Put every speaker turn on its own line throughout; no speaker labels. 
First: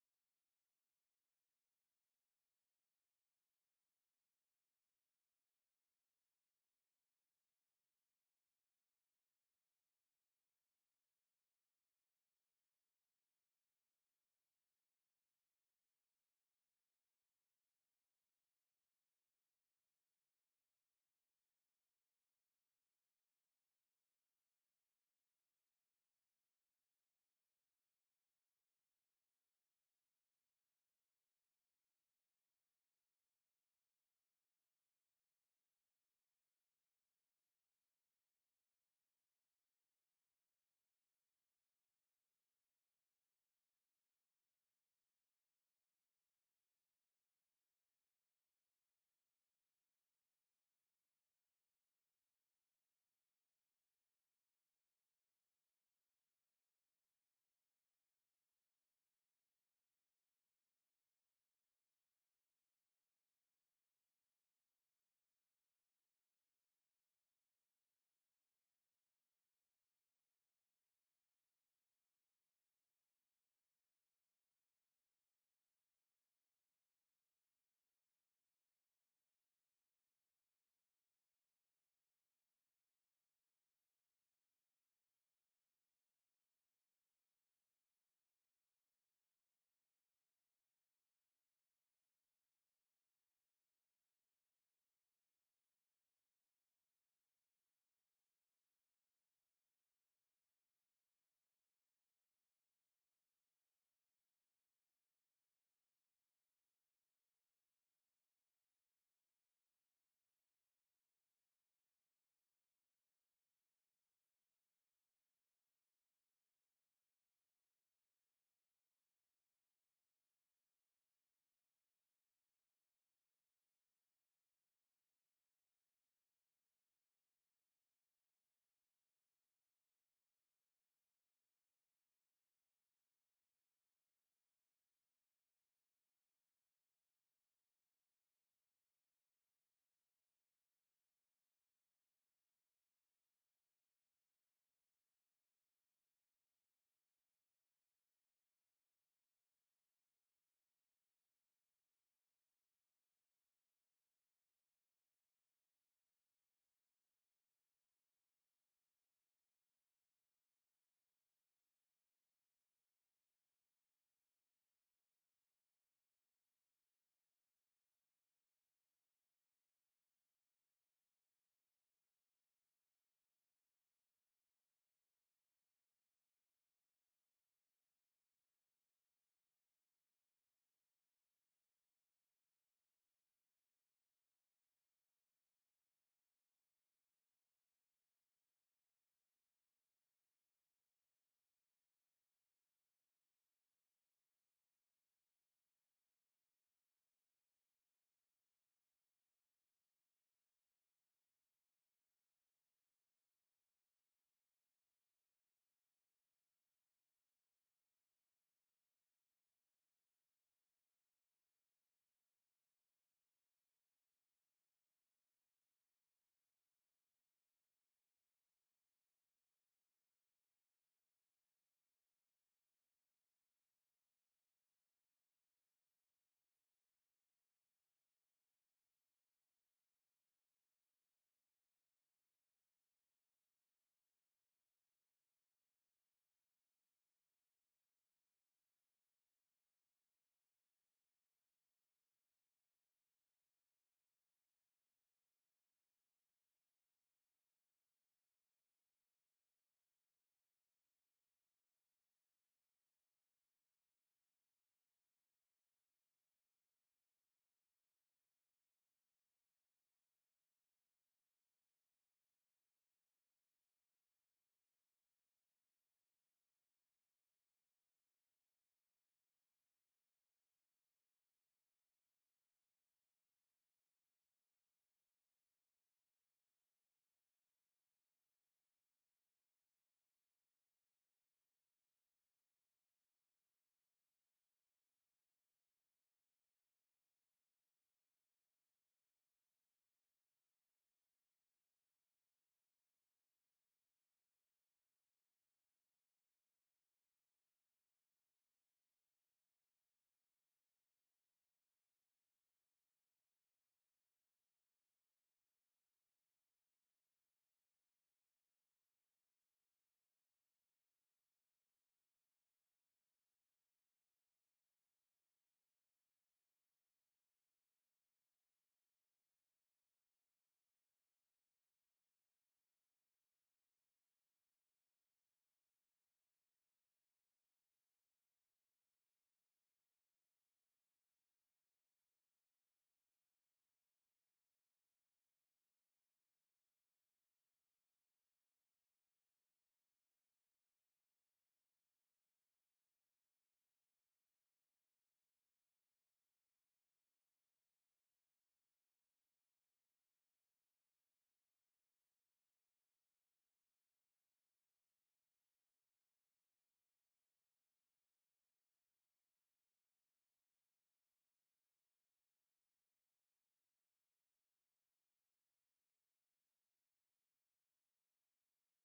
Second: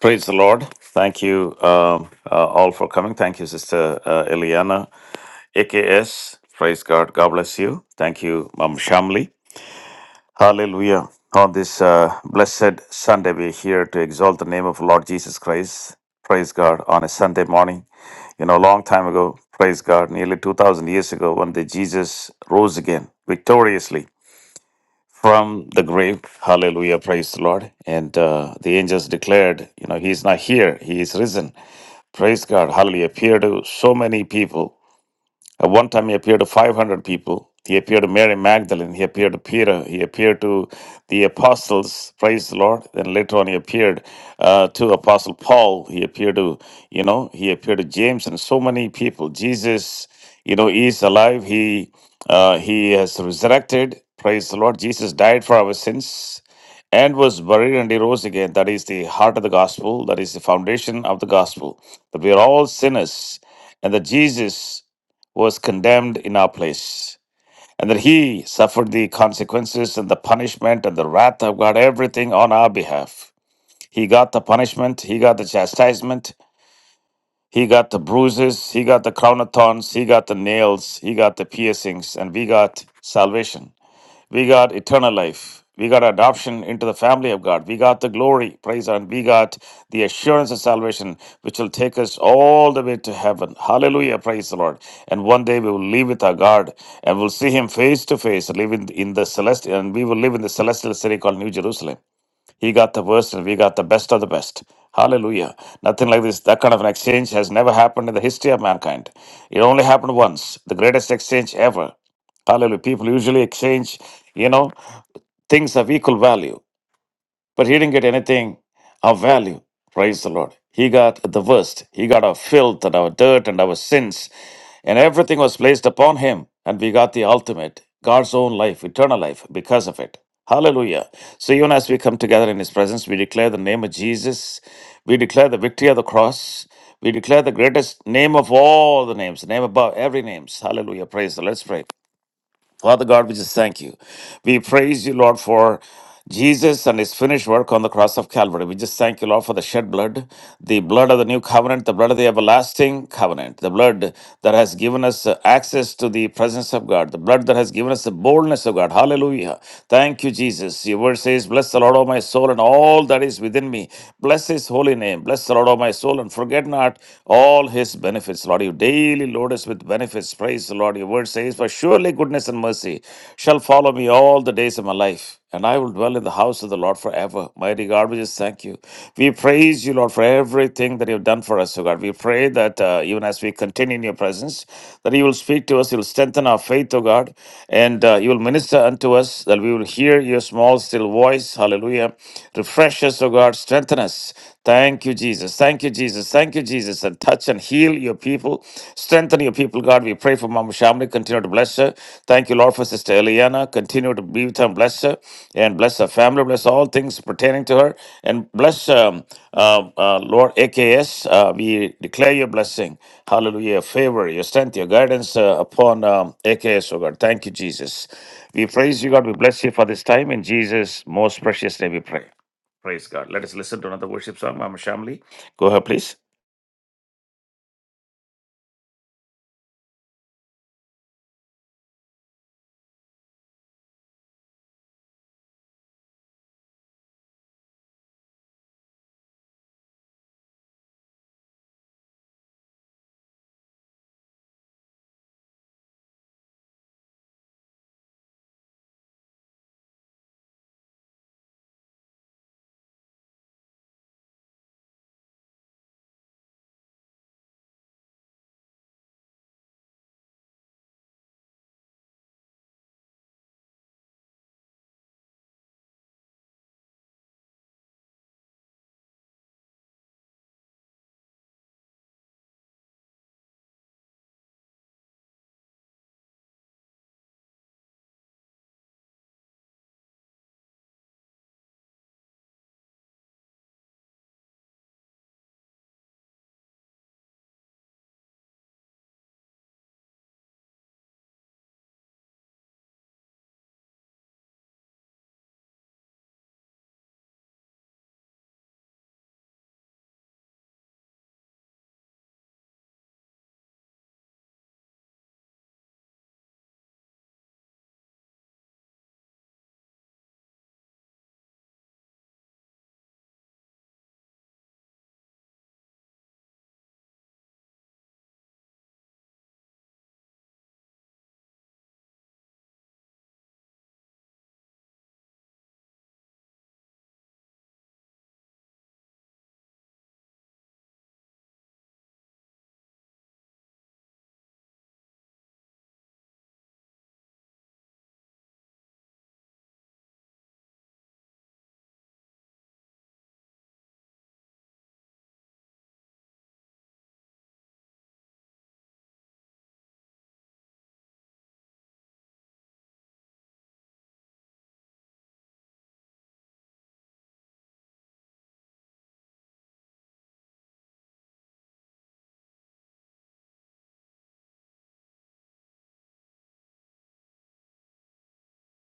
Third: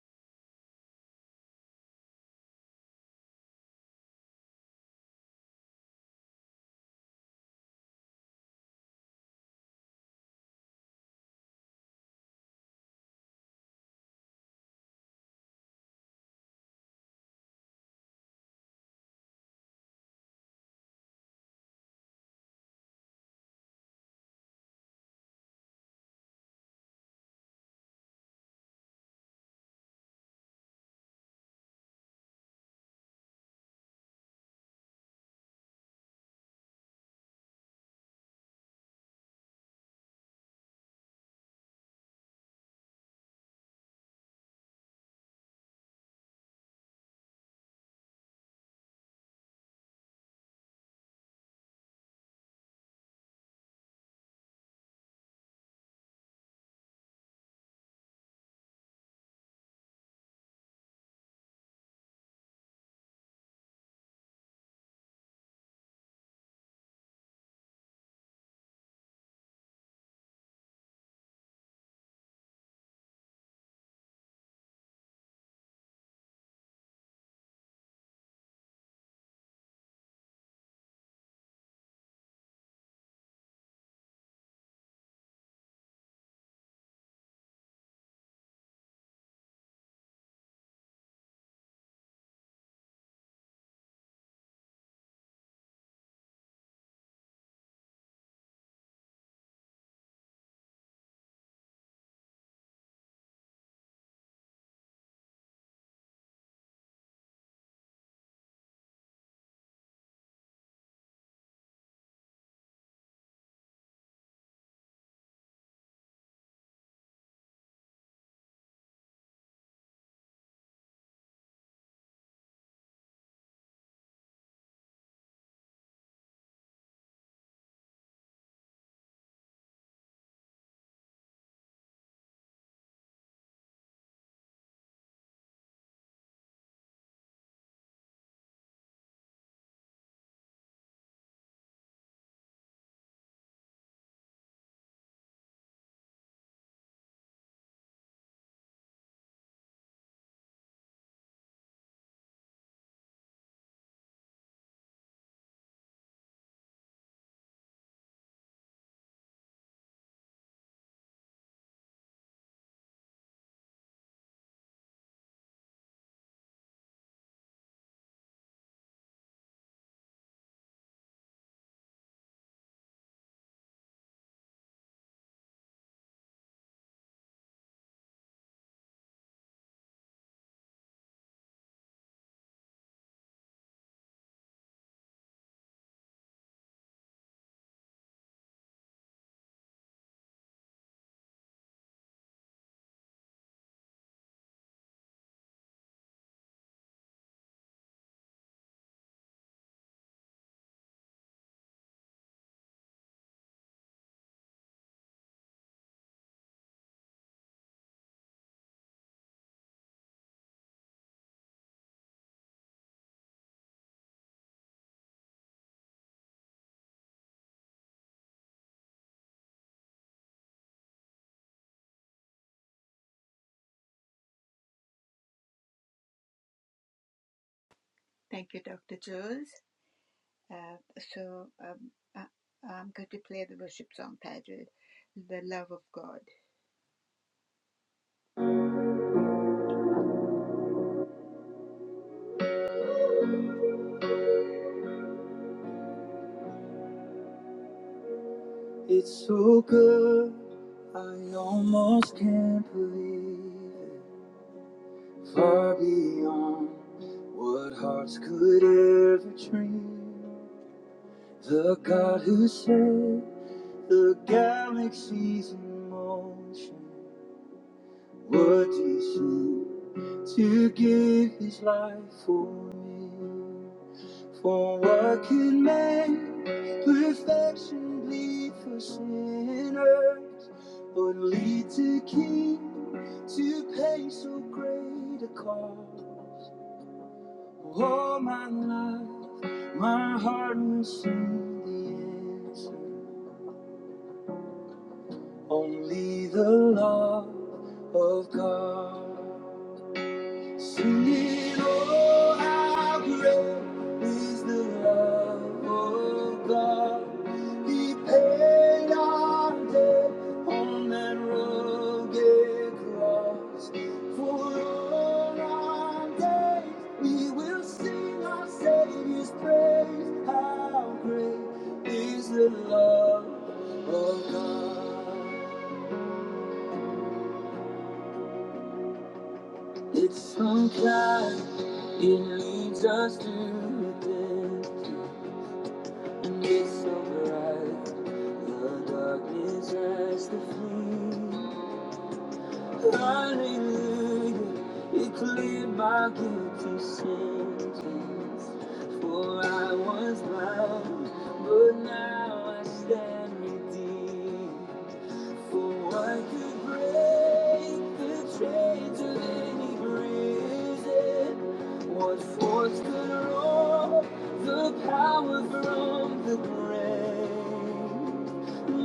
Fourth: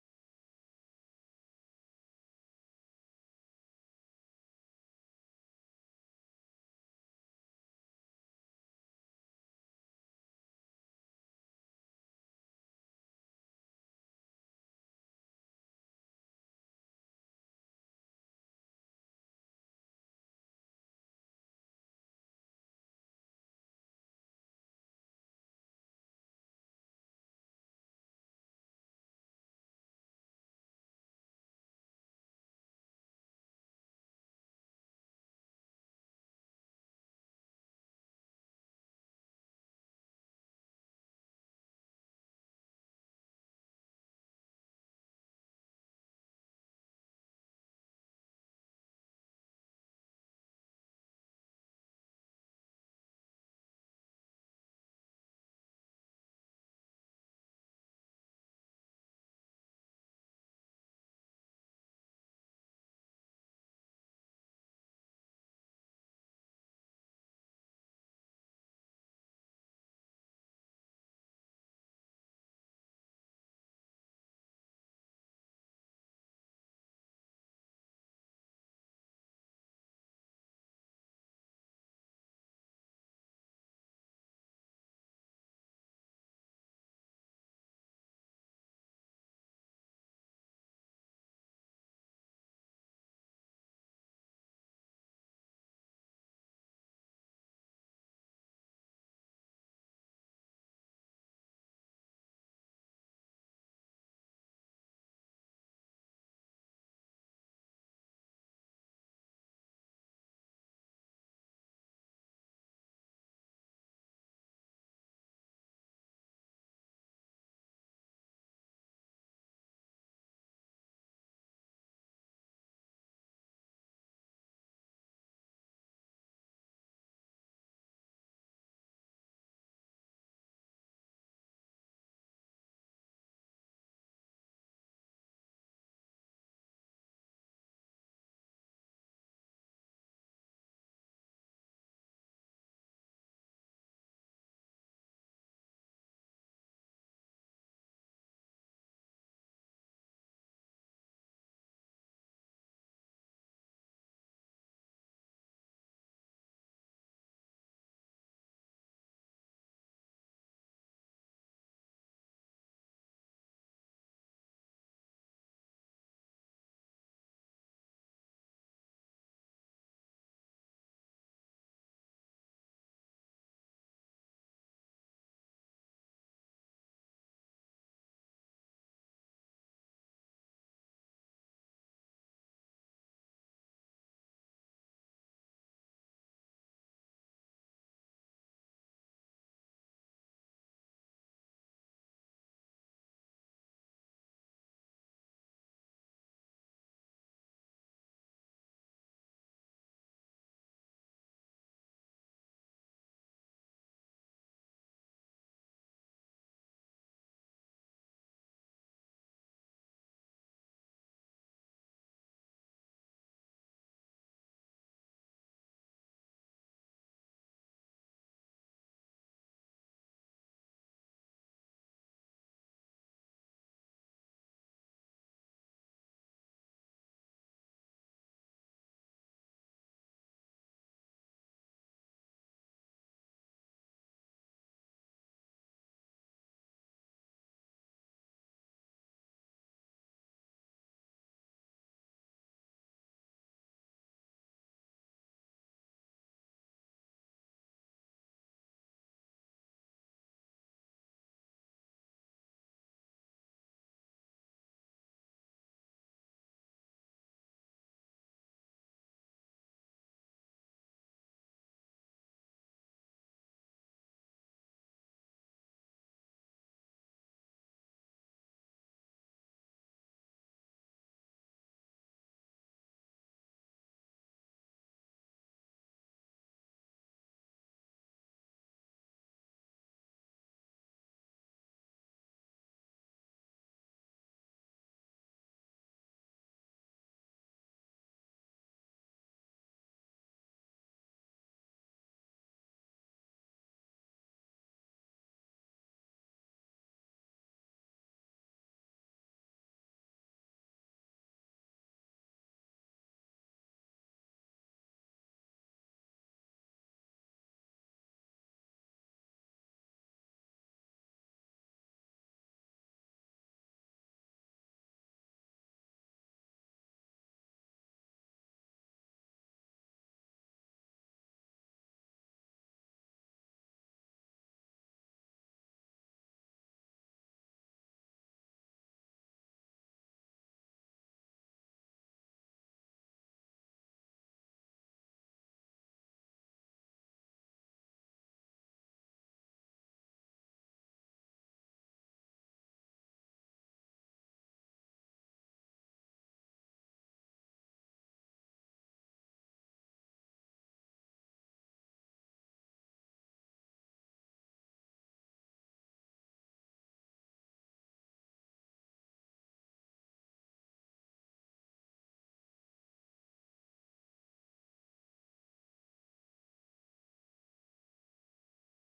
Praise the Lord. Thank you um, uh, all for coming. Thank you, Sister uh, Eliana, AKS. Praise God. God bless you. Thank you, Mom Shamli. Hallelujah. On this uh, blessed Sunday, we're here to exalt the name of Lord Jesus Christ. Praise God. On a Sunday morning, you know, a long time ago, praise God, nearly 2,000 years ago, one day Jesus rose again victoriously from the grave. Hallelujah. Praise the Lord. And uh, the angels declared, you know, he's not here, he is risen. Praise God. Hallelujah. Appeared to so many people at one time, he appeared to 500 people. He appeared to Mary Magdalene. He appeared to Peter. He appeared to the apostles. Praise the Lord. Then later on, he appeared uh, to Apostle Paul. He appeared to, you know, he appeared to James and so many people. Jesus, you know, is alive. He uh, he has resurrected. Praise the Lord. Jesus died for our sins and was buried and he rose again. That is the heart of the gospel. That is the foundation of the gospel. That we are all sinners and that Jesus was condemned in our place, and that he suffered the consequences and the punishment and the wrath of God, everything on our behalf. He got the punishment, he got the chastisement, he got the bruises, he got the crown of thorns, he got the nails, he got the piercings, and we got salvation. We got eternal life. We got adoption into the family of God. We got the glory, praise, God. and we got the assurance of salvation, which will take us all the way to heaven. Hallelujah, praise the Lord. And one day we will live with our God and we'll see Him face to face, live in, in the celestial, and we will live in the celestial city called New Jerusalem. He got the worst, and we got the best of the best. Hallelujah. Nothing like this. That kind of an exchange has never happened in the history of mankind. It only happened once, the greatest exchange ever. Hallelujah. People usually exchange, you know, things of equal value. But he didn't get anything of value. Praise the Lord. He got the worst. He got our filth and our dirt and our sins. And everything was placed upon him. And we got the ultimate, God's own life, eternal life, because of it. Hallelujah. So even as we come together in his presence, we declare the name of Jesus. We declare the victory of the cross. We declare the greatest name of all the names, the name above every name. Hallelujah. Praise the Lord. Let's pray. Father God, we just thank you. We praise you, Lord, for Jesus and his finished work on the cross of Calvary. We just thank you, Lord, for the shed blood, the blood of the new covenant, the blood of the everlasting covenant, the blood that has given us uh, access to the presence of God, the blood that has given us the boldness of God. Hallelujah. Thank you, Jesus. Your word says, Bless the Lord, O my soul, and all that is within me. Bless his holy name. Bless the Lord, O my soul, and forget not all his benefits, Lord. You daily richly load us with benefits. Praise the Lord. Your word says, For surely goodness and mercy shall follow me all the days of my life, and I will dwell in the house of the Lord forever. Mighty God, we just thank you. We praise you, Lord, for everything that you've done for us, O God. We pray that uh, even as we continue in your presence, that you will speak to us, you'll strengthen our faith, O God, and uh, you will minister unto us, that we will hear your small, still voice. Hallelujah. Refresh us, O God. Strengthen us. Thank you, Jesus. Thank you, Jesus. Thank you, Jesus. And touch and heal your people. Strengthen your people, God. We pray for Mama Shamini. Continue to bless her. Thank you, Lord, for Sister Eliana. Continue to be with her and bless her. And bless her family. Bless all things pertaining to her. And bless, um, uh, uh, Lord, AKS. Uh, we declare your blessing. Hallelujah. Your favor, your strength, your guidance uh, upon um, AKS, oh God. Thank you, Jesus. We praise you, God. We bless you for this time. In Jesus' most precious name we pray. Praise God. Let us listen to another worship song, Mama Shamli. Go ahead, please.
It's so good, I almost can't believe it. Far beyond what hearts could ever dream. The God who set the galaxies in motion, Would he to give his life for me? For what could man perfection bleed for sinners? But lead to King to pay so great a call. All my life, my heart will sing the answer. Only the love of God. Singing, oh, how great is the love of God. He paid our debt on that rugged cross. For all our days we will sing our Savior's praise. How great is the love of God. It's sometimes it leads us to repent, and it's alright. The darkness has to flee. Hallelujah, it cleared my guilty sentence. For I was blind, but now I stand redeemed. For what could break the chains of any prison? What force could rob the power from the grave?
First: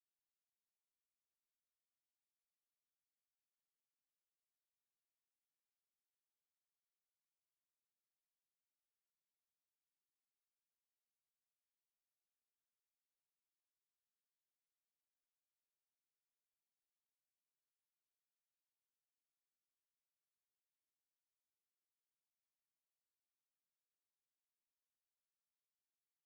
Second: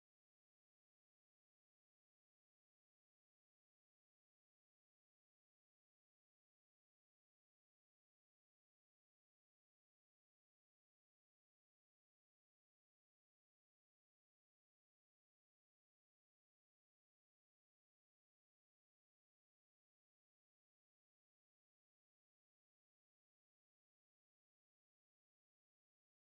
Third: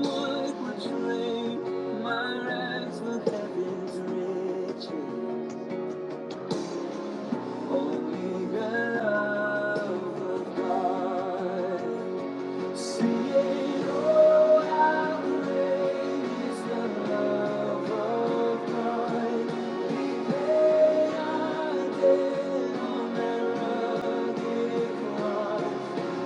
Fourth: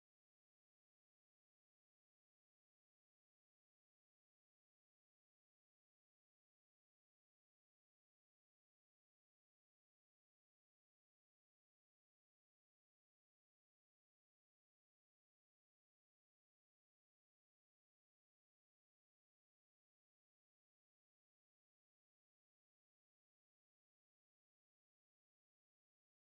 Would drain my rags for heaven's riches? Only the love of God. Sing it all out, praise the love of God. Lay our dead on that rugged cross.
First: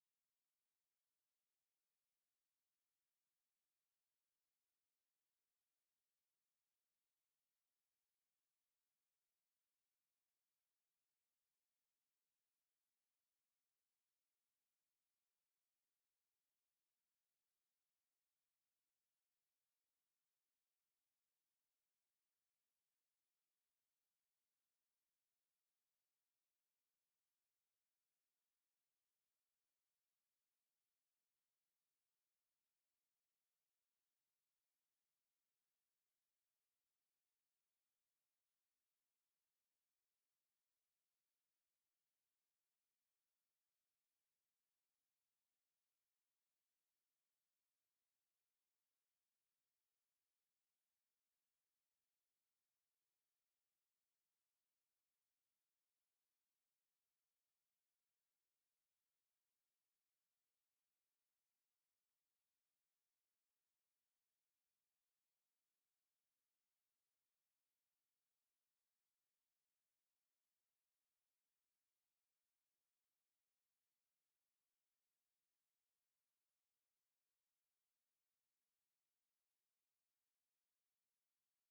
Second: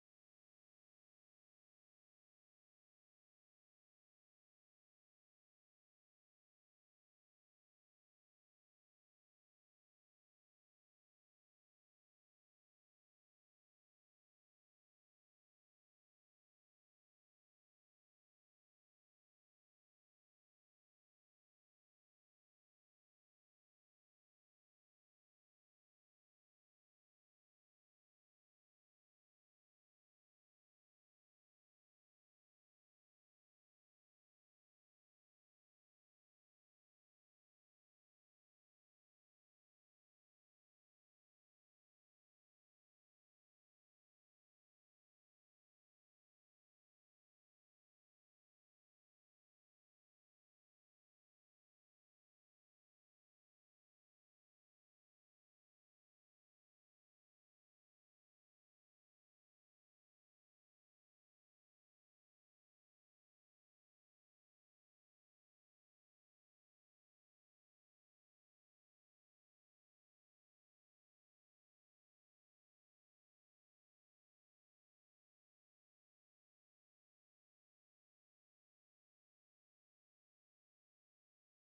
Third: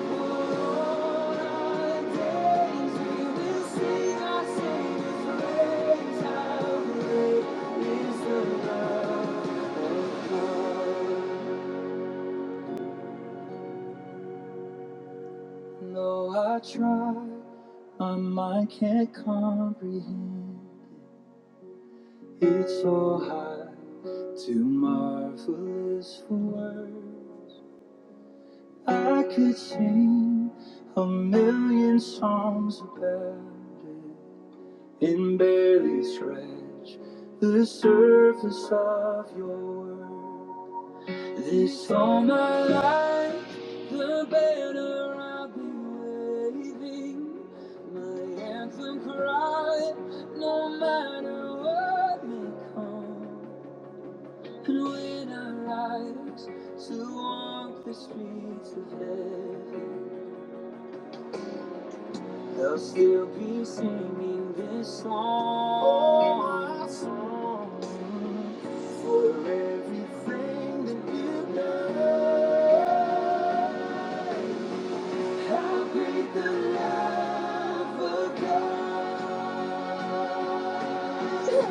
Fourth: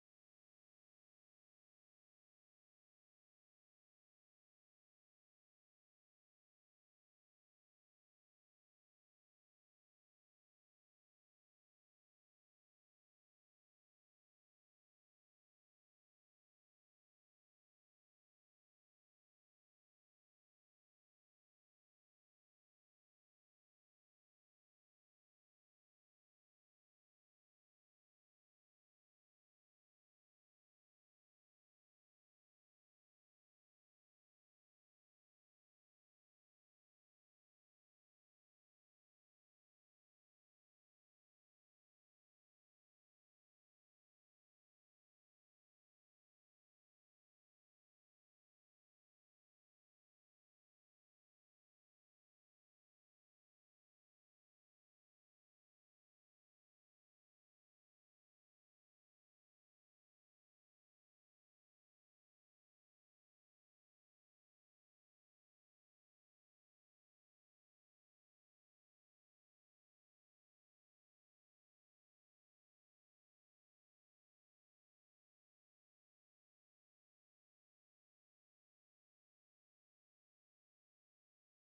All our days we will sing our Savior's praise. How great is the love of God. Though I try, my mind can't comprehend. It's so high, too marvelous for words. I could sing a million songs about it and barely scratch the surface of your world. This all my life, the banner I've been waving, my anthem cry, no matter what may come. And when I rise to walk the streets of heaven, They'll still be singing this song. Oh, my song. For everything that you've done. How great the love of God. We will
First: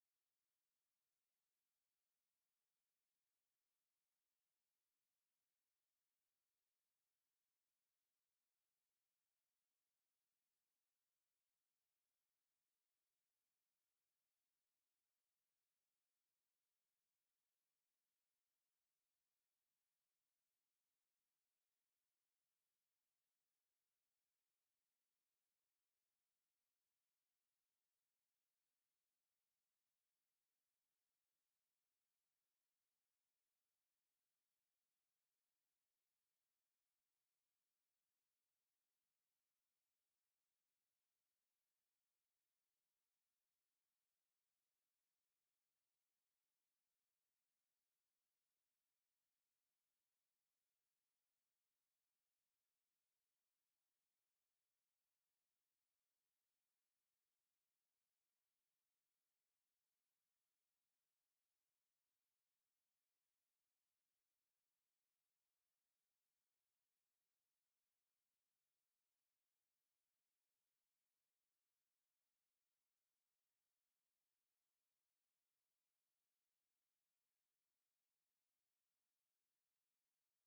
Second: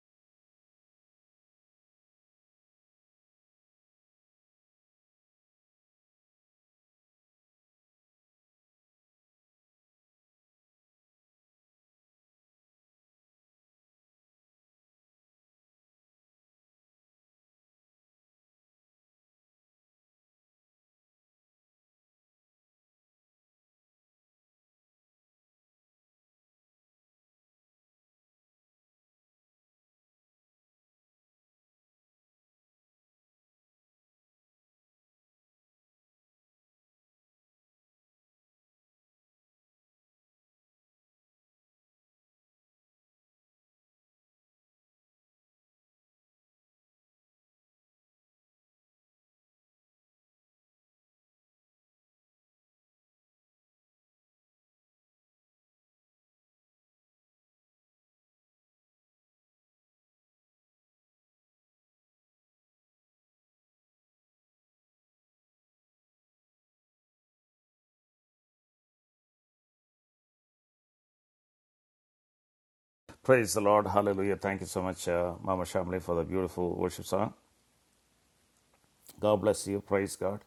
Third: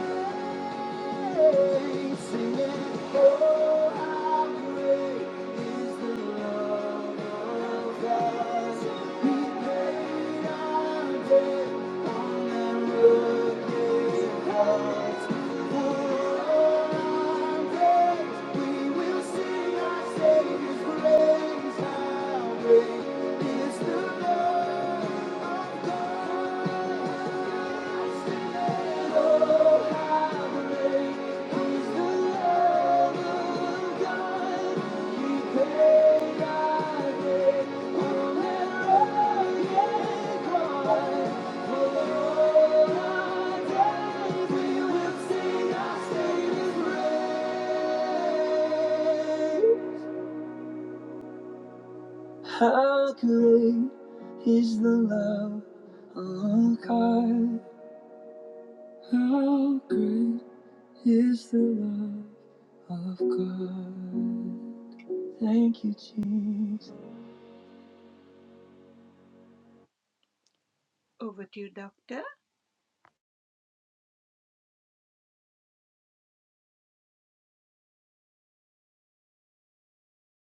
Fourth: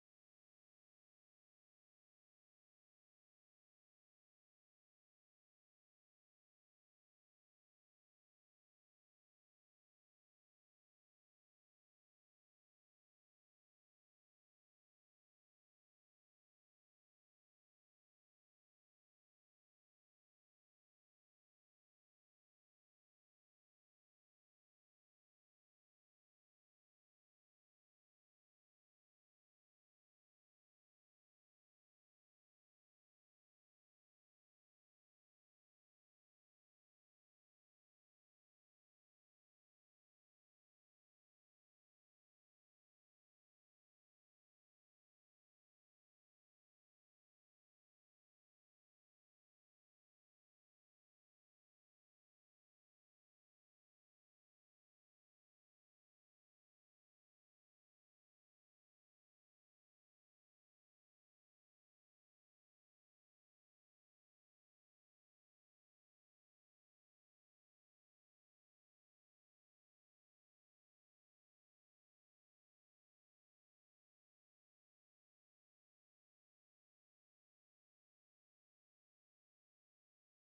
see our Savior's our we will sing, our Savior's praise. How great is the love of God? How great is the love of God? Thank you, Jesus.
Praise the Lord. Hallelujah. Thank you so much, uh, Mama Shamli, for the beautiful worship song. God bless you. Praise God.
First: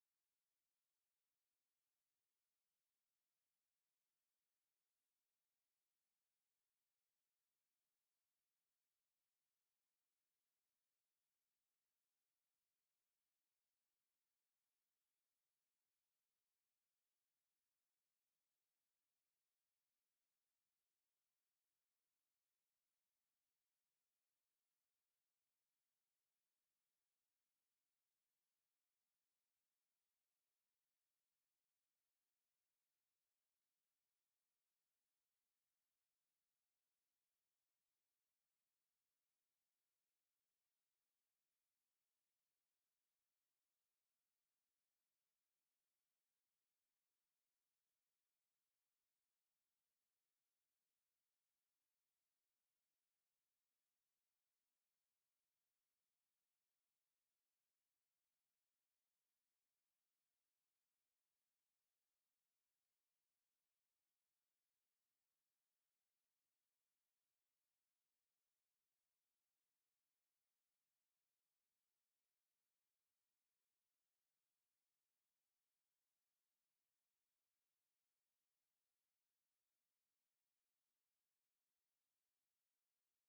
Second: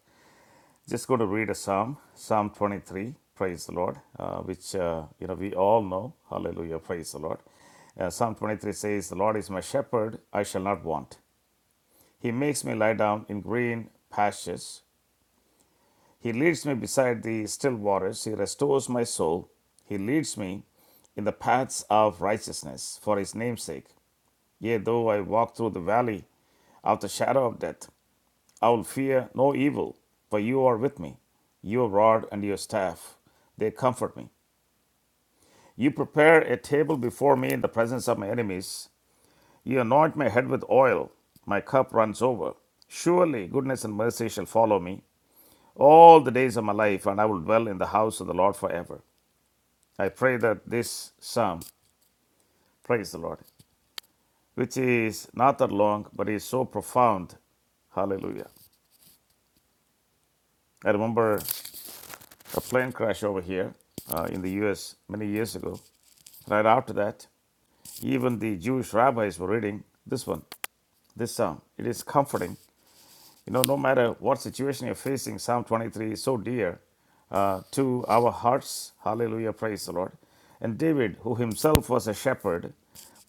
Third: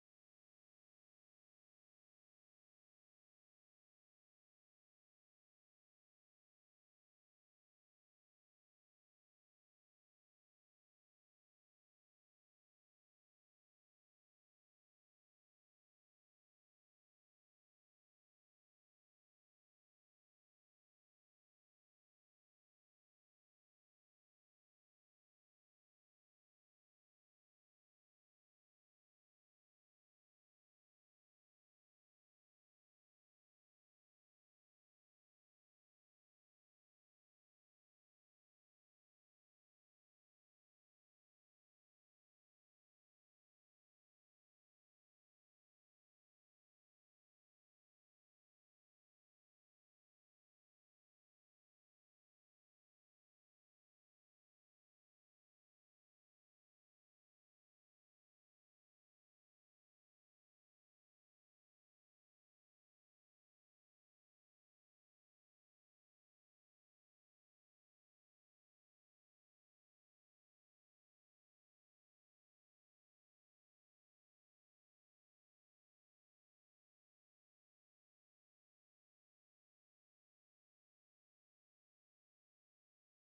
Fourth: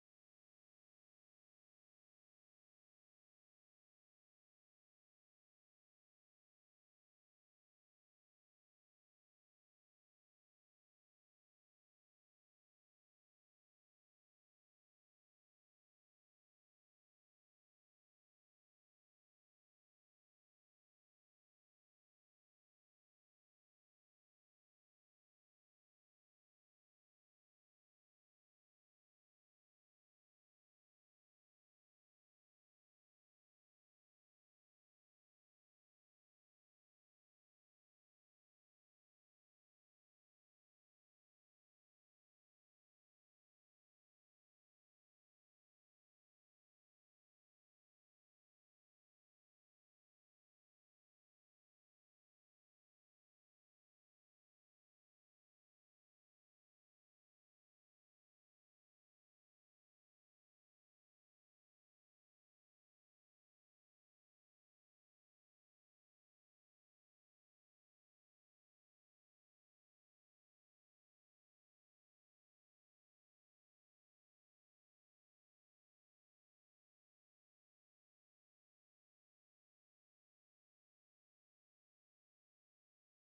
Just going to read a psalm, Psalm 23. Praise the Lord, uh, which uh, you know we all know. Hallelujah. Praise the Lord. Uh, psalm 23 says, "The Lord is my shepherd; I shall not want. He makes me lie down in green pastures. He leads me beside the still waters. He restores my soul. He leads me in the paths of righteousness for his name's sake. Yea, though I walk through the valley of the shadow of death, I will fear no evil, for you are with me. Your rod and your staff, they comfort me. You prepare a table before me in the presence of my enemies. You anoint my head with oil. My cup runs over. Surely goodness and mercy shall follow me all the days of my life, and I will dwell in the house of the Lord forever. I pray that this psalm, praise the Lord, which is not that long, but is so profound. Hallelujah. I remember a plane crash over here uh, in the US many years ago. Right after that, even the Jewish rabbis were reading this one, this psalm. It is comforting You know, no matter what situation you're facing, Psalm 23 is so dear uh, to our hearts. Hallelujah, praise the Lord. And David, who himself was a shepherd,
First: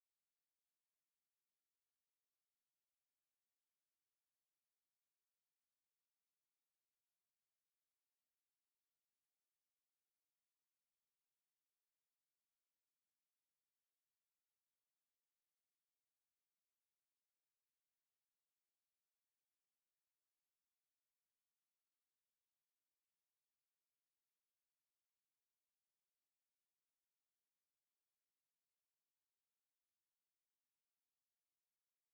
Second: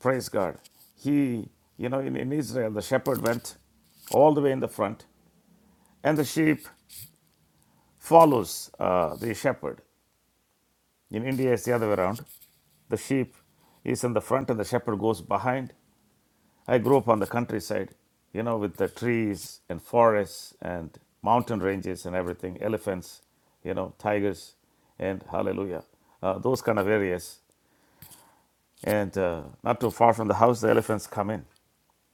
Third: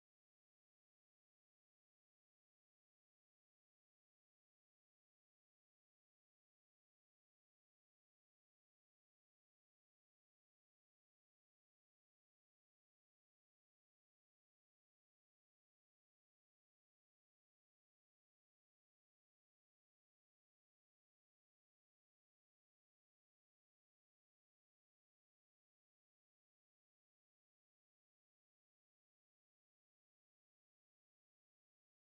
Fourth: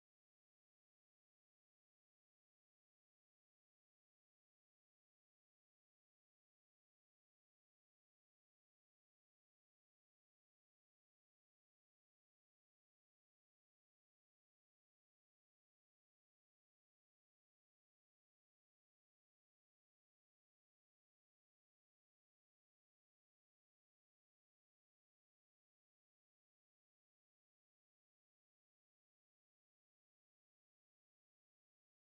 praise God, he, you know, in, in Israel, the shepherd went all the way in the front, and the sheep follows uh, the shepherd. In India, it's the other way around. The sheep is in the front, and the shepherd goes behind. I grew up on the countryside, you know, with the trees and forests and mountain ranges and everything, elephants, you know, tigers, and hallelujah, uh, those kind of areas. And uh, not too far from the house, the elephants come in.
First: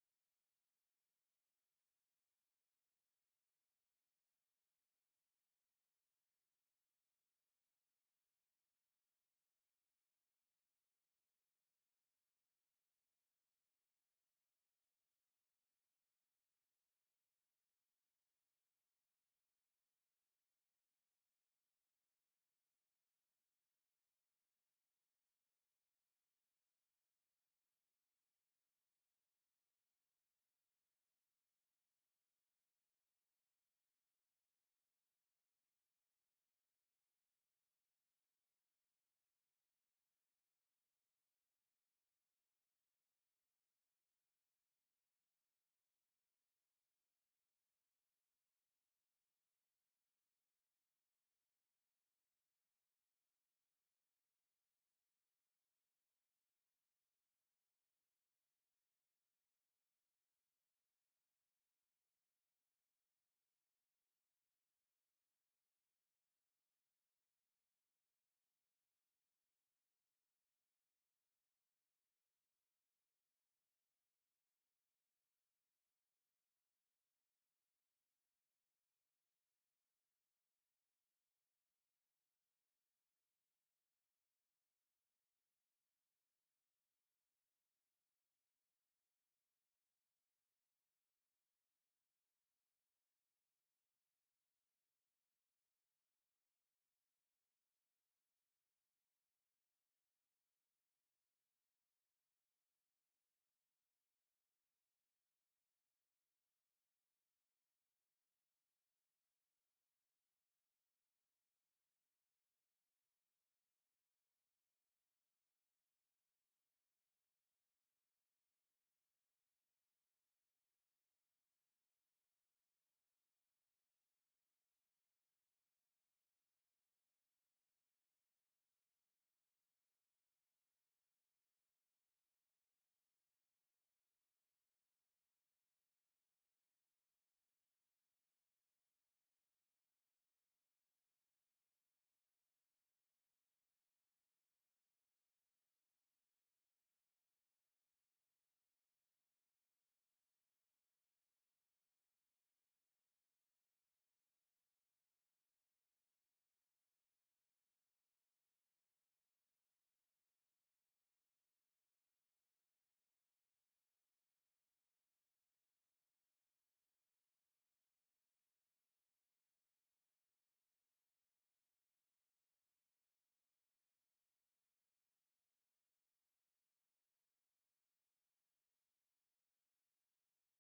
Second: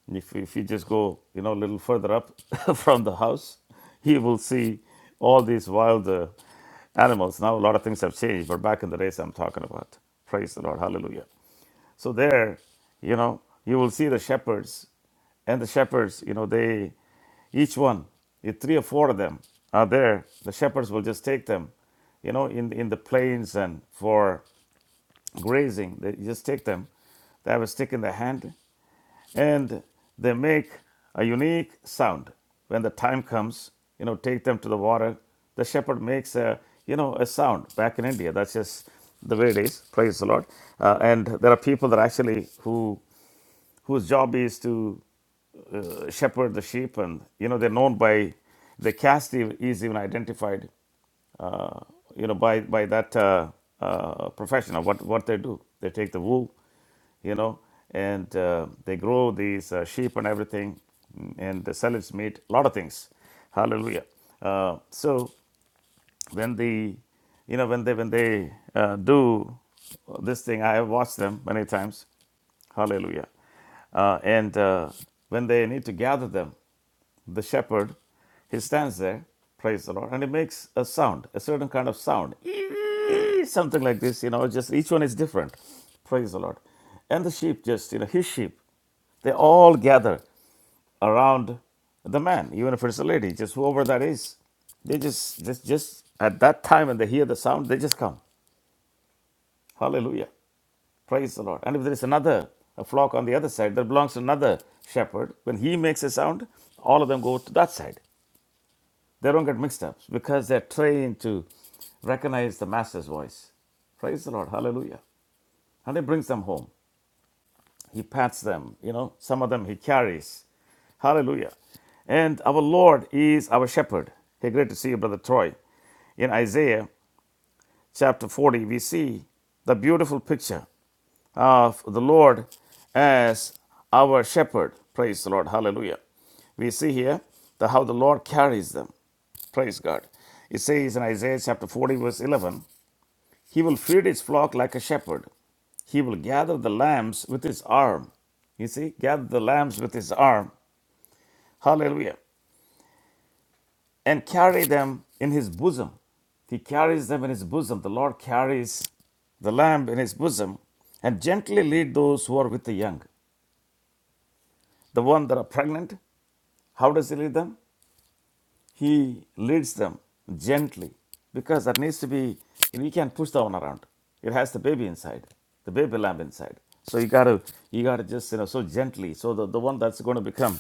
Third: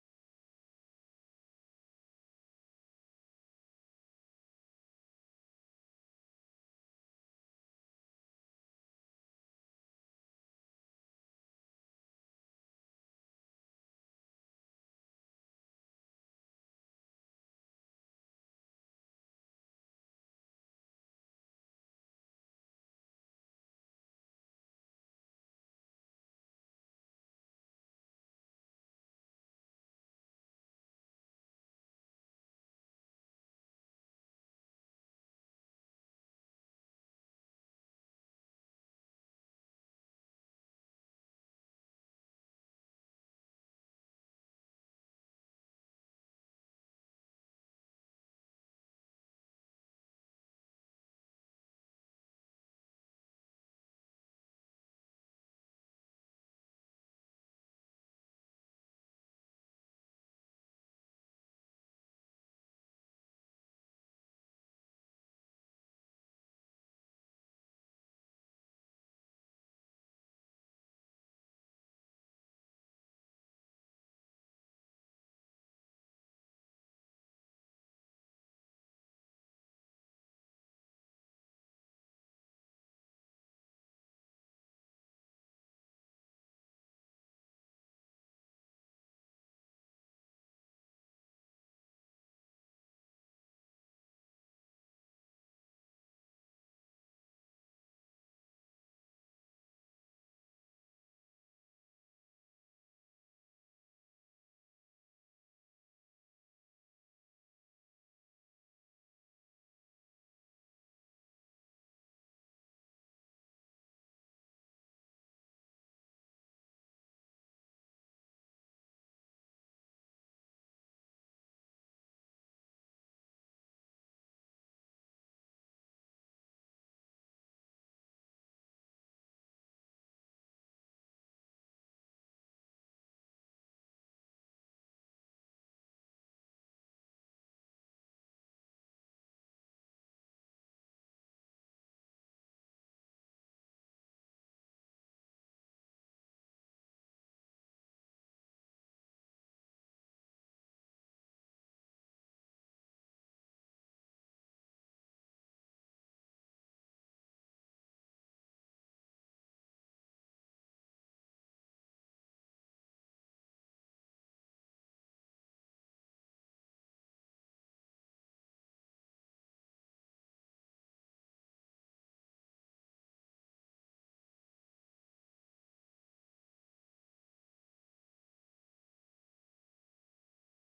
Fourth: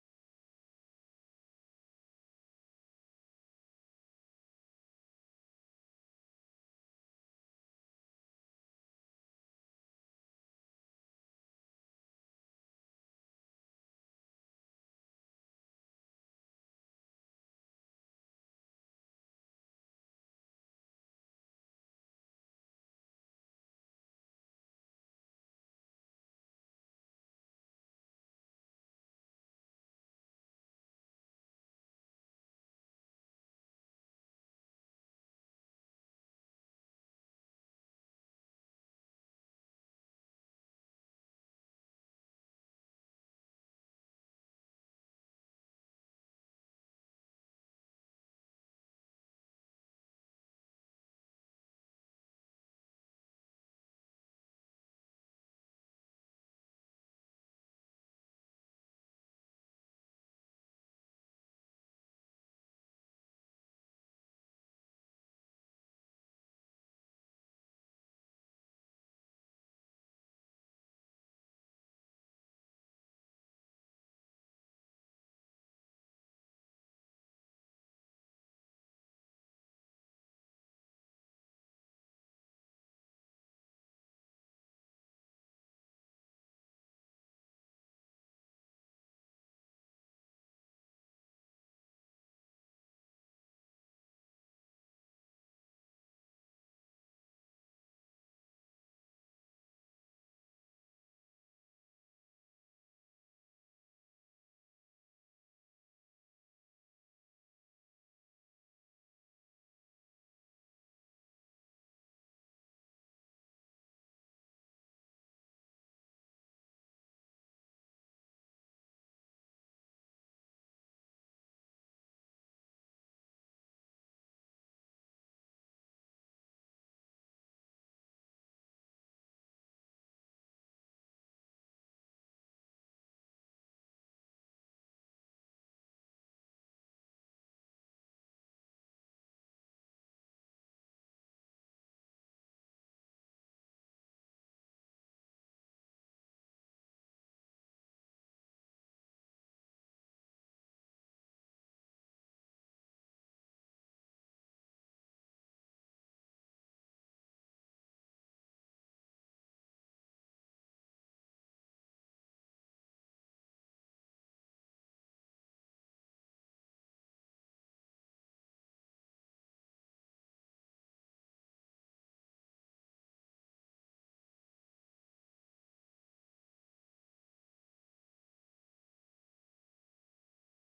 And If, if you just go, you know, a little further up from the house, you will see all these wild uh, animals. Now, a lot of things have changed, but back in the days I'm talking about. Praise the Lord. Hallelujah. So there, you know, you will see the shepherds and the shepherds, you know, they each one, if three or four of them are there, the shepherds will just take them, you know, in in the plains and for grazing. They just take them. They have a stick in their hand and they make a unique sound when the time comes you know take them to the water the shepherd makes a you know a sound back in india that's just the way it is praise the lord Uh, and there are people that actually who whose job is to uh, shepherd the sheep and you know they're known by the caste is even identified uh, you know, by by that uh, uh, professional. What what they do? They take the wool, you know, and uh, they grow these uh, sheep and everything, and they sell its meat. A lot of things. Hallelujah. Uh, so when the you know when they when they uh, do this thing, I have watched them many times. Hallelujah. Uh, and uh, when they need to gather them, the shepherd, he stands there, praise the Lord, and he makes a sound, a certain kind of sound, something like this, you know, just each one is different, praise the Lord. And the sheep just, you know, his sheep, they all gather around the man, even if it's a lady, just whoever that is. They just, just, just at that time when they hear the sound, they just come. Hallelujah. Praise the Lord. And if there is another a flock on the other side that belongs to another shepherd, when he makes a sound, all of them go to that side. They don't get mixed up because they're trained to recognize the master's voice. Praise the Lord. Hallelujah. And he brings them home. He pats them, you know, some of them he carries. Hallelujah. And our Lord is our shepherd. Hey, great to see you, Brother Troy. In Isaiah chapter 40, we see the beautiful picture of the Lord as our shepherd. Praise the Lord. Hallelujah. We see here the, how the Lord carries them. Praise God. It says in Isaiah chapter 40, verse 11 He will feed his flock like a shepherd. He will gather the lambs with his arm. You see, gather the lambs with his arm. Hallelujah. And carry them in his bosom. He carries them in his bosom. The Lord carries the lamb in his bosom and gently lead those who are with the young. The one that are pregnant, how does he lead them? He leads them gently because that needs to be, we can't push that one around. It has the baby inside, the baby lamb inside. So you gotta, you gotta just, you know, so gently. So the, the one that's going to become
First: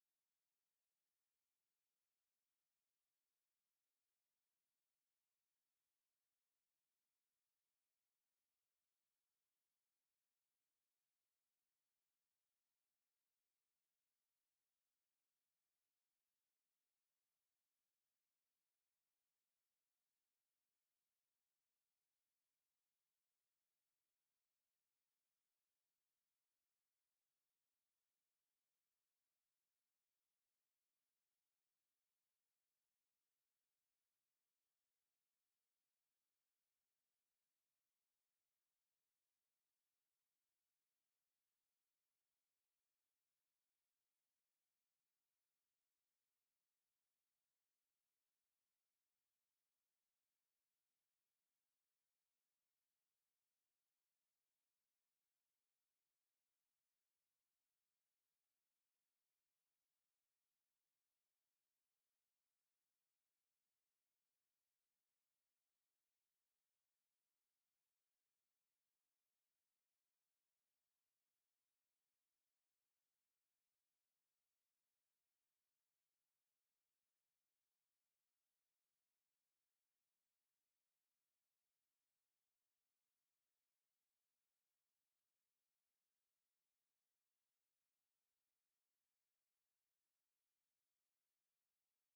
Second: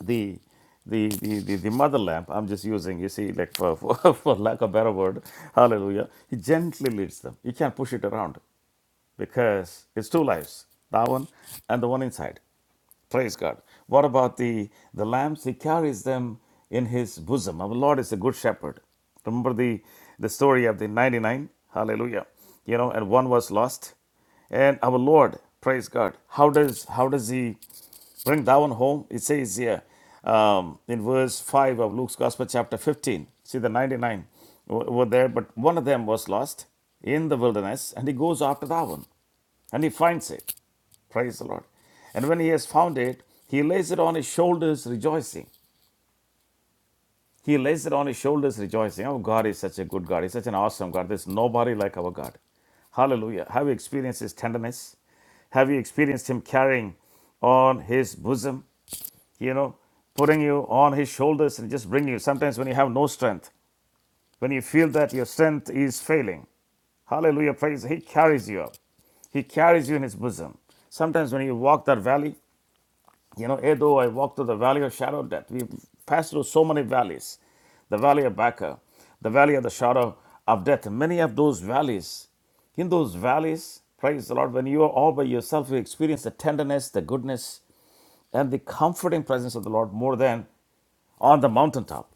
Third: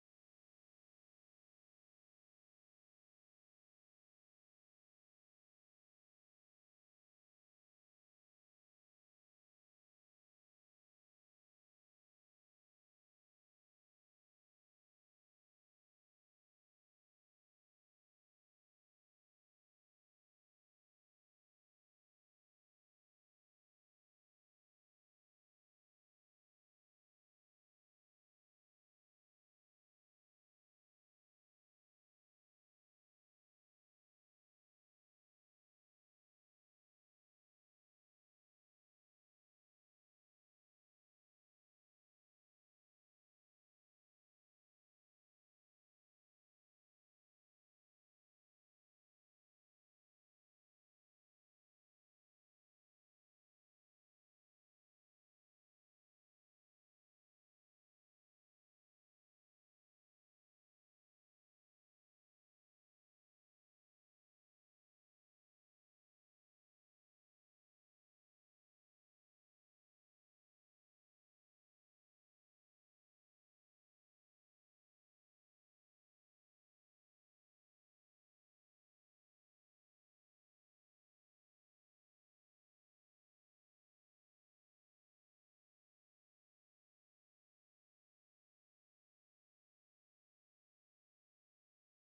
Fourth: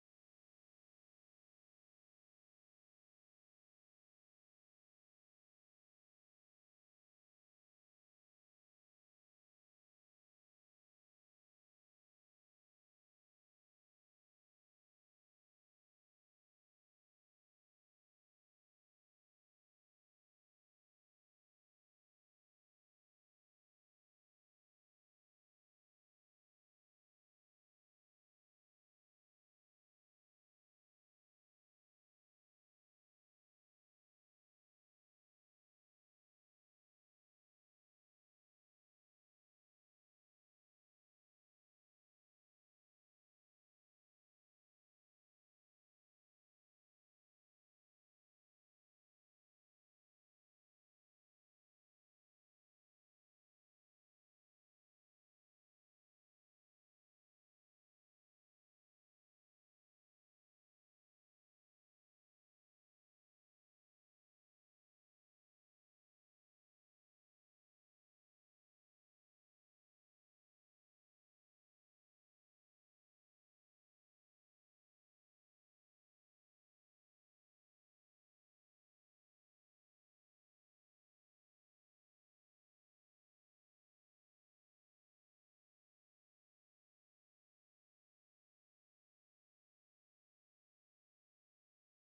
the, the, the, the, the mother lamb, I'm just using, you see, like for, for, for lack of a better word, hallelujah. He gently leads them. You can't push it around because it's two lives, that one and the one inside. Praise God. What about the, the lambs? He carries them in his bosom. Our Lord is a good shepherd. Remember the, the story of the 99? Hallelujah. You know, and one was lost. And our Lord, praise God. How does how does he bring that one home? It says here um, in verse 5 of Luke's Gospel, chapter 15. See, the 99 w- were there, but one of them was lost in the wilderness, and he goes after that one and he finds it. Praise the Lord. And when he has found it, he lays it on his shoulders rejoicing. He lays it on his shoulders rejoicing. Oh, God is such a good God. He's such an awesome God. There's nobody like our God. Hallelujah. Have you experienced his tenderness? Have you experienced him carrying on his bosom, you know, putting you on his shoulders and just bringing you? Sometimes when you have no strength, when you feel that your strength is failing, hallelujah, praise, he carries you up. He carries you in his bosom. Sometimes when you walk that valley, You know, yea, though I walk through the valley of shadow of death, we've passed through so many valleys the valley of Baca, the valley of the shadow of death. Many of those valleys, in those valleys, praise the Lord, when you are all by yourself, you experience the tenderness, the goodness, and the comforting presence of the Lord more than on the mountaintop.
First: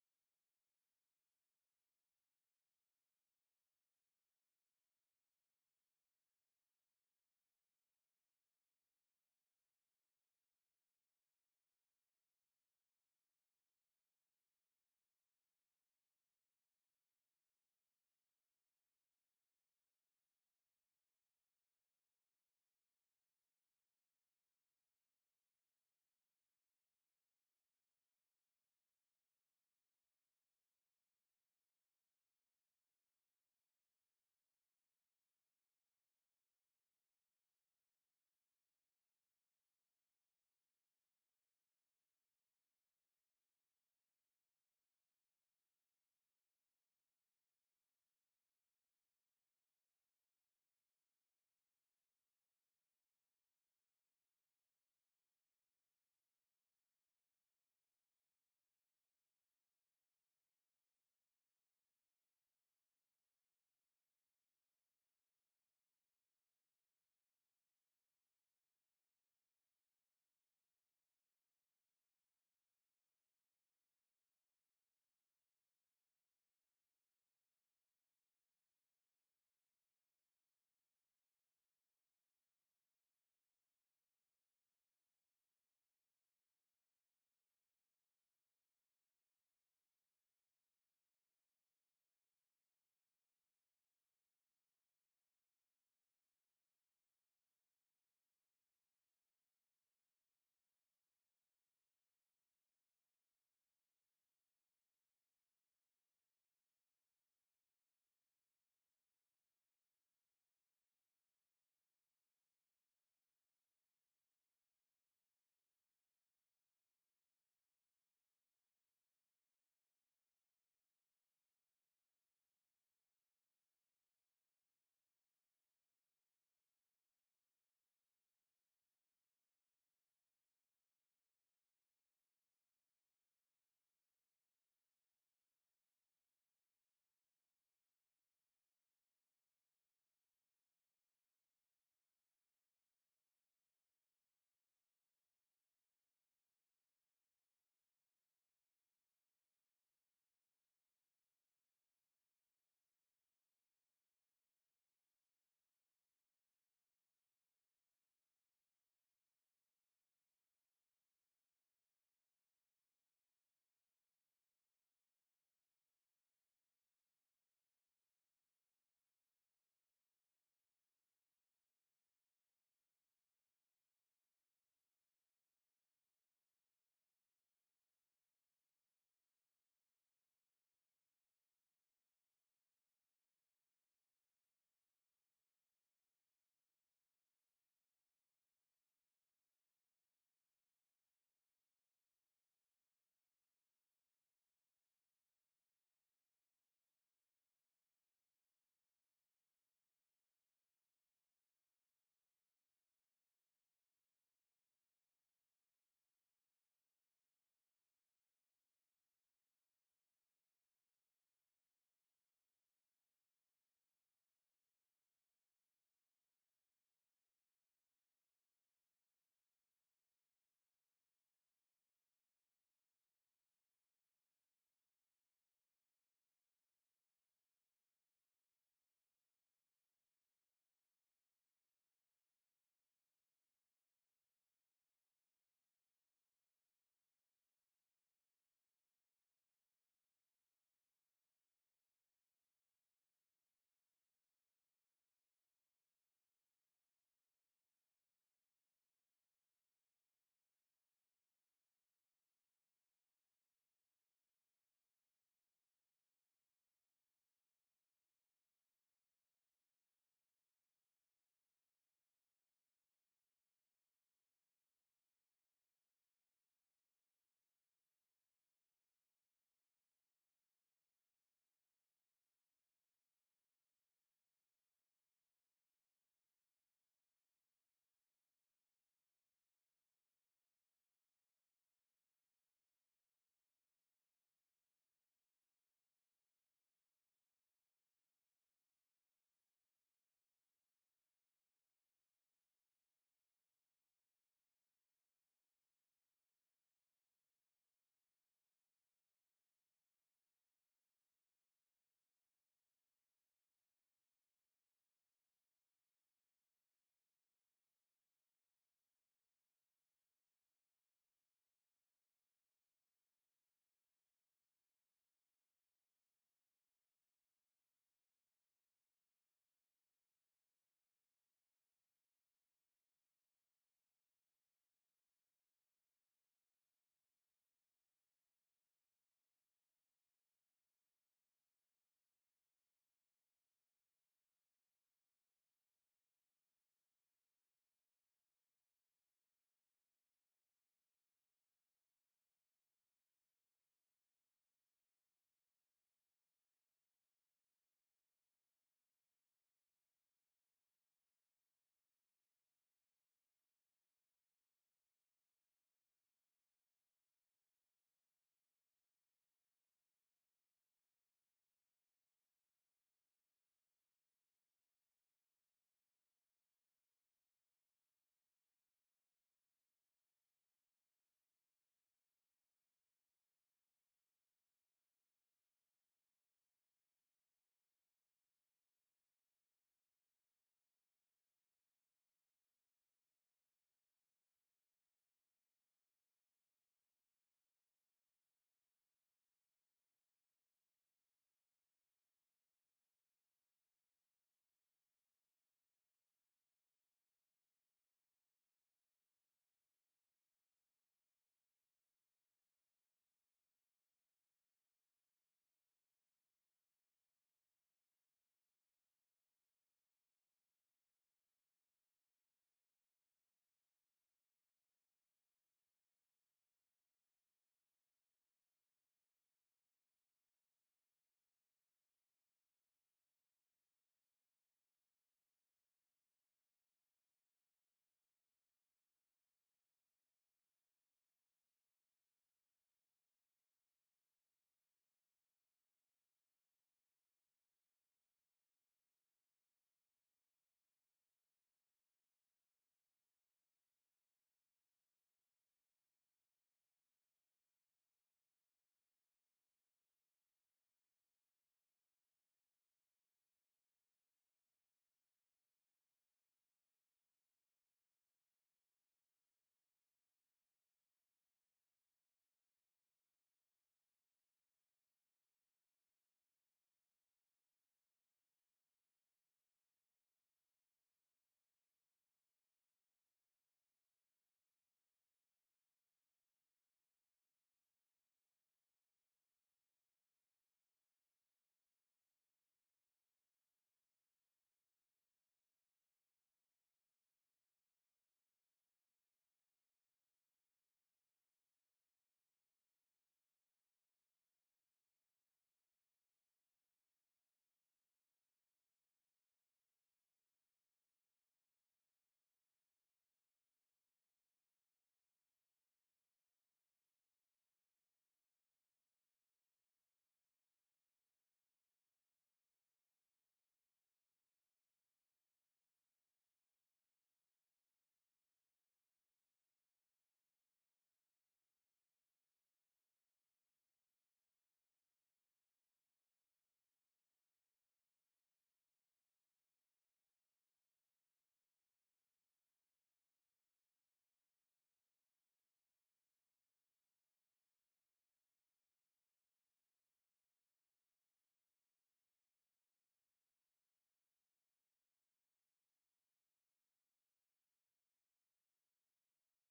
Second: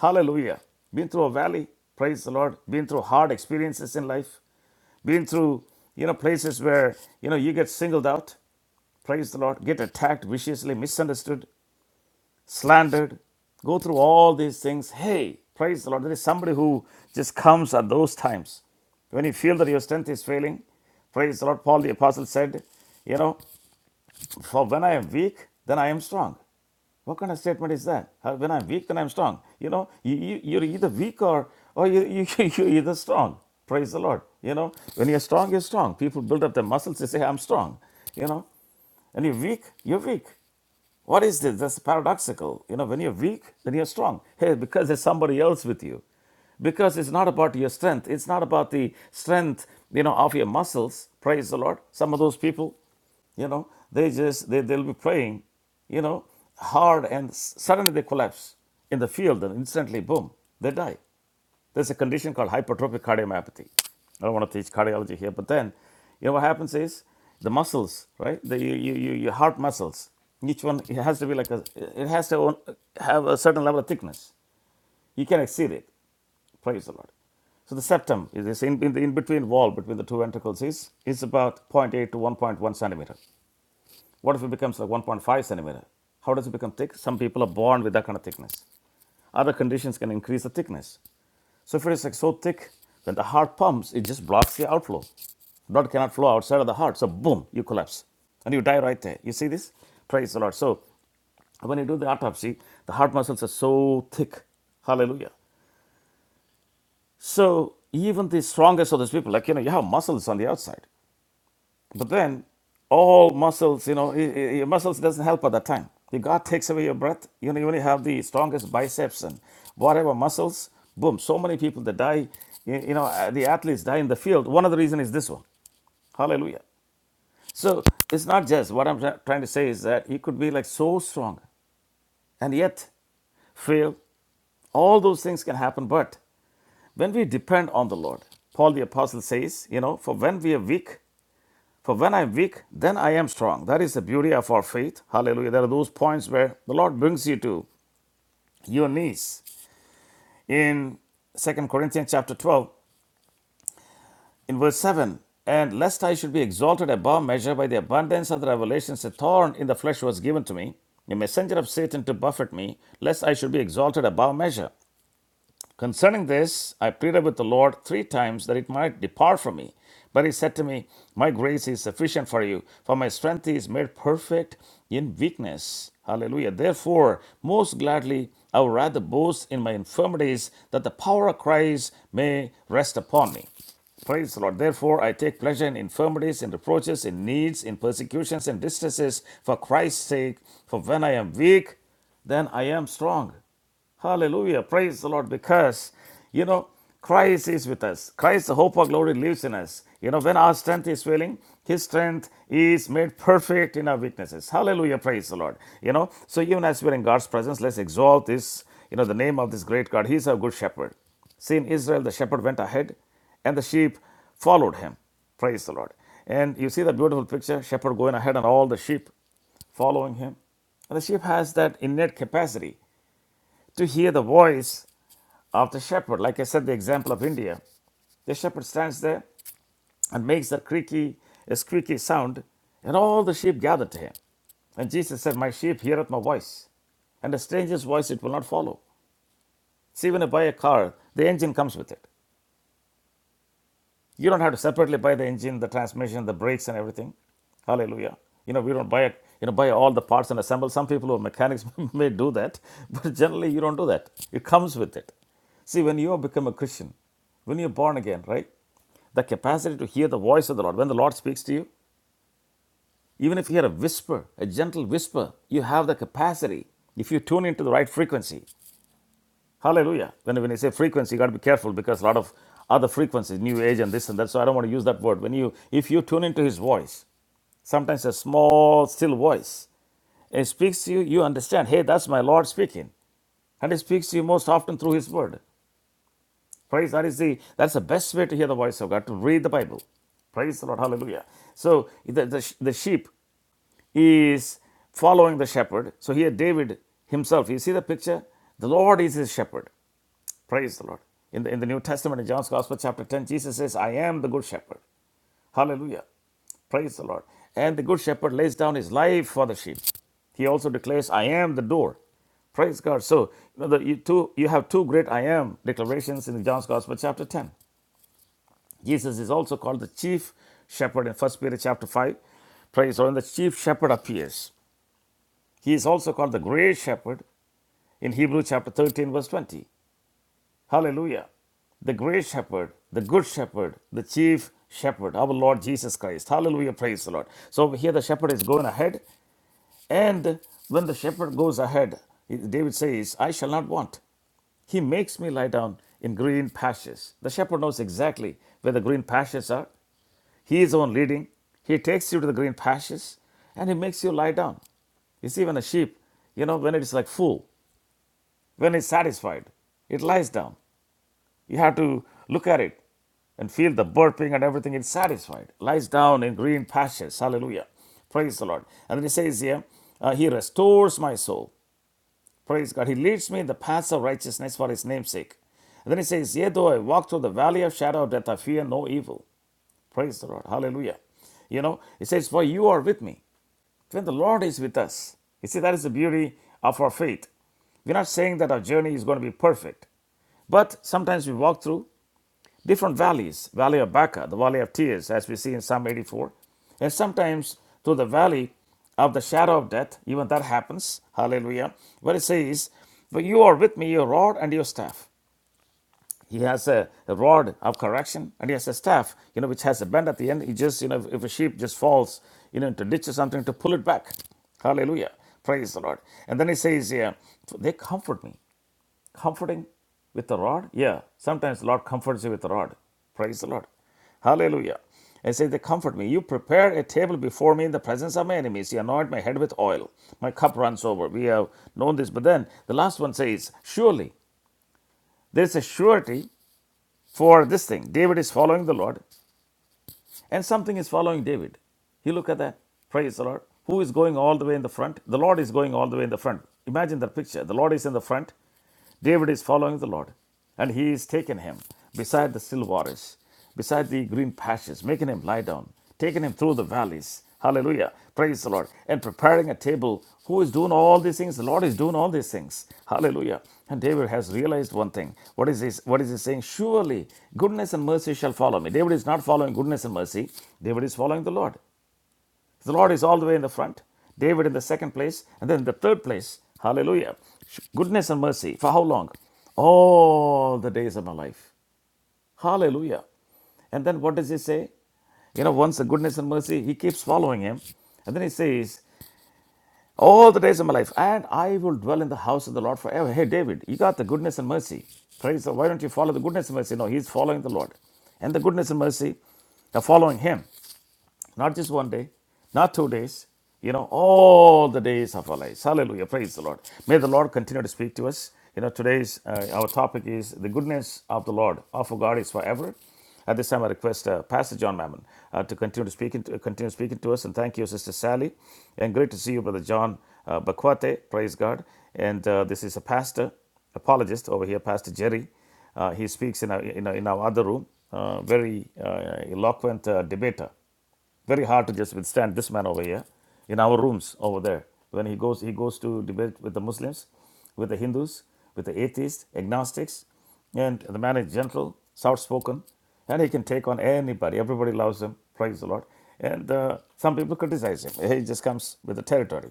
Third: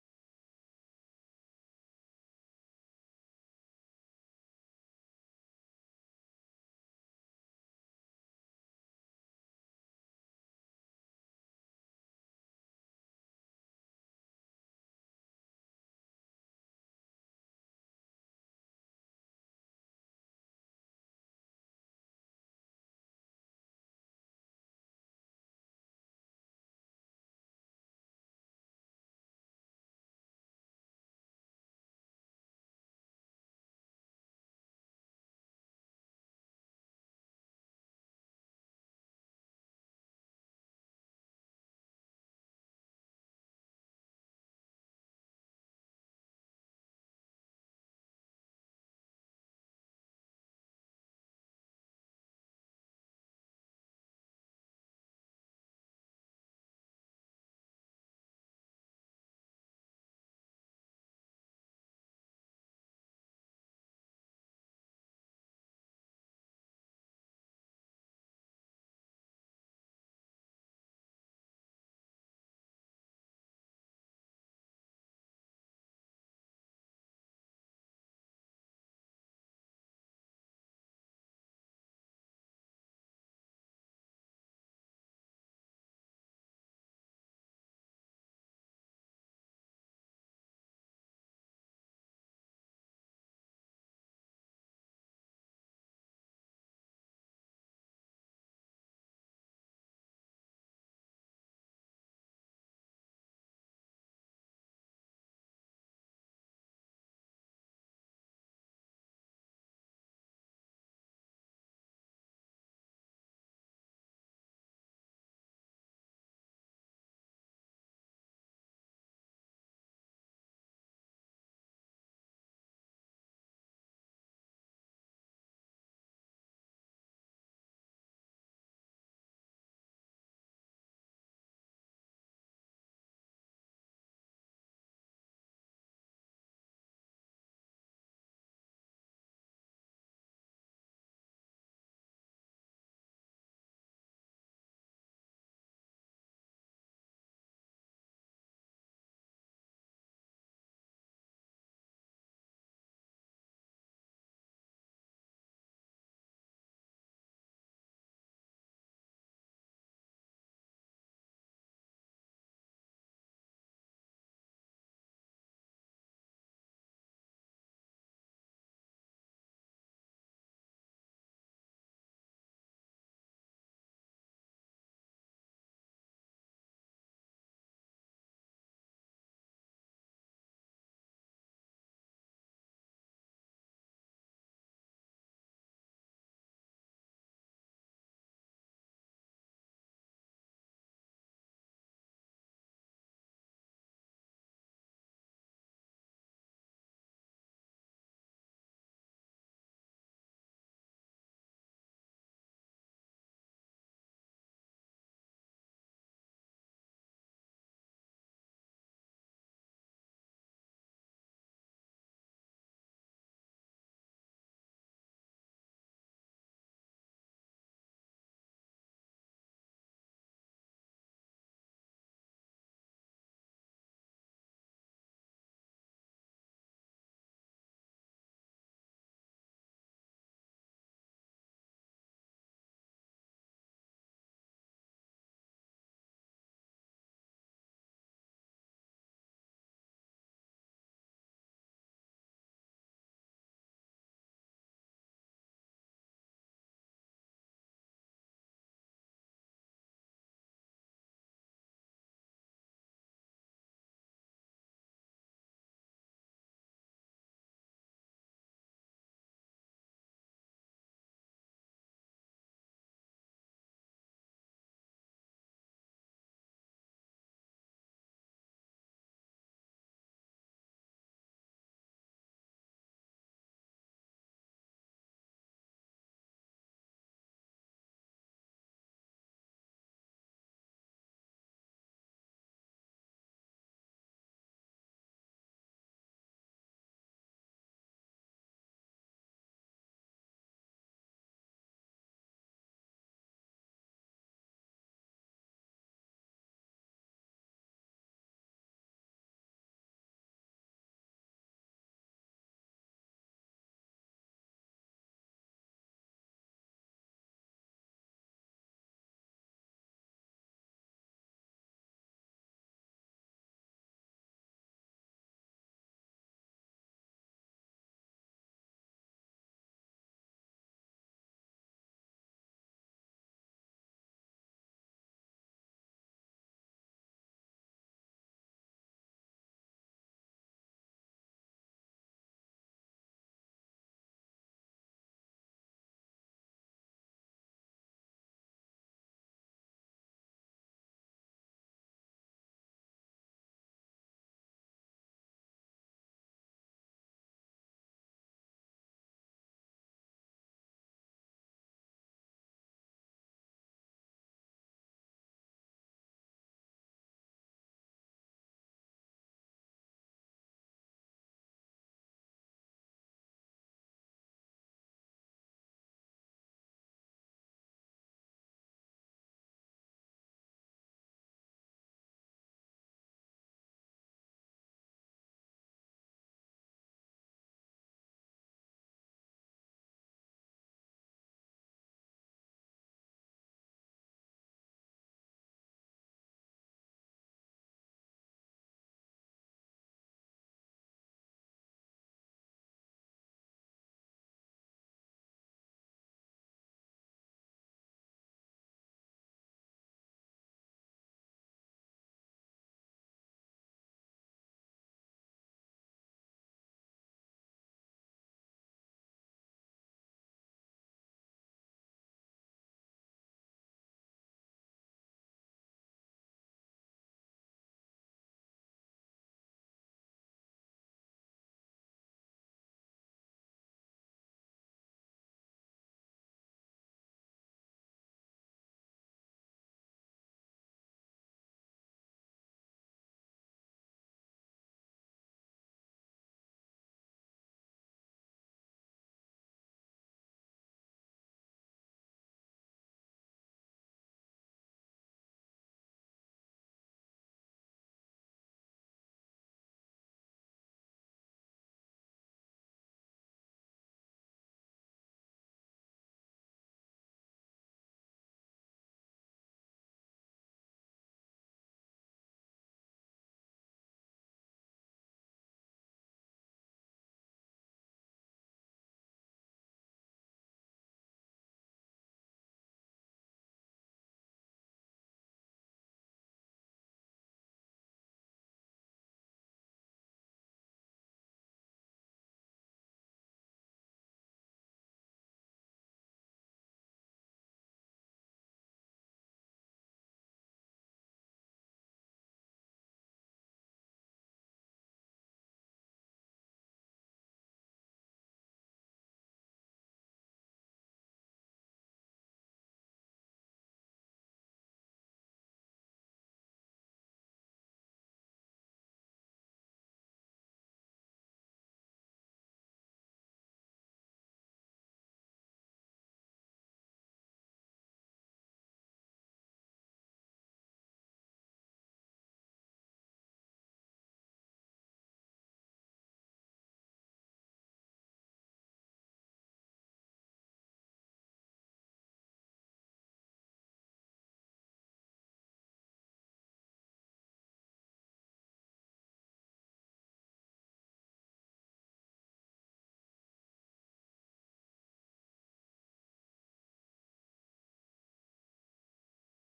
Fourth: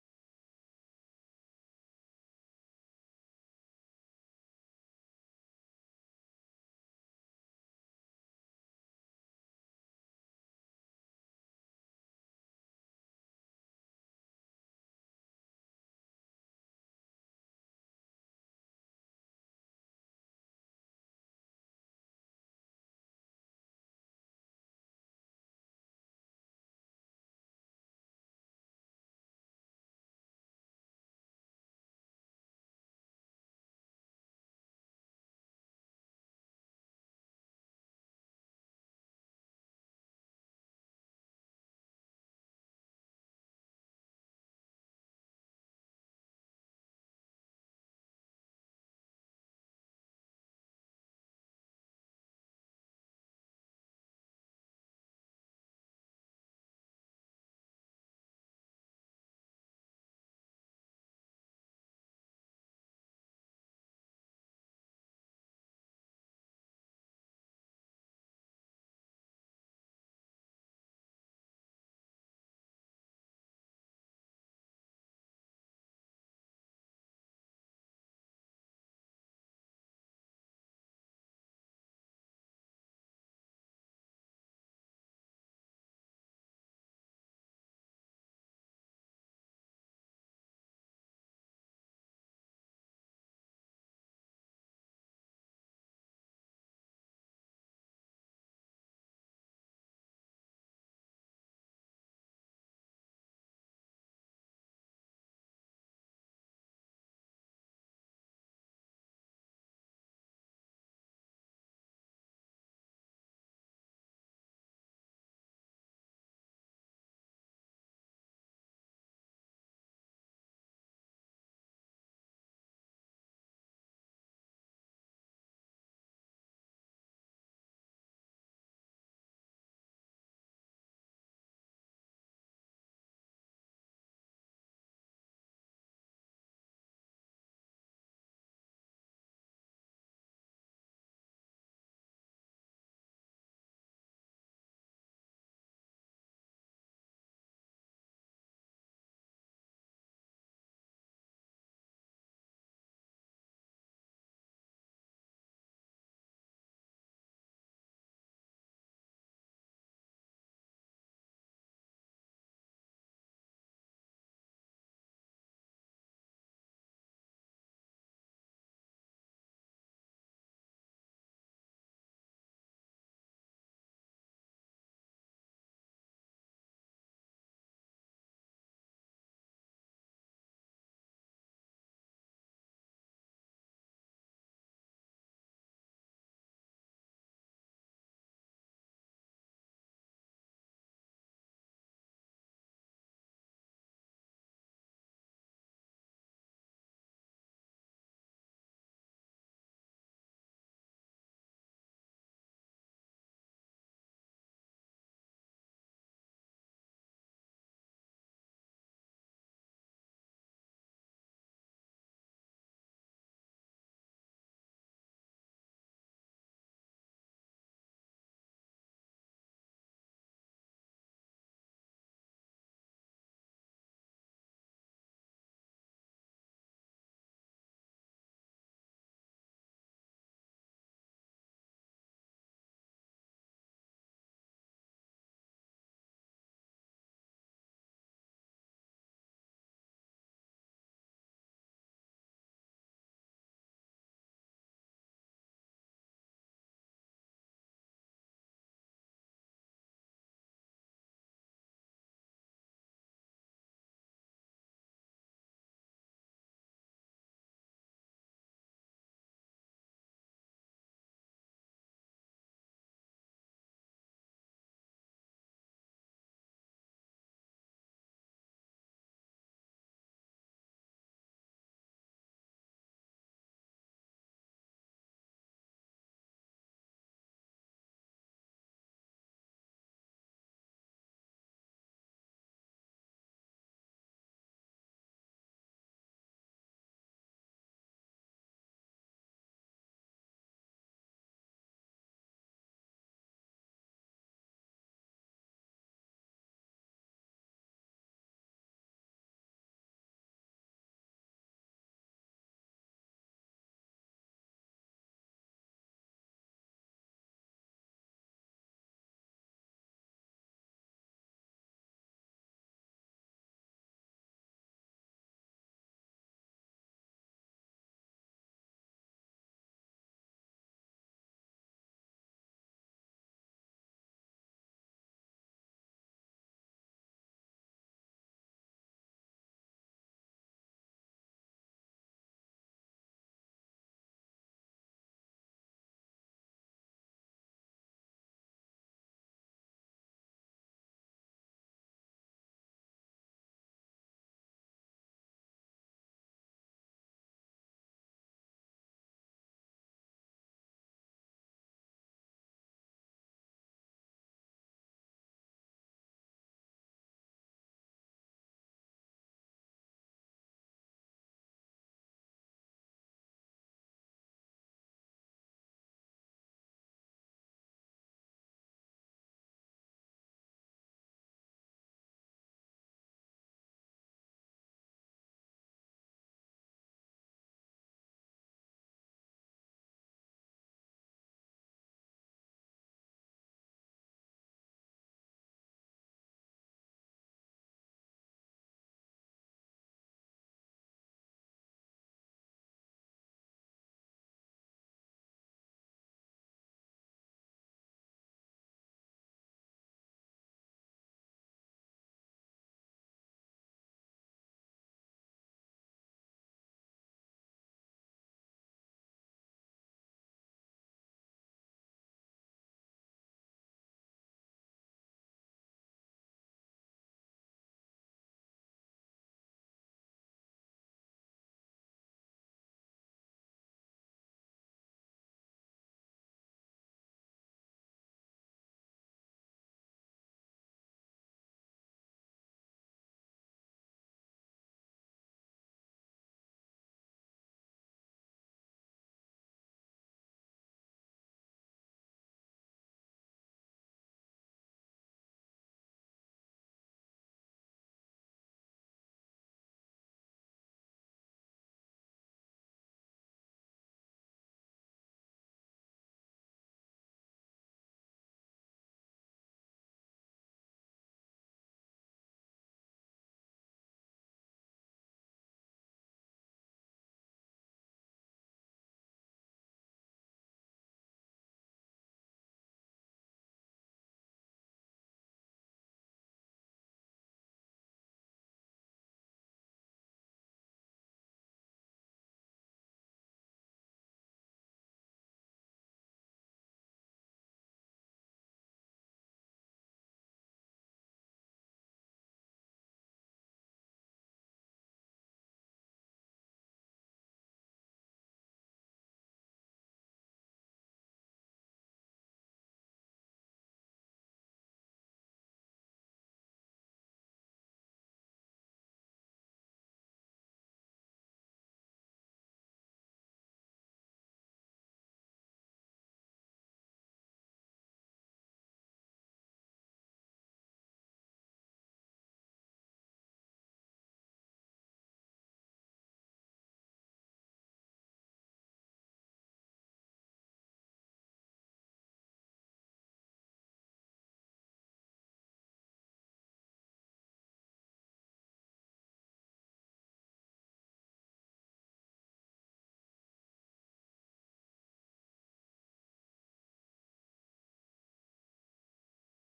Hallelujah. Been through a valley, praise the Lord, been through hard experiences in life, been through you know places where you know you get singled out praise the lord get attacked viciously misunderstood slandered, go through all these things. Hey, praise the Lord. There is somebody who just comes at those times when you feel that your strength is failing. Praise the Lord. Paul the Apostle said, You know, for when I am weak, then I am strong. What kind of statement is that? When I'm weak, then I'm strong. You know, you, you, you're either weak or, or you, you, you're either strong. Praise the Lord. You know, when you're strong, you're strong. People build up their muscles, they say, I'm strong. You know, and you're weak, you're weak. What is this? That's paradoxical. You know, when you're weak, then you're strong. Hey, because there's somebody else with you. Because it's not about your strength. It's not about the strength, you know, of your muscles. Praise the Lord. Some of those people, you know, they just they, they'll be praying, you know, hard and s- suddenly they collapse in the field and instantly boom, they die. There's a condition called hypertrophic cardiomyopathy. I don't want to teach cardiology here, but then, you know what happens is the muscles, right? The you, you, your heart muscles. Each one it has to be like a, it has to own, have a certain level of thickness. You can exceed it. Praise the Lord. So the septum is this in, in the in between wall between the two ventricles is is about zero point 0.8 to 1.1 centimeter. What if it becomes like 1.5 centimeter? How does it become thick? Some people are born with that kind of thickness. Other conditions can increase the thickness. Sulfur is like so thick then the heart pumps, it just blocks the outflow. Blood cannot flow outside of the heart, so boom, you collapse and you die right there. You see this? Praise the Lord. So when you do the autopsy, the heart muscles are so thick. Hallelujah. So even the strongest of those people, like you know, you have muscles on the outside. But then all muscles, you know, i- i- your muscles doesn't help at that time. If God takes away your breath, you know, you only have the strongest biceps and whatever muscles. Boom. So many people that die, you you know, uh, the athletes die in the field. One of the reasons is this one. Hallelujah. So it's not just what I'm try- trying to say is that he could be like so strong and yet fail. All those things can happen, but when we depend on the Lord, Paul the apostle says, you know, for when we are weak, For when I'm weak, then I am strong. That is the beauty of our faith. Hallelujah. There are those points where the Lord brings you to your knees. In Second Corinthians chapter 12, in verse 7, and lest I should be exalted above measure by the abundance of the revelations, a thorn in the flesh was given to me, a messenger of Satan to buffet me, lest I should be exalted above measure. Concerning this, I pleaded with the Lord three times that it might depart from me. But he said to me, My grace is sufficient for you, for my strength is made perfect in weakness. Hallelujah. Therefore, most gladly I would rather boast in my infirmities, that the power of Christ may rest upon me. Praise the Lord. Therefore, I take pleasure in infirmities, in reproaches, in needs, in persecutions, and distresses for Christ's sake. For when I am weak, then I am strong. Hallelujah. Praise the Lord. Because, you know, Christ is with us. Christ, the hope of glory, lives in us. You know, when our strength is failing, His strength is made perfect in our weaknesses. Hallelujah. Praise the Lord. You know, so even as we're in God's presence, let's exalt this, you know, the name of this great God. He's our good shepherd. See, in Israel, the shepherd went ahead and the sheep followed him. Praise the Lord. And you see the beautiful picture shepherd going ahead and all the sheep following him. And the sheep has that innate capacity to hear the voice of the shepherd. Like I said, the example of India. The shepherd stands there and makes that creaky, a squeaky sound, and all the sheep gather to him. And Jesus said, My sheep heareth my voice, and a stranger's voice it will not follow. See, when you buy a car, the engine comes with it. You don't have to separately buy the engine, the transmission, the brakes, and everything. Hallelujah. You know, we don't buy it, you know, buy all the parts and assemble. Some people who are mechanics may do that, but generally you don't do that. It comes with it. See, when you become a Christian, when you're born again, right? The capacity to hear the voice of the Lord. When the Lord speaks to you, even if you hear a whisper, a gentle whisper, you have the capacity, if you tune into the right frequency, Hallelujah. When, when you say frequency, you got to be careful because a lot of other frequencies, new age and this and that. So I don't want to use that word. When you, if you tune into his voice, sometimes a small, still voice, and it speaks to you, you understand, hey, that's my Lord speaking. And he speaks to you most often through his word. Praise, that is the, that's the best way to hear the voice of God, to read the Bible. Praise the Lord. Hallelujah. So the, the, the sheep is following the shepherd. So here, David himself, you see the picture? The Lord is his shepherd. Praise the Lord. In the, in the New Testament, in John's Gospel, chapter 10, Jesus says, I am the good shepherd. Hallelujah. Praise the Lord. And the good shepherd lays down his life for the sheep. He also declares, I am the door. Praise God. So you, know, the, you, two, you have two great I am declarations in John's Gospel, chapter 10. Jesus is also called the chief shepherd in First Peter, chapter 5. Praise the Lord. And the chief shepherd appears. He is also called the great shepherd in Hebrews chapter 13, verse 20. Hallelujah. The great shepherd, the good shepherd, the chief shepherd, our Lord Jesus Christ. Hallelujah. Praise the Lord. So here the shepherd is going ahead, and when the shepherd goes ahead, David says, I shall not want. He makes me lie down in green pastures. The shepherd knows exactly where the green pastures are. He is the one leading. He takes you to the green pastures and he makes you lie down. You see, when a sheep, you know, when it is like full, when it's satisfied, it lies down. You have to look at it and feel the burping and everything. It's satisfied. Lies down in green pastures. Hallelujah. Praise the Lord. And then he says here, uh, He restores my soul. Praise God. He leads me in the paths of righteousness for His name's sake. And then he says, Yea, though I walk through the valley of shadow of death, I fear no evil. Praise the Lord. Hallelujah. You know, he says, For you are with me. When the Lord is with us, you see, that is the beauty of our faith. We're not saying that our journey is going to be perfect, but sometimes we walk through different valleys, Valley of Baca, the Valley of Tears, as we see in Psalm 84, and sometimes through the valley of the shadow of death, even that happens, hallelujah, where it says, But you are with me, your rod and your staff. He has a, a rod of correction and he has a staff, you know, which has a bend at the end. He just, you know, if a sheep just falls, you know, into a ditch or something, to pull it back. Hallelujah. Praise the Lord. And then he says here, they comfort me. Comforting with the rod? Yeah. Sometimes the Lord comforts you with the rod. Praise the Lord. Hallelujah. And say, They comfort me. You prepare a table before me in the presence of my enemies. You anoint my head with oil. My cup runs over. We have known this. But then the last one says, Surely there's a surety for this thing. David is following the Lord. And something is following David. You look at that. Praise the Lord. Who is going all the way in the front? The Lord is going all the way in the front. Imagine that picture. The Lord is in the front. David is following the Lord. And he is taking him beside the still waters, beside the green pastures, making him lie down taking him through the valleys. Hallelujah. Praise the Lord. And preparing a table. Who is doing all these things? The Lord is doing all these things. Hallelujah. And David has realized one thing. What is this? What is he saying? Surely goodness and mercy shall follow me. David is not following goodness and mercy. David is following the Lord. The Lord is all the way in the front. David in the second place, and then in the third place. Hallelujah. Goodness and mercy. For how long? All the days of my life. Hallelujah. And then what does he say? You know, once the goodness and mercy, he keeps following him. And then he says, All the days of my life, and I will dwell in the house of the Lord forever. Hey, David, you got the goodness and mercy. Praise the Lord. Why don't you follow the goodness and mercy? No, he's following the Lord. And the goodness and mercy are following him not just one day, not two days, you know, all the days of our lives. Hallelujah. Praise the Lord. May the Lord continue to speak to us. You know, today's uh, our topic is the goodness of the Lord, of our God is forever. At this time, I request uh, Pastor John Mammon uh, to continue to speak. to, continue speaking to us, and thank you, Sister Sally, and great to see you, Brother John uh, Bakwate. Praise God! And uh, this is a pastor apologist over here, Pastor Jerry. Uh, he speaks in our, in our, in our other room, uh, very uh, eloquent uh, debater. Very hard to just withstand this man over here in our rooms over there. When he goes, he goes to debate with the Muslims, with the Hindus, with the atheists, agnostics, and the man is gentle, soft-spoken, and he can take on anybody. Everybody loves him. Praise the Lord. And uh, some people criticize him. He just comes with the territory.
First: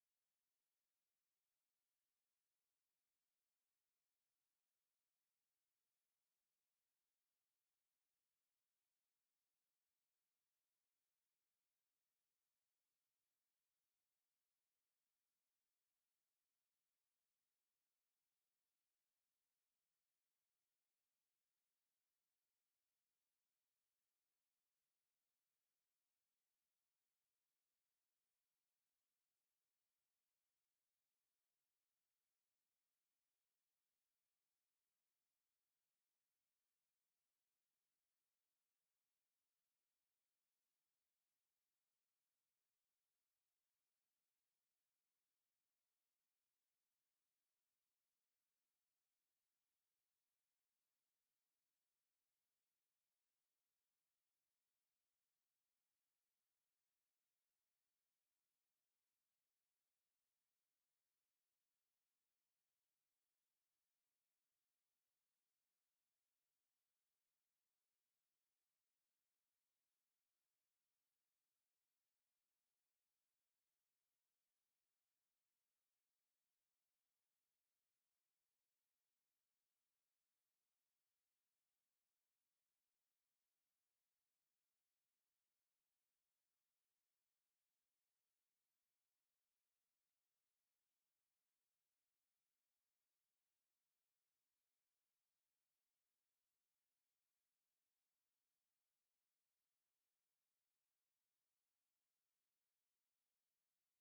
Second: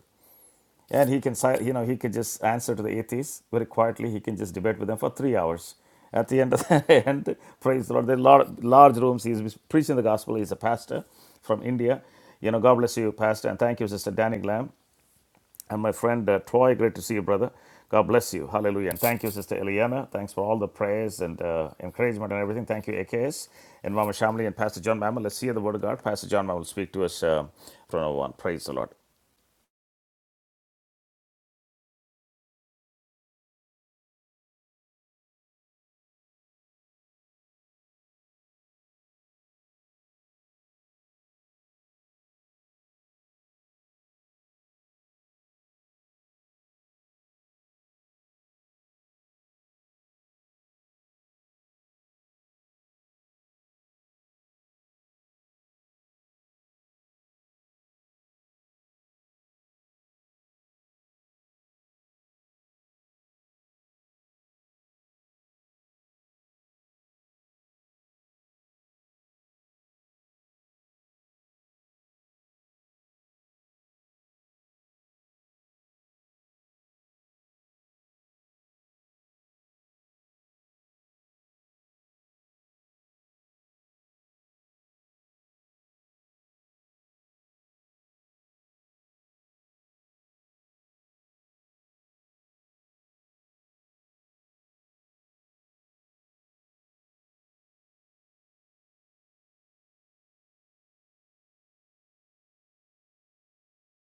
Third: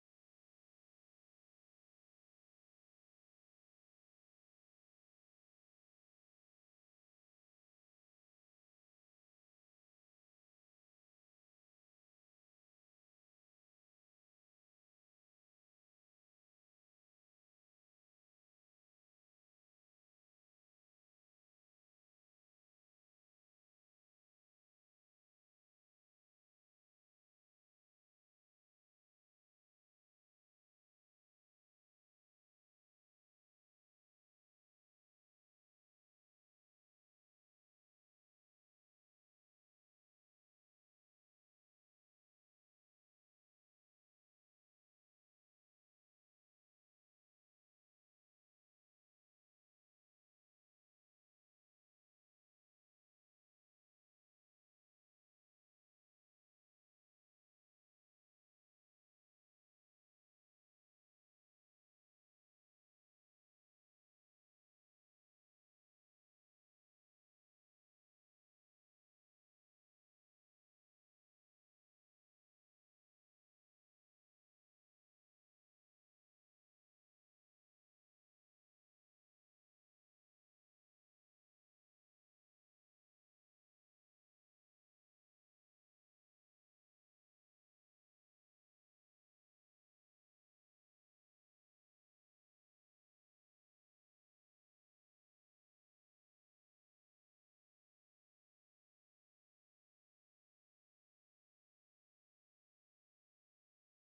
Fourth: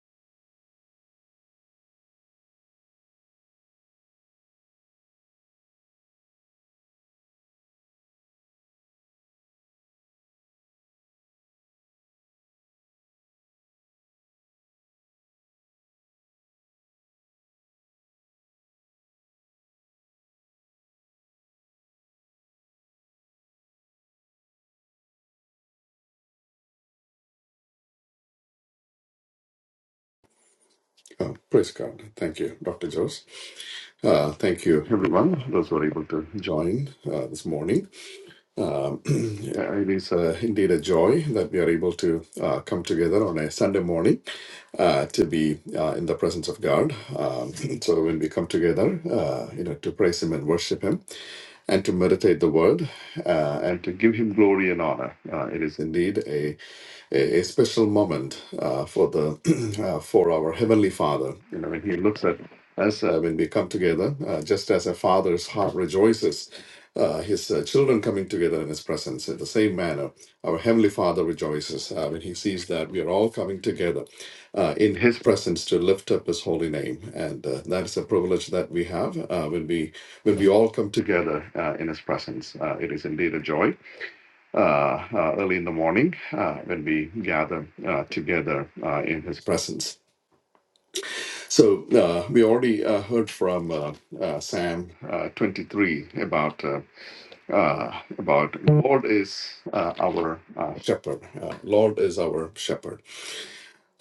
And he can, si- you know, he could just answer to the atheists very quietly. He can just debate with them for three hours. At the end of the end, praise the Lord. There are large, large rooms. He's preaching the gospel. He's a pastor from India. You know, God bless you, pastor, and thank you, Sister Danny Glam, and my friend uh, Troy. Great to see you, brother. God bless you. Hallelujah. And thank you, Sister Eliana. Thanks for all the prayers and uh, encouragement and everything. Thank you, AKS, and Mama Shamli and Pastor John Mammal. Let's hear the word of God. Pastor John Mammal will speak to us uh, from now on. Praise the Lord.
Oh, praise God. Thank you, Dr. Jose. Uh, thank you, everyone, those who are able to join uh, this morning. Um, yeah, it is uh, indeed a joy that we are able to uh, come together on a Sunday morning uh, to be uh, in the presence of God. Um, so when we come together, uh, you know, to praise Him and worship Him, and to meditate the word uh, and to give him glory and honor. Uh, it is indeed a, a, a special moment uh, for the uh, for our heavenly Father. You know, when He looks at us uh, when we come together, uh, just as a father's heart rejoices. Uh, his uh, children coming together in his presence in the same manner. Our Heavenly Father rejoices uh, when he sees that we are all coming together uh, in his presence to lift up his holy name. And uh, that is a privilege that we have uh, when we when we all come together uh, in His presence. Uh, it is indeed a joy uh, uh, early in the morning uh, when we gather uh, together uh, in His presence. So uh, we already uh, heard from uh, uh, Sam uh, 23 about uh, uh, about Lord is uh, our uh, shepherd. Uh, Lord is our shepherd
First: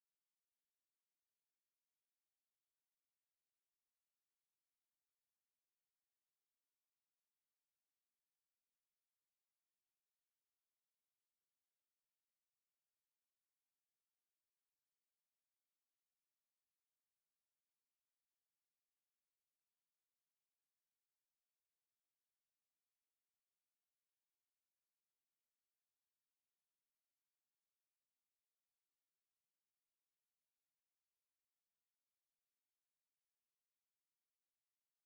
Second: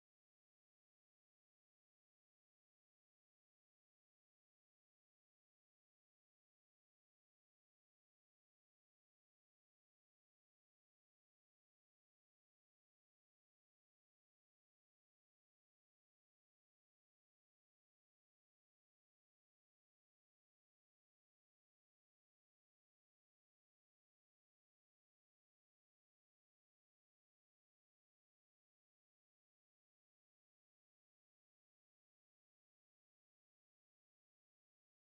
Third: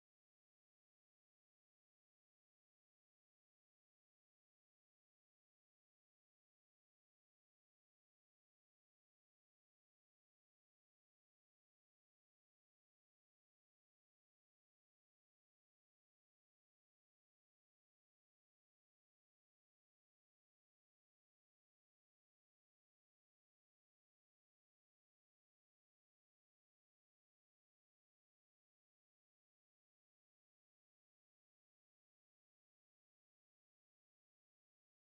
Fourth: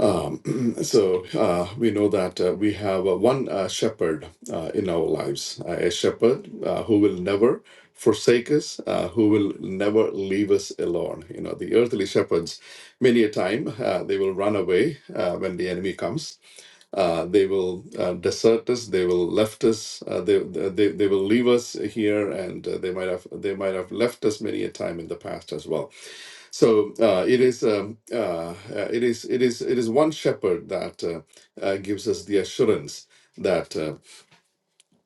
Um, so uh, we know that uh, we have uh, one uh, shepherd uh, in our lives, uh, a shepherd uh, who will never forsake us, uh, who will never leave us alone. You know, the earthly shepherds, many a time, uh, they will run away uh, when the enemy comes uh, they will uh, desert us. They will left us. Uh, they, they they will leave us here, and uh, they might have they might have left us many a time in the past as well. So uh, it is um, uh, uh, it is it is it is one shepherd that uh, uh, gives us the assurance. that. uh,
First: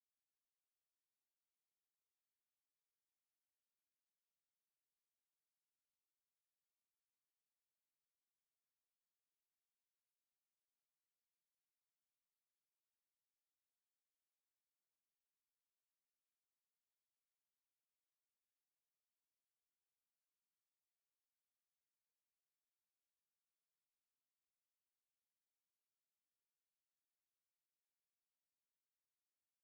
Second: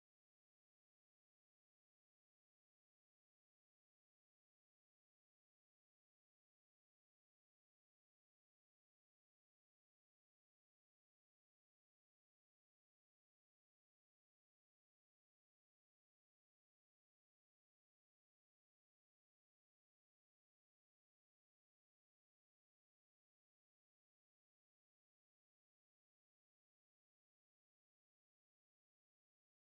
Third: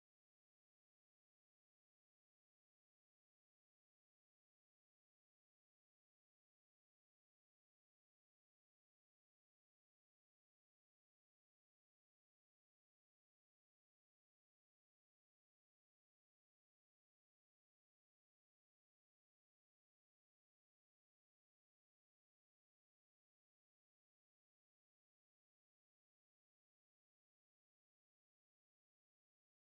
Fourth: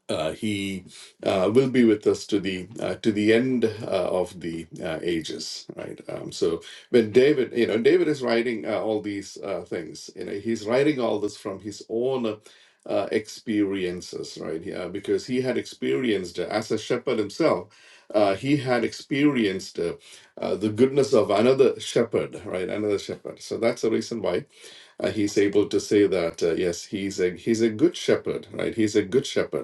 uh, he uh, will be with us to the uh, to the end uh, of the uh, ages right um, so when david you know david is writing uh, all these uh, things you know he's writing all this from his own uh, uh, experiences right yeah, because he had experienced uh, as a shepherd himself uh, he had experienced uh, uh, the goodness of another shepherd right another shepherd so that's the reason why uh, he's able to say that uh, yes he's a he's a good shepherd right he's a good shepherd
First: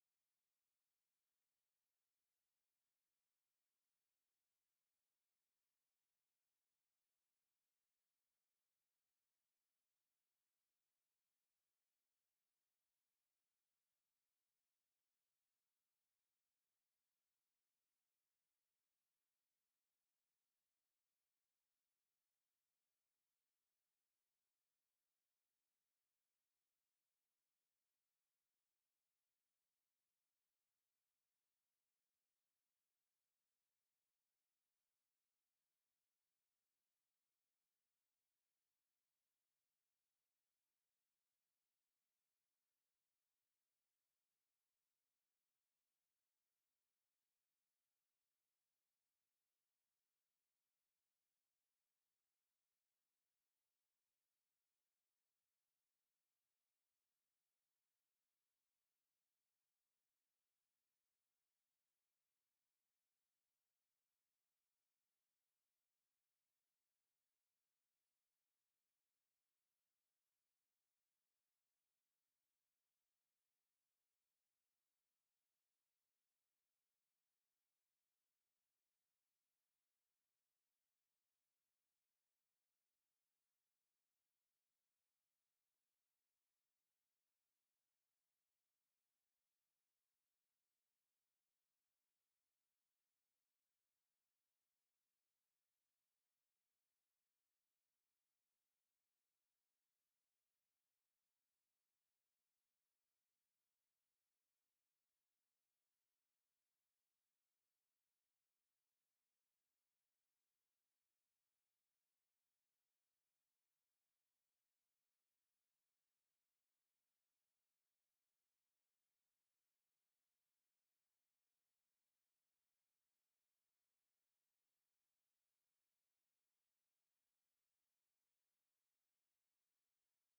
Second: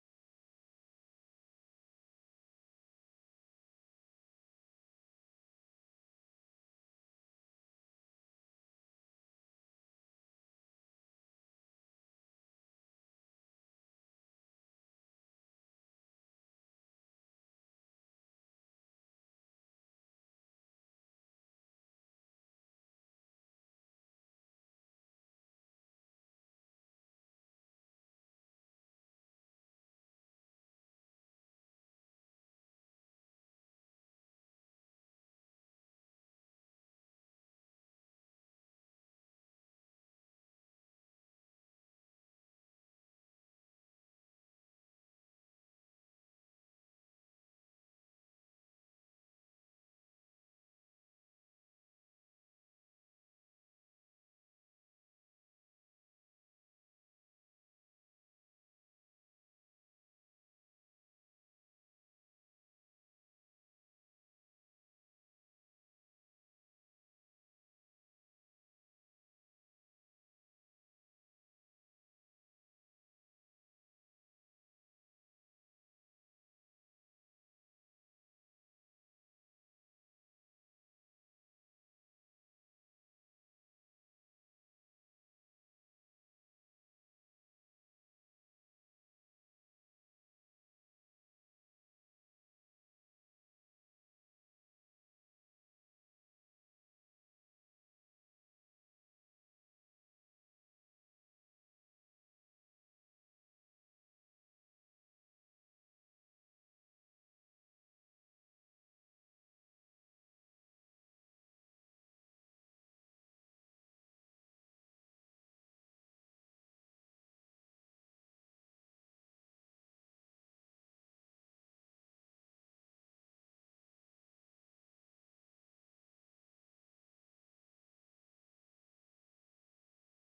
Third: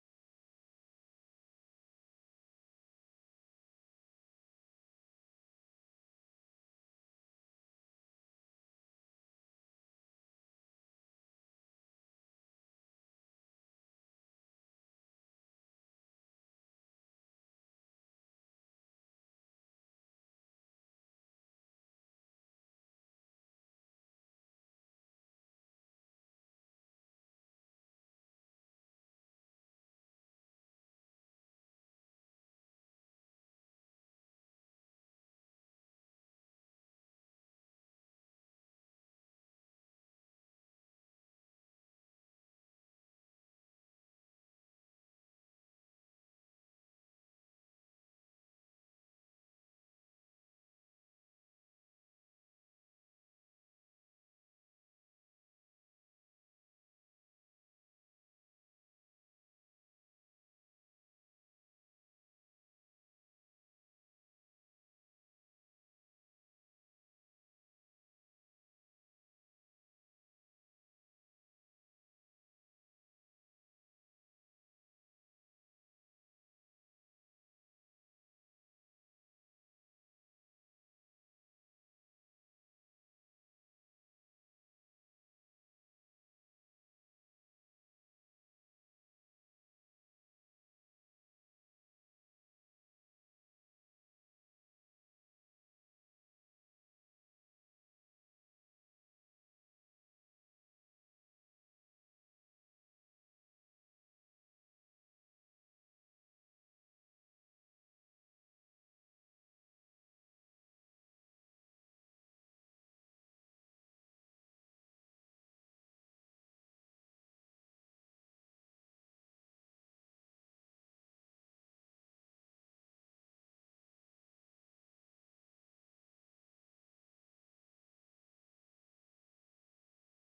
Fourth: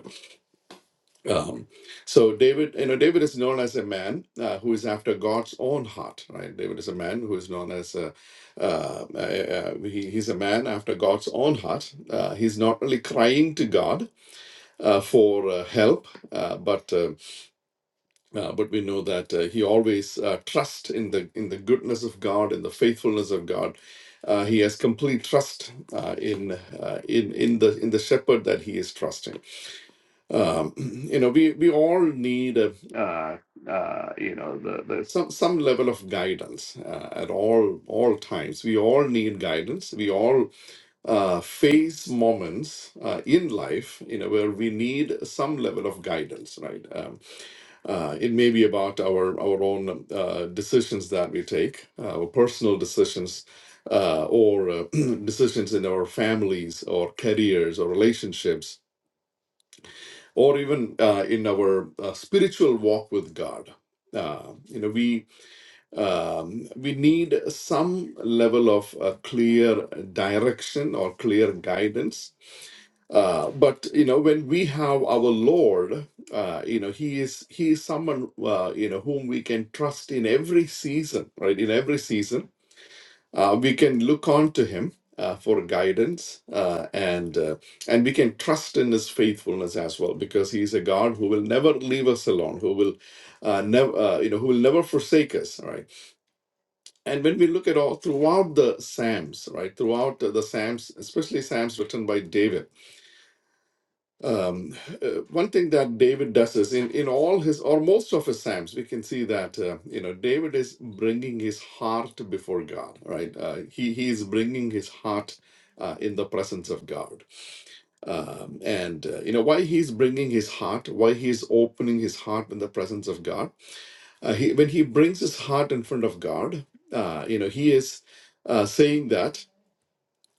um, so David, you know, David is known as a man uh, who is after God's own heart, right? David is a man who is known as a, uh, uh, uh, he, he's a man after God's own heart. Uh, he's not only crying to God uh, for uh, help, uh, but uh, uh, but we know that uh, he always uh, trusts in the in the goodness of God, in the faithfulness of God. Uh, he has complete trust uh, in uh, in in the in the shepherd that he is trusting um, you know we we all need uh, uh, uh, you know the, the some some level of guidance uh, at all all times we all need guidance we all uh, face moments uh, in life you know where we need some level of guidance right um, uh, it may be about our our own uh, decisions that we take our personal decisions uh, or uh, decisions in our families or careers or relationships or even uh, in our uh, spiritual walk with God. Uh, you know, we um, we need some level of uh, clear direction or clear guidance. Uh, but you know, when we have our Lord, uh, you know, He is He is someone uh, you know whom we can trust in every season, right? In every season, uh, we can look on to him uh, for guidance uh, and uh, and we can trust in his faithfulness as well because he is a God who will never leave us alone who will uh, never uh, you know who will never forsake us right and when we look at all throughout the psalms right throughout the psalms especially psalms written by David um, uh, one thing that David does is in, in all his or most of his psalms, we can see that uh, you know David is bringing his heart before God, right? Uh, he he is bringing his heart uh, in the presence of God, um, and uh, you know why he's bringing his heart, why he is opening his heart in the presence of God. Uh, he, when he brings his heart in front of God, uh, you know he is uh, saying that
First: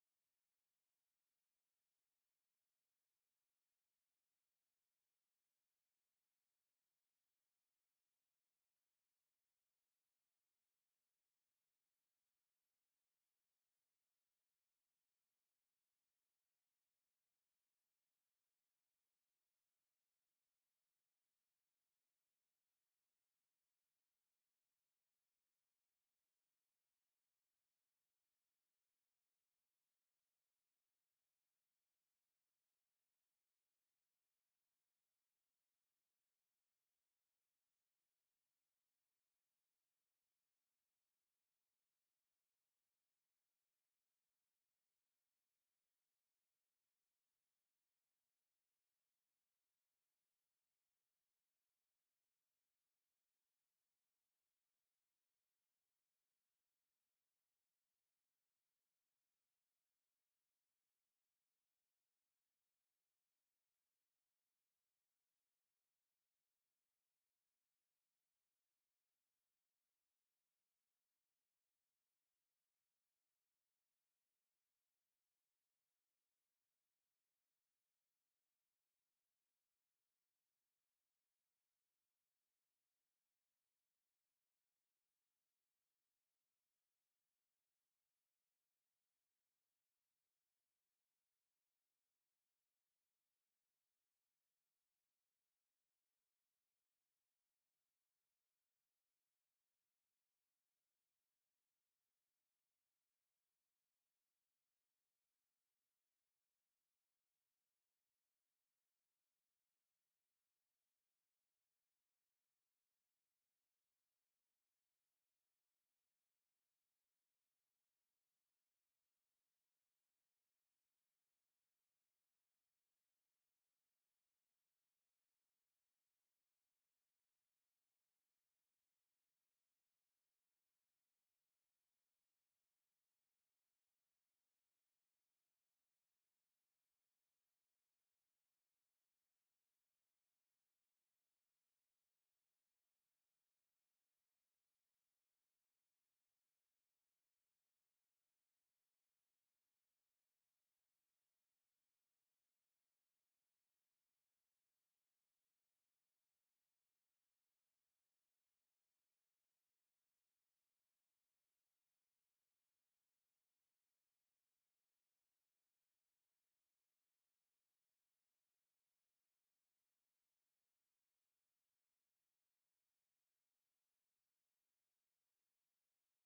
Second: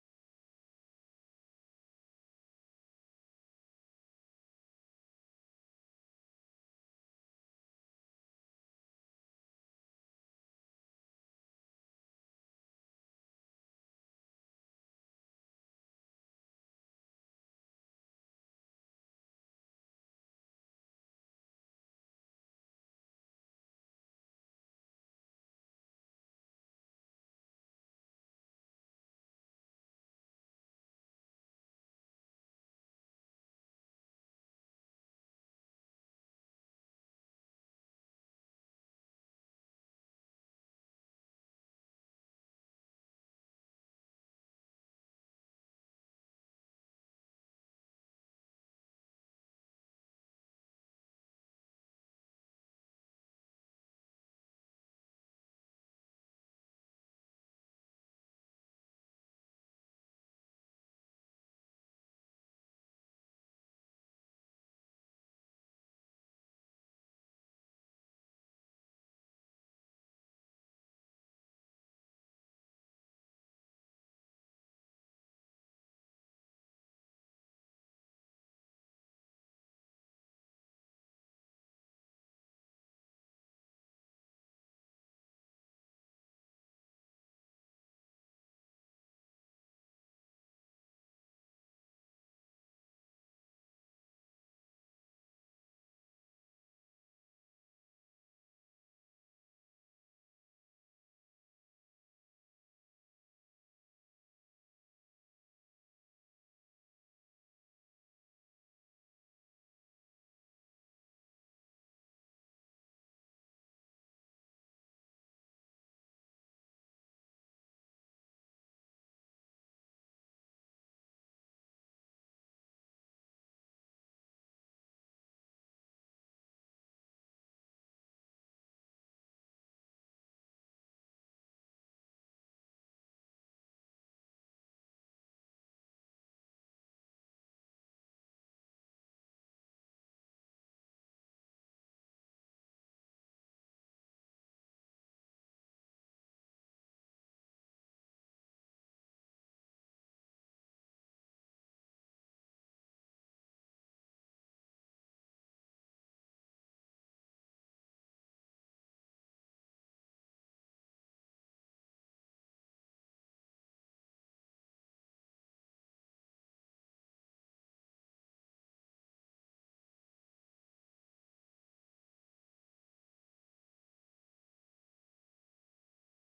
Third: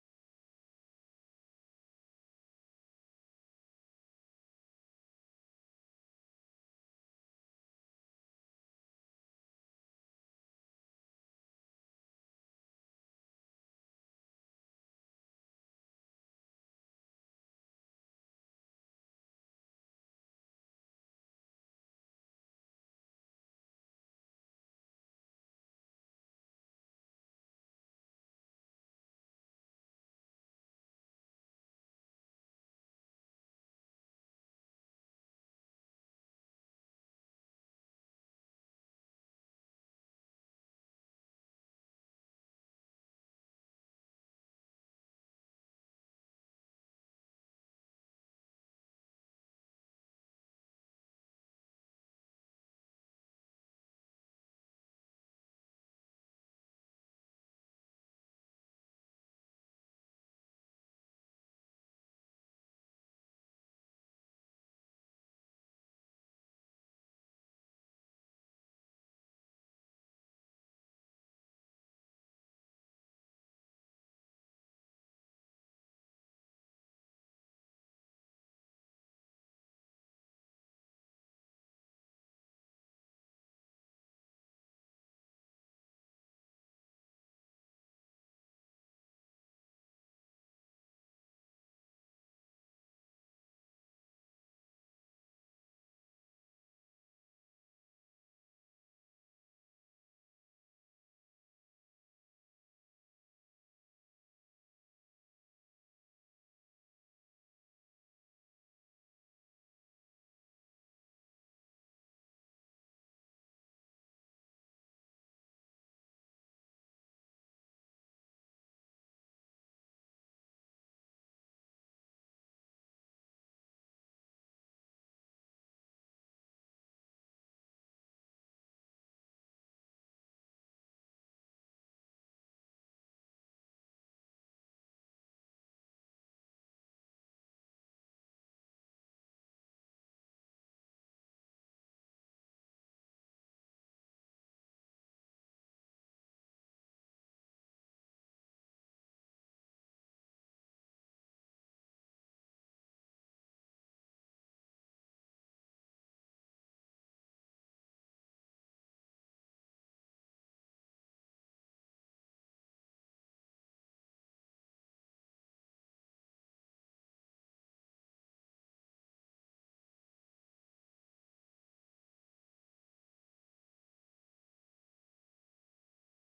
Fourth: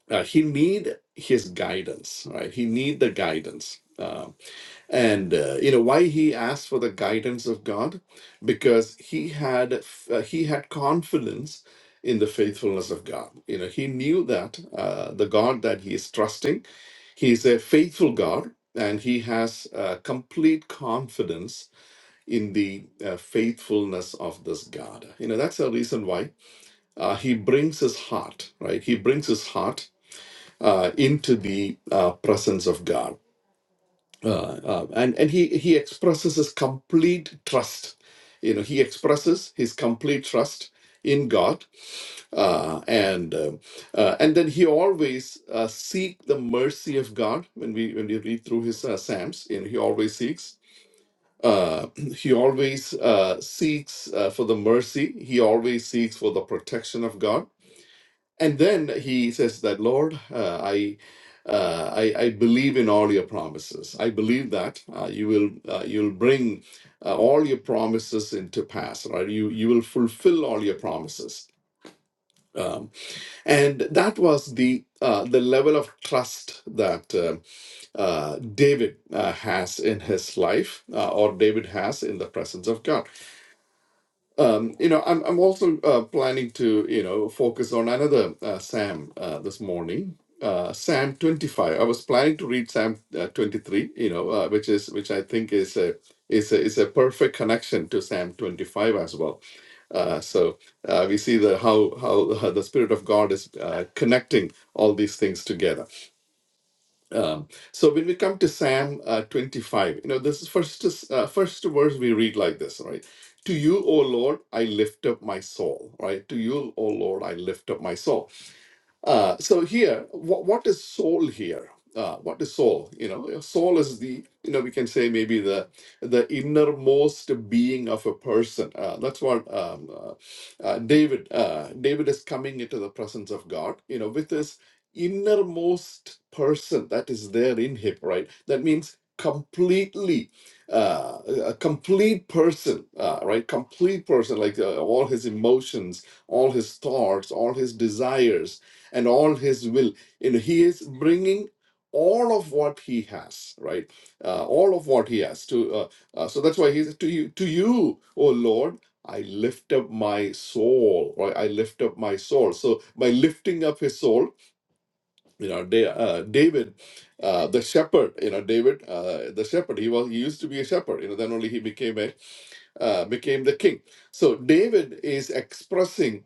uh, he need his guidance, right? He need the guidance. Um, and uh, you know why he asked for the guidance of God? Because he had uh, he had confidence in the faithfulness of God. You know he knew that uh, the God that he is trusting, he's a faithful God, and he has uh, complete confidence in the uh, faithfulness of this God. You know that's the reason why uh, he brings his heart right. He brings his heart uh, into the uh, presence of God uh, uh, and and he he expresses his complete trust. You know, he expresses his complete trust in God, uh, and um uh, and then he always uh, seek the mercy of God. When we when we read through his uh, psalms, you know, he always seeks. Uh, he always uh, seeks uh, for the mercy. He always seeks for the protection of God and then he says that, Lord, uh, I, uh, I, I believe in all your promises. I believe that uh, you will uh, you'll bring uh, all your promises into pass, right? You you will fulfill all your promises. Um, and that was the uh, the level of trust that uh, uh, David uh, has in his life, uh, or David has in the presence of God um, you know, I'm I'm also uh, planning to you know focus on another uh, Sam uh, this morning. Uh, Sam 25. I was planning to read Sam uh, 23. You know, uh, which is which I think is a is a, is a perfect connection to Sam 25 as well. Uh, so uh, we see the how how uh, the Spirit of God is uh, connecting all these things together. Um, so when we come to Psalm uh, 25, you know, this is first uh, first verse we read like this, right? To you, O Lord, I lift up my soul, right? To you, O Lord, I lift up my soul. Uh, so here, what, what is soul here? Uh, what is soul? You know, soul is the you know we can say maybe the the innermost being of a person. Uh, that's what um, uh, uh, David uh, David is coming into the presence of God. You know, with his innermost person that is there in him. Right. That means completely uh, a complete person. Uh, right. Complete person, like uh, all his emotions, all his thoughts, all his desires and all his will. You know, he is bringing all of what he has, right? Uh, all of what he has to. Uh, uh, so that's why he says to you, to you, O Lord, I lift up my soul, right? I lift up my soul. So by lifting up his soul, you know, Da- uh, David, uh, the shepherd, you know, David, uh, the shepherd. He was he used to be a shepherd. You know, then only he became a uh, became the king. So David is expressing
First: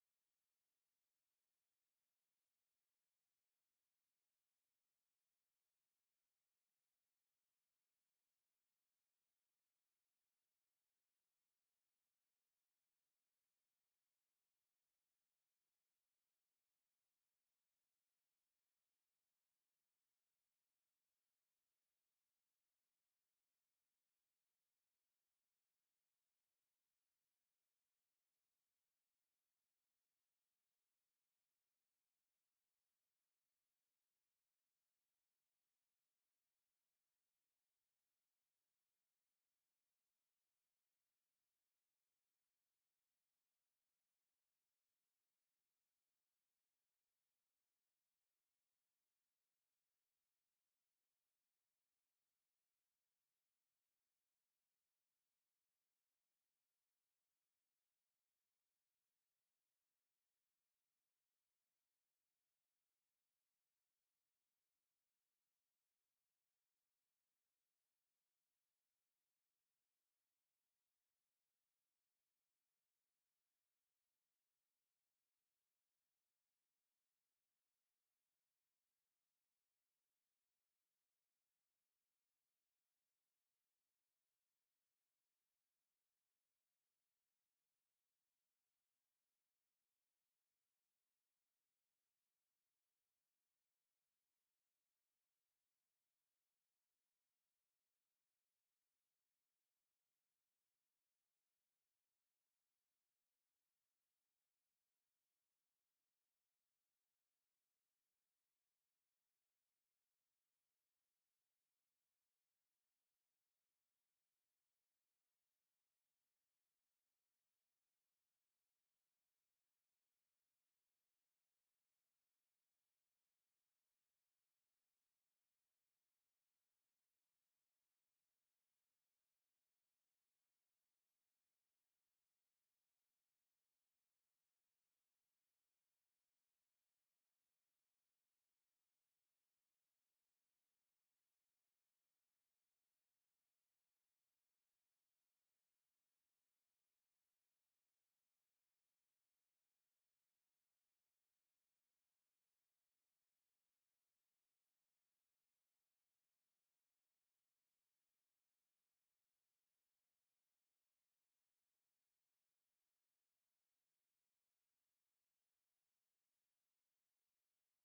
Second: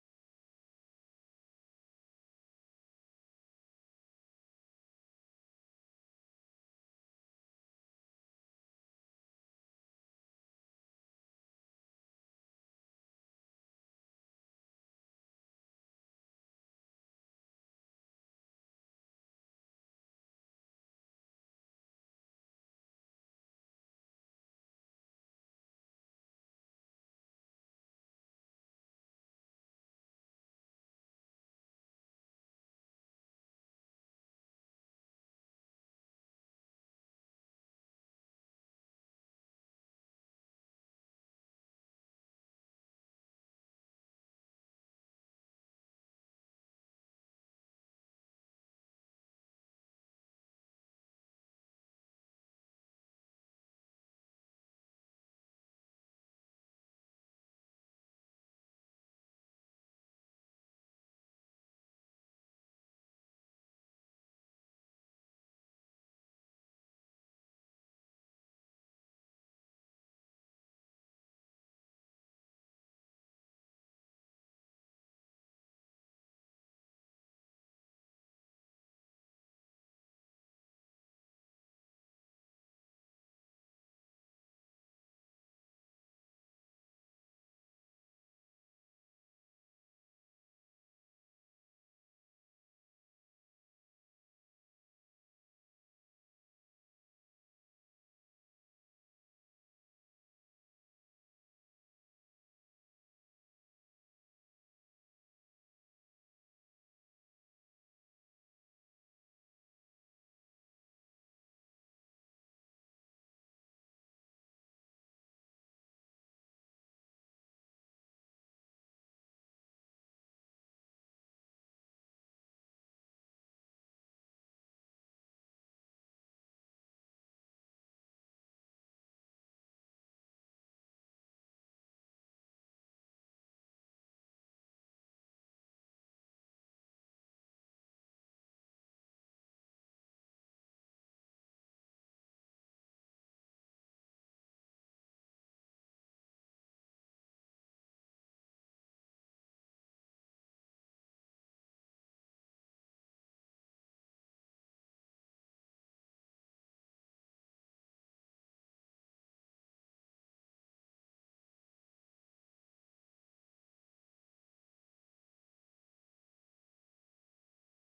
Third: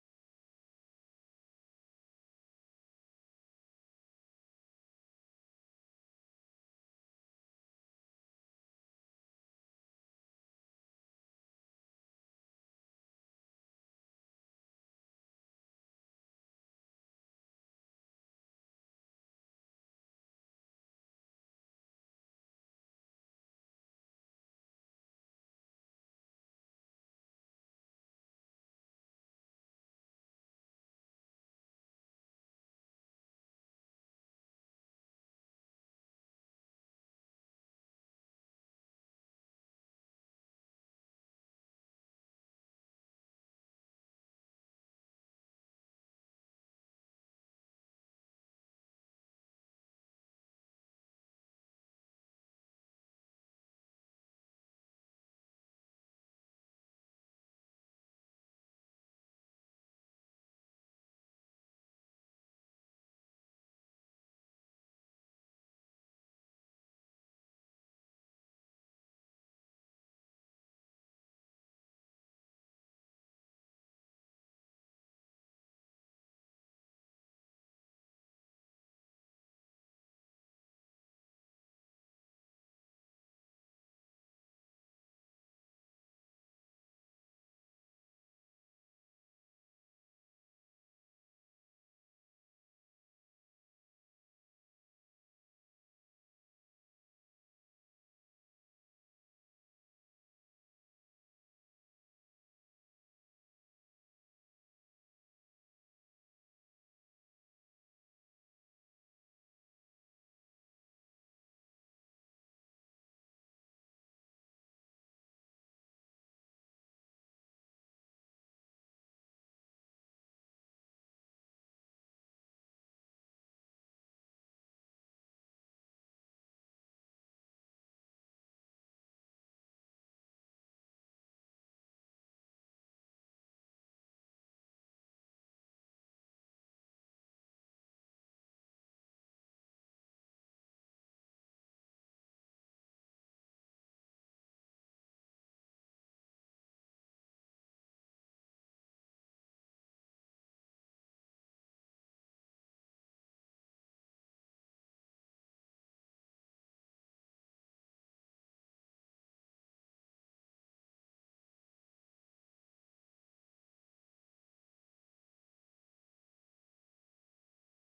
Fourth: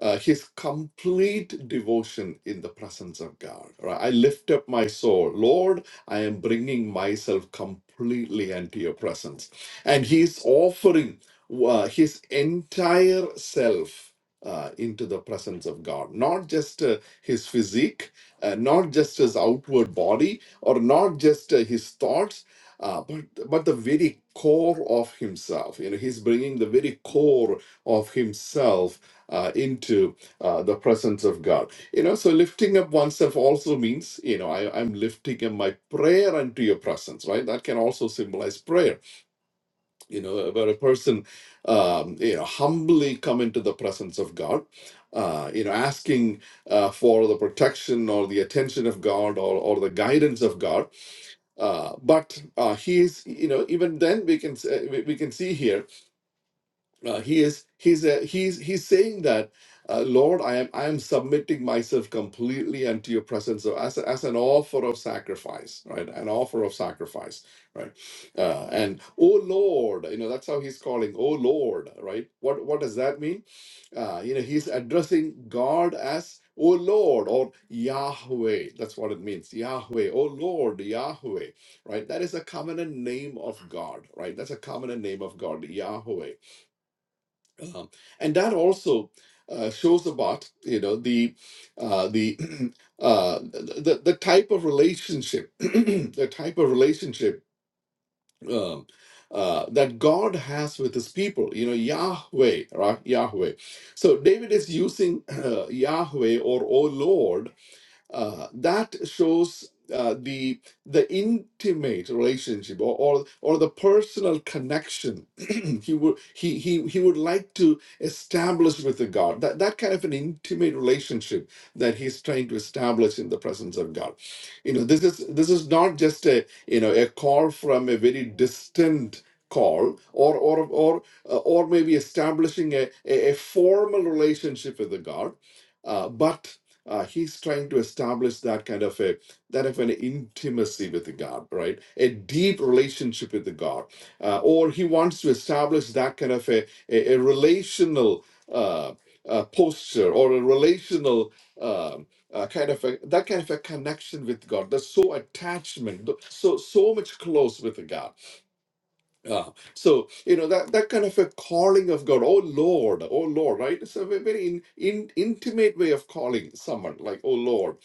uh, his complete devotion in the presence of God. Right? I lift up my soul. Lord, I am bringing myself completely into your presence. And he's offering uh, his entire self. Uh, into the presence of God, not just uh, his physique, uh, not just his outward body, or not just uh, his thoughts, uh, but but the very core of himself. You know, he's bringing the very core of himself uh, into uh, the presence of God. You know, so lifting up oneself also means, you know, I, I'm lifting up my prayer unto your presence, right? That can also symbolize prayer, you know, where a person, um, you know, humbly come into the presence of God. Uh, you know, asking uh, for the protection or the attention of God or, or the guidance of God, uh, but uh, he is, you know, even then we can s- uh, we we can see here uh, he is he's a, he's he's saying that uh, Lord, I am I am submitting myself completely unto your presence so as a- as an offer of sacrifice, right? An offer of sacrifice, right? Uh, and oh Lord, you know that's how he's calling, oh Lord, right? What what does that mean? Uh, you know he's addressing God as oh Lord or Yahweh. That's what it means, Yahweh. Oh Lord, Yahweh, right? That is a covenant name of God, right? That's a covenant name of God, Yahweh um, and that also uh, shows about you know the uh, the, uh, the the type of relationship the type of relationship um, uh, that God has with His people. You know Yahweh, right? Yahweh. So David is using Yahweh or O Lord uh, that shows uh, the the intimate relationship or, or or the personal connection he would he he he would like to establish with the God that that kind of an intimate relationship that he's trying to establish in the presence of God. You know this is this is not just a you know a call from a very distant call or or or uh, or maybe establishing a, a, a formal relationship with the God, uh, but uh, he's trying to establish that kind of a that of an intimacy with the god right a deep relationship with the god uh, or he wants to establish that kind of a, a, a relational uh, uh, posture or a relational um, uh, kind of a, that kind of a connection with god there's so attachment th- so so much close with the god uh, so you know that that kind of a calling of God, oh Lord, oh Lord, right? It's a ve- very in, in, intimate way of calling someone, like oh Lord.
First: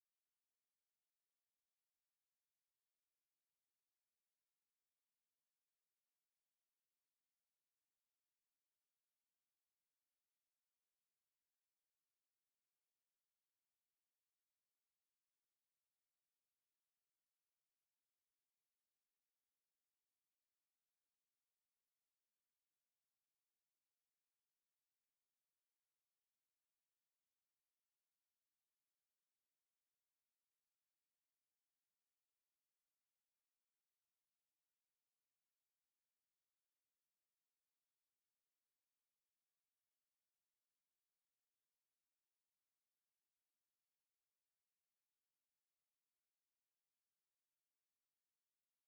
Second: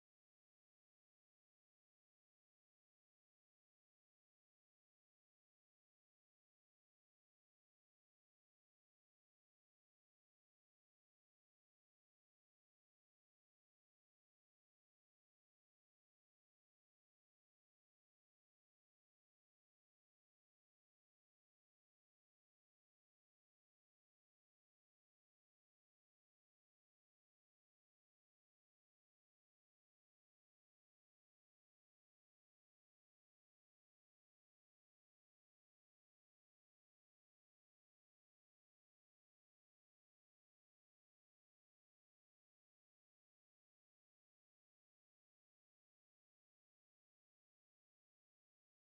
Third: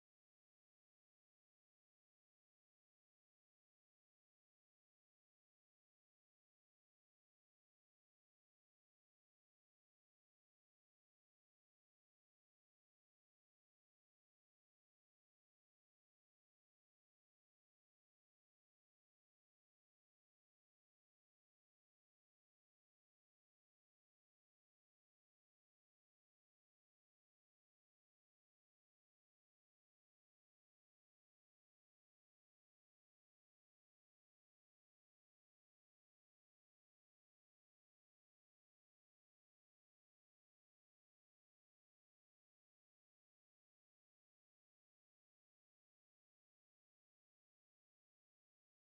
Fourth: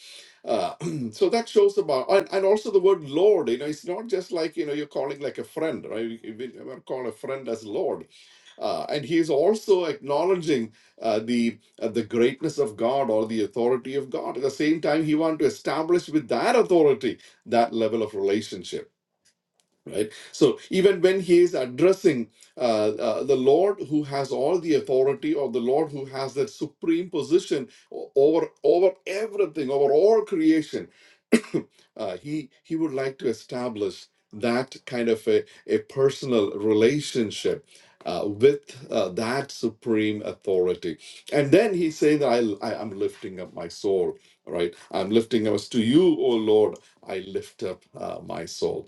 Uh, so that shows about, and, and also the word Lord, you know, it's not just like you know you're calling like a friend, right? We, we never call a friend as Lord, uh, and he is also acknowledging uh, the uh, the greatness of God or the authority of God. At the same time, he wants to establish with that authority that level of relationship right so even when he is addressing uh, uh, the lord who has all the authority or the lord who has that supreme position o- over over everything over all creation uh, he he would like to establish that kind of a, a personal relationship uh, with uh, that supreme authority and then he saying I, I i'm lifting up my soul right i'm lifting up to you o lord i lift up uh, my soul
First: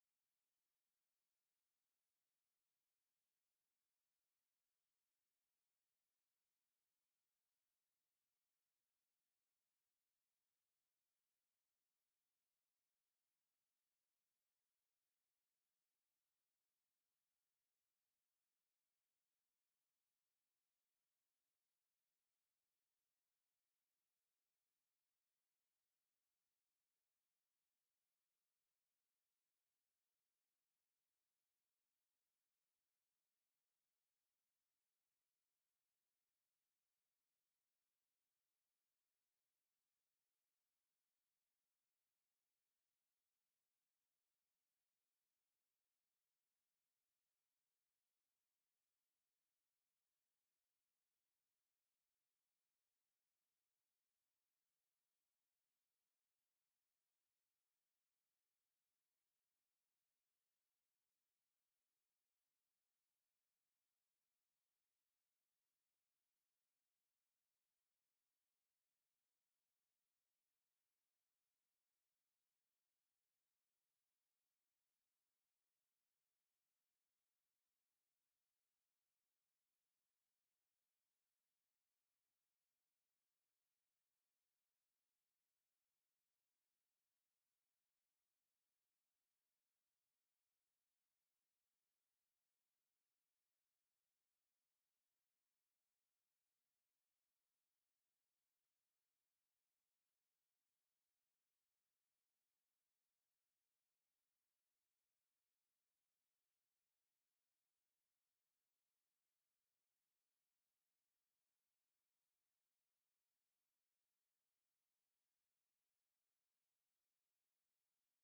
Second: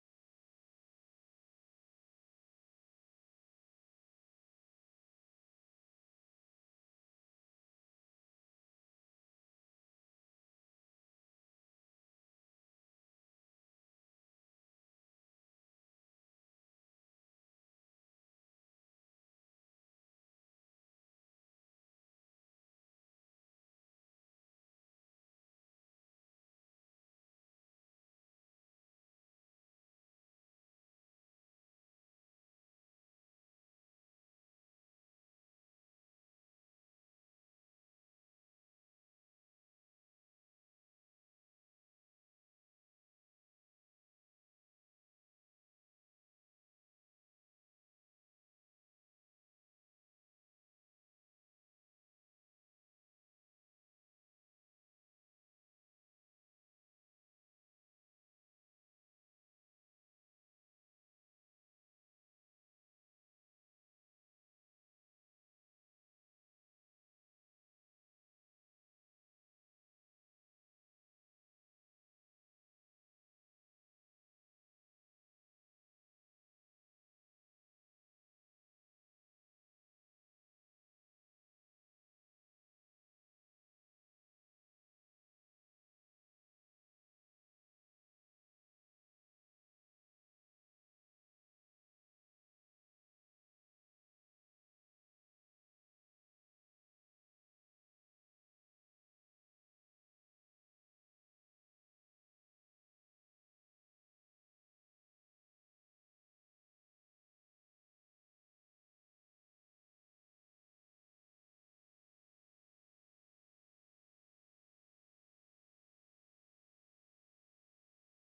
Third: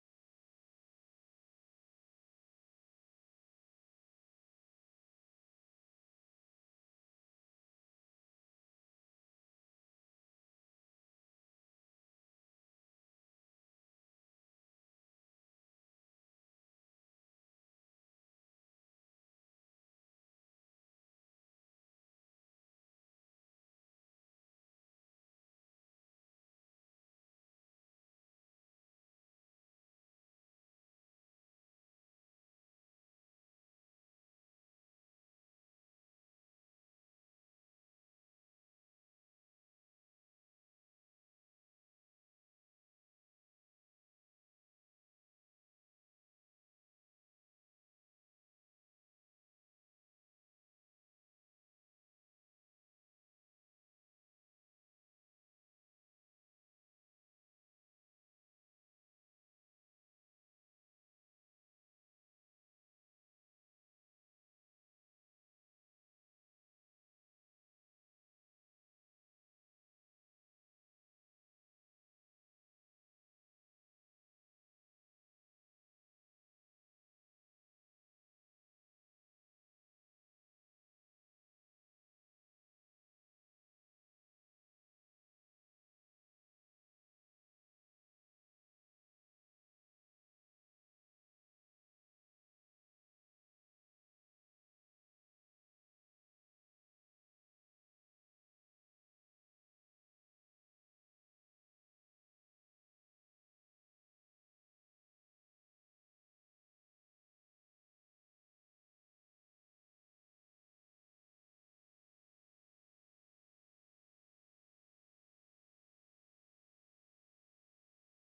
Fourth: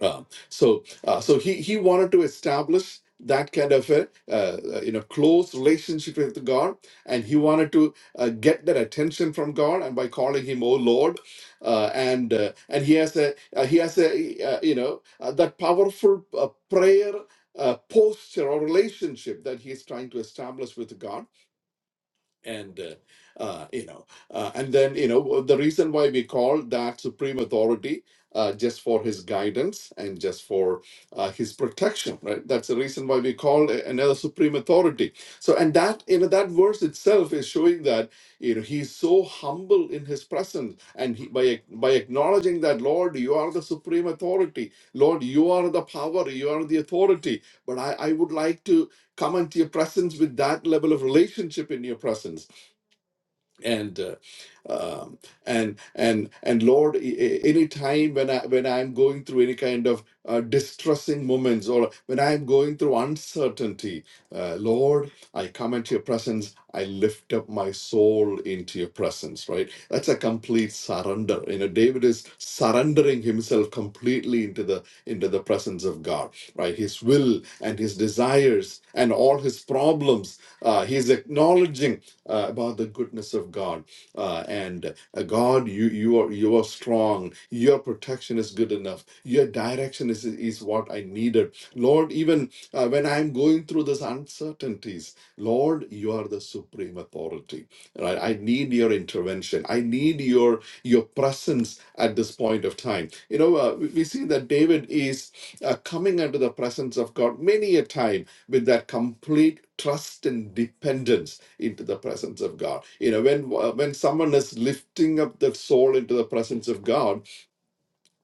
um, so, uh, so he he wanted to establish that kind of a uh, uh, you know close relationship with God, and he wanted to uh, get that attention from God, and by calling him "Oh Lord," uh, and uh, and he has a uh, he has a uh, you know uh, that powerful uh, prayer uh, posture or relationship that he is trying to establish with God and uh, uh, you know uh, and then you know the reason why we call that supreme authority uh, just for his guidance and just for uh, his protection right that's the reason why we call a- another supreme authority so and that you know that verse itself is showing that you know he's so humble in his presence and he, by ac- by acknowledging that lord you are the supreme authority lord you are the power you are the authority but i i would like to come into your presence with that level of relationship in your presence and uh, um, and and and lord any time when i when i'm going through any kind of uh, distressing moments or when i'm going through uncertainty uh, lord i come into your presence i lift up my soul into your presence right that's a complete surrender you know david is surrendering himself completely into the into the presence of god right? His will and his desires and all his problems. Uh, he's acknowledging uh, about the goodness of God uh, and uh, God. You you are you are strong. Your protection is good enough. Your direction is is what I needed, Lord. Even uh, when I'm going through these uncertainties, Lord, you are the supreme authority. Right? I need your intervention. I need your your presence at this point of time. You know, uh, we we see that David is uh, coming into the presence of God many a time with that complete trust and dependence into the presence of God. You know, when uh, when someone is lifting up the soul into the presence of God,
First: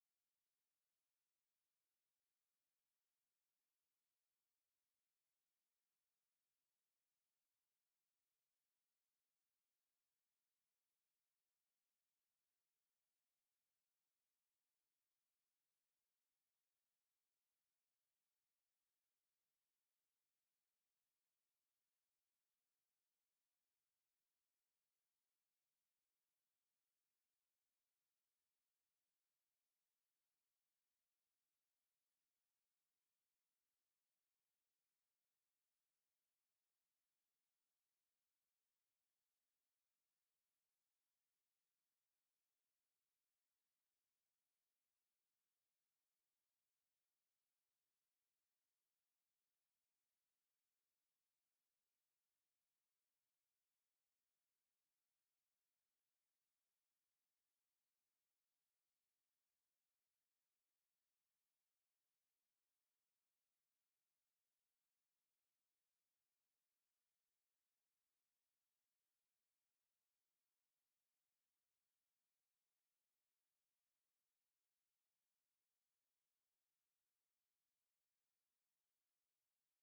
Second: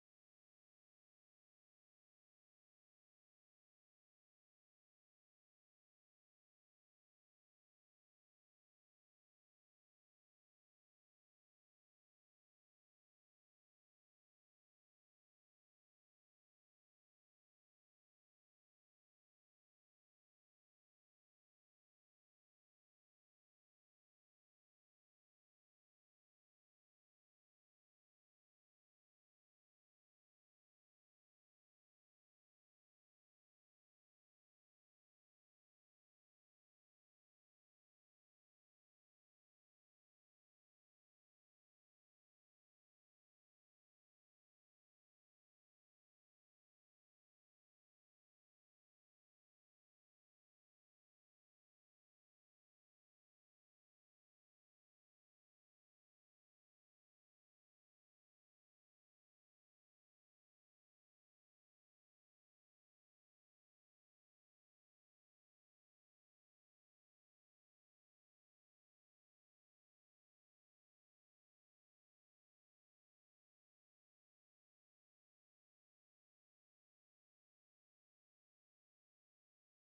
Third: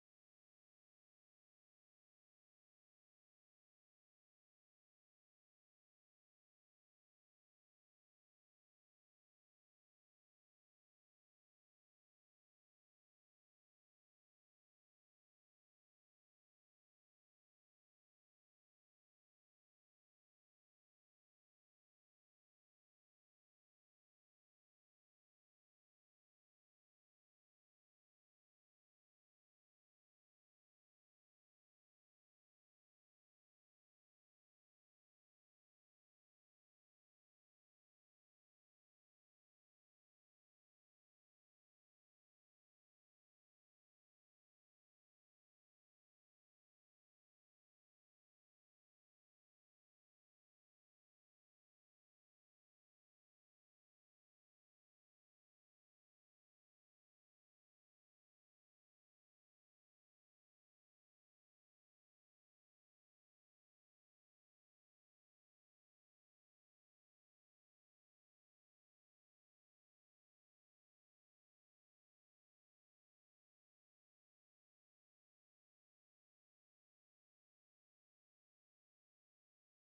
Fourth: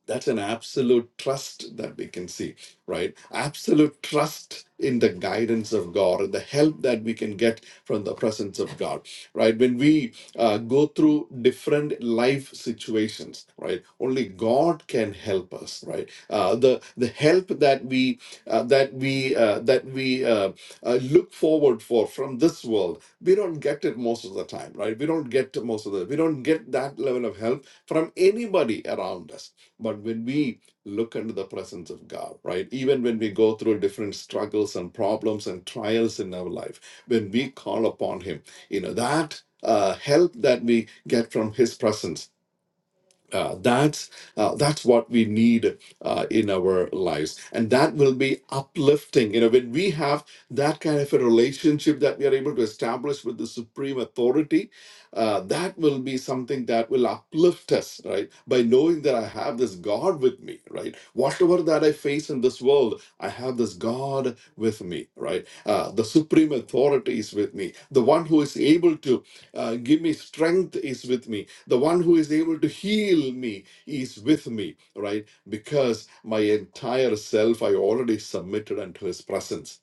that's an absolute trust that we can see, right? Absolute trust in the guidance of God and the help that we can get from the presence of God, right? When we uh, go through different life situations, right? Only God can help us, right? Uh, the the help that we uh, that we uh, that we uh, uh, look forward for from this world, we don't get it most of the time, right? We don't get most of the we don't get that level of help from anybody around us but when we look into the presence of God, right, even when we go through different struggles and problems and trials in our life, when we call upon Him, you know, that uh, help that we get from His presence uh, that's uh, that's what we need uh, in our lives, and that will be uplifting. You know, when we have that kind of a relationship that we are able to establish with the supreme authority, uh, that will be something that will uplift us, right? By knowing that I have this God with me, right? Whatever that I face in this world, I have this God with me, right? Uh, the supreme authority is with me. The one who is able to uh, give me strength is with me the one who is able to heal me is with me, right? Because my entire self I already submitted unto his presence,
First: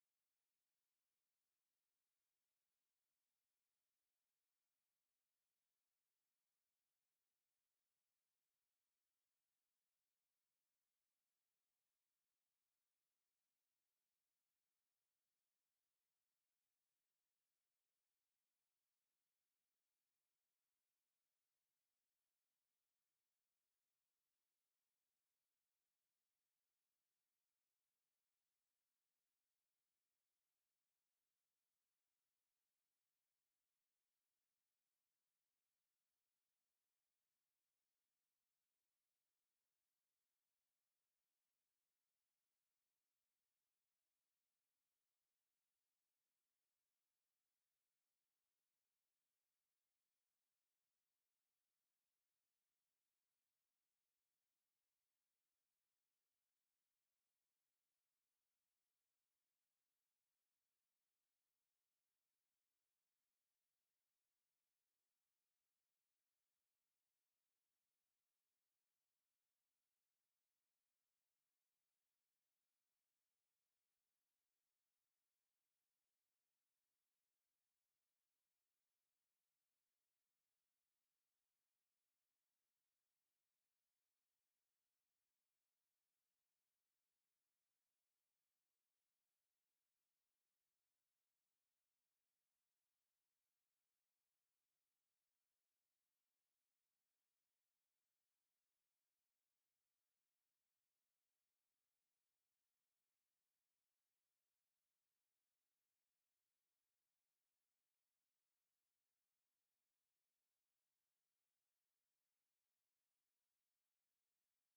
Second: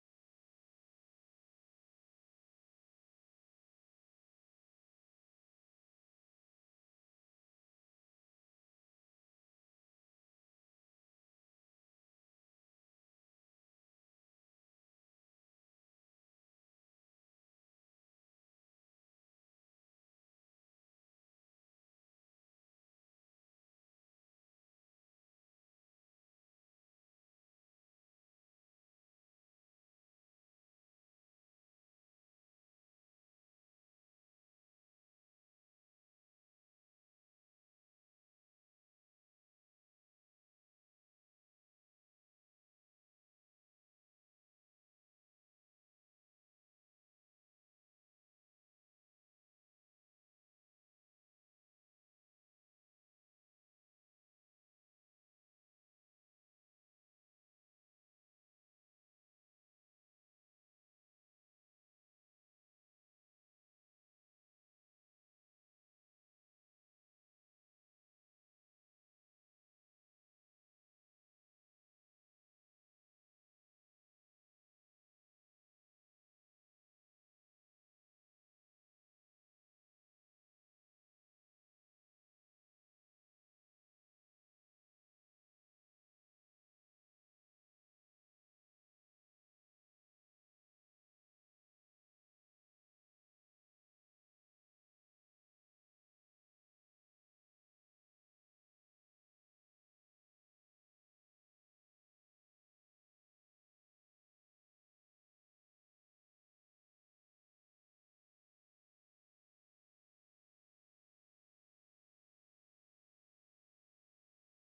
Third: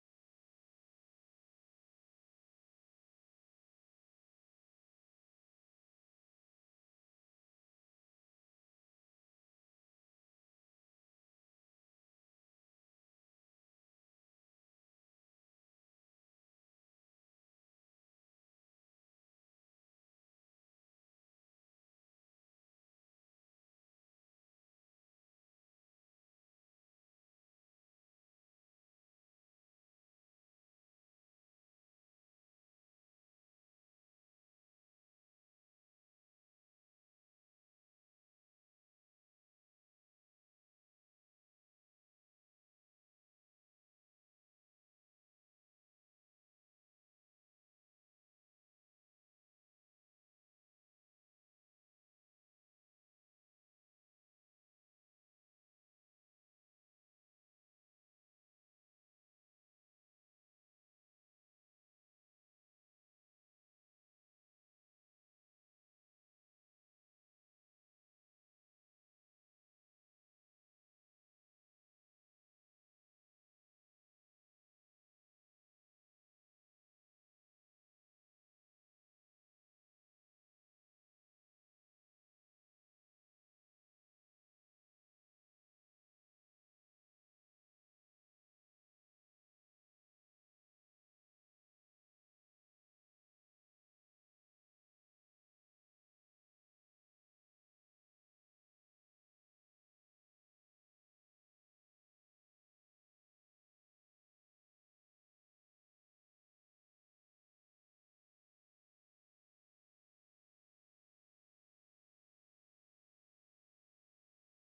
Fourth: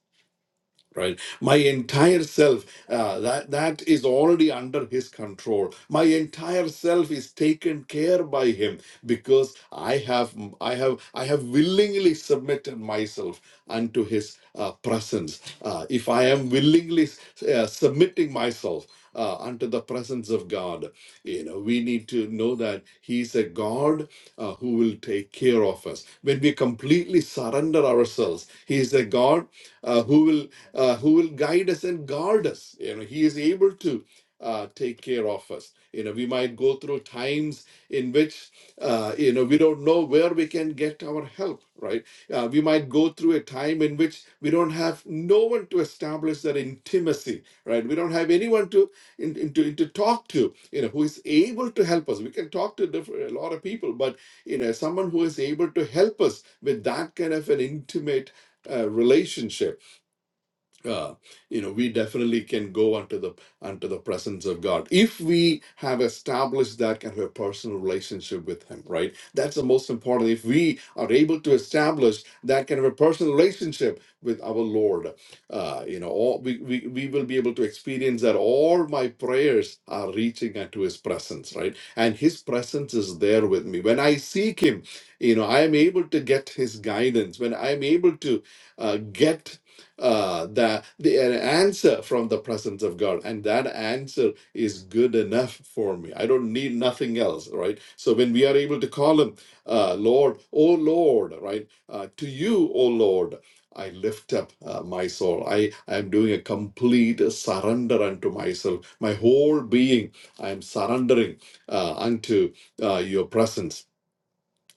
right? My entire self uh, that that is already under his control. My entire self is taken care by him because I have I have I have willingly submitted myself unto his uh, presence. Uh, if I am willingly uh, submitting myself uh, unto the presence of God, you know, we need to know that He's a God uh, who will take care of us. When we completely surrender ourselves, He is a God uh, who will uh, who will guide us and guard us. You know, He is able to uh, take care of us. You know, we might go through times in which uh, you know we don't know where we can get our help. Right? Uh, we might go through a time in which we don't have no one to establish that intimacy. Right? We don't have anyone to in, in, to, talk to, you know, who is able to help us. We can talk to different, a lot of people, but, you know, someone who is able to help us with that kind of an intimate uh, relationship uh, you know we definitely can go unto the unto the presence of god if we have established that kind of a personal relationship with him right that's the most important if we are able to establish that kind of a personal relationship with our lord uh, you know all we, we we will be able to experience that all my prayers are reaching unto his presence right and his presence is there with me when i seek him you know i am able to get his guidance when i am able to uh, get uh, the, the an answer from the presence of God, and that answer is good enough for me. I don't need nothing else, right? So when we are able to call Him, uh, Lord, oh Lord, right? Uh, to you, oh Lord, I lift up uh, my soul. I I am doing a complete surrender unto myself, my whole being. I am surrendering uh, unto uh, your presence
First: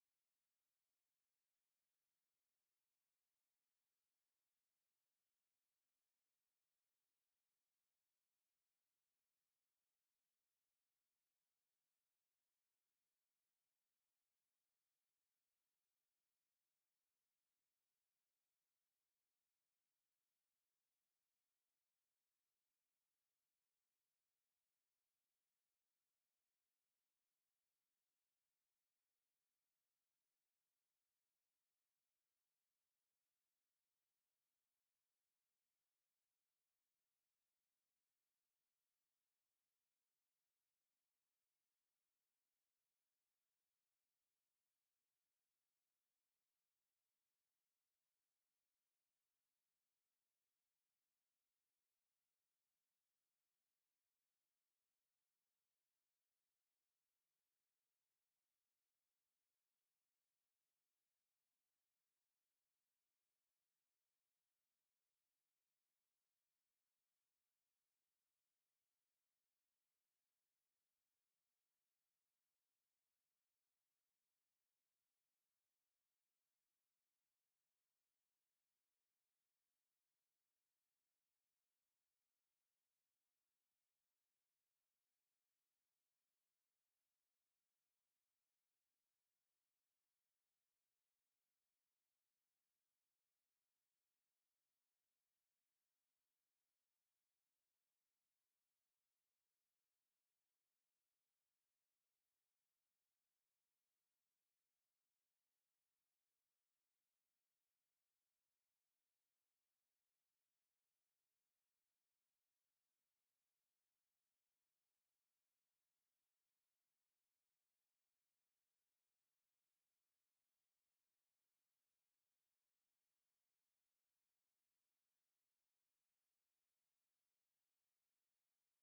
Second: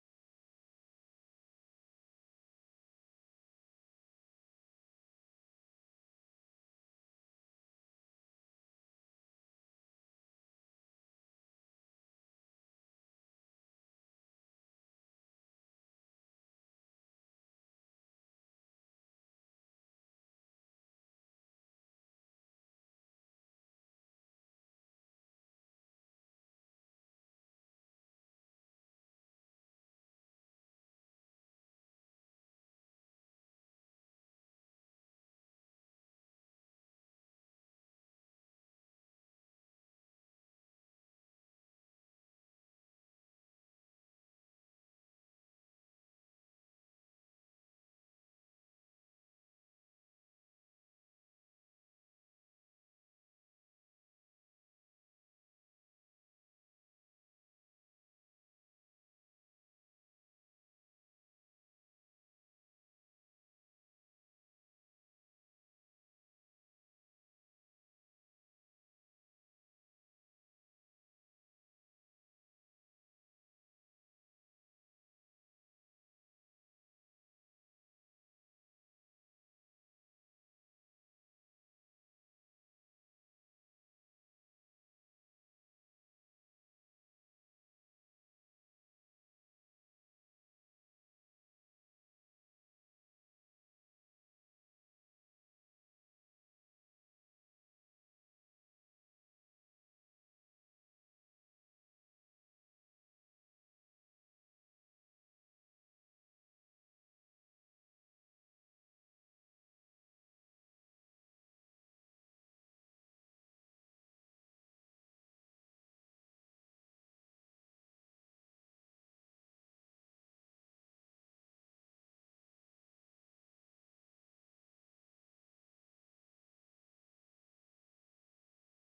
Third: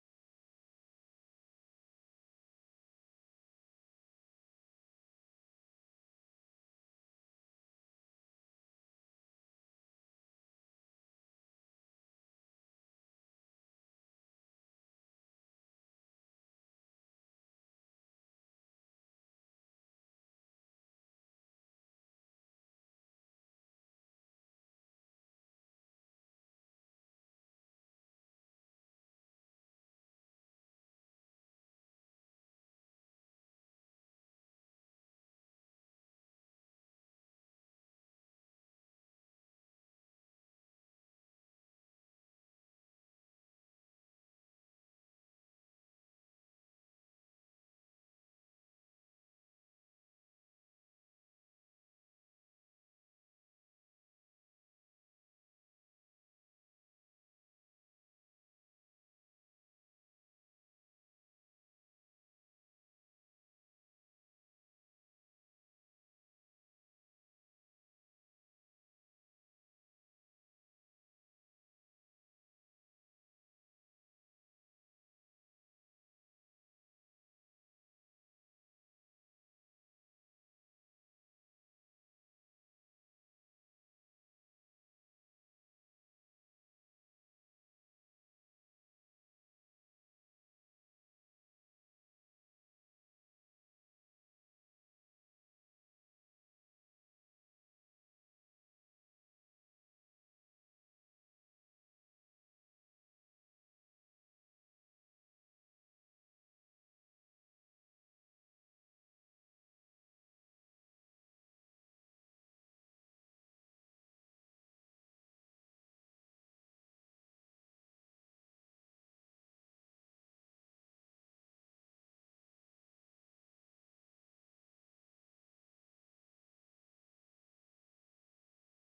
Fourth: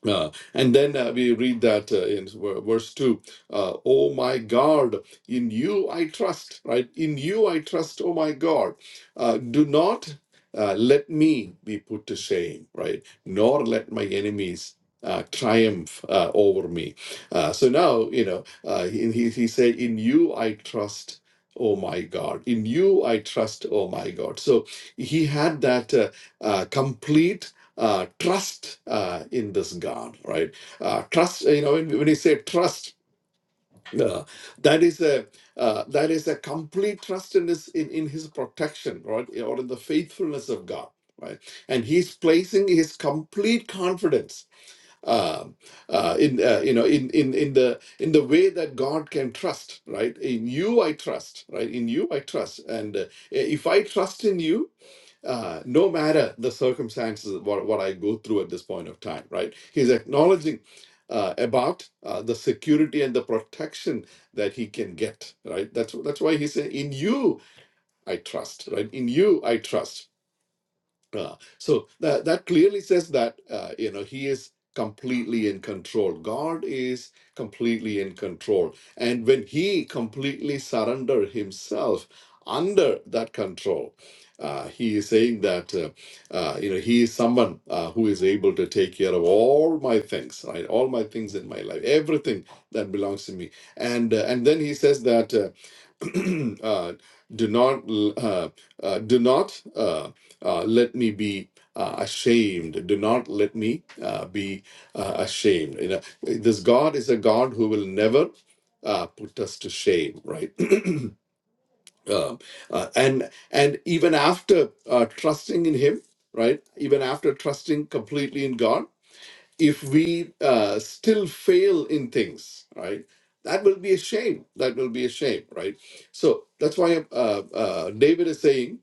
uh, and then uh, we read that uh, in ver- verse 2 uh, Oh my God, in you I trust, right? In you I trust, oh my God. Uh, do not uh, let me be put to shame, right? Nor let my enemies. Uh, triumph uh, over me. Uh, so now, you know, uh, he, he he said, In you I trust, oh my God. In you I trust, oh my God. So he had that uh, uh, complete uh, trust uh, in this God, right? Uh, trust, you know, when, when you say trust, uh, that is a uh, that is a complete trust in his in, in his protection, right, or in the faithfulness of God, right? And he's placing his complete confidence um, uh, in uh, you know in in in the in the way that God can trust, right? In you I trust, right? In you I trust, and uh, if I trust in you, uh, no matter the circumstances of what, what I go through at this point of time, right? He's acknowledging uh, about uh, the security and the protection that he can get, right? That's that's why he said, "In you I trust," right? In you I trust uh, so that that clearly says that uh, you know he is completely in control. God is completely in control, and when he completely surrender himself under that control, uh, he is saying that uh, uh, you know he is someone uh, who is able to take care of all my things, right? All my things in my life, everything that belongs to me, and uh, and then he says that. Uh, uh, do not l- uh, uh, do not uh, uh, let me be uh, ashamed. Do not let me uh, be uh, ashamed. You know, this God is a God who will never uh, put us to shame, right? uh, uh, and and even after uh, trusting in Him, right? Even after trusting completely in God if we uh, still fail in things, right, that will be a shame. That will be a shame, right? So that's why uh, uh, David is saying,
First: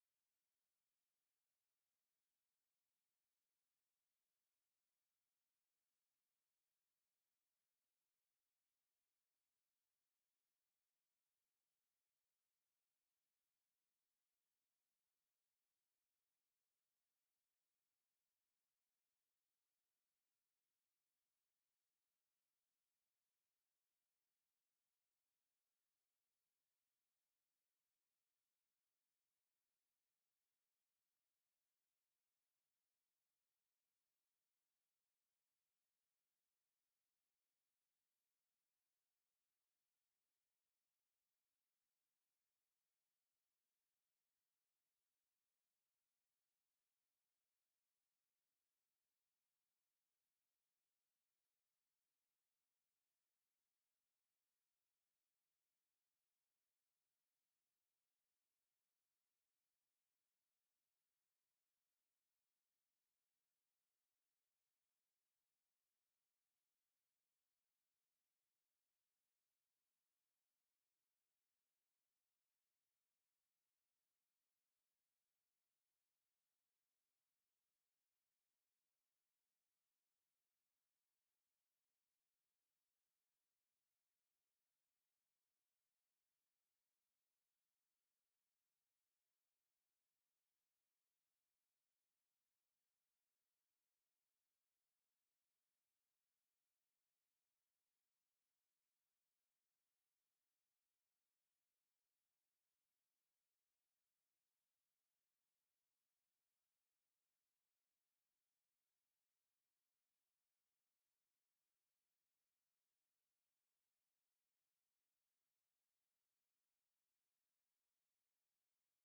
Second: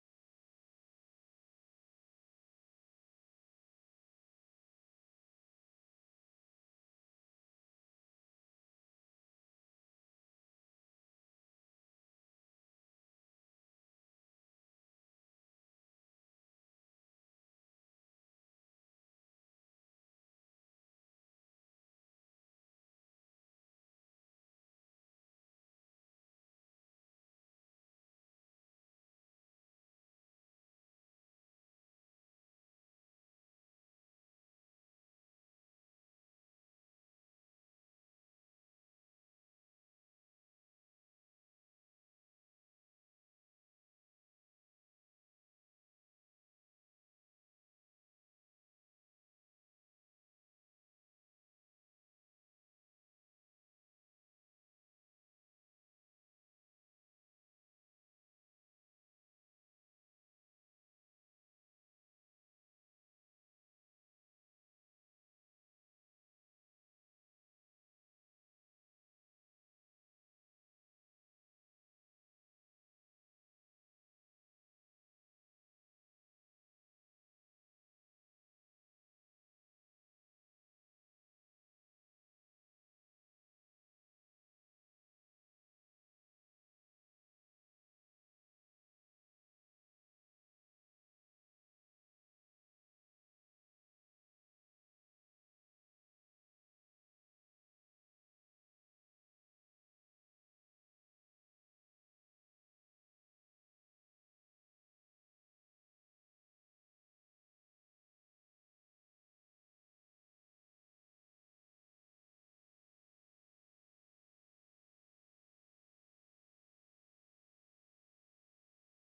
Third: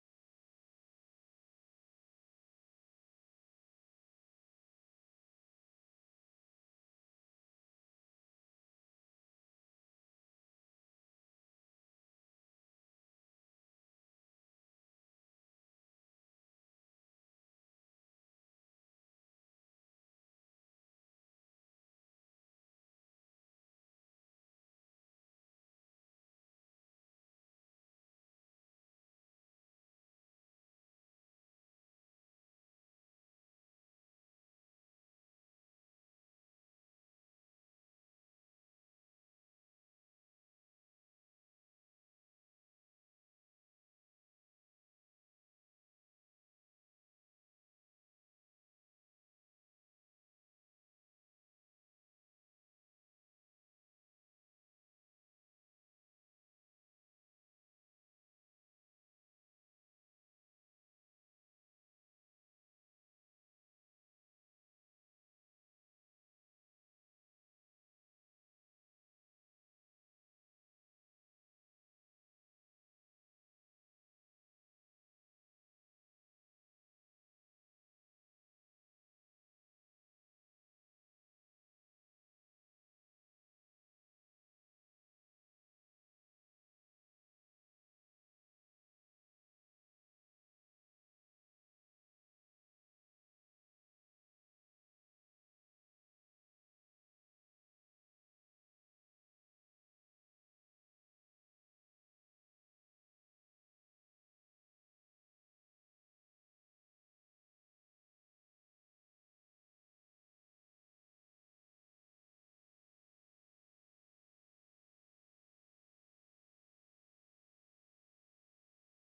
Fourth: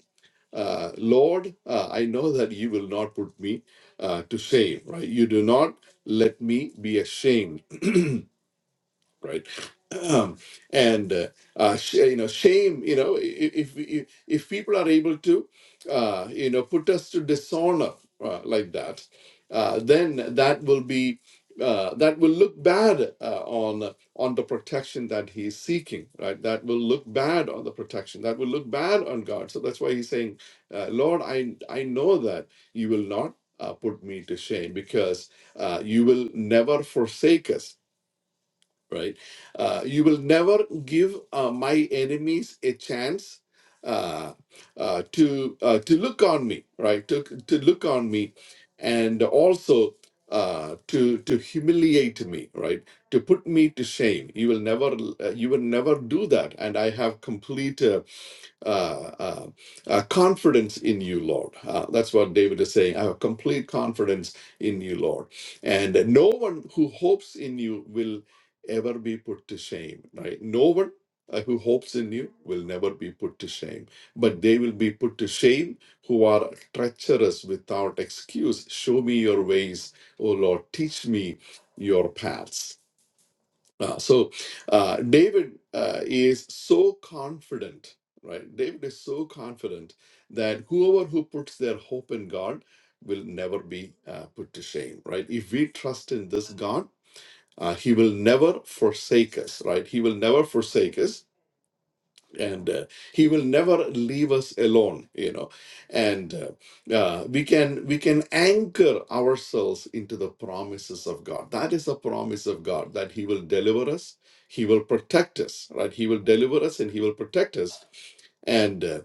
uh, Lord, uh, I know that you will not put me uh, to shame, right? You do not let me be ashamed right? Um, and uh, uh, sh- you know, shame. You know, i- i- if if, if people are able to, uh, you know, put us to dishonor uh, like that, uh, then that will be uh, that will look bad uh, on on the protection that he's seeking, right? That will look bad on the protection. That will look bad on God. So that's why he's saying, uh, Lord, I I know that you will not. Uh, put me to shame because uh, you will never forsake us right? Uh, you will never give uh, my enemies a chance uh, uh, to uh, to look on me, right? To to look on me, and also uh, to to humiliate me, right? To put me to shame. You will never uh, you will never do that, and I have complete. uh, uh, uh, uh, confidence in you, Lord. Uh, that's what David is saying. I have complete confidence in you, Lord. And no one who hopes in you will ever be put to shame, right? No one uh, who hopes in you will never be put to shame, but they will be put to shame who are treacherous without excuse. Show me your ways, O Lord. Teach me your paths. Uh, so uh, David uh, is so confident, right? David is so confident that whoever who puts their hope in God will never be uh, put to shame, right? If we trust in this God, uh, He will never forsake us, right? He will never forsake us and uh, he will never leave us alone you know and uh, uh, we can we can anchor ourselves into the promises of god that is the promise of god that he will deliver us he will protect us right he will deliver us and he will protect us And. uh,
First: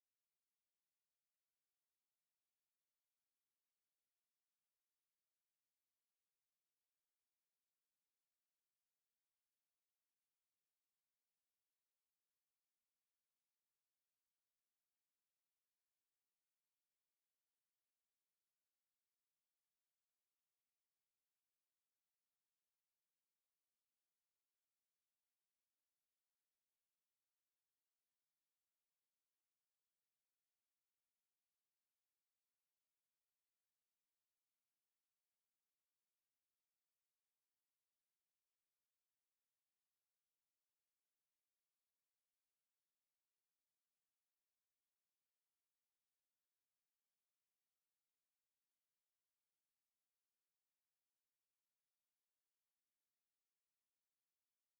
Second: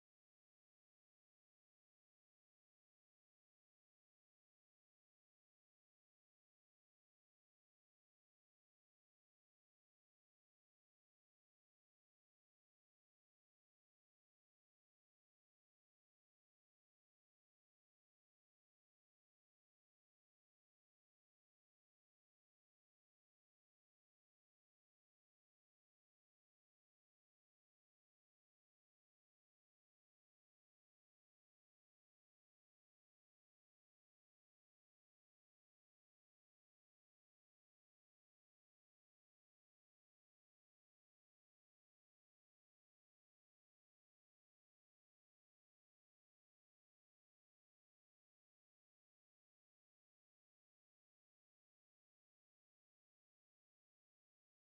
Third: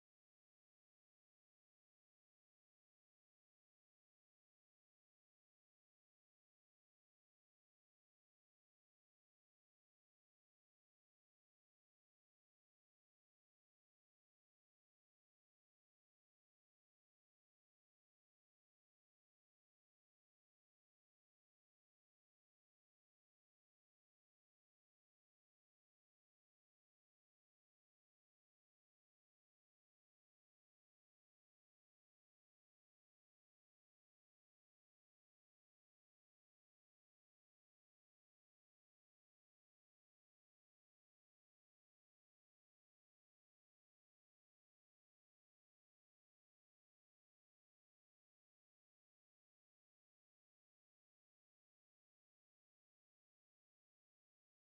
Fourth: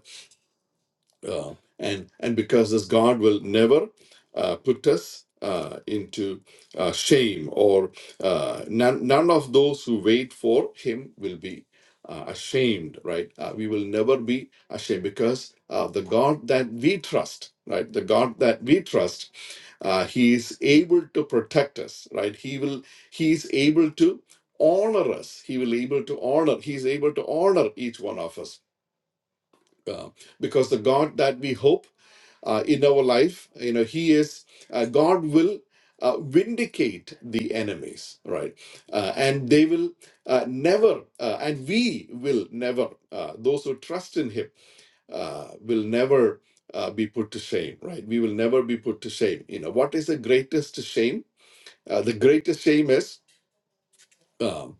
uh, and and because this God will never uh, put us uh, into uh, shame or uh, none none of those who wait for Him will be uh, ashamed. Right? Uh, we will never be ashamed because uh, the God that we trust, right? The God that we trust, uh, He is able to protect us. Right? He will. He is able to honor us he will able to honor he is able to honor each one of us uh, because the God that we hope uh, in our life, you know, He is, uh, God will uh, vindicate the enemies, right? Uh, and they will uh, never, uh, and we will never, uh, those who trust in Him uh, will never uh, be put to shame, right? We will never be put to shame. You know, what is the greatest shame? Uh, the greatest shame is. um,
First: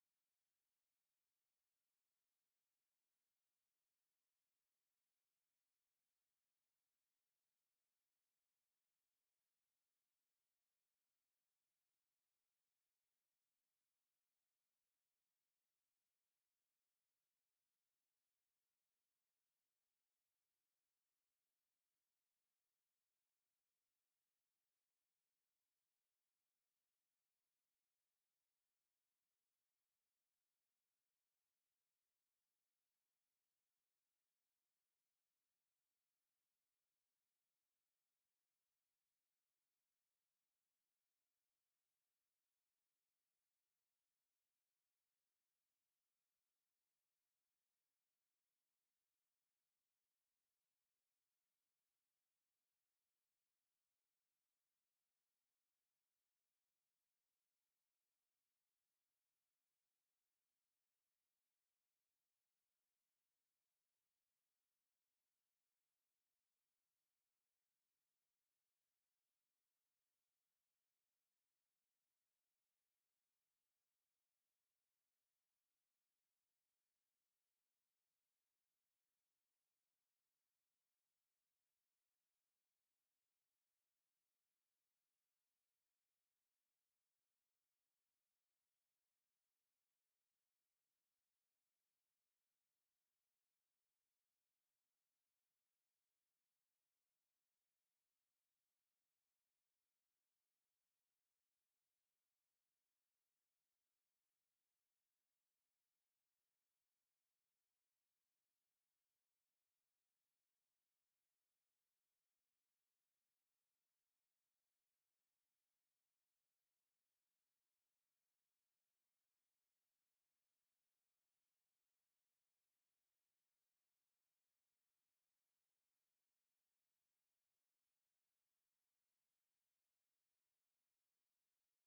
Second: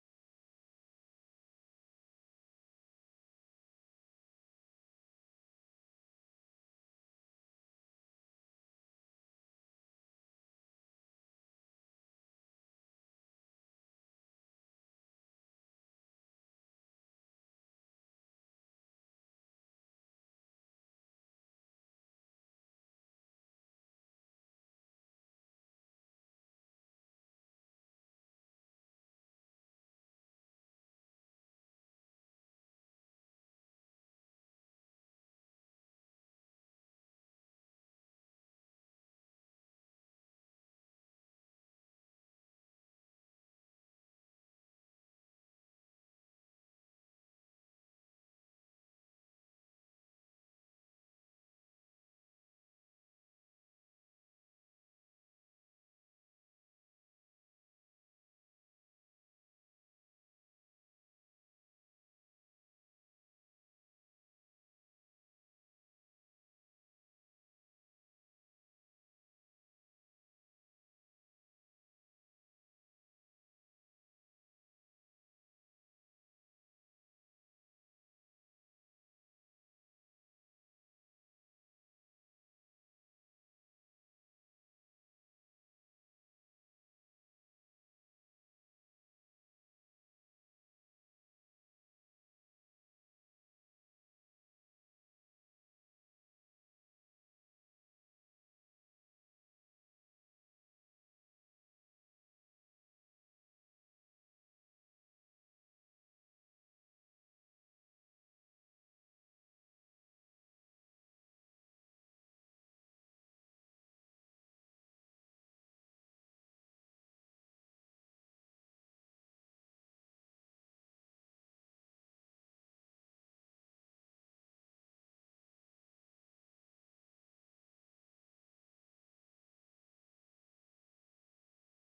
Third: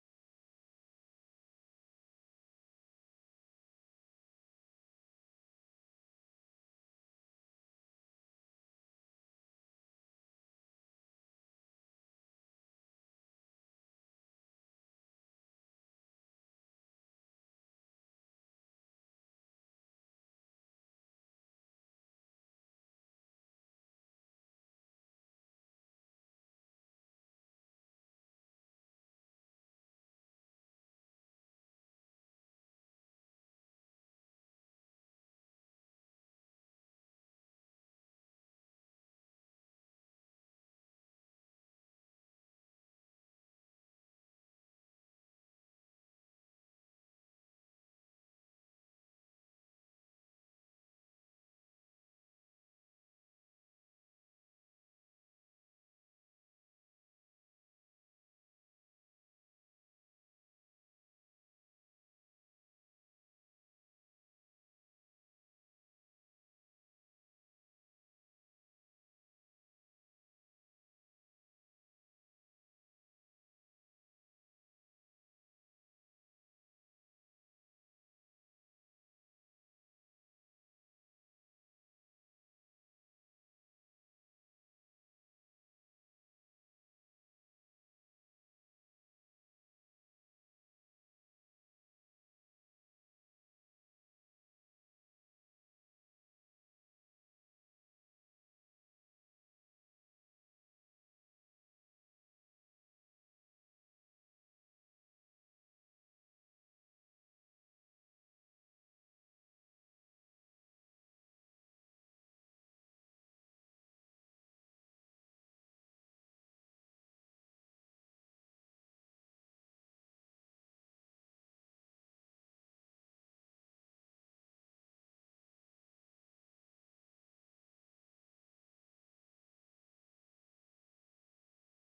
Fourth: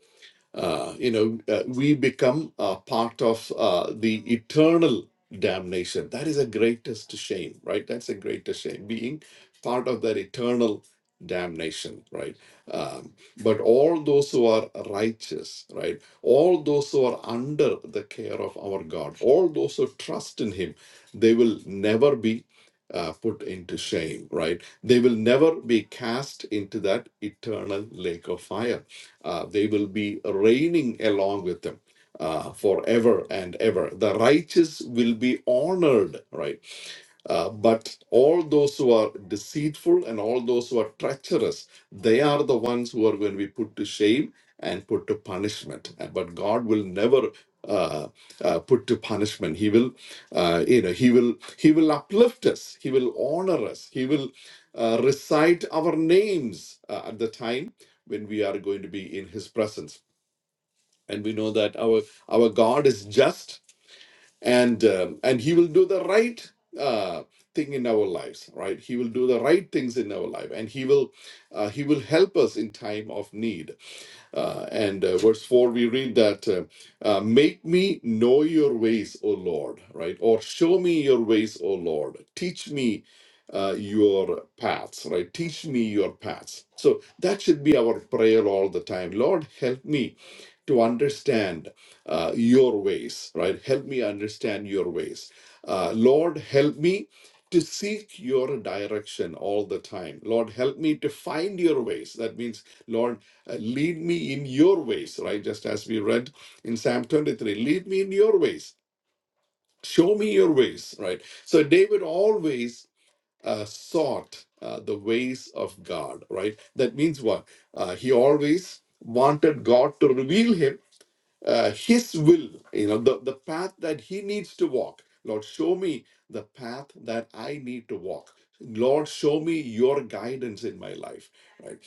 uh, you know, uh, we become uh, part of uh, the eternal damnation. That is the greatest shame, right? That's the greatest shame, being part of that eternal damnation, right? Um, but all those who are righteous, right? All those who are under the care of our God, all those who trust in Him, they will never be. Uh, put into shame, right? They will never be cast into that eternal lake of fire uh, they will be reigning along with them uh, forever and ever. The righteous will be honored, right? Uh, but all those who are deceitful and all those who are treacherous, they are the ones who are going to be put to shame and put to punishment. Uh, But God will never uh, uh, put to punishment. He will, uh, you know, he will, he will uplift us. He will honor us. He will uh, recite our names uh, at the time when we are going to be in His presence. And we know that our our God is just and um and he will do the right uh, thing in our lives right he will do the right things in our life and he will uh, he will help us in time of need uh, and uh, verse 4, we read that, uh, uh, Make me know your ways, O Lord, right? Or show me your ways, O Lord. Teach me uh, your paths, right? Teach me your paths. So that should be our prayer all the time. Lord, help me to understand uh, your ways, right? Help me understand your ways. Uh, Lord, help me to seek your direction all the time. Lord, help me to find your ways. That means, Lord, uh, lead me in your ways, right? Just as we read in Psalm 23 lead me in your ways, show me your ways, right? So, David always uh, sought uh, the ways of God, right? That means what? Uh, he always wanted God to reveal him uh, his will you know the, the path that he needs to walk lord show me the path that i need to walk lord show me your guidance in my life right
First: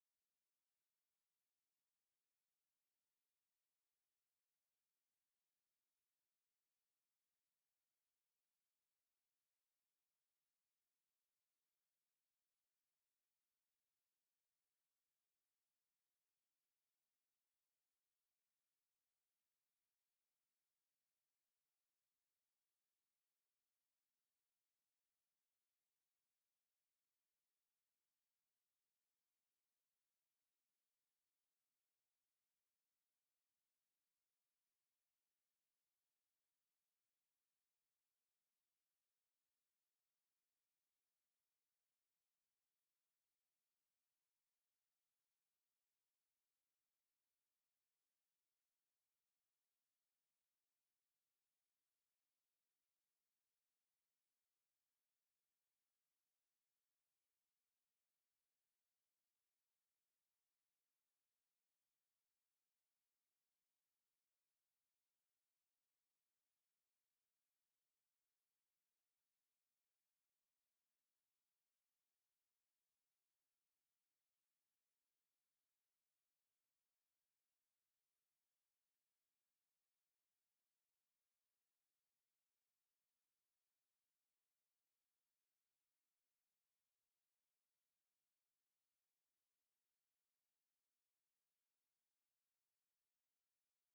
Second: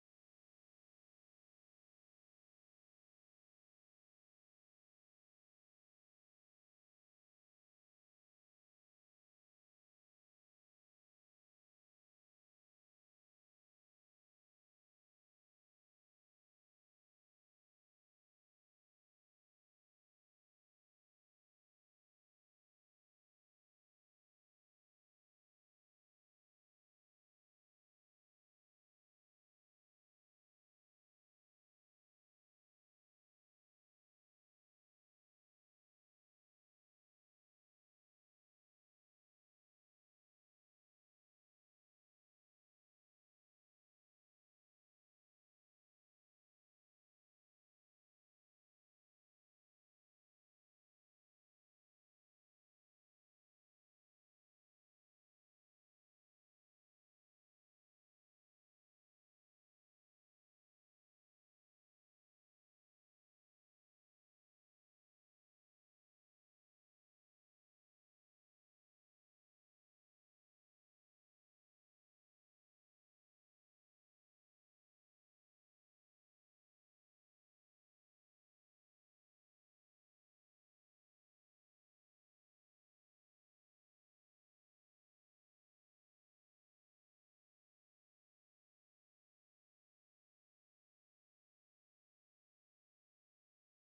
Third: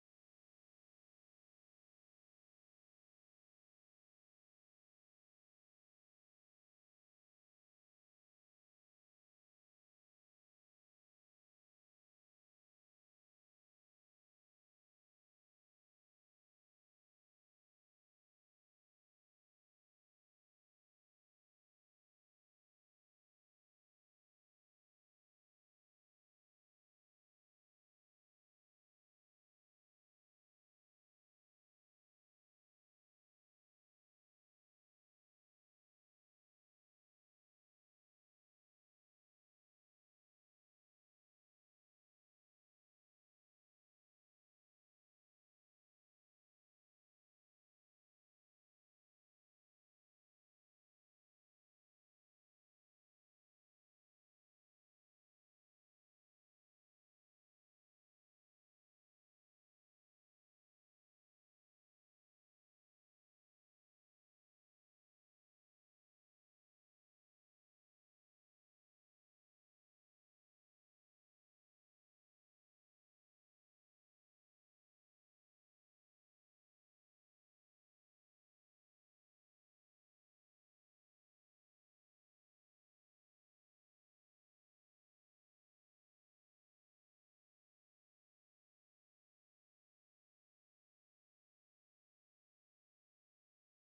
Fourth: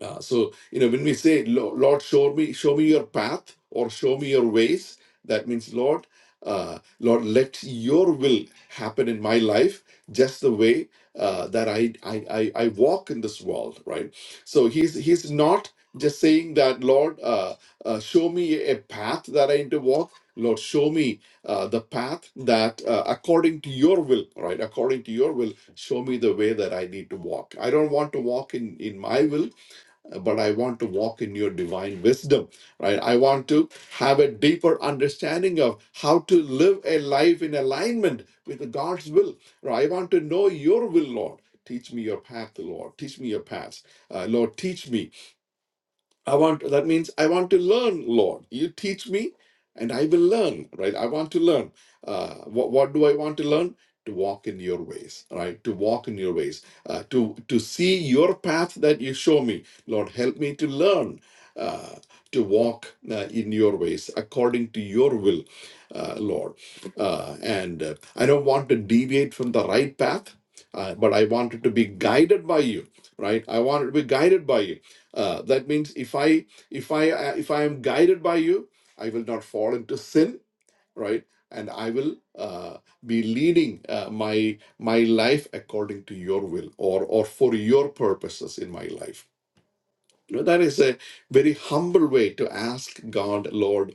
uh, so you know when we say "Lo- lord show me show me your path or show me your ways that means lord uh, lord let your will happen in my life just the way uh, that I, I i i walk in this world right so he's he's not just saying that lord uh, uh, show me a path that i need to walk lord show me uh, the path that uh, according to your will right according to your will show me the way that i need to walk i don't want to walk in in my will but I want to walk in your divine wisdom, right? I want to have a deeper understanding of how to live a life in alignment with God's will. Right? I want to know your will, Lord. Teach me your path, Lord. Teach me your paths. Uh, Lord, teach me I want that means I want to learn, Lord. You teach me, and I will learn. Right? I want to learn. Uh, what what do I want to learn? To walk in your ways, right? To walk in your ways. Uh, to to see your path that you show me, Lord. Help me to learn. Uh, to walk uh, in your ways according to your will, uh, Lord. Uh, and uh, I don't want to deviate from the right path, uh, but I want to be guided by you, right? I want to be guided by you uh, that means if I if I uh, if I am guided by you, I will not fall into sin, right? And I will uh, be leading uh, my my life according to your will or or for your purposes in my life. You know, that is a very humble way to ask God, Lord.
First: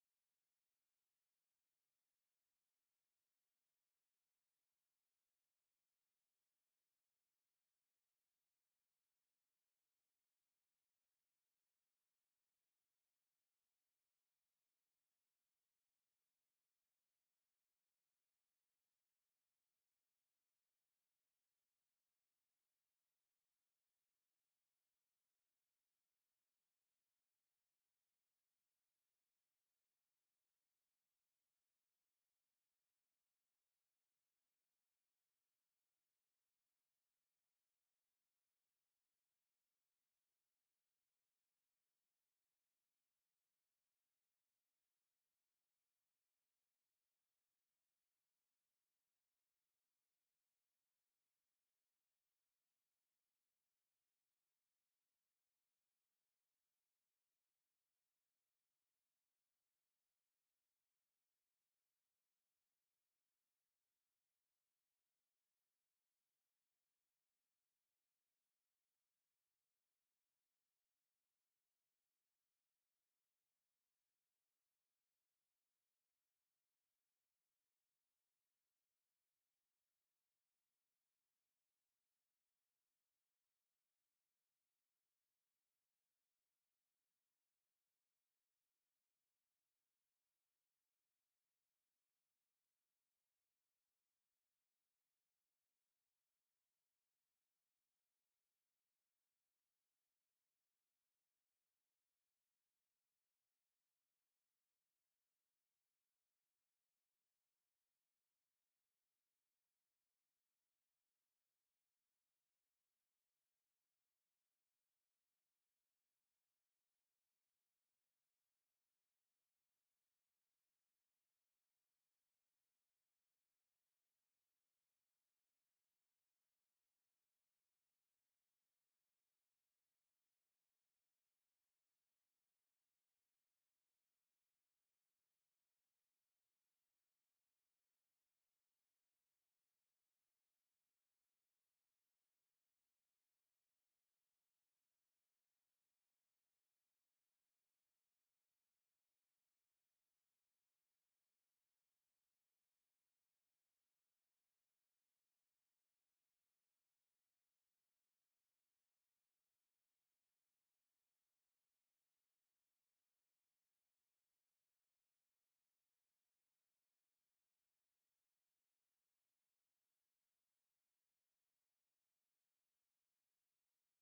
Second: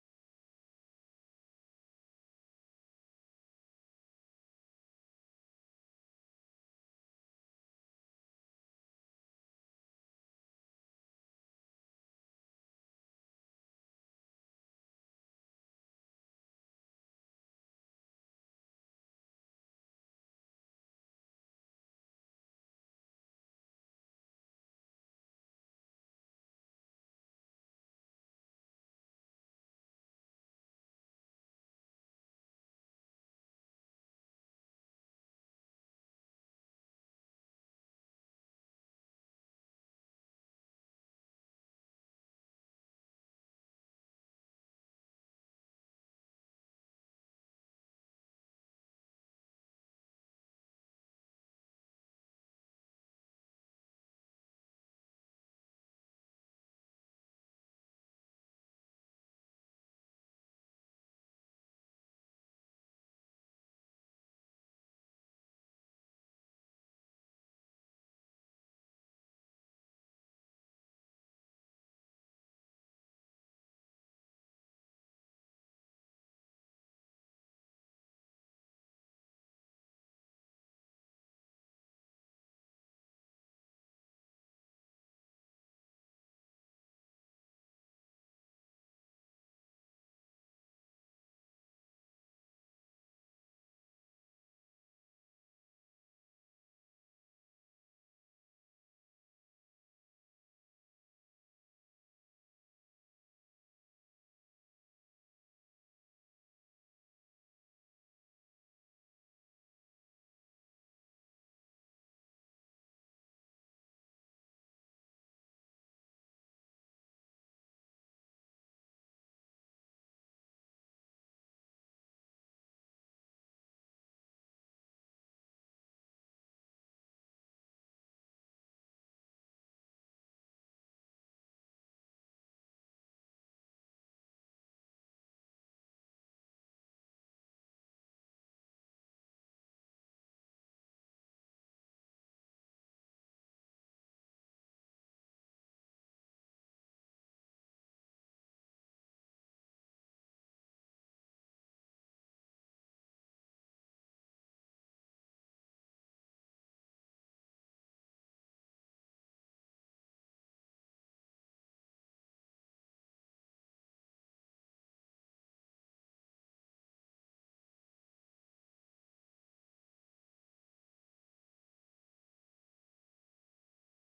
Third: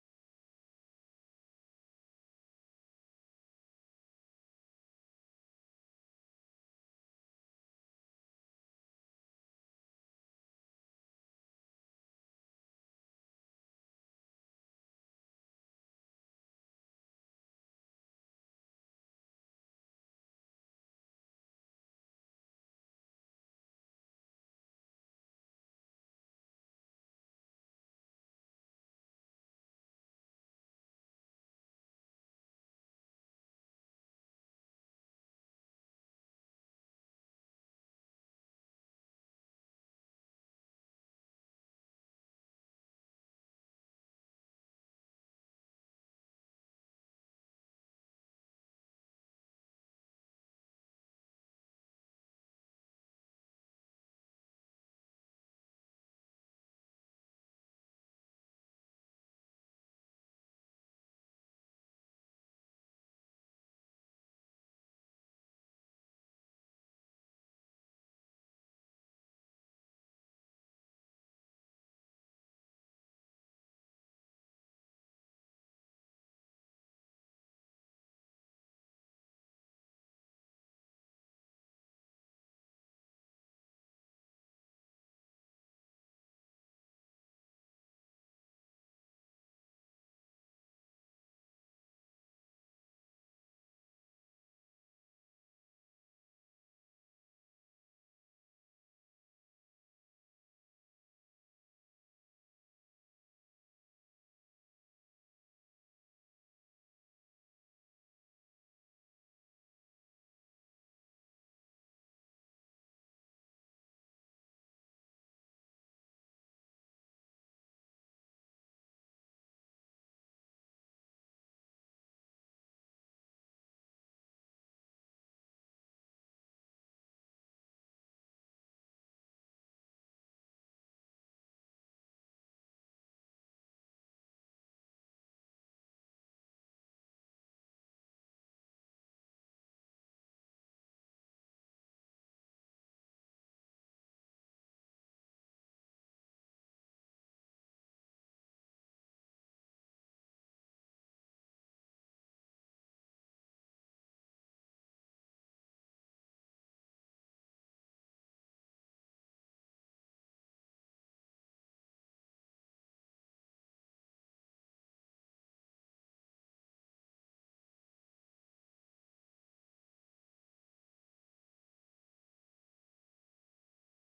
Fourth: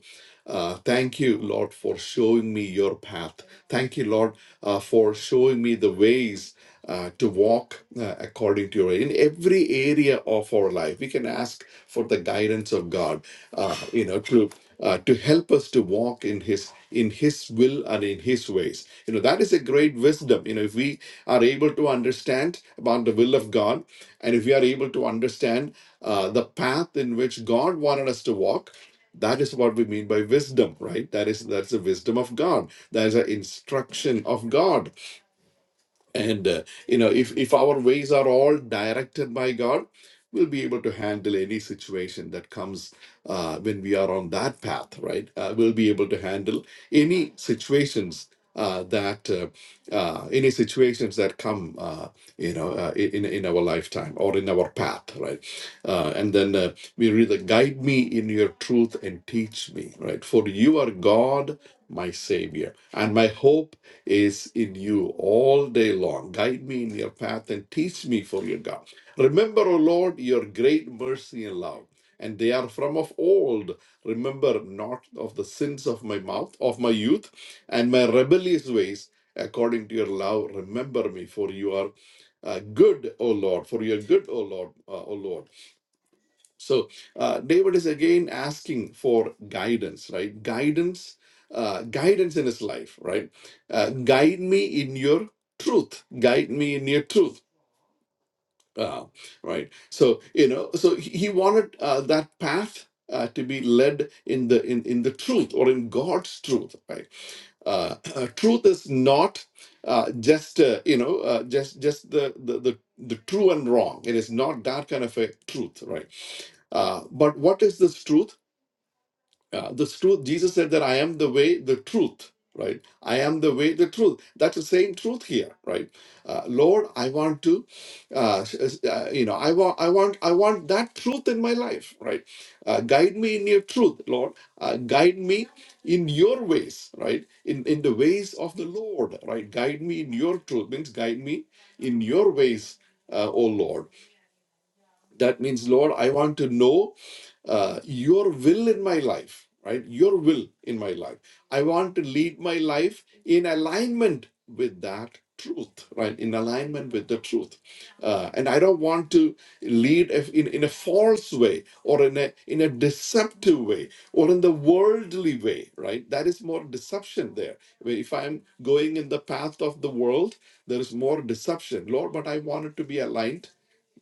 Uh, thank you, Lord, for showing me your path. Thank you, Lord, uh, for showing me the ways uh, to walk uh, according to your in every area of our life. We can ask for the guidance of God, uh, you know, to uh, to help us to walk in His in His will and in His ways. You know, that is a great wisdom. You know, if we are able to understand about the will of God, and if we are able to understand uh, the path in which God wanted us to walk. That is what we mean by wisdom, right? That is that's the wisdom of God. That is the instruction of God. And uh, you know, if if our ways are all directed by God, we'll be able to handle any situation that comes uh, when we are on that path, right? Uh, we'll be able to handle any situations uh, that uh, uh, any situations that come, uh, you know, uh, in in our lifetime or in our path, right? Uh, and then uh, we read, the, "Guide me in your truth and teach me," right? For you are God, my Savior, and my hope is in you all day long. Guide me in your path and teach me for your God. Remember, O Lord, your great mercy and love, and they are from of old. Remember not of the sins of my mouth, of my youth, and my rebellious ways. According to your love, remember me, for you are uh, good, O Lord, for you are good, O Lord, uh, O Lord. So uh, David is again asking for guidance, right? Guidance, uh, guidance in his life, right? Uh, guide me in your truth. Guide me in your truth uh, right so you know so he he wanted uh, that path uh, to be led in the in, in the truth or in god's truth right uh, truth is not uh, just uh, you know uh, just just the, the the the true and wrong it is not that kind of a truth right uh, but what is this truth uh, the truth, Jesus said that I am the way, the truth, right? I am the way, the truth. That's the same truth here, right? Uh, Lord, I want to, uh, uh, you know, I want, I want, I want that truth in my life, right? Uh, guide me in your truth, Lord. Uh, guide me in your ways, right? In in the ways of the Lord, right? Guide me in your truth means guide me in your ways, uh, O Lord that means, Lord, I want to know uh, your will in my life, right? Your will in my life. I want to lead my life in alignment with that truth, right? In alignment with the truth. Uh, and I don't want to lead if- in, in a false way or in a, in a deceptive way or in the worldly way, right? That is more deception there. Where If I'm going in the path of the world, there is more deception. Lord, but I want it to be aligned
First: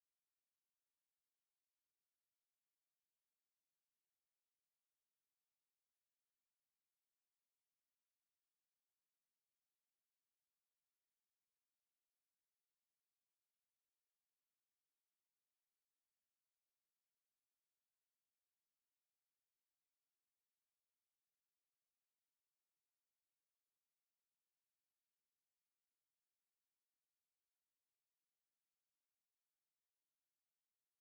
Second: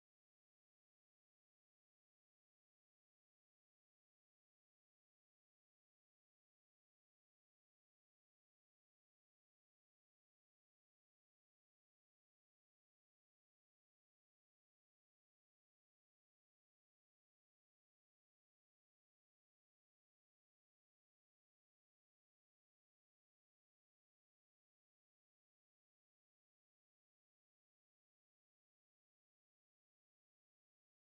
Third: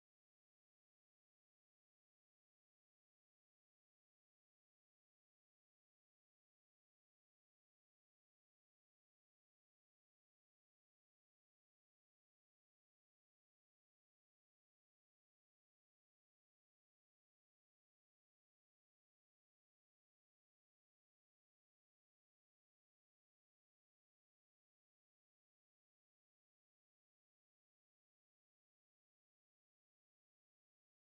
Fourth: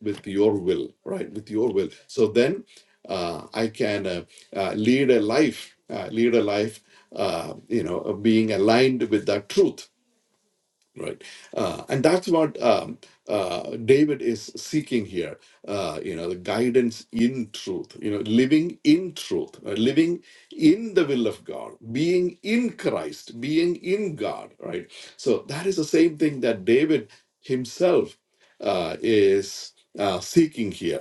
with your will, right? With your will. So then uh, I can uh, uh, lead a life, uh, lead a life, uh, you know, of being aligned with that truth right uh, and that's what um, uh, david is seeking here uh, you know the guidance in truth you know living in truth uh, living in the will of god being in christ being in god right so that is the same thing that david himself uh, is uh, seeking here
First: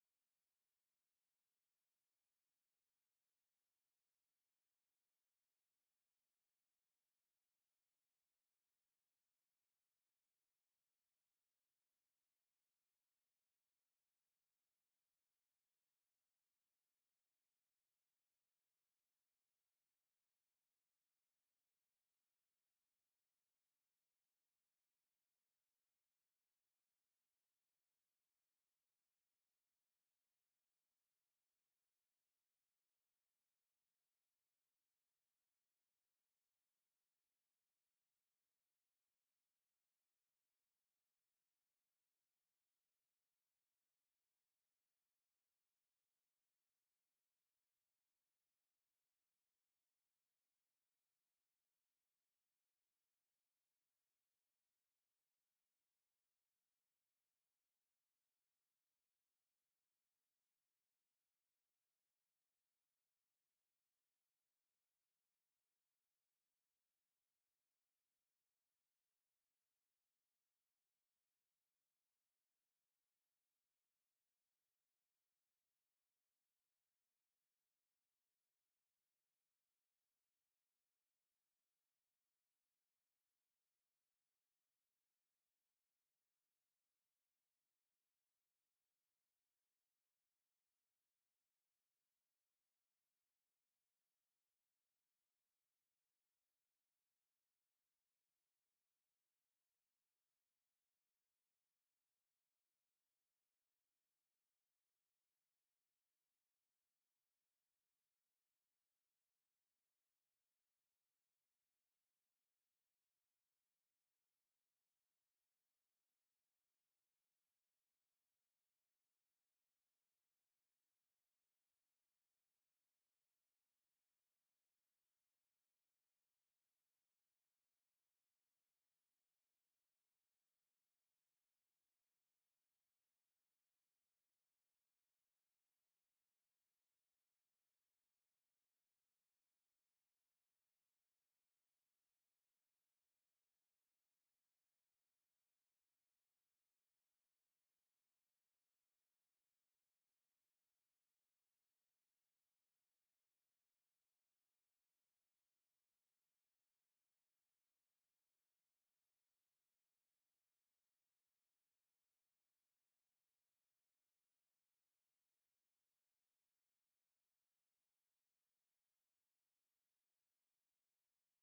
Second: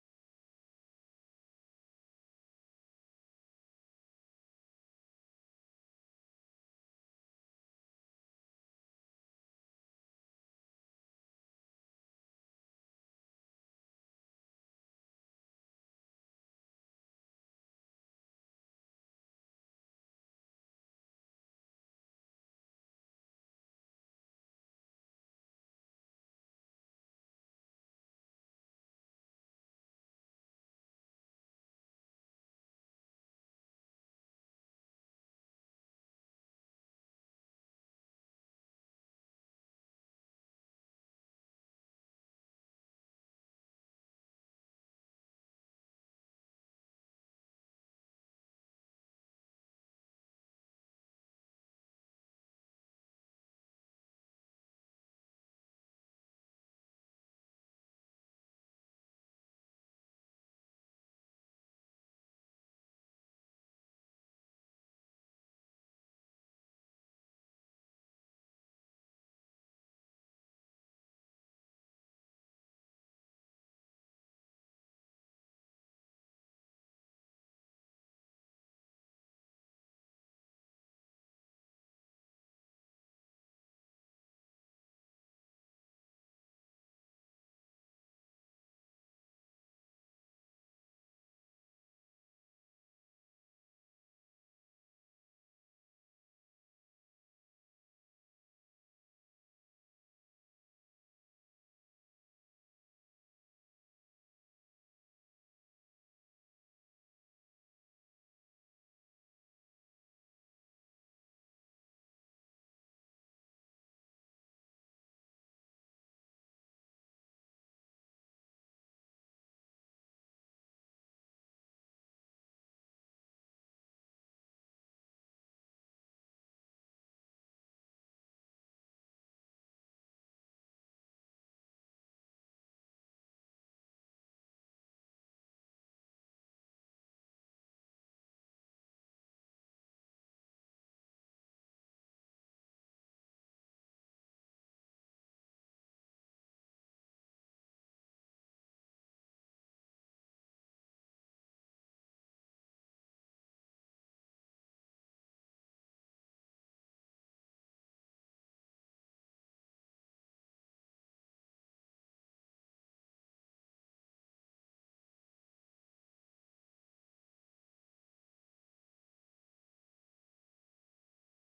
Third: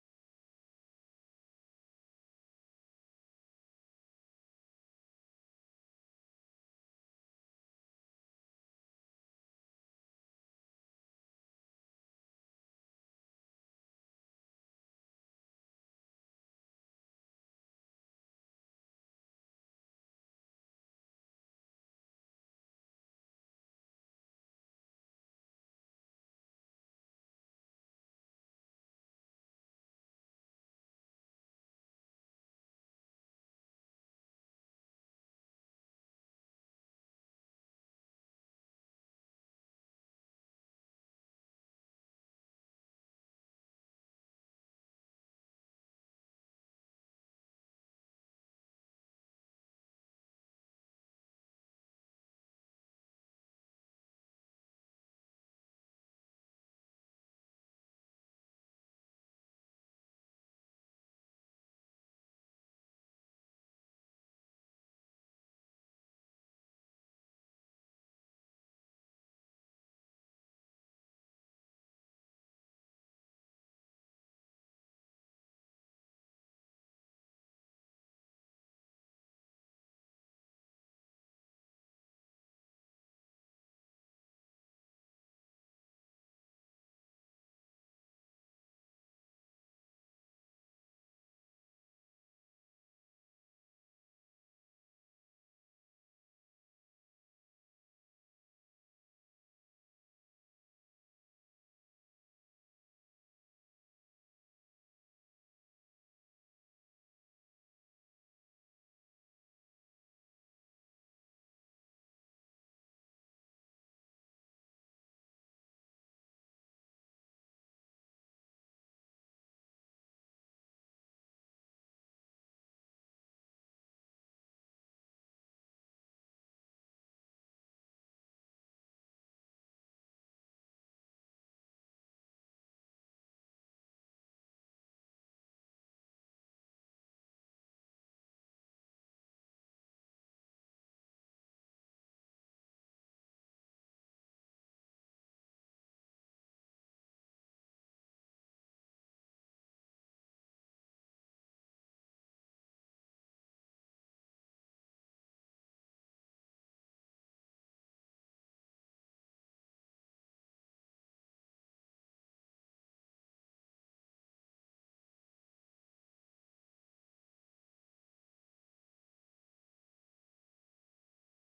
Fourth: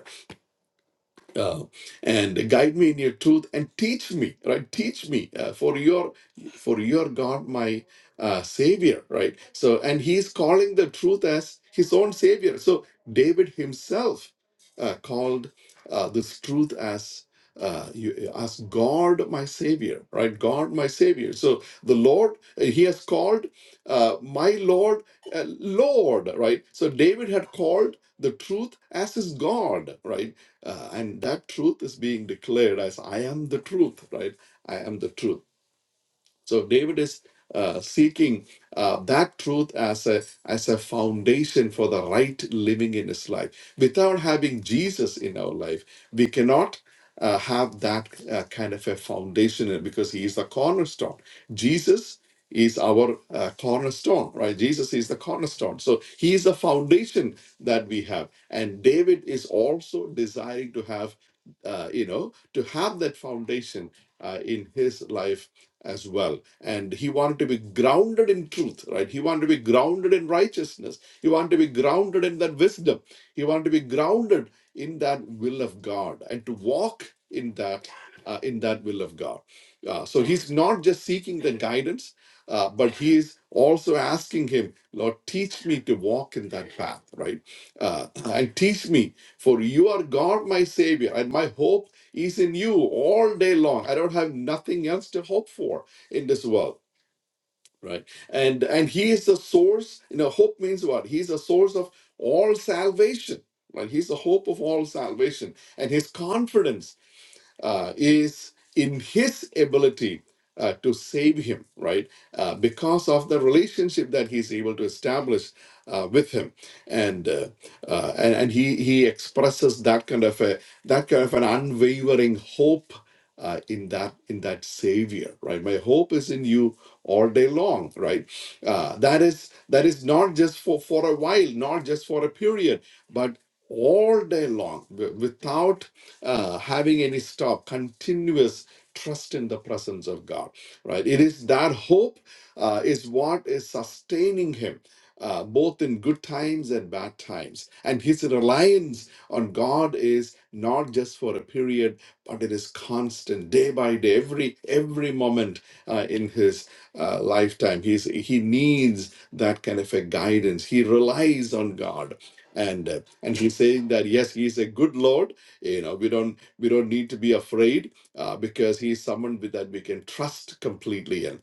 uh, and guide me in your truth and teach me right teach me uh, for your for your god my uh, savior right so and he's calling the truth as his own savior so david himself uh, called uh, this truth as uh, you, as God, my Savior, right? God, my Savior. So the Lord, uh, He has called uh, my Lord, uh, Lord, right? So David had called the truth as his God, right? Uh, and that truth is being declared as I am the truth, right? I am the truth. So David is uh, seeking uh, that truth as a as a foundation for the right living in his life. Without having Jesus in our life, we cannot uh, have that uh, kind of a foundation because he is the cornerstone. Jesus is our uh, cornerstone, right? Jesus is the cornerstone. So he is the foundation that we have. And David is also desiring to have, uh, you know, to have that foundation uh, in his life as well. And he wanted to be grounded in truth, right? He wanted to be grounded in righteousness. He wanted to be grounded in that wisdom. He wanted to be grounded in that will of God and to walk in that uh, in that will of God. Uh, so he's not just seeking the guidance uh, but he is also asking him, Lord, teach me to walk in that path, right? Uh, and teach me, for you are God, my Savior, and my hope is in you all day long. I don't have nothing else to hope for in this world, right? And and He is the source. You know, hope means what? He's the source of all salvation. Right? He's the hope of all salvation, and His confidence uh, is in his ability uh, to save him, right? Uh, because of the relationship that he's able to establish uh, with him, and uh, uh, and, and he he expresses that kind of a that kind of an unwavering hope uh, in that in that Savior, right? My hope is in you all day long, right? Uh, that is that is not just for for a while, not just for a period, but all day long, wi- without uh, having any stop, continuous trust in the presence of God, right? It is that hope uh, is what is sustaining him. Uh, both in good times and bad times. And his reliance on God is not just for a period, but it is constant, day by day, every every moment uh, in his uh, lifetime. He's, he needs that kind of a guidance. He relies on God. And, uh, and he's saying that, yes, he's a good Lord you know, we don't we don't need to be afraid uh, because he's someone with that we can trust completely in.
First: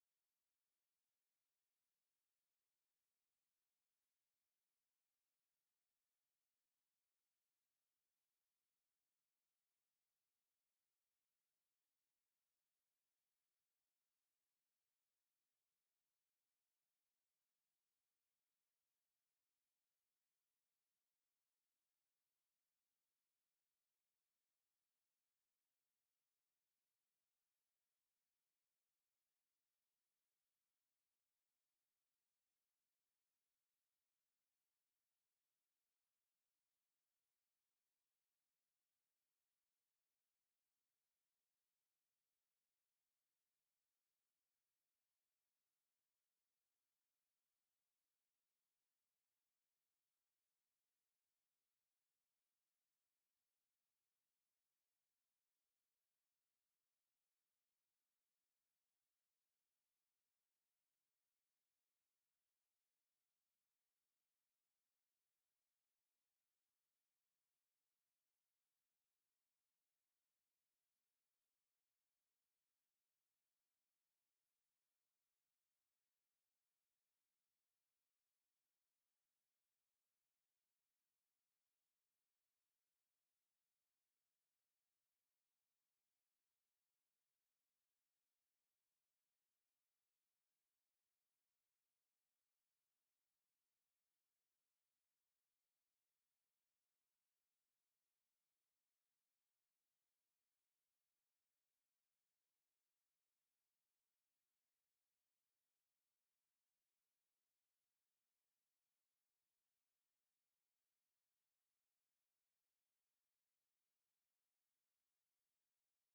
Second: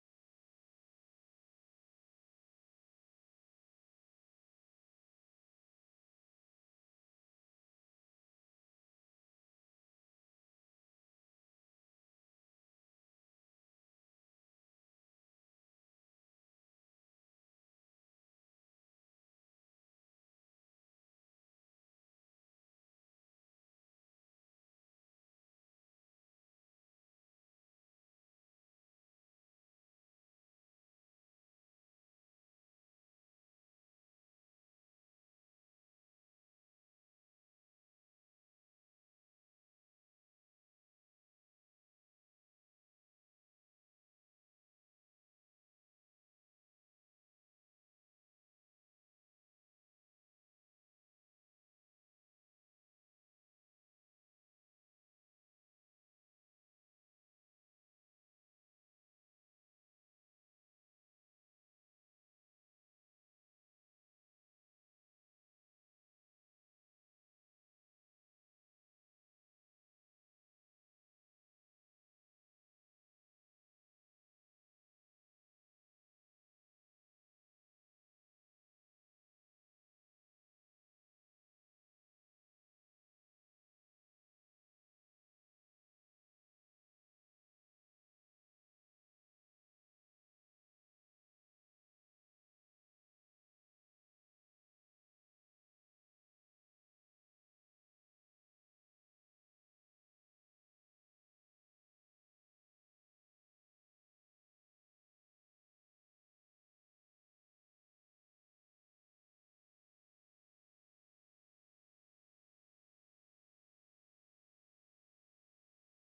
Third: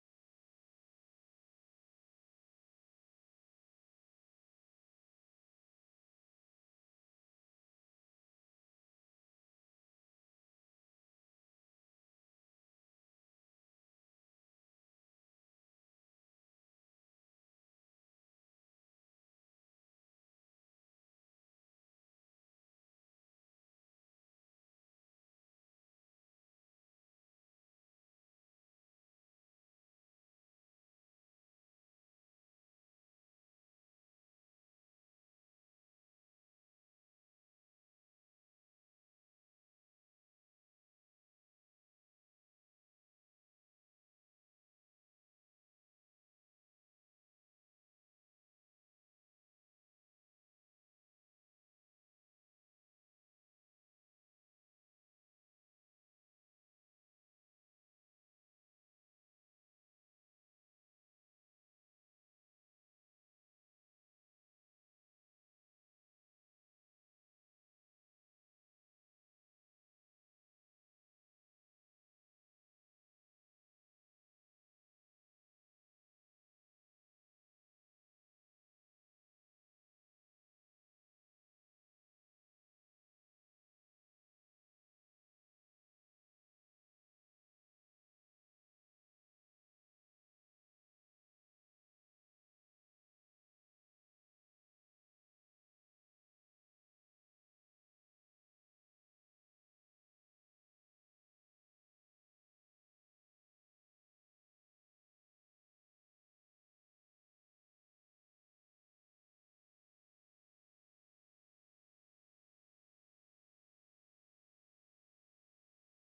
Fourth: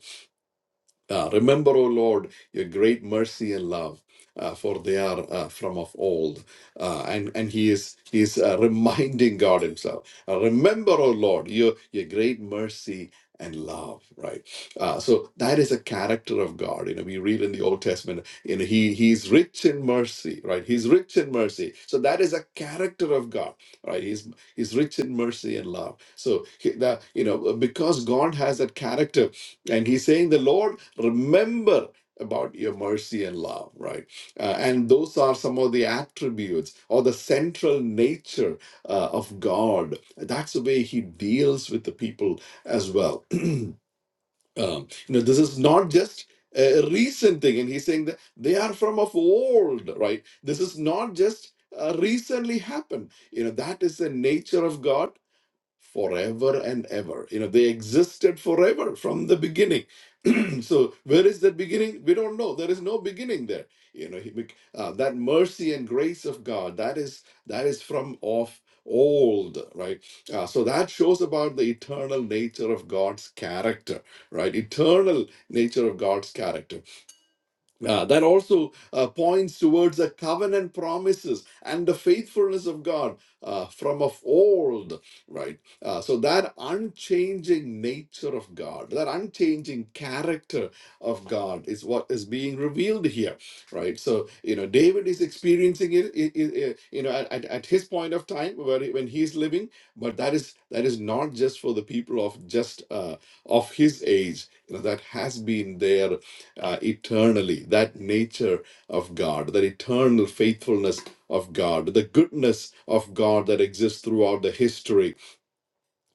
Uh, remember, O Lord, your great mercy and love, uh, for they are uh, from of old. Uh, and and he is he is uh, reminding God Himself. Uh, remember, O Lord, your your great mercy and love. Right. Uh, so that is a character of God. You know, we read in the Old Testament. You know, he he's rich in mercy. Right. He's rich in mercy. So that is a character of God. Right. He's he's rich in mercy and love. So he, that you know because God has that character and he's saying, The Lord, remember about your mercy and love, right? Uh, and those are some of the attributes or the central nature uh, of God. That's the way he deals with the people as well. um, you know, this is not just a recent thing. And he's saying that they are from of old, right? This is not just uh, recently happened. You know, that is the nature of God forever and ever. You know, they existed forever from the beginning. so, where is that beginning? We don't know. There is no beginning there. You know, he bec- uh, that mercy and grace of God that is that is from of old, right? Uh, so that shows about the eternal nature of God's character, right? Eternal nature of God's character. Uh, that also uh, points towards the covenant promises and the faithfulness of God uh, from of old, right? Uh, so, that unchanging nature of God, that unchanging character of God is what is being revealed here, right? So, you know, David is experiencing it, i- i- i- you know, at, at at his point of time where, he- when he's living, but that is that is not just for the people of just uh, of his age. You know, that has been there uh, eternally. That nature of God, that eternal faithfulness of God, the goodness of God that exists throughout the history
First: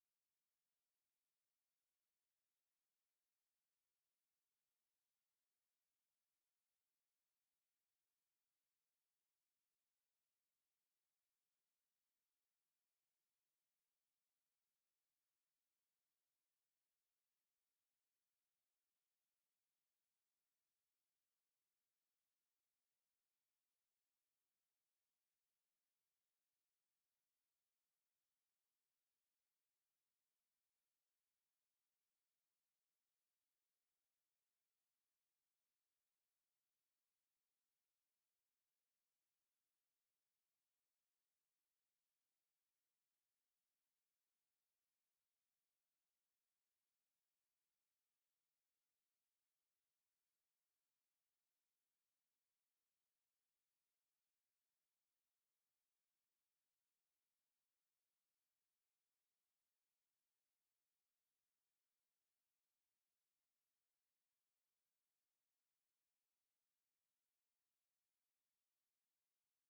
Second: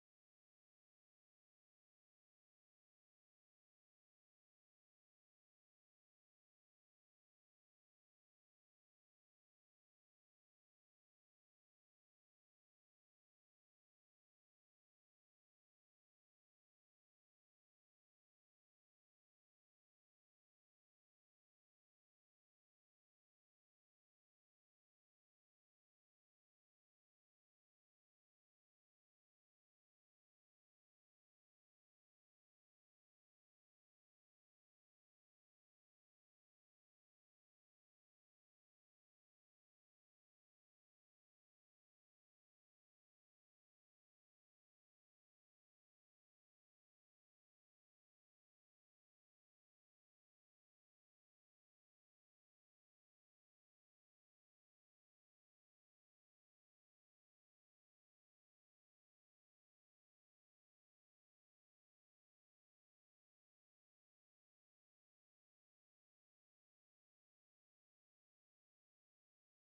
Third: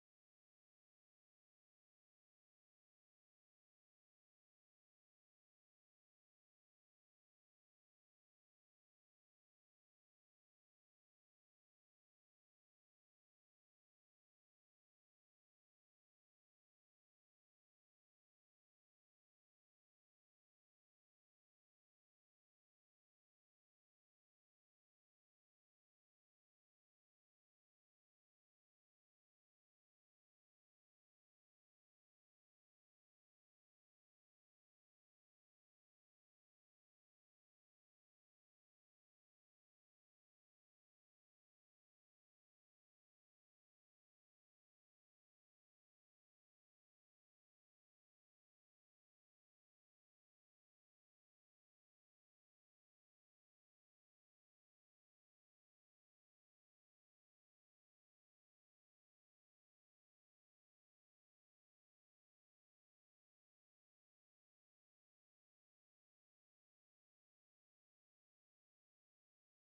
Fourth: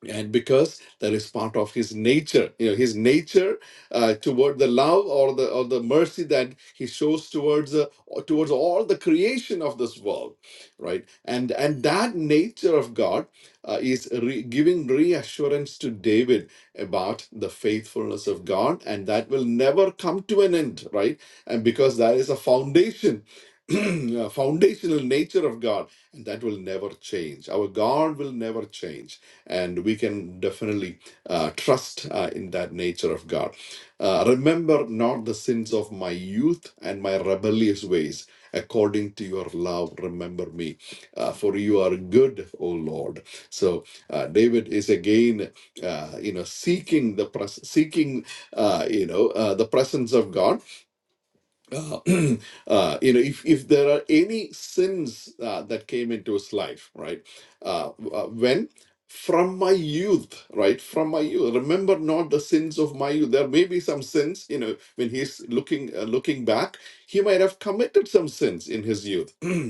and because that is part of his nature you know his nature uh, toward the love or the or the mercy that he shows towards the towards all the creation of this world right and and that nature of god uh, is re- giving reassurance to david about the faithfulness of god and that will never come to an end right and because that is a foundation a foundational nature of god and that will never change our god will never change and we can definitely uh, trust uh, in that nature of God. Uh, remember not the sins of my youth and my rebellious ways. According to your love, remember me, uh, for you are good, O Lord. So uh, David is again, uh, you know, seeking the pres- seeking, uh, you know, uh, the presence of God uh, uh, you know, if, if there are any sins uh, that came into his life, right? Uh, uh, when from my youth, right? From my youth, remember not the sins of my youth. There may be some sins, you know, when he's looking uh, looking back, he might have committed some sins in his youth.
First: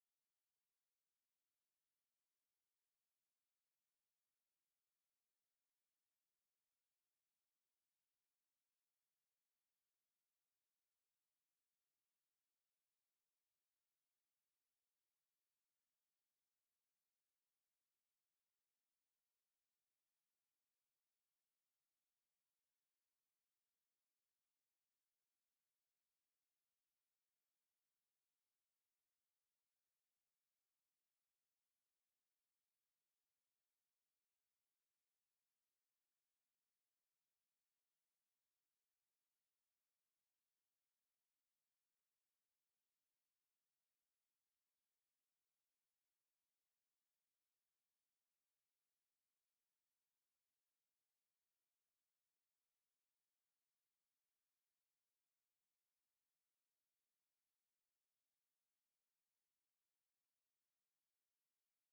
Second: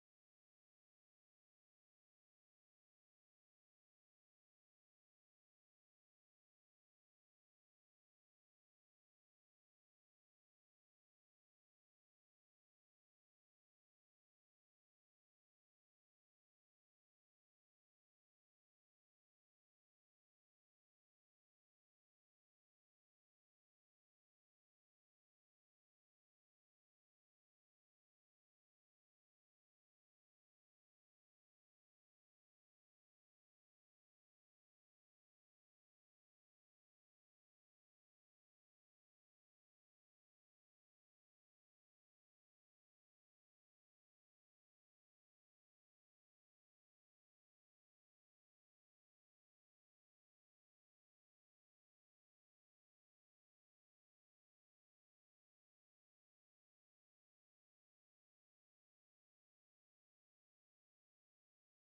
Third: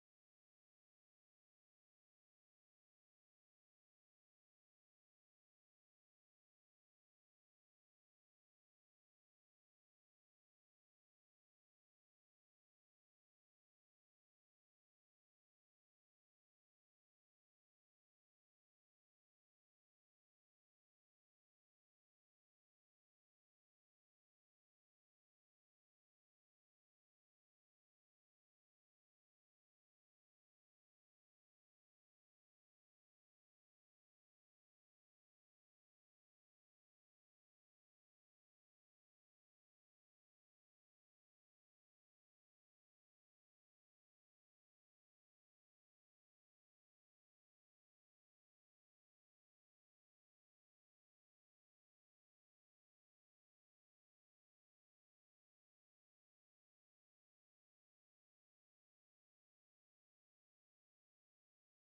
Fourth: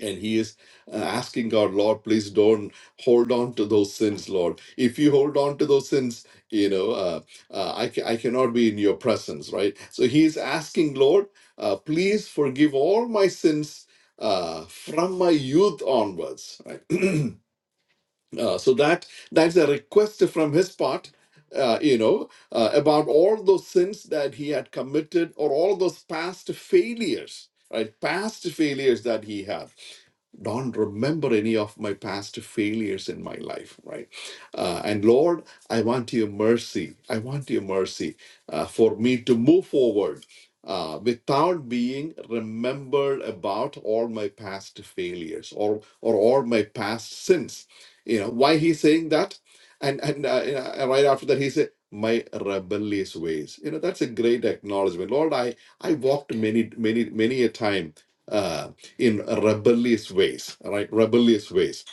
and he is uh, asking god lord please don't hold on to those sins lord if you hold on to those sins you know uh, uh, I, ca- I cannot be in your presence right so he is asking lord uh, please forgive all my sins uh, from my youth onwards right uh, so that that's a request from his part uh, you know uh, about all those sins that he had committed or all those past failures right past failures that he had don't remember any of my past failures in my life, right? Uh, and Lord, I want your mercy. I want your mercy uh, for me to move forward uh, without being remembered about all my past failures or, or all my past sins you know why he's saying that and and uh, you know, right after that he said my rebellious ways you know that's a great acknowledgement lord i i walked many many many a time uh in rebellious ways all right rebellious ways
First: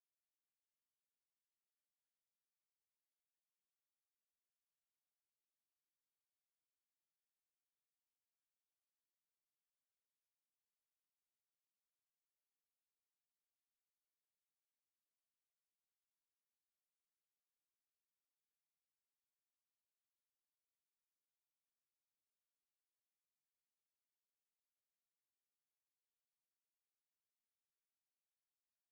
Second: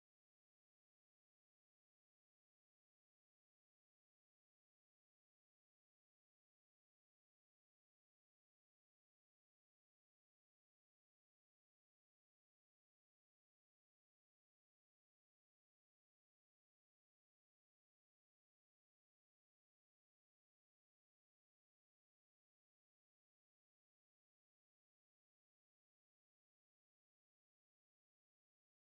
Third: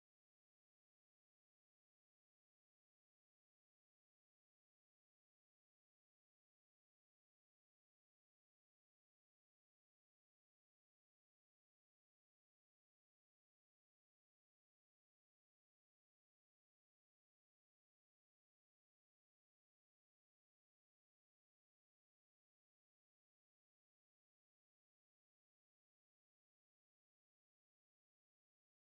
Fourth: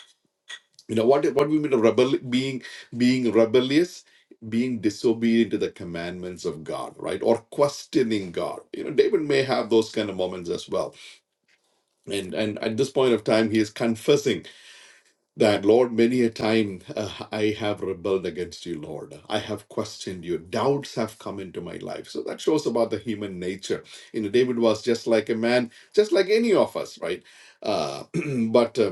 you know what what we mean by rebel being being rebellious being disobedient to the commandments of god right or questioning god you know david may have those kind of moments as well and and at this point of time he is confessing that Lord, many a time uh, I have rebelled against you, Lord. I have questioned you. Doubts have come into my life. So that shows about the human nature. You know, David was just like a man, just like any of us, right? Uh, but uh,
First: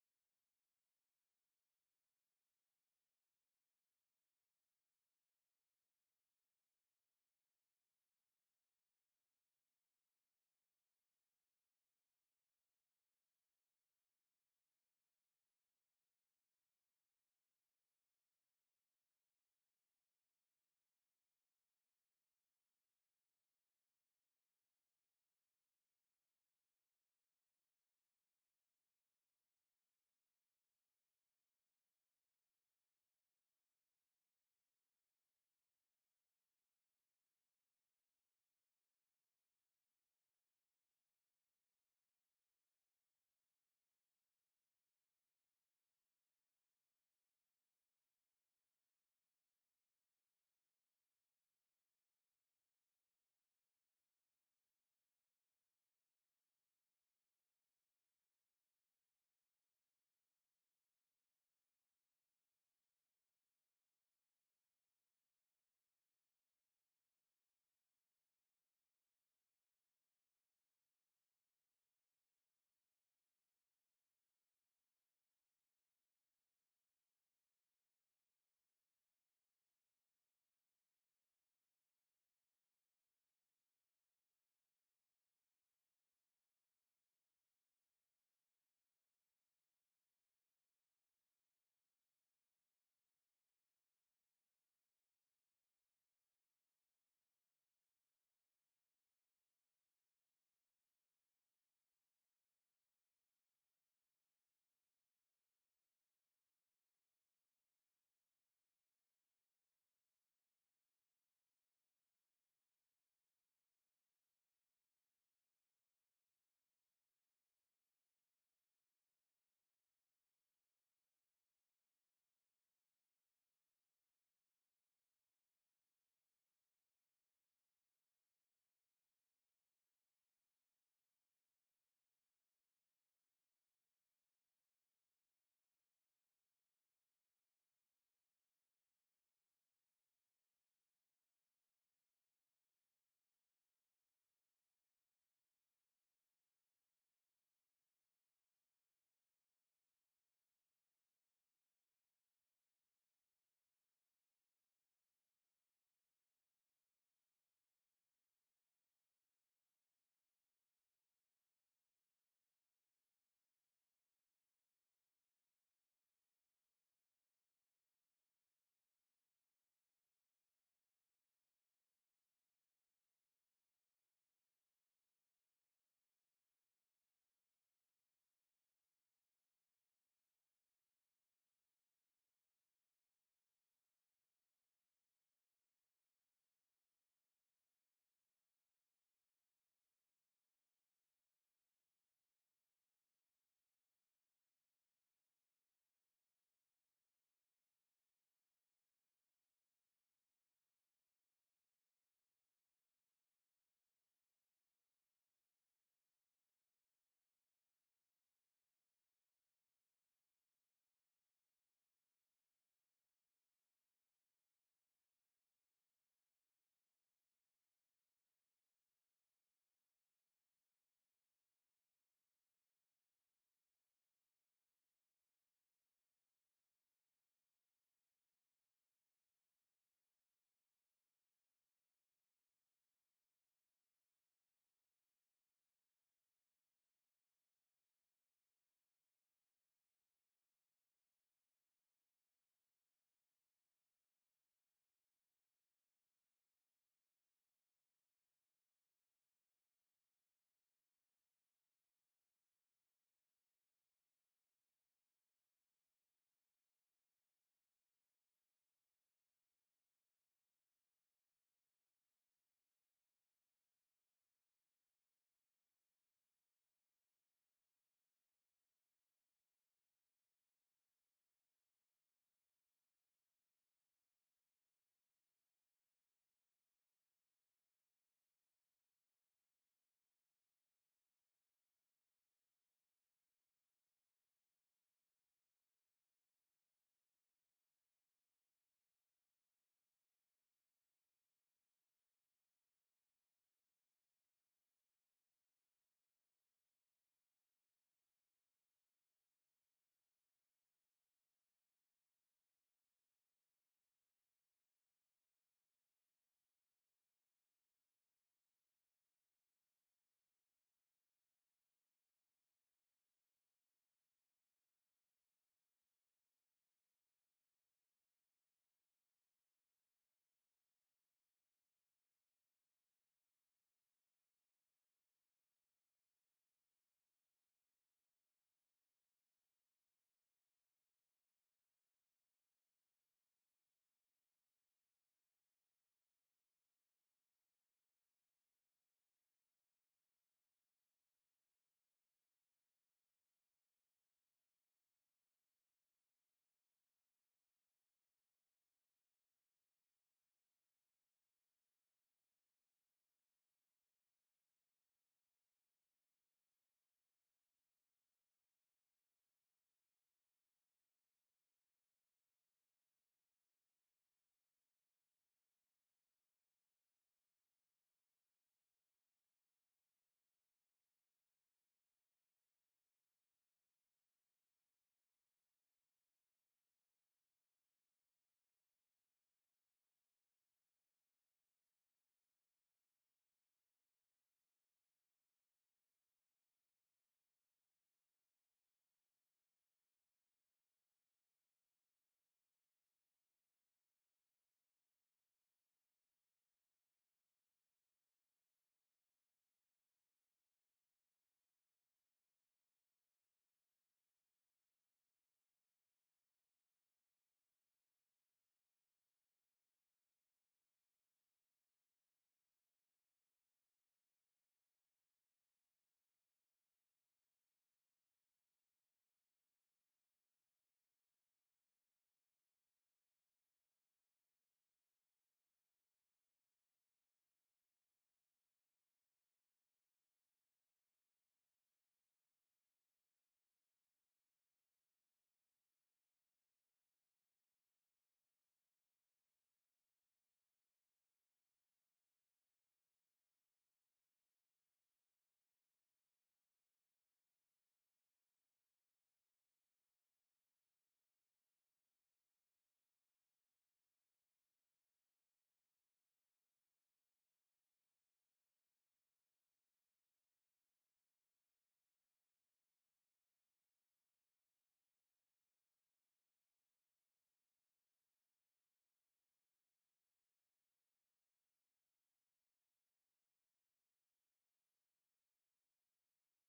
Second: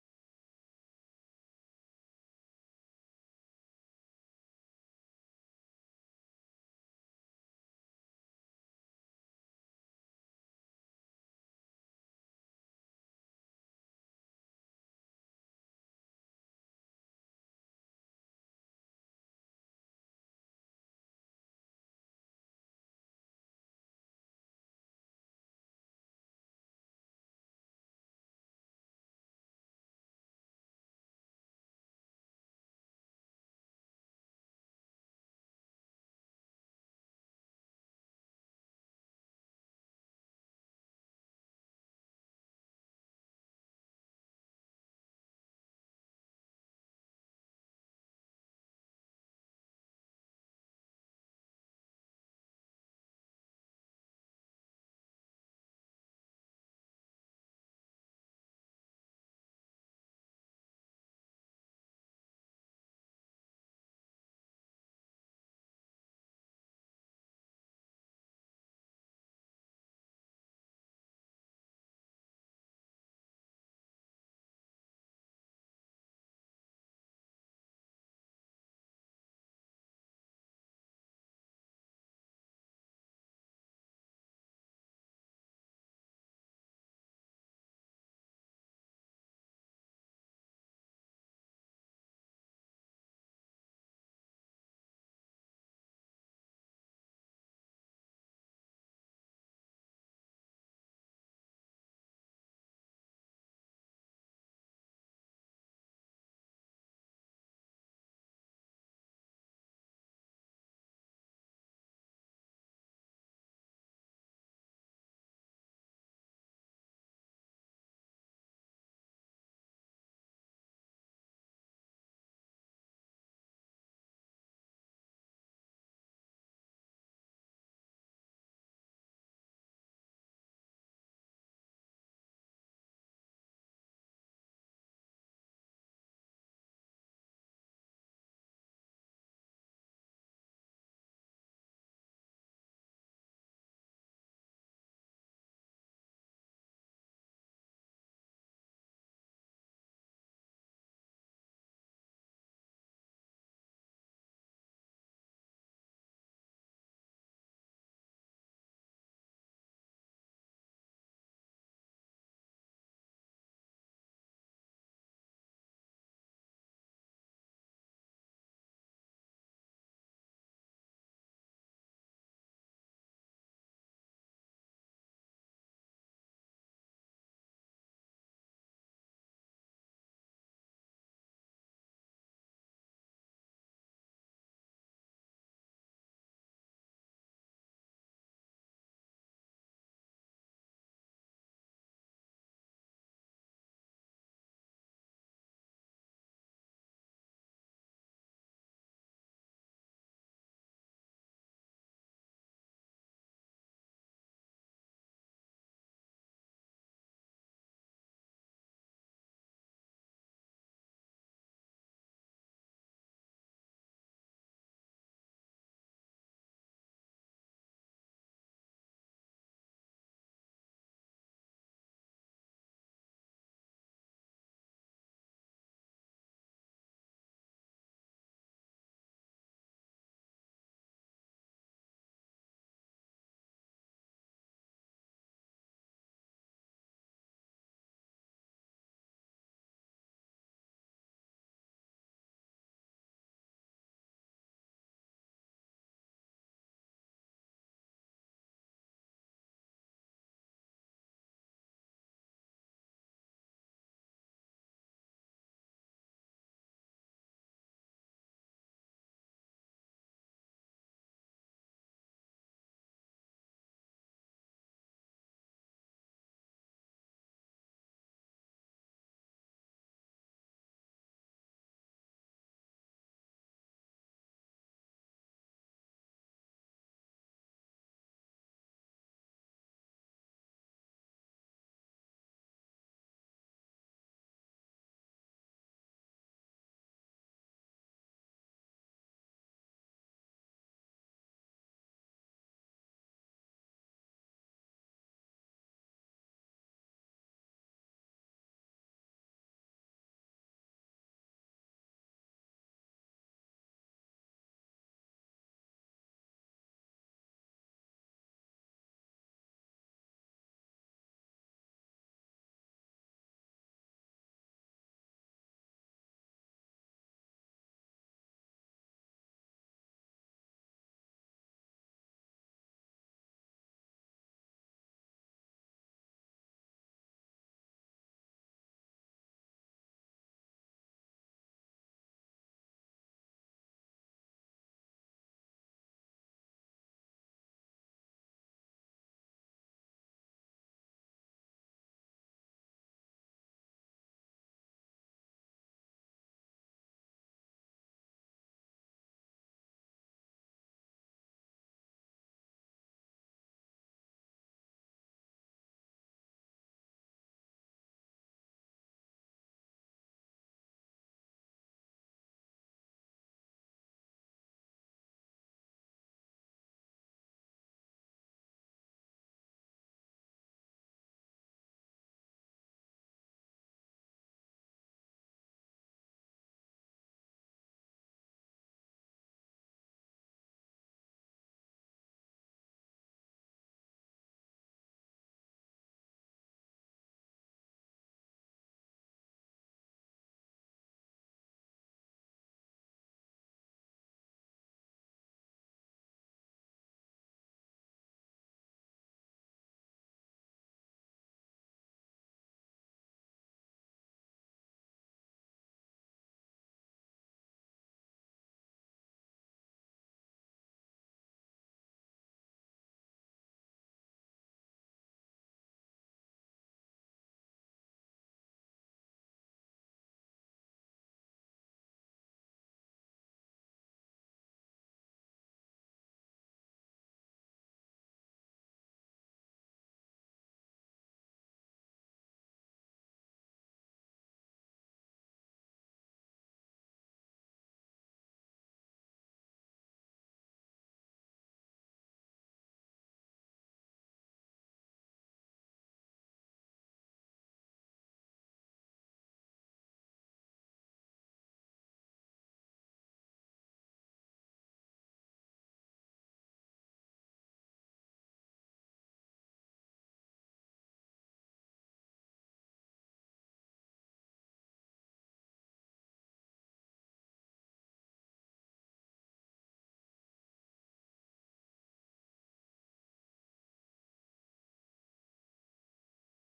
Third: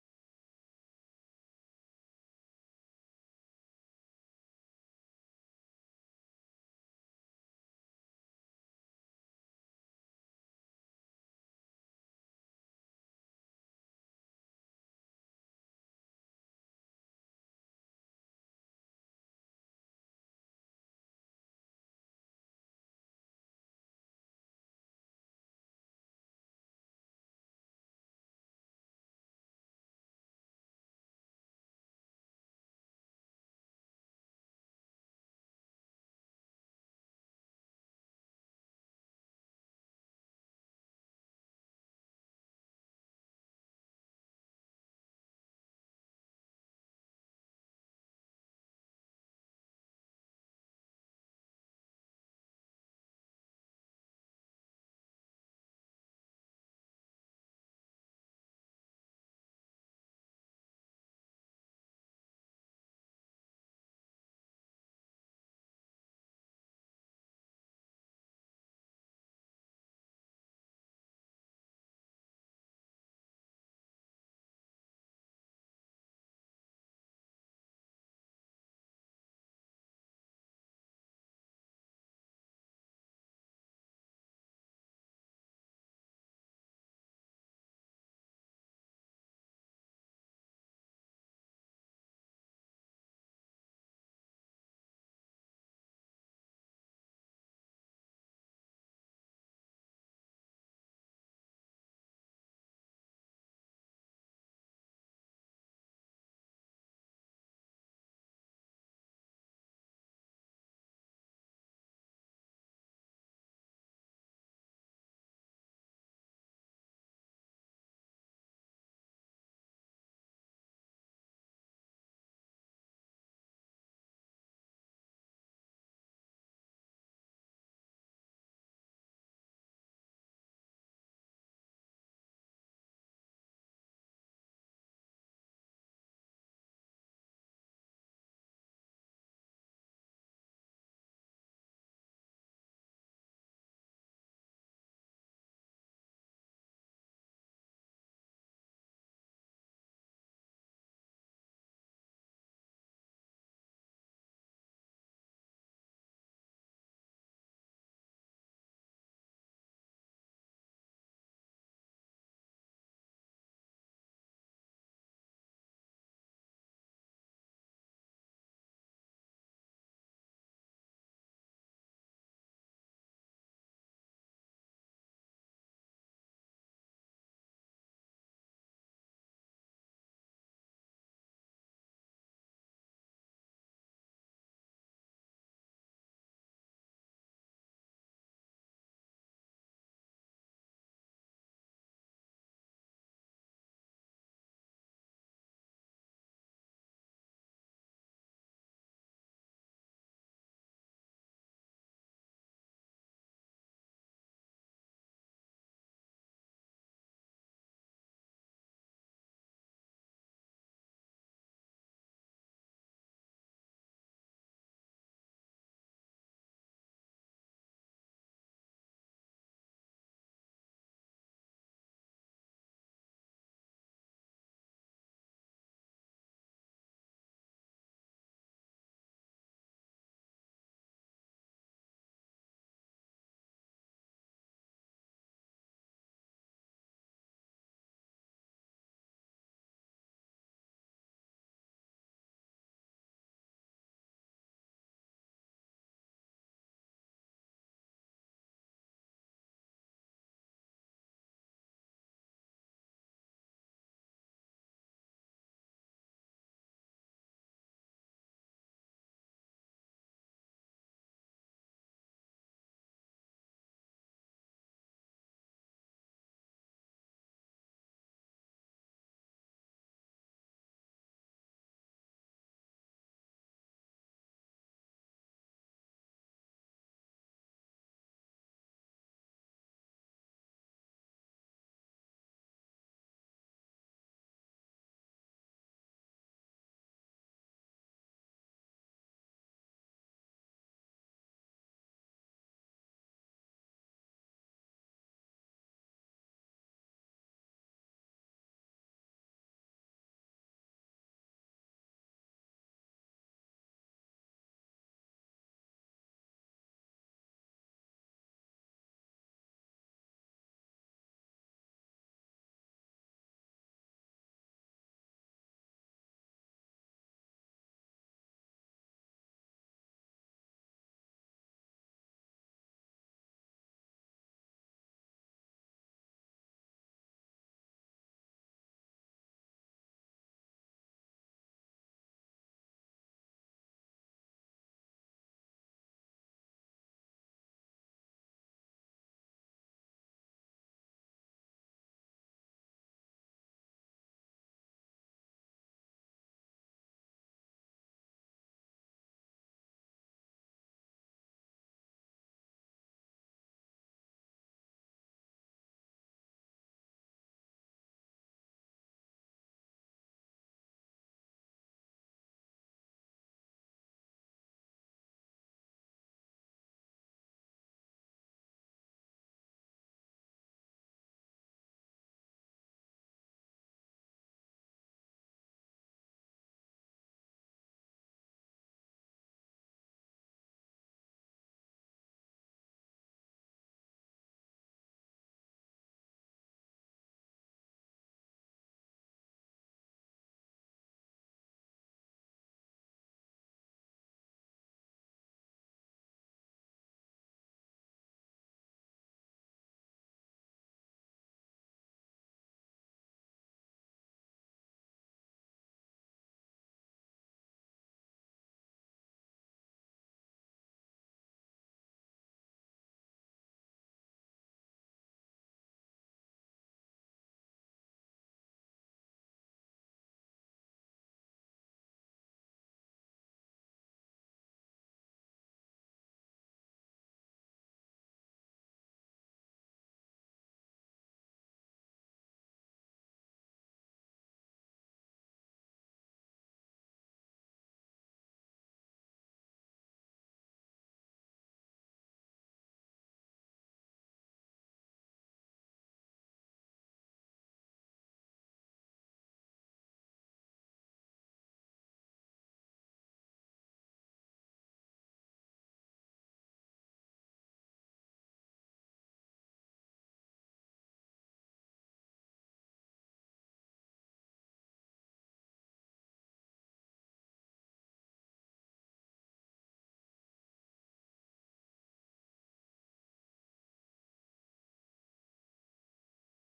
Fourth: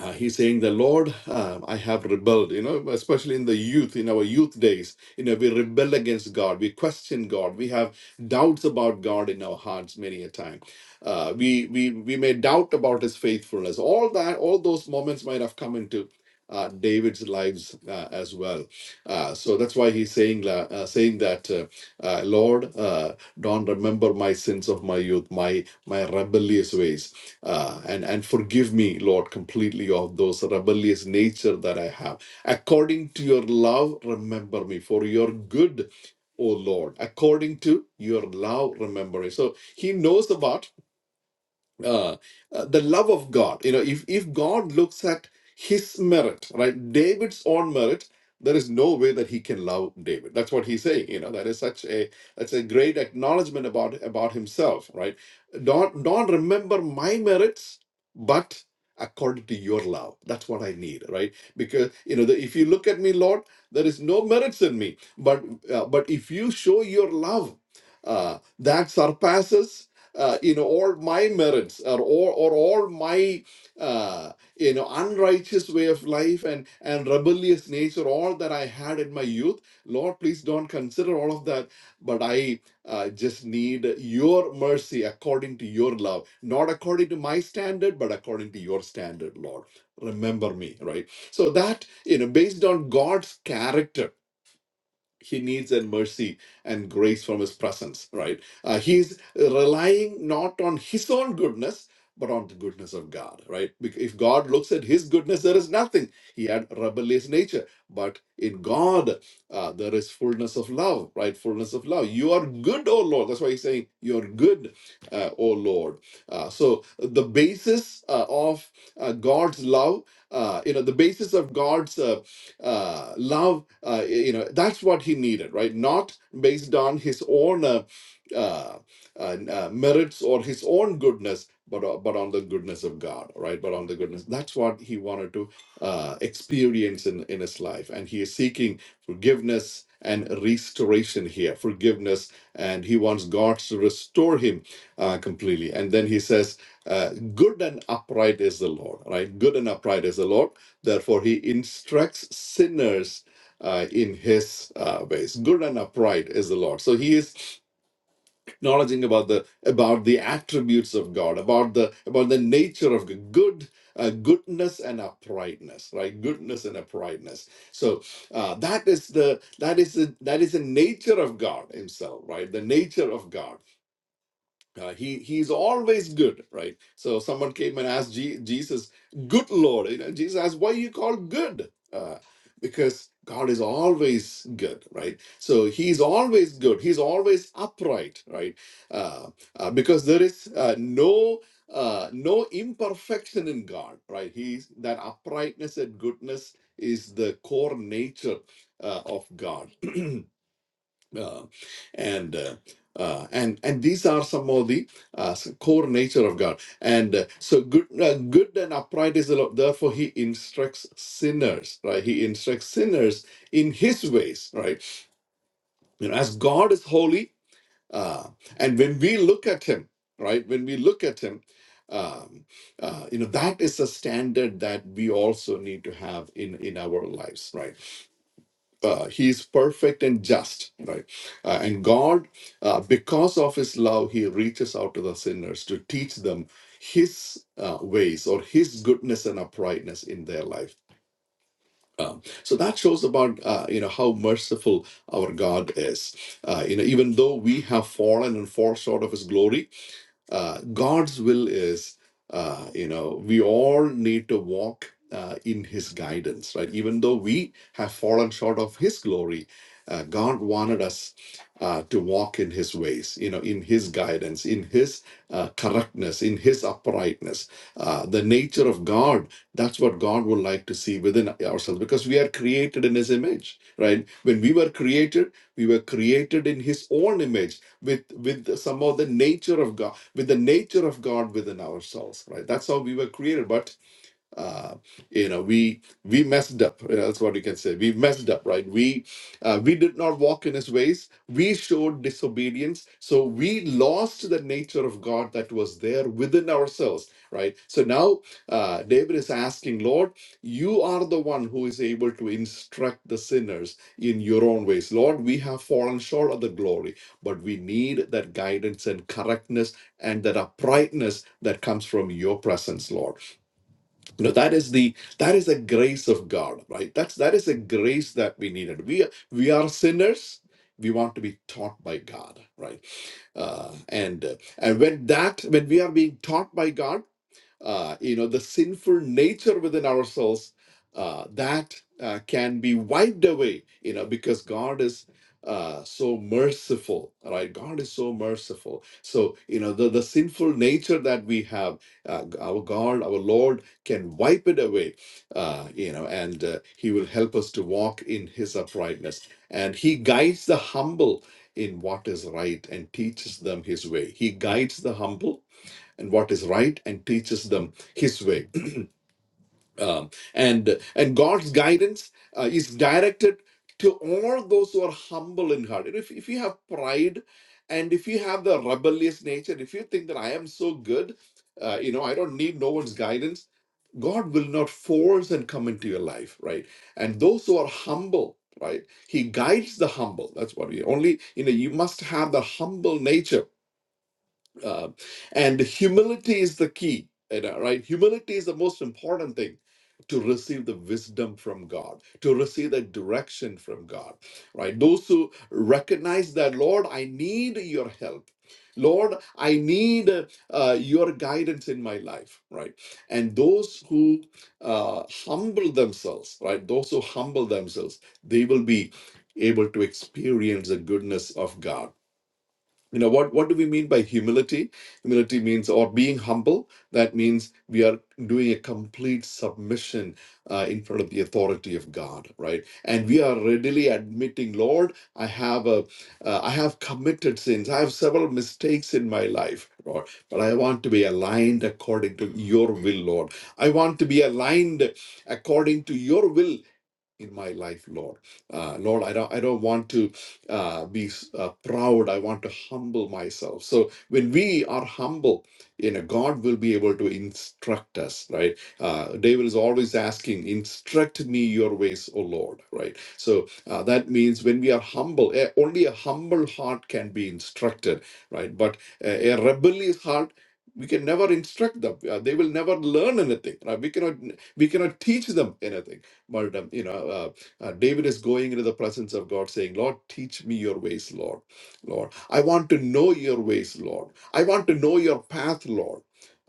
uh, he's saying the lord uh, i have rebelled you know especially in the youth in our youth days you know we rebel against god we question god we have doubts about god in our hearts many a time uh, we we we may doubt about his faithfulness all that all those moments might have come into uh, David's lives uh, as well, uh, so that's why he's saying la- uh, saying that uh, uh, Lord, uh, don't remember my sins of my youth, my my rebellious ways uh, and, and forgive me, Lord, completely of those rebellious nature that I have. According to your love, remember me for your good, O Lord. According to your love, remember me. So he knows about uh, uh, the love of God. You know, if if God looks at his merit, right, David's own merit, there is no way that he can love David. That's what he's saying. You know, that is such a that's a great acknowledgement about about himself, right? Don't don't remember my merits, but according to your love that's what i need right because you know the, if you look at me lord there is no merits in me but uh, but if you show your love uh, that surpasses uh, you know all my merits or or, or all my uh, you know unrighteous way of life and and rebellious nature all that i had in my youth lord please don't consider all of that but i uh, just need your mercy according to your love not according to my standard but according to your standard lord remember me right so that you know based on god's character he needs that mercy and grace from his presence, right? Uh, he's relying not on his own goodness, but on the goodness of God, right? Bec- If God looks at his goodness, there is nothing. He had rebellious nature, but in God, uh, there is fullness of love, right? Fullness of love. You are good, O Lord. That's why he's saying, You're good, uh, O Lord. Uh, so the basis uh, of uh, God's love, uh, you know, the basis of God's uh, uh, love uh, you know that's what he needed right not based on his own uh, uh, uh, uh, merits or his own goodness but, o- but on the goodness of god right but on the goodness that's what he wanted to uh, experience in, in his life and he is seeking forgiveness and restoration here forgiveness and he wants god to restore him uh, completely and then he says uh, good and upright is the lord right good and upright is the lord Therefore, he instructs sinners uh, in his uh, ways. Good and upright is the Lord. So he is acknowledging about the about the attributes of God, about the about the nature of God. good. Uh, goodness and uprightness right goodness and uprightness so uh, that is the that is the that is the nature of god himself right the nature of god uh, he he's always good, right? So someone came and asked Je- Jesus, "Good Lord," you know, Jesus asked, "Why you call good?" Uh, because God is always good, right? So He's always good. He's always upright, right? Uh, uh, because there is uh, no uh, no imperfection in God, right? He's that uprightness and goodness is the core nature uh, of God. uh, and uh, uh, and and these are some of the uh, s- core nature of God. And uh, so good, uh, good and upright is the Lord. Therefore, He instructs sinners, right? He instructs sinners in His ways, right? You know, as God is holy, uh, and when we look at Him, right? When we look at Him. Um, uh, you know that is a standard that we also need to have in in our lives right uh, he is perfect and just right Uh, and god uh, because of his love he reaches out to the sinners to teach them his uh, ways or his goodness and uprightness in their life Um, so that shows about uh, you know how merciful our God is. Uh, you know, even though we have fallen and fall short of His glory, uh, God's will is, uh, you know, we all need to walk uh, in His guidance, right? Even though we have fallen short of His glory, uh, God wanted us uh, to walk in His ways, you know, in His guidance, in His uh, correctness, in His uprightness. Uh, the nature of God, that's what God would like to see within ourselves because we are created in His image, right? When we were created, we were created in His own image with, with some of the nature of God with the nature of God within ourselves, right? That's how we were created. But uh, you know we we messed up you know, that's what you can say we messed up right we uh, we did not walk in his ways we showed disobedience so we lost the nature of god that was there within ourselves right so now uh, david is asking lord you are the one who is able to instruct the sinners in your own ways lord we have fallen short of the glory but we need that guidance and correctness and that uprightness that comes from your presence lord you know that is the that is the grace of god right that's that is a grace that we needed we are- we are sinners we want to be taught by god right uh, and uh, and when that when we are being taught by god uh, you know, the sinful nature within ourselves uh, that uh, can be wiped away, you know, because God is uh, so merciful, right? God is so merciful. So, you know, the, the sinful nature that we have, uh, our God, our Lord can wipe it away, uh, you know, and uh, He will help us to walk in His uprightness. And He guides the humble in what is right and teaches them His way. He guides the humble and what is right and teaches them his way um, and and god's guidance uh, is directed to all those who are humble in heart and if, if you have pride and if you have the rebellious nature if you think that i am so good uh, you know i don't need no one's guidance god will not force and come into your life right and those who are humble right he guides the humble that's what we only you know you must have the humble nature uh, and humility is the key you know, right humility is the most important thing to receive the wisdom from god to receive the direction from god right those who recognize that lord i need your help lord i need uh, your guidance in my life right and those who uh, humble themselves right those who humble themselves they will be able to experience the goodness of god you know what what do we mean by humility humility means or being humble that means we are doing a complete submission uh, in front of the authority of god right and we are readily admitting lord i have a uh, i have committed sins i have several mistakes in my life lord but i want to be aligned according to your will lord i want to be aligned according to your will in my life, Lord. Uh, Lord, I don't, I don't want to uh, be uh, proud. I want to humble myself. So when we are humble, you know, God will be able to instruct us, right? Uh, David is always asking, "Instruct me your ways, O Lord," right? So uh, that means when we are humble, eh, only a humble heart can be instructed, right? But a, a rebellious heart. We can never instruct them. Uh, they will never learn anything. Right? We cannot. We cannot teach them anything martyrdom. You know, uh, uh, David is going into the presence of God saying, Lord, teach me your ways, Lord. Lord, I want to know your ways, Lord. I want to know your path, Lord.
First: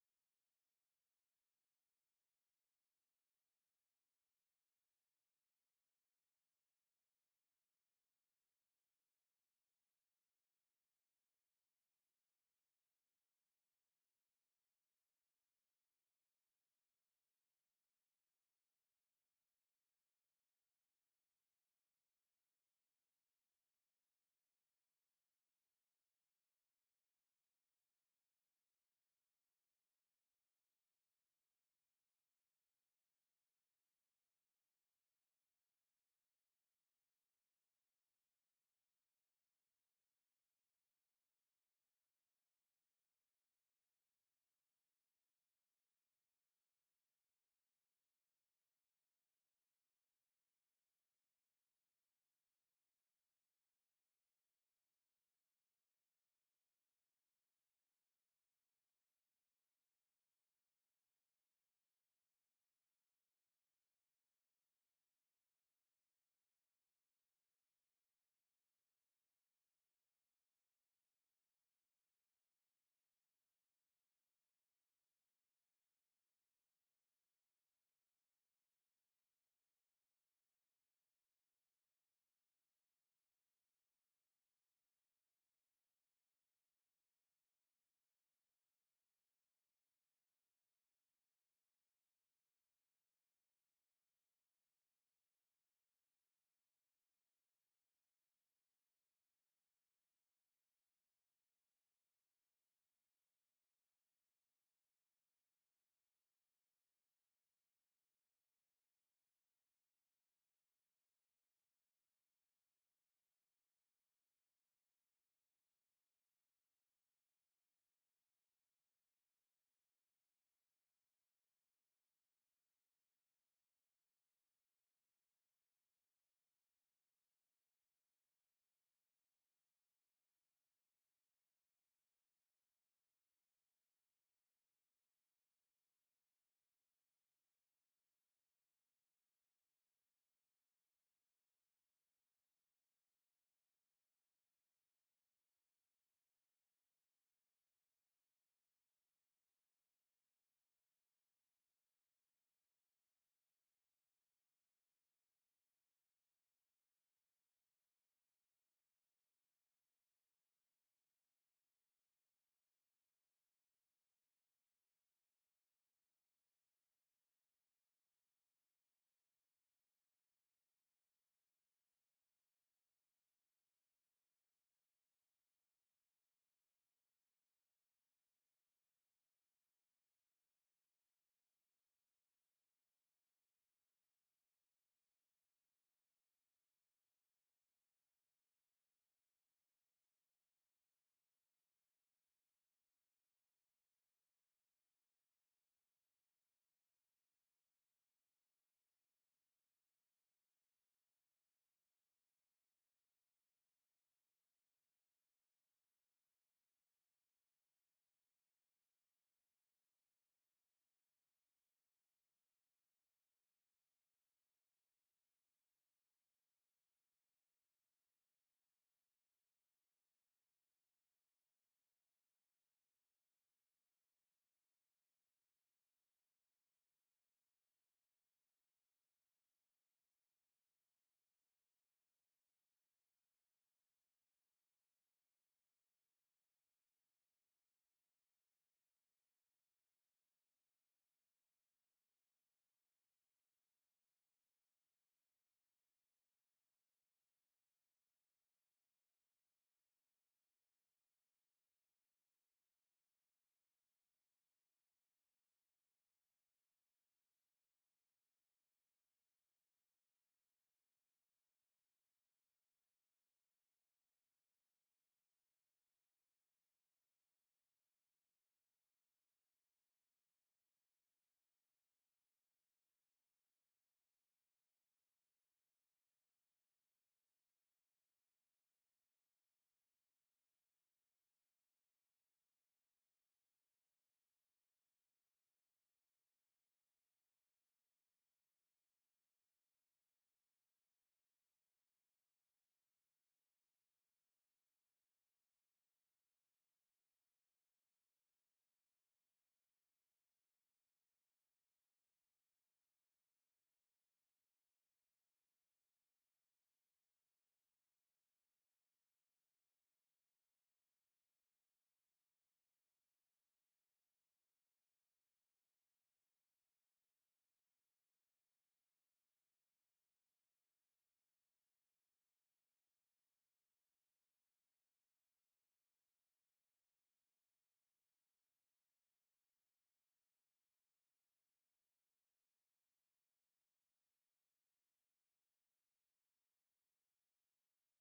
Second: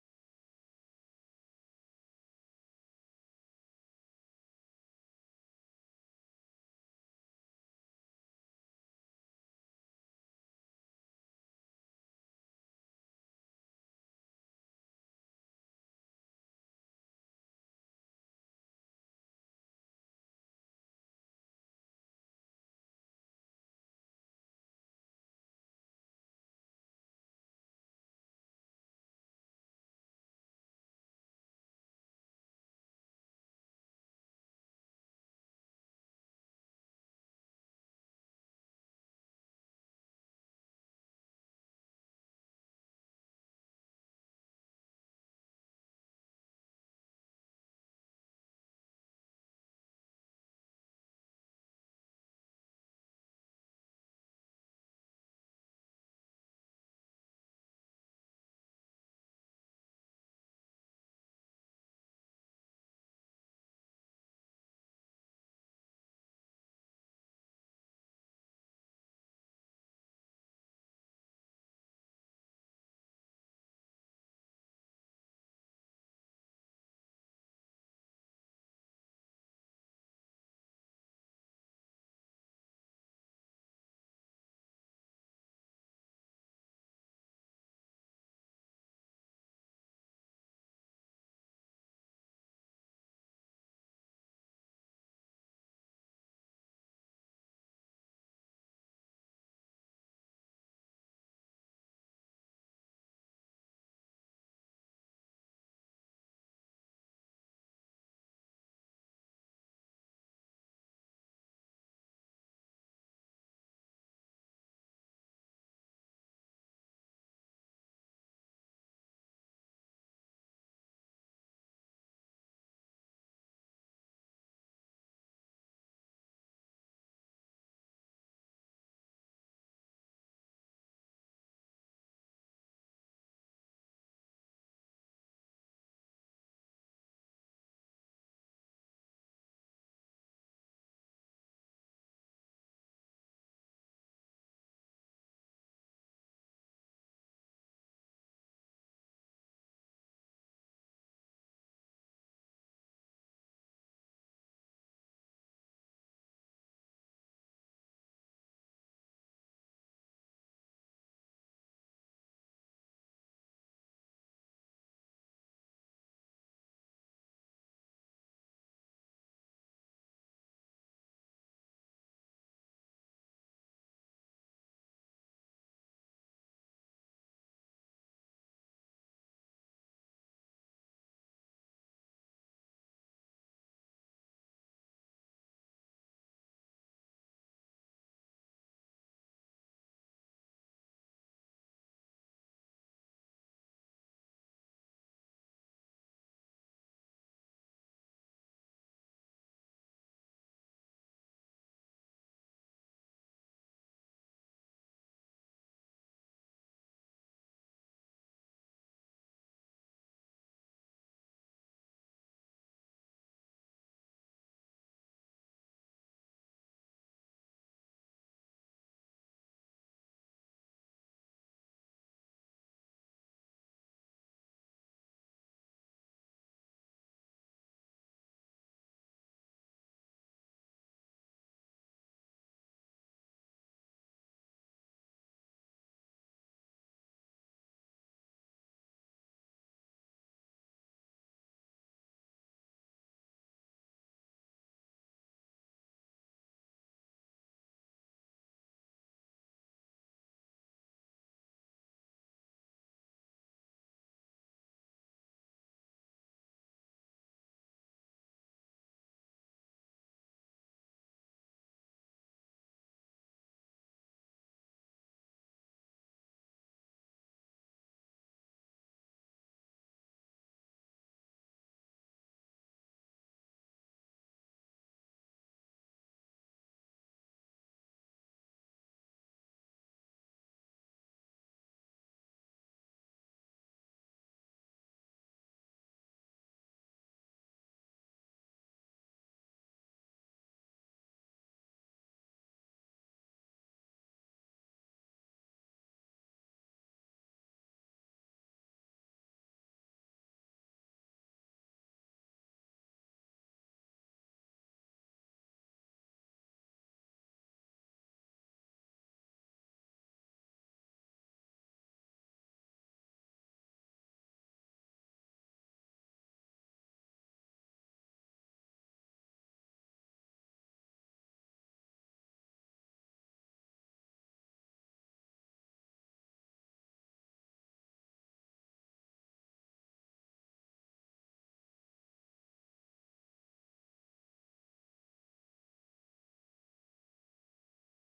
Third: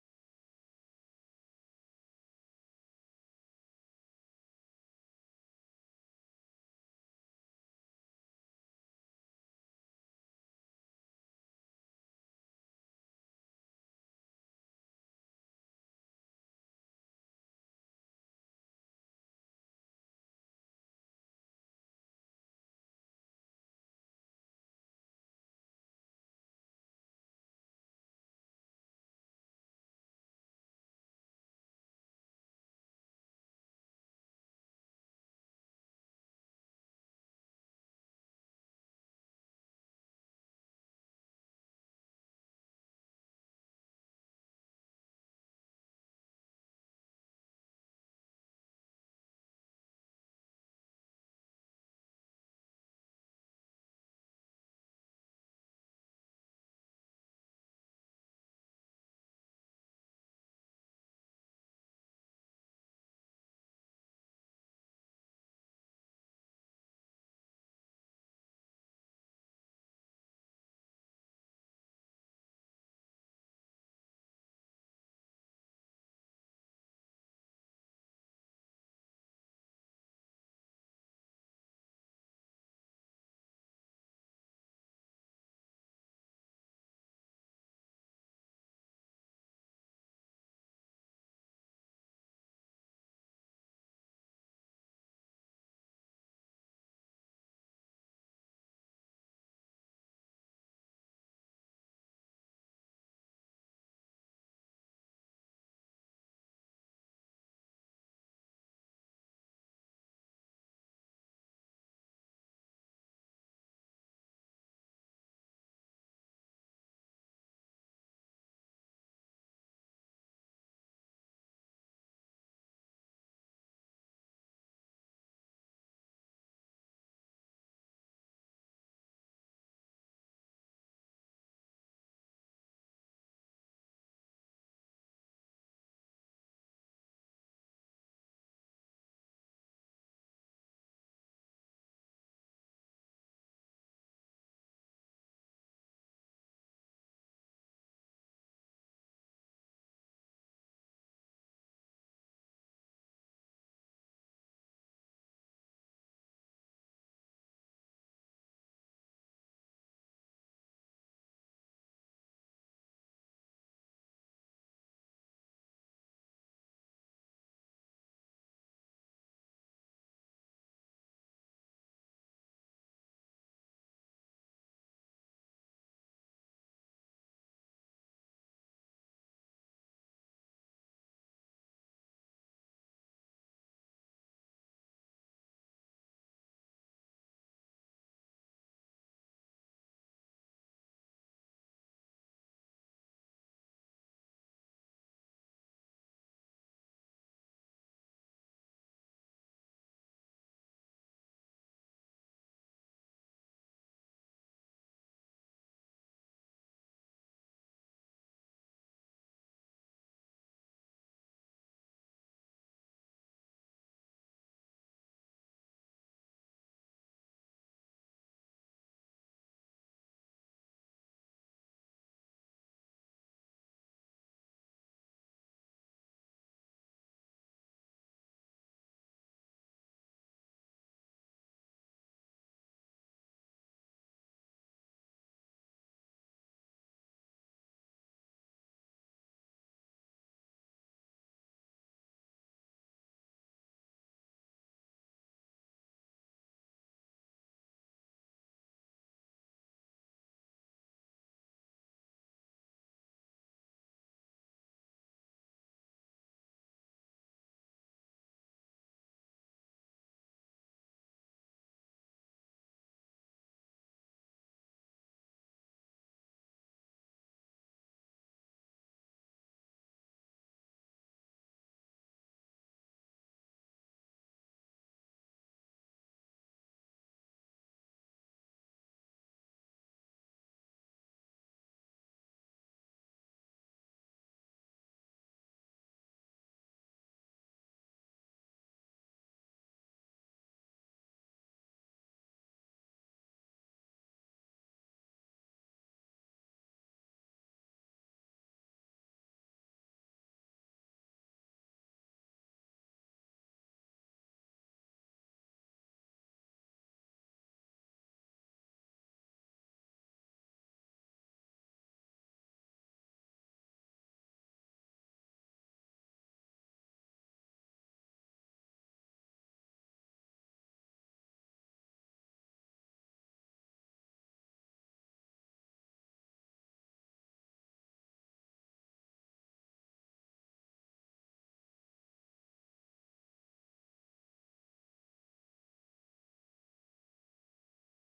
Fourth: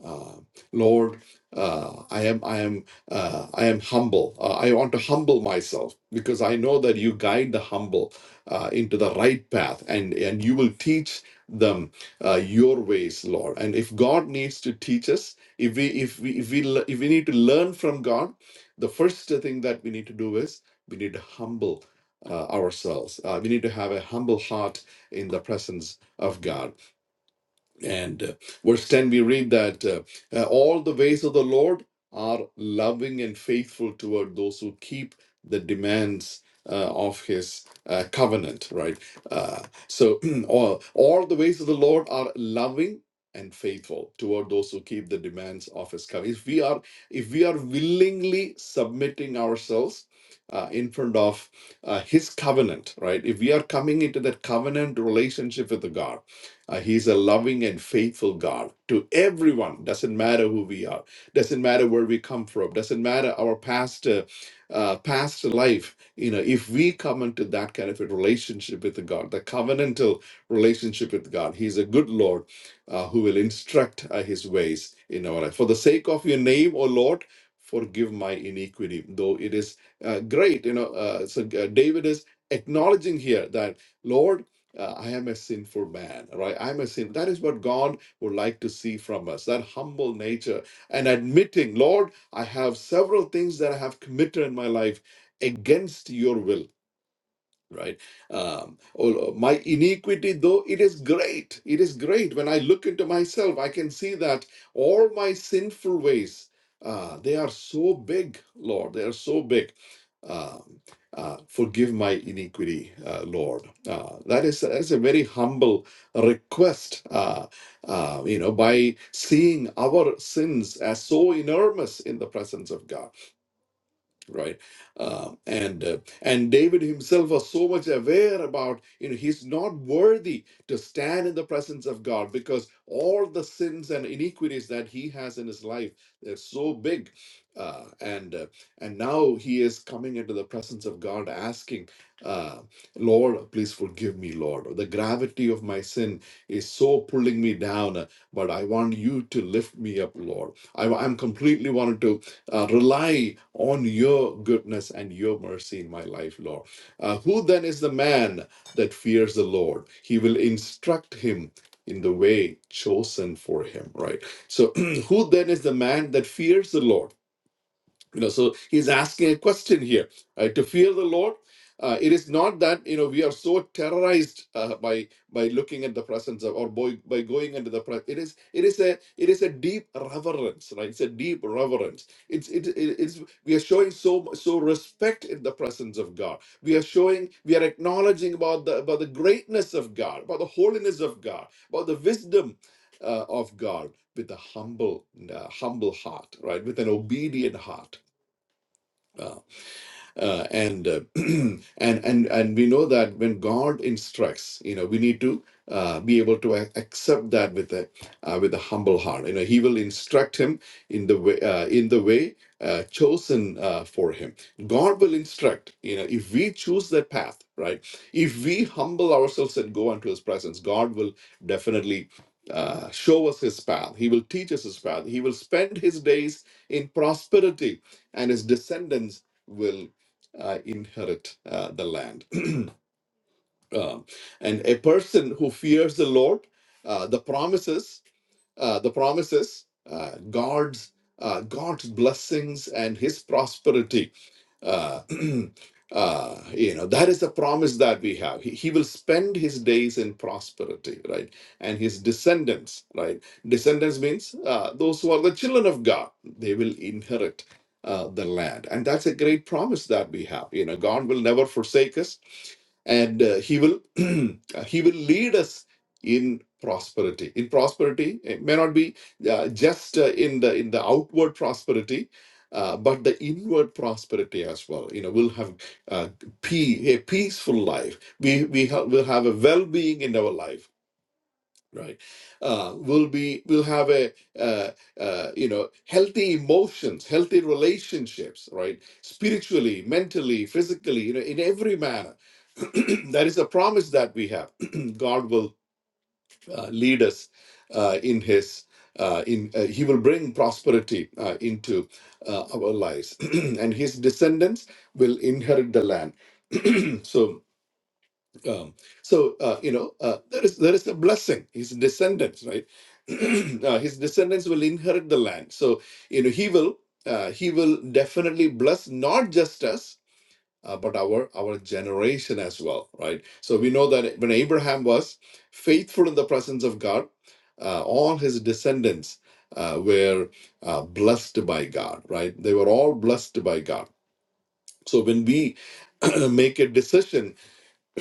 Uh, Lord, uh, I am, I am, uh, I am humble. Uh, I want to humble myself because I know that you guide the humble uh, into the right path, and and you will teach them uh, your ways, Lord. And if God needs to teach us, if we if we if we le- if we need to learn from God, the first thing that we need to do is we need to humble uh, ourselves. Uh, we need to have a humble heart in the presence of God and uh, verse 10, we read that uh, uh, all the ways of the Lord are loving and faithful toward those who keep the demands uh, of his uh, covenant, right? Uh, so, all, all the ways of the Lord are loving and faithful toward those who keep the demands of his covenant. If we are, if we are willingly submitting ourselves uh, in front of uh, his covenant, right? If we are coming into that covenant relationship with the God, uh, he's a loving and faithful God to everyone. Doesn't matter who we are. Doesn't matter where we come from. Doesn't matter our past, uh, uh, past life. You know, if we come into that kind of a relationship with God, the covenantal relationship with God, He's a good Lord uh, who will instruct uh, His ways in our life. For the sake of Your name, O Lord, forgive my iniquity. Though it is uh, great, you know. Uh, so uh, David is acknowledging here that Lord uh, I am a sinful man, right? I'm a sin. That is what God would like to see from us that humble nature and admitting, Lord, I have several things that I have committed in my life against your will right um oh oh, my iniquity though it is great it is great when i look into myself i can see that all my sinful ways uh they are so big lord they are so big um uh, forgive my iniquity, uh, Lord. Uh, that is that's a very humble request. Uh, uh, you know, by seeing our sins as so enormous in the presence of God right uh, and uh, and david himself was so much aware about you know he's not worthy to stand in the presence of god because all the sins and iniquities that he has in his life they're so big uh, and uh, and now he is coming into the presence of god asking uh, lord please forgive me lord the gravity of my sin is so pulling me down uh, but i want you to lift me up lord I, i'm completely wanted to uh, rely on your goodness and your mercy in my life, Lord. Uh, who then is the man that fears the Lord? He will instruct him in the way chosen for him, right? So, who then is the man that fears the Lord? you know so he's asking a question here uh, to fear the lord uh, it is not that you know we are so terrorized uh, by by looking at the presence of or by, by going into the presence it is it is a it is a deep reverence right it's a deep reverence it's it, it- it's we are showing so mu- so respect in the presence of god we are showing we are acknowledging about the about the greatness of god about the holiness of god about the wisdom uh, of god with a humble uh, humble heart right with an obedient heart uh, uh, and uh, and and and we know that when God instructs, you know, we need to uh, be able to ac- accept that with a uh, with a humble heart. You know, He will instruct him in the way uh, in the way uh, chosen uh, for him. God will instruct. You know, if we choose that path, right? If we humble ourselves and go unto His presence, God will definitely. Uh, show us his path. He will teach us his path. He will spend his days in prosperity, and his descendants will uh, inherit uh, the land. Um, and a person who fears the Lord, uh, the promises, uh, the promises, uh, God's uh, God's blessings and His prosperity. Uh, uh, you know that is the promise that we have. He, he will spend his days in prosperity, right? And his descendants, right? Descendants means uh, those who are the children of God. They will inherit uh, the land, and that's a great promise that we have. You know, God will never forsake us and uh, he will uh, he will lead us in prosperity in prosperity it may not be uh, just uh, in the in the outward prosperity uh, but the inward prosperity as well you know we'll have uh, pe- a peaceful life we we ha- will have a well-being in our life right uh, we'll be we'll have a uh, uh, you know healthy emotions healthy relationships right spiritually mentally physically you know in every manner that is a promise that we have god will uh, lead us uh, in his uh, in uh, he will bring prosperity uh, into uh, our lives and his descendants will inherit the land so um, so uh, you know uh, there is there is a blessing. His descendants, right? uh, his descendants will inherit the land. So you know he will uh, he will definitely bless not just us uh, but our our generation as well, right? So we know that when Abraham was faithful in the presence of God, uh, all his descendants uh, were uh, blessed by God, right? They were all blessed by God. So when we make a decision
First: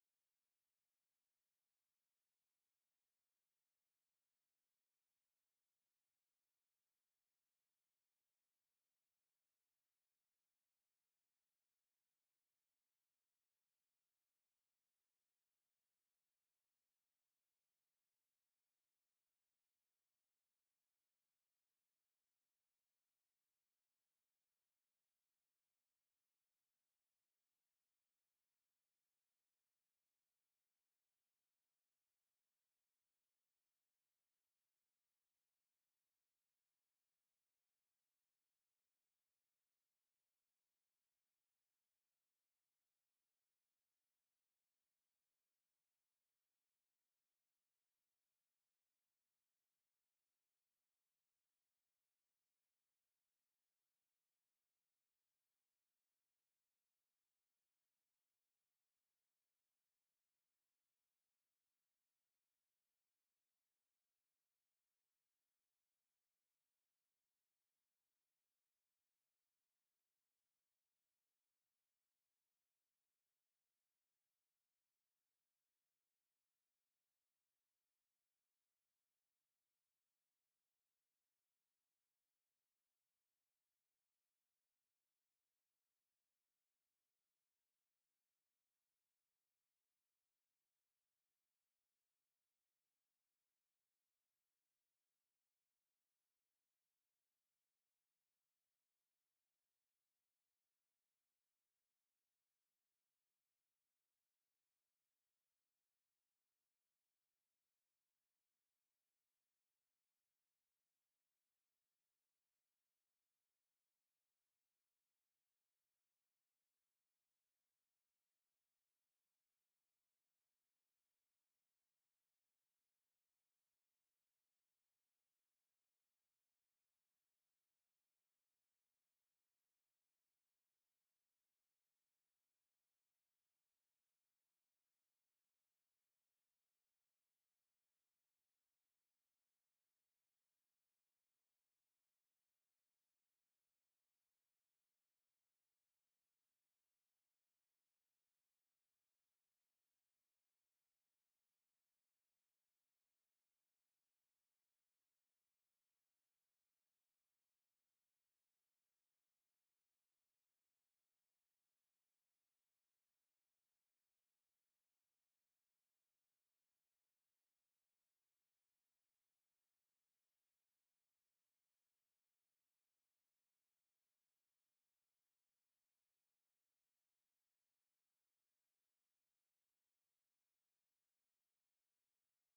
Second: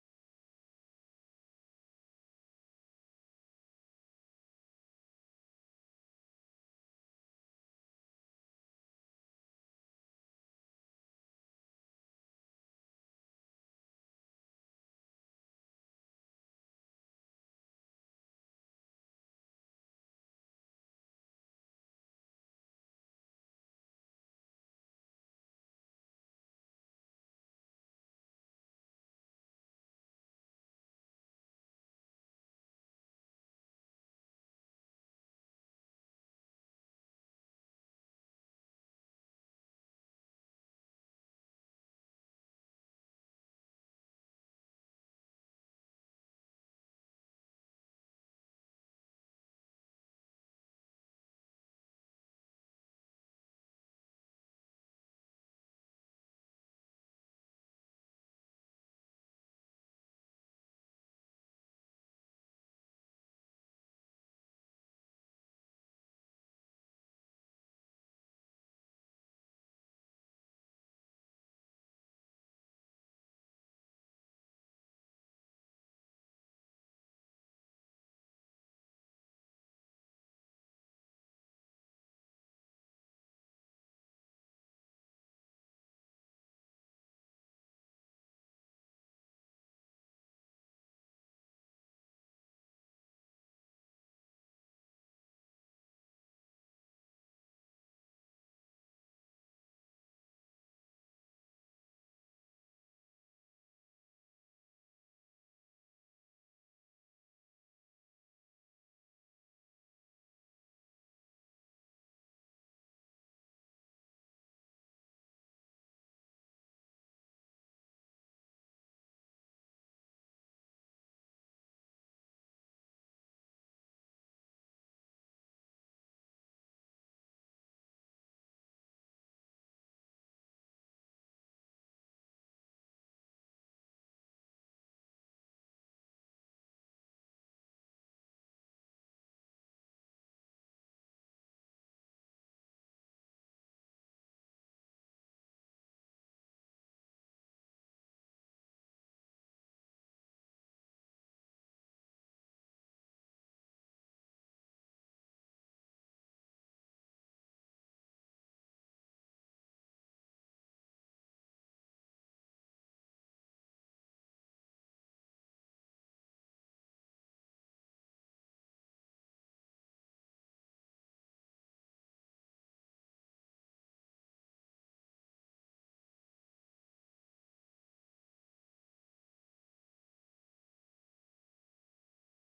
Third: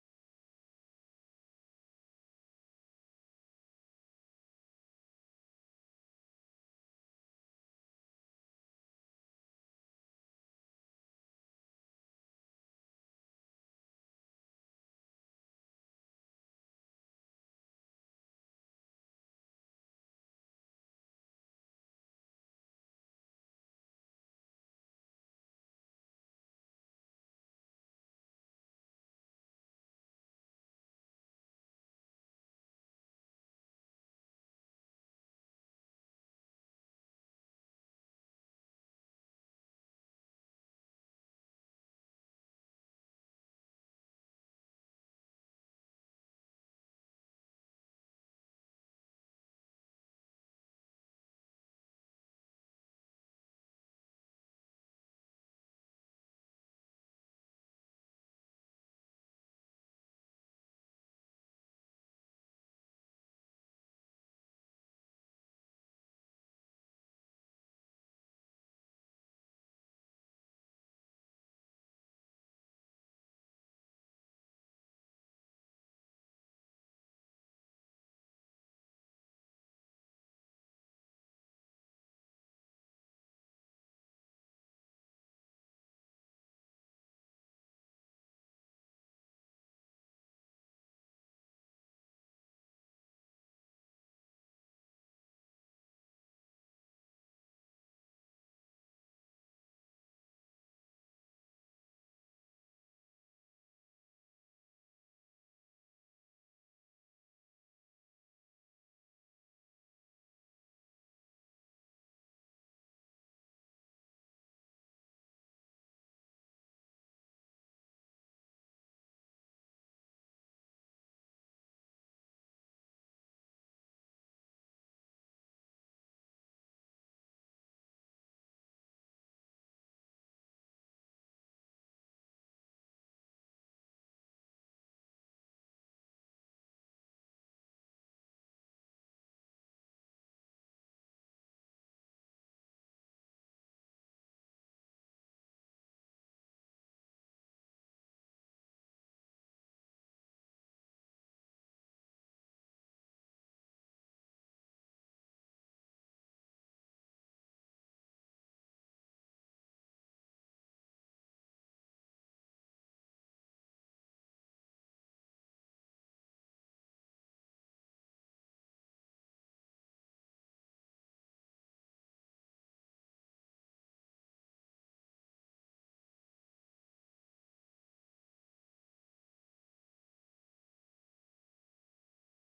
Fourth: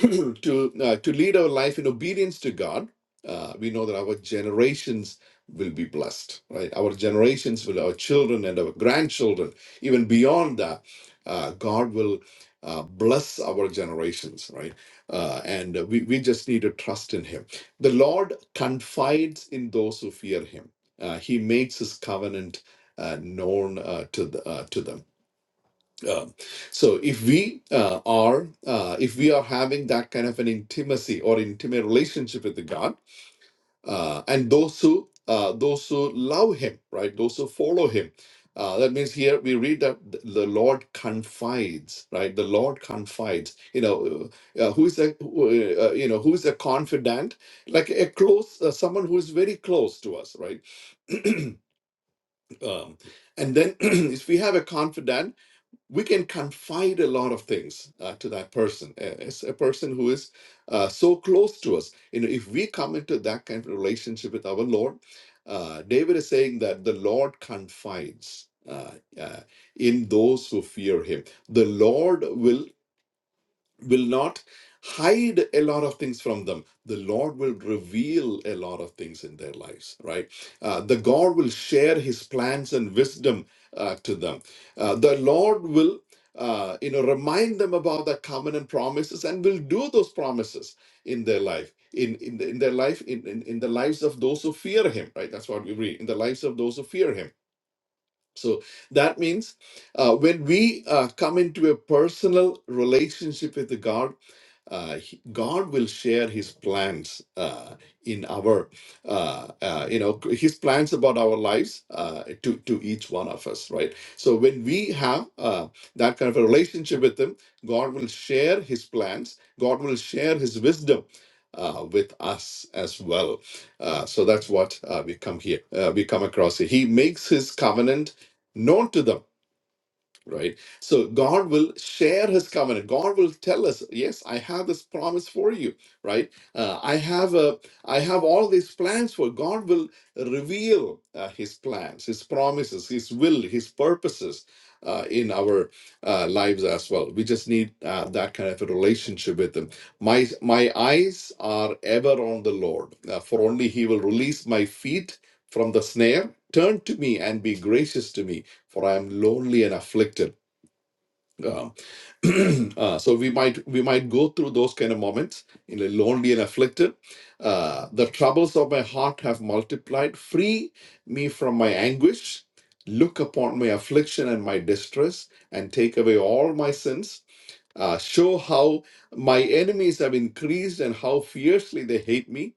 to uh, to lead our life in obedience to God, uh, we know that our generations will be blessed, right? Our generations will, our children and our grandchildren, even beyond that, uh, God will uh, bless our generations, right? Uh, and we, we just need to trust in Him. The Lord confides in those who fear Him. Uh, he makes His covenant uh, known uh, to the, uh, to them um, so if we uh, are uh, if we are having that kind of an intimacy or intimate relationship with the God, uh, and those who uh, those who love Him, right? Those who follow Him. Uh, that means here we read that th- the Lord confides, right? The Lord confides. You know, uh, who is a who, uh, you know who is a confidant? Like a close uh, someone who is very close to us, right? um, and then if we have a confidant we can confide a lot of things uh, to that person as a person who is uh, so close to us you know if we come into that kind of relationship with our lord uh, david is saying that the lord confides uh, uh, in those who fear him the lord will will not hide a lot of things from them. The Lord will reveal a lot of things in their lives, right? Uh, the God will share his plans and wisdom uh, to them. Uh, the Lord will. Uh, you know, remind them about the covenant promises and will do those promises in their life, in in, the, in their life, in, in in the lives of those who fear Him, right? That's what we read in the lives of those who fear Him. So that means uh, when we uh, come into a personal relationship with God, uh, he- God will share His plans uh, in our, uh, uh, you know, His plans about our lives uh, to to each one of us, right? So when we have uh, that kind of a relationship with Him, God will share His plans. God will share His wisdom. Uh, with us as well, uh, so that's what uh, we come here. Uh, we come across here. He makes his covenant known to them right? So God will share his covenant. God will tell us, yes, I have this promise for you, right? Uh, I have a, I have all these plans for God will reveal uh, his plans, his promises, his will, his purposes uh, in our uh, lives as well. We just need uh, that kind of a relationship with him. My my eyes are ever on the Lord, uh, for only he will release my feet from the snare. Turn to me and be gracious to me for I am lonely and afflicted. Um, uh, so we might we might go through those kind of moments in a lonely and afflicted. Uh, the troubles of my heart have multiplied. Free me from my anguish. Look upon my affliction and my distress, and take away all my sins. Uh, show how my enemies have increased and how fiercely they hate me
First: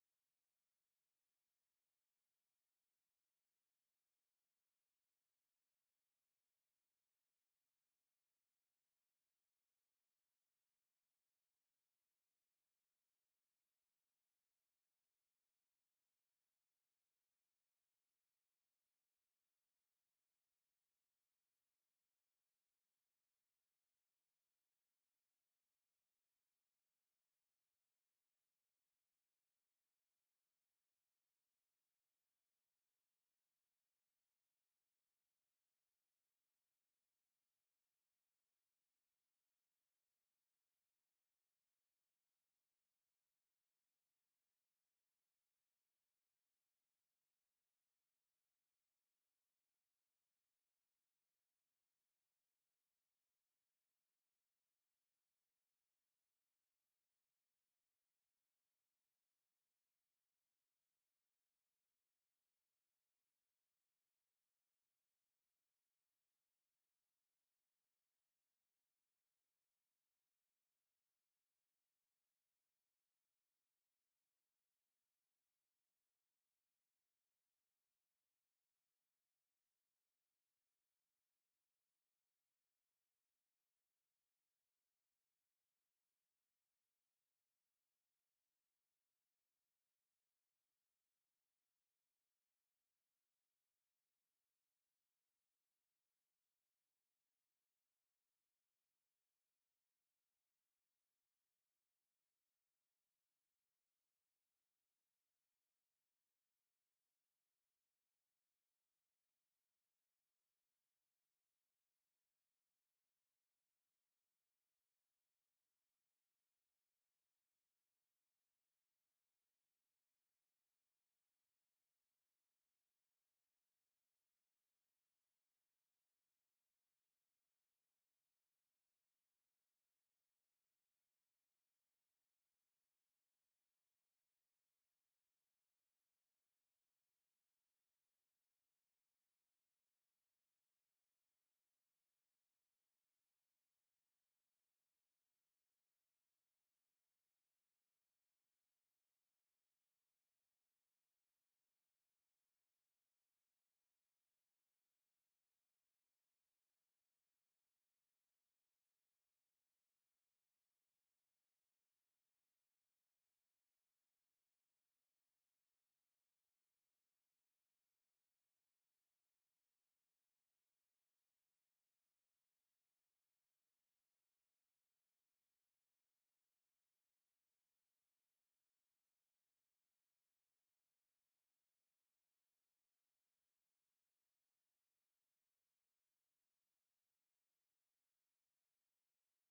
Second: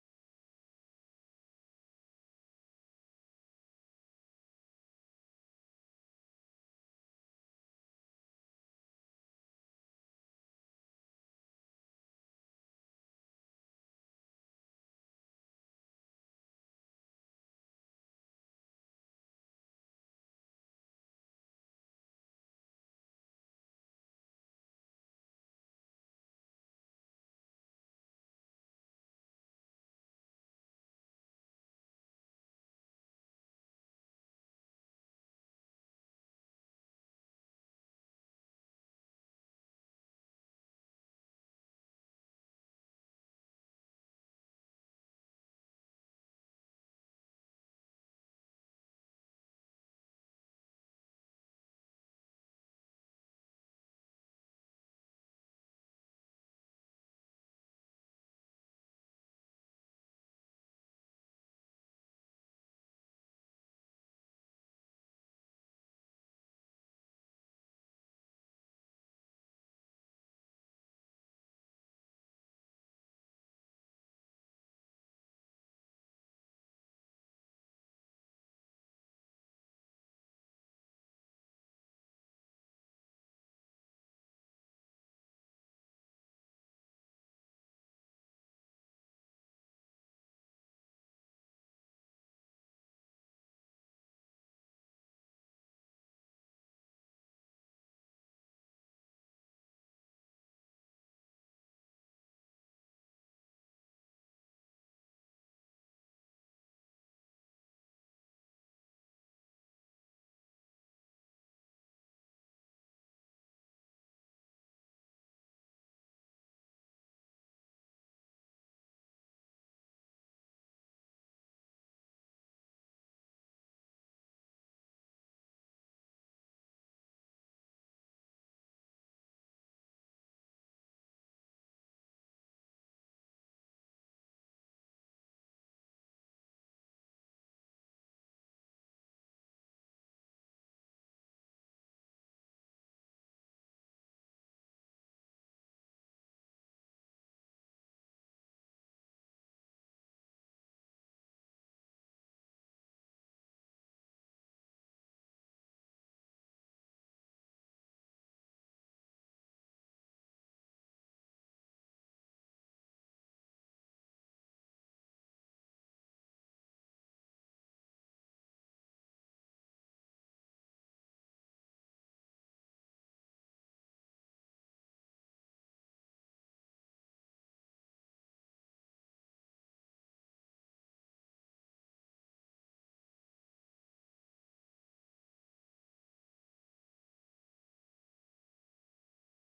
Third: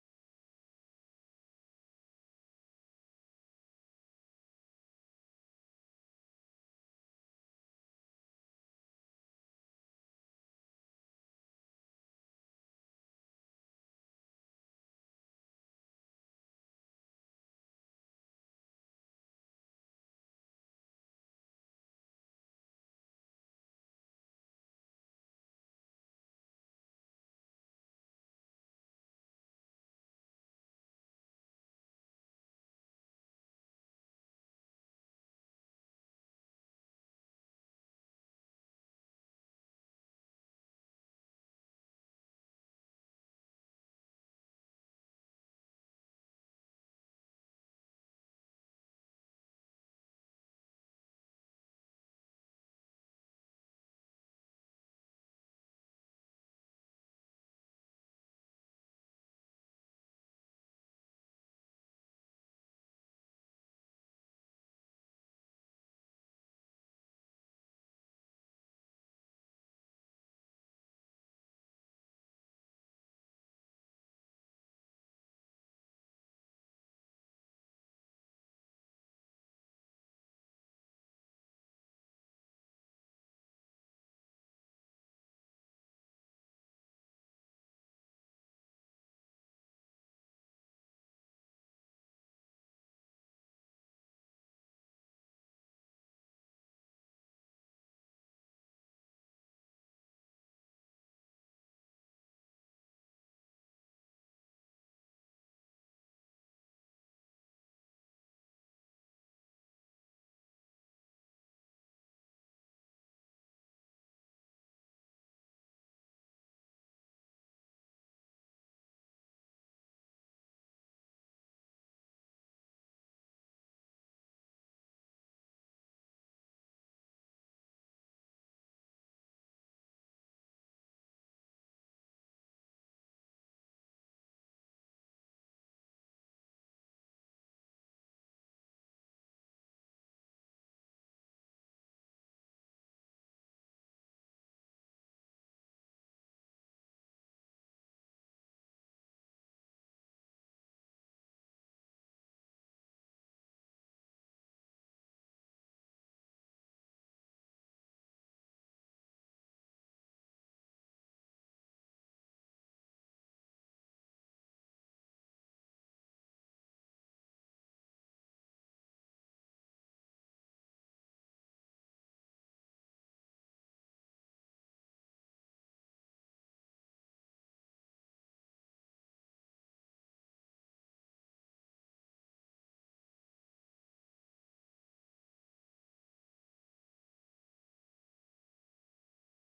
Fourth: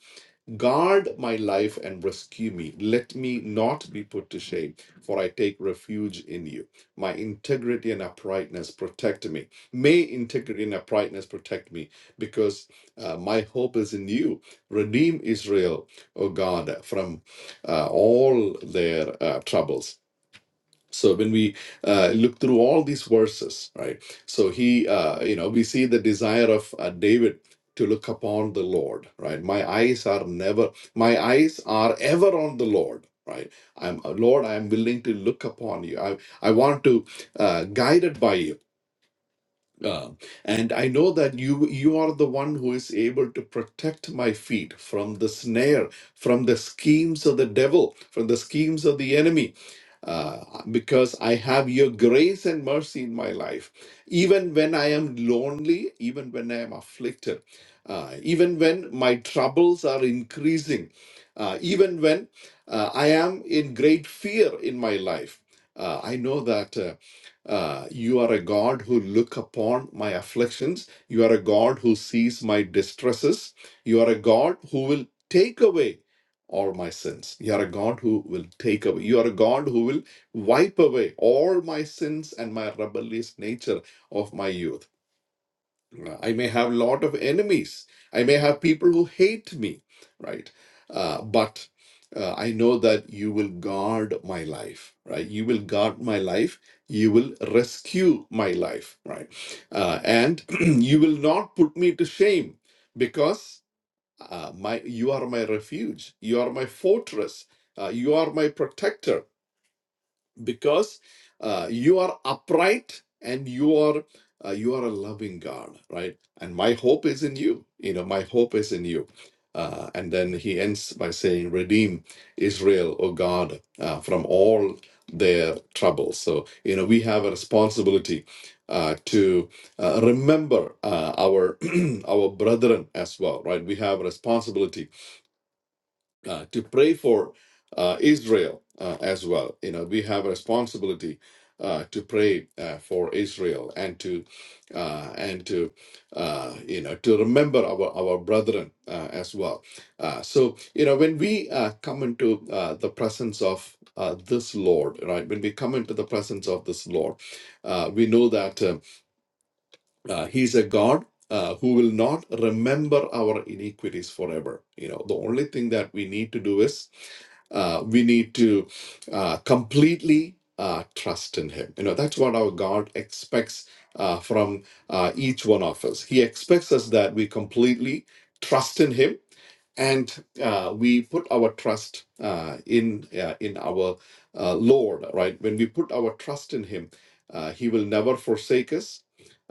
Guard my life and rescue me. Let me not be put to shame, for I take refuge in you. My integrity and uprightness protect me. May integrity and uprightness protect me, because uh, my hope is in you. Redeem Israel, O God, from uh, all their uh, troubles so when we uh, look through all these verses right so he uh, you know we see the desire of uh, david to look upon the lord right my eyes are never my eyes are ever on the lord right i'm lord i'm willing to look upon you i, I want to uh, guided by you uh, and I know that you you are the one who is able to protect my feet from the snare, from the schemes of the devil, from the schemes of the enemy, uh, because I have your grace and mercy in my life. Even when I am lonely, even when I am afflicted, uh, even when my troubles are increasing, uh, even when uh, I am in great fear in my life, uh, I know that. Uh, uh, you are a God who look upon my afflictions. You are a God who sees my distresses. You are a God who will take away all my sins. You are a God who will take away. You are a God who will wipe away all my sins and my rebellious nature of my youth. Uh, I may have a lot of enemies. I may have people who hate me, right? Uh, but uh, I know that you will guard my life, right? You will guard my life. You will rescue my life, right? Uh, and you will not put me to shame because uh, my you are my refuge. You are my fortress. Uh, you are my protector because uh, you are upright and you are uh, you are a loving God, right? And my hope is in you. You know, my hope is in you. Uh, and then he ends by saying, "Redeem Israel, O God, uh, from all their troubles." So you know, we have a responsibility uh, to uh, remember uh, our our brethren as well, right? We have a responsibility uh, to pray for uh, Israel uh, as well. You know, we have a responsibility uh, to pray uh, for Israel and to uh, and to uh, you know to remember our our brethren uh, as well. Uh, so you know, when we uh, come into uh, the presence of uh, this Lord, right? When we come into the presence of this Lord, uh, we know that. Um, uh, he's a god uh, who will not remember our iniquities forever you know the only thing that we need to do is uh, we need to uh, completely uh, trust in him you know that's what our god expects uh, from uh, each one of us he expects us that we completely trust in him and uh, we put our trust uh, in uh, in our uh, Lord, right? When we put our trust in Him, uh, He will never forsake us.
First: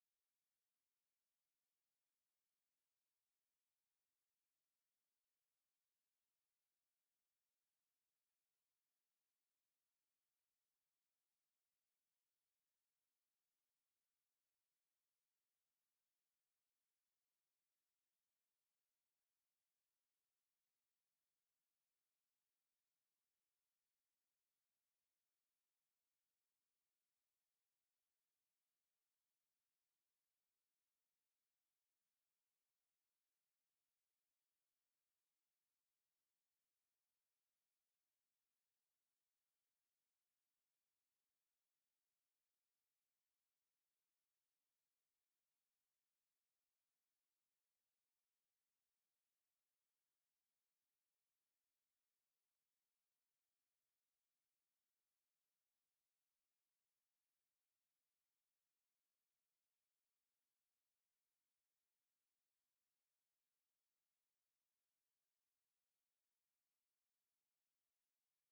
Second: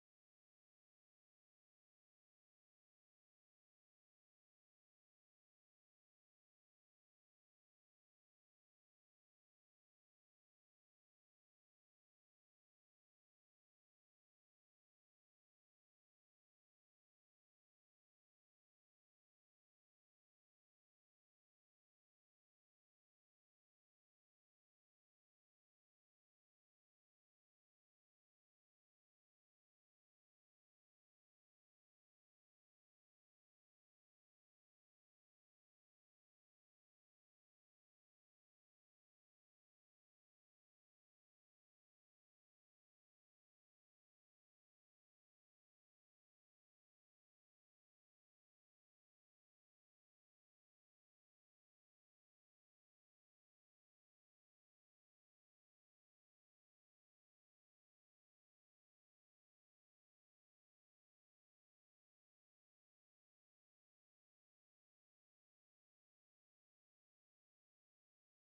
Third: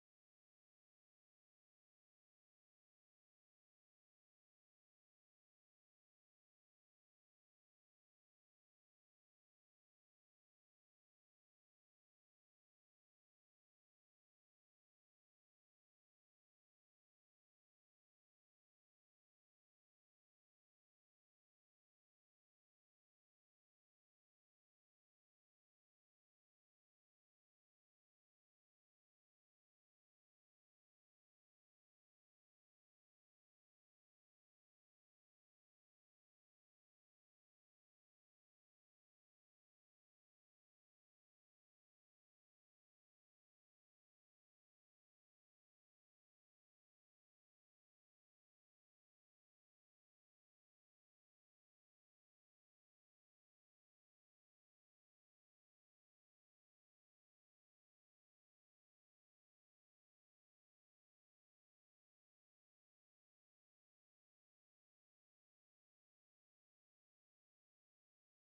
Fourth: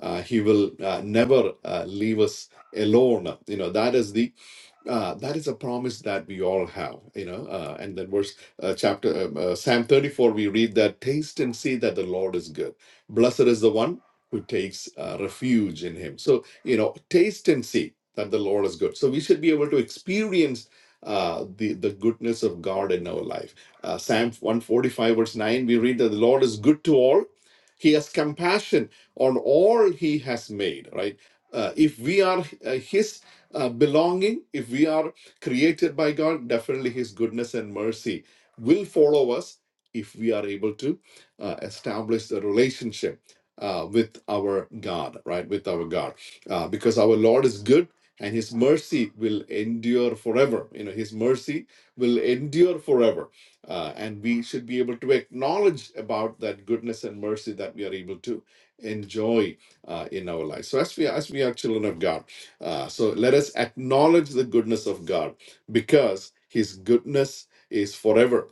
Uh, he will uh, never uh, leave us alone. You know, that is the uh, that is a promise that we all have you know uh, and then verse uh, chapter um, uh, psalm 34 we read that taste and see that the lord is good blessed is the one who takes uh, refuge in him so you know taste and see that the lord is good so we should be able to experience uh, the the goodness of god in our life uh, psalm 145 verse 9 we read that the lord is good to all he has compassion on all he has made right uh, if we are uh, his uh, belonging, if we are created by God, definitely His goodness and mercy will follow us if we are able to uh, establish the relationship uh, with our God, right? With our God. Uh, because our Lord is good and His mercy will endure forever. You know, His mercy will endure forever. Uh, and we should be able to acknowledge about that goodness and mercy that we are able to enjoy uh, in our life. So as we as we are children of God uh, so let us acknowledge the goodness of God because His goodness is forever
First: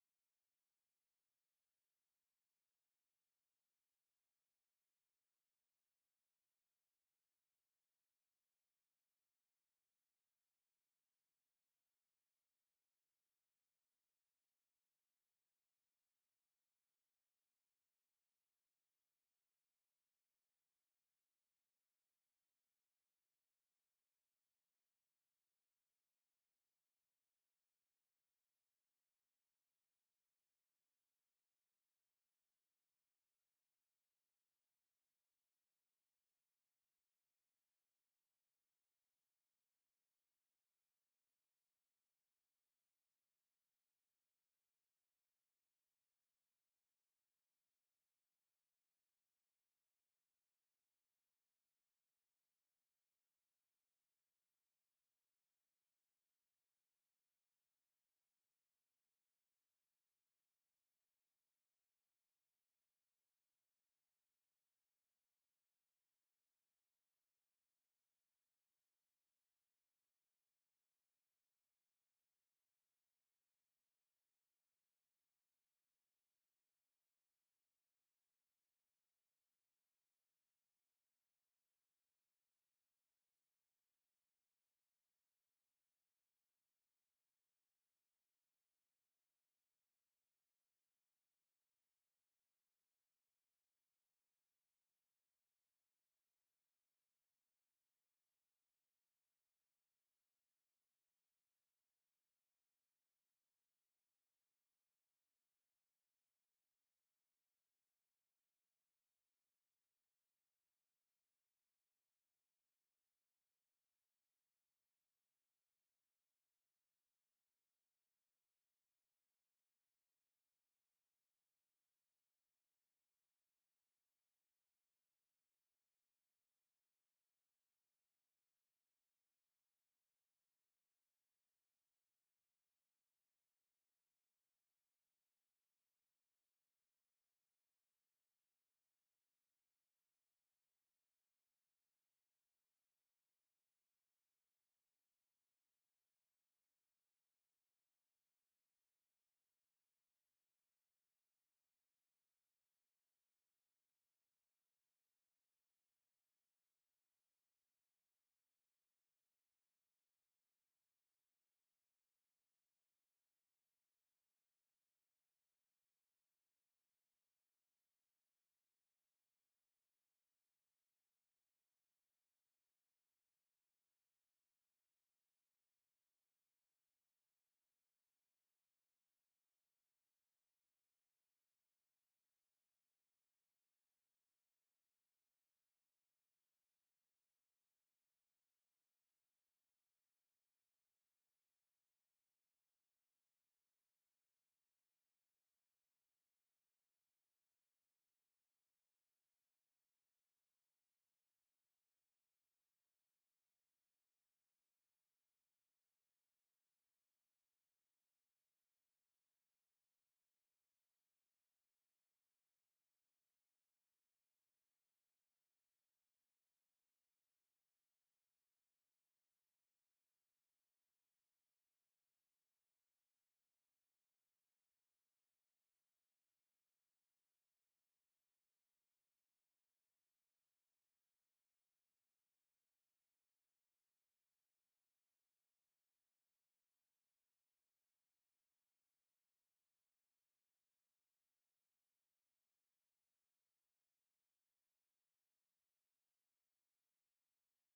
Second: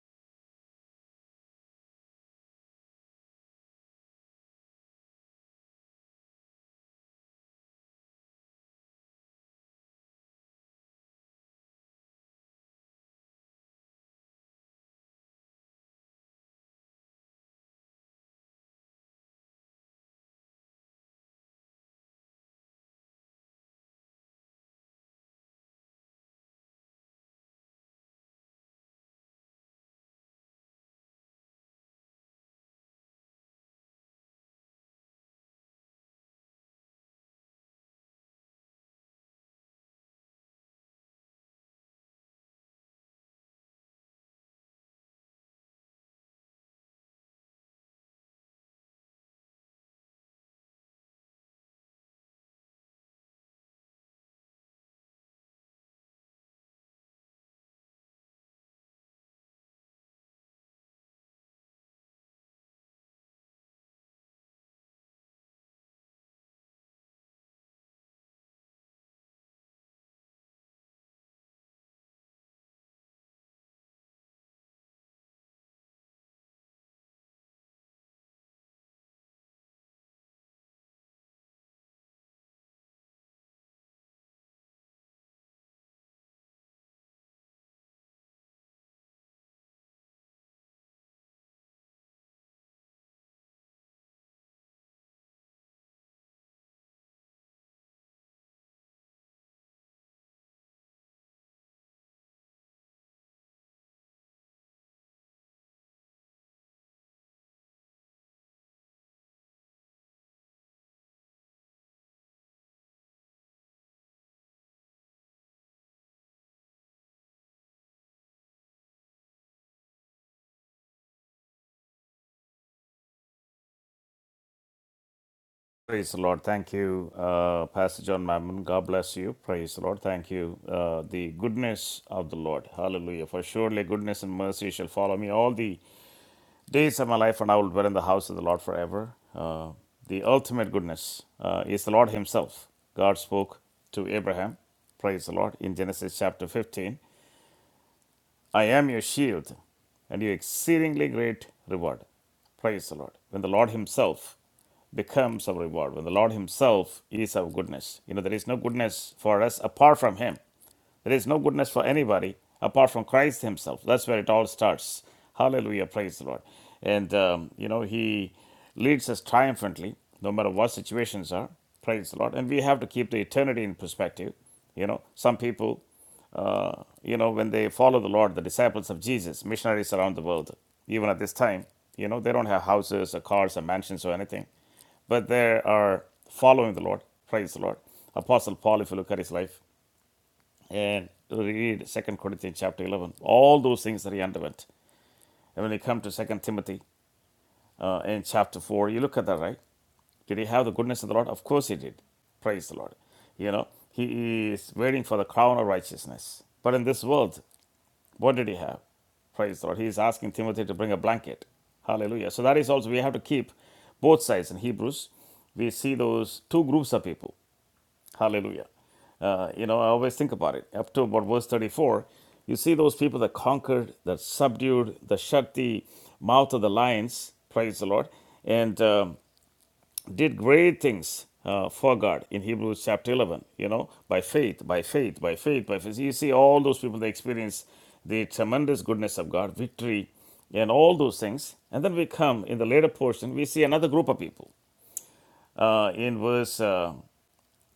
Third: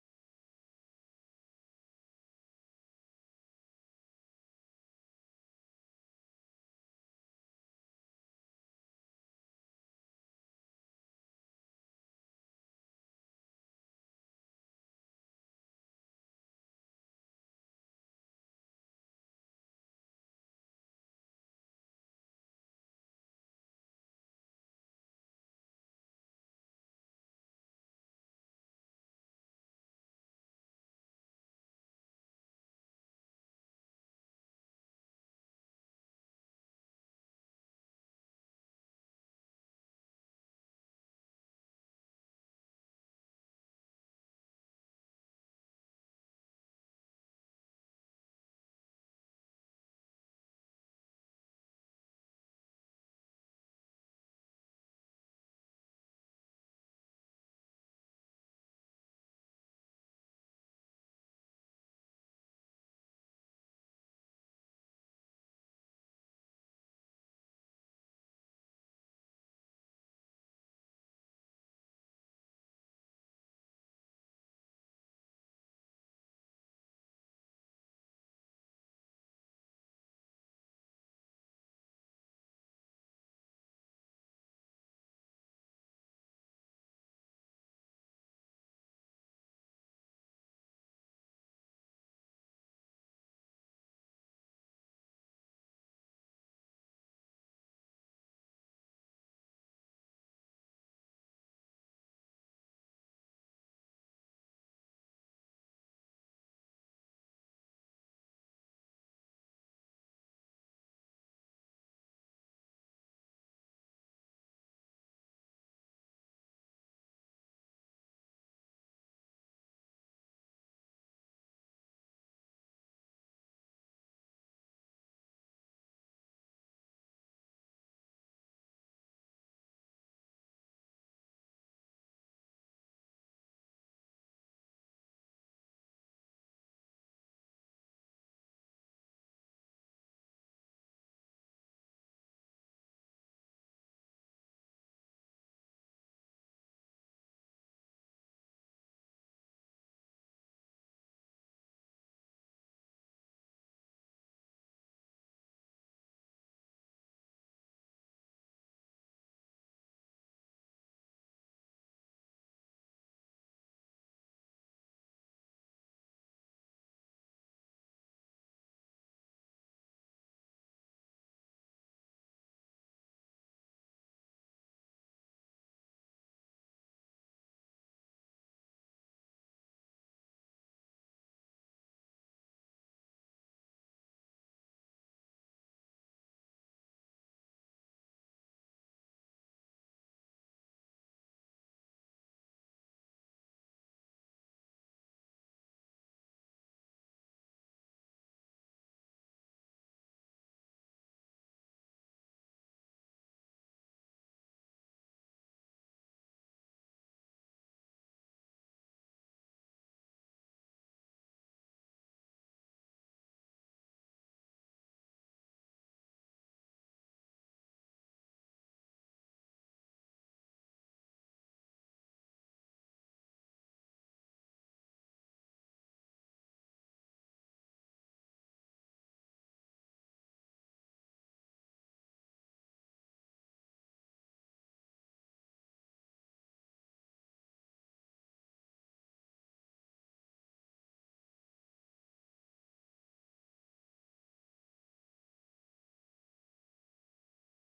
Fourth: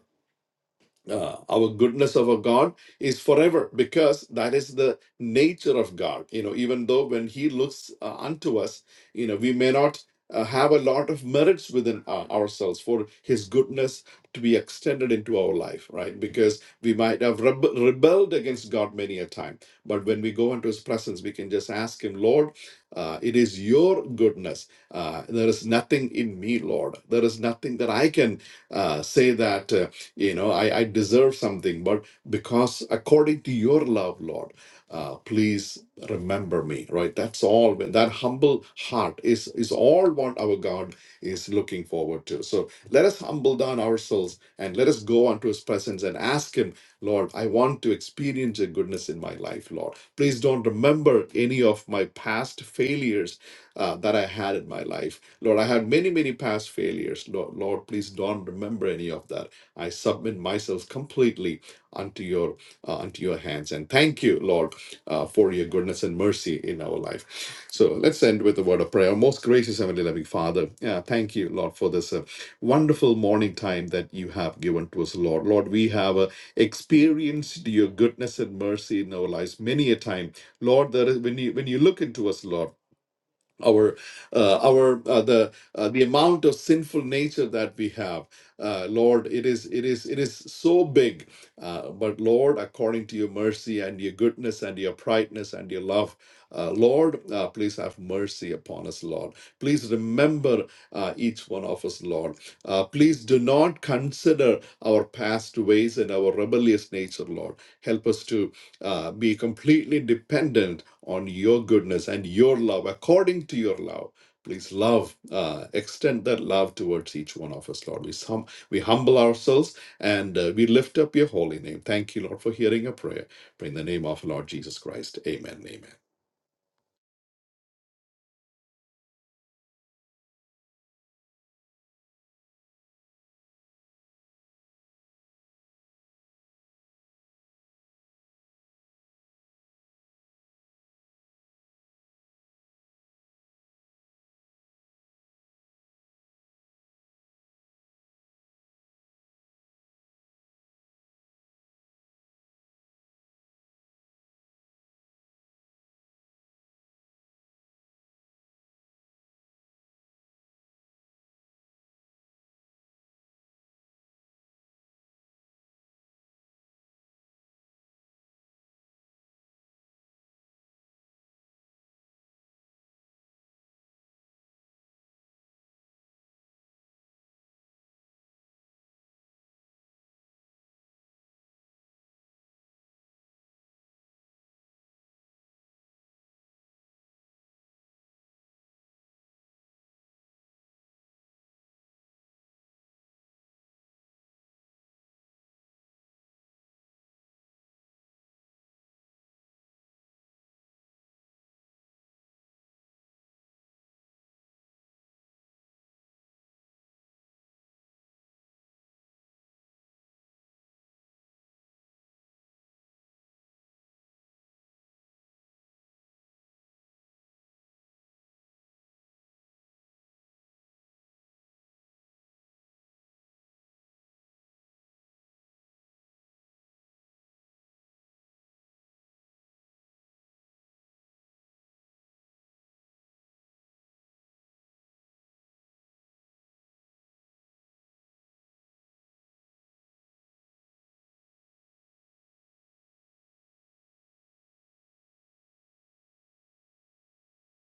uh, our goodness of our God is forever because that is the nature of God. You know, even though when He looks uh, unto us, you know, we may not uh, have a lot of merits within uh, ourselves for His goodness to be extended into our life, right? Because we might have rebe- rebelled against God many a time. But when we go into His presence, we can just ask Him, Lord, uh, it is your goodness. Uh, there is nothing in me, Lord. There is nothing that I can uh, say that. uh, you know, I, I deserve something, but because according to your love, Lord, uh, please remember me, right? That's all. When That humble heart is, is all what our God is looking forward to. So let us humble down ourselves and let us go unto his presence and ask him, Lord, I want to experience your goodness in my life, Lord. Please don't remember any of my past failures uh, that I had in my life. Lord, I had many, many past failures. Lord, Lord, please don't remember any of that. I submit myself completely unto your uh, unto your hands. And thank you, Lord, uh, for your goodness and mercy in our life. So let's end with a word of prayer. Most gracious heavenly loving Father, yeah, thank you, Lord, for this uh, wonderful morning time that you have given to us, Lord. Lord, we have uh, experienced your goodness and mercy in our lives many a time, Lord. There is when you when you look into us, Lord our uh, our uh, the uh, the amount of sinful nature that we have uh, lord it is it is it is so big uh, but lord according to your mercy and your goodness and your brightness and your love uh, lord uh, please have mercy upon us lord please remember uh, each one of us lord uh, please do not consider our past ways and our rebellious nature lord help us to uh, be completely dependent on your goodness and your love according to your love please love uh, extend that love towards each one of us lord we, hum- we humble ourselves and uh, we lift up your holy name thank you lord for hearing a prayer pray in the name of lord jesus christ amen amen
Praise the Lord. Thank you, uh, Pastor John Mammon. God bless you. Praise the Lord. Thank you. Uh, the goodness of the Lord. Hallelujah. For surely goodness and mercy shall follow me all the days of my life, and I will dwell in the house of the Lord forever. Uh, the ultimate goodness uh, is the Lord Himself. God spoke to Abraham. Praise the Lord. In Genesis chapter 15. I am your shield and your exceedingly great reward. Praise the Lord. When the Lord Himself becomes our reward, when the Lord Himself is our goodness, you know, there is no goodness for us apart from Him. There is no goodness for anybody apart from Christ Himself. That's where it all starts. Hallelujah. Praise the Lord. And, um, you know, He leads us triumphantly, no matter what situations are. Praise the Lord. And we have to keep the eternity in perspective. You know, some people, uh, you know, when they follow the Lord, the disciples of Jesus, missionaries around the world, even at this time, you know, they don't have houses or cars or mansions or anything but they are following the Lord. Praise the Lord. Apostle Paul, if you look at his life, and read Second Corinthians chapter 11. All those things that he underwent. And when you come to Second Timothy uh, in chapter 4, you look at that, right? Did he have the goodness of the Lord? Of course he did. Praise the Lord. You know, he is waiting for the crown of righteousness. But in this world, what did he have? Praise the Lord. He is asking Timothy to bring a blanket. Hallelujah. So that is also, we have to keep both sides. In Hebrews, we see those two groups of people Hallelujah. Uh, you know, I always think about it. Up to about verse 34, you see those people that conquered, that subdued, that shut the mouth of the lions, praise the Lord, and um, did great things uh, for God in Hebrews chapter 11, you know, by faith, by faith, by faith, by faith. You see all those people, that experience the tremendous goodness of God, victory, and all those things. And then we come in the later portion, we see another group of people. Uh, in verse uh,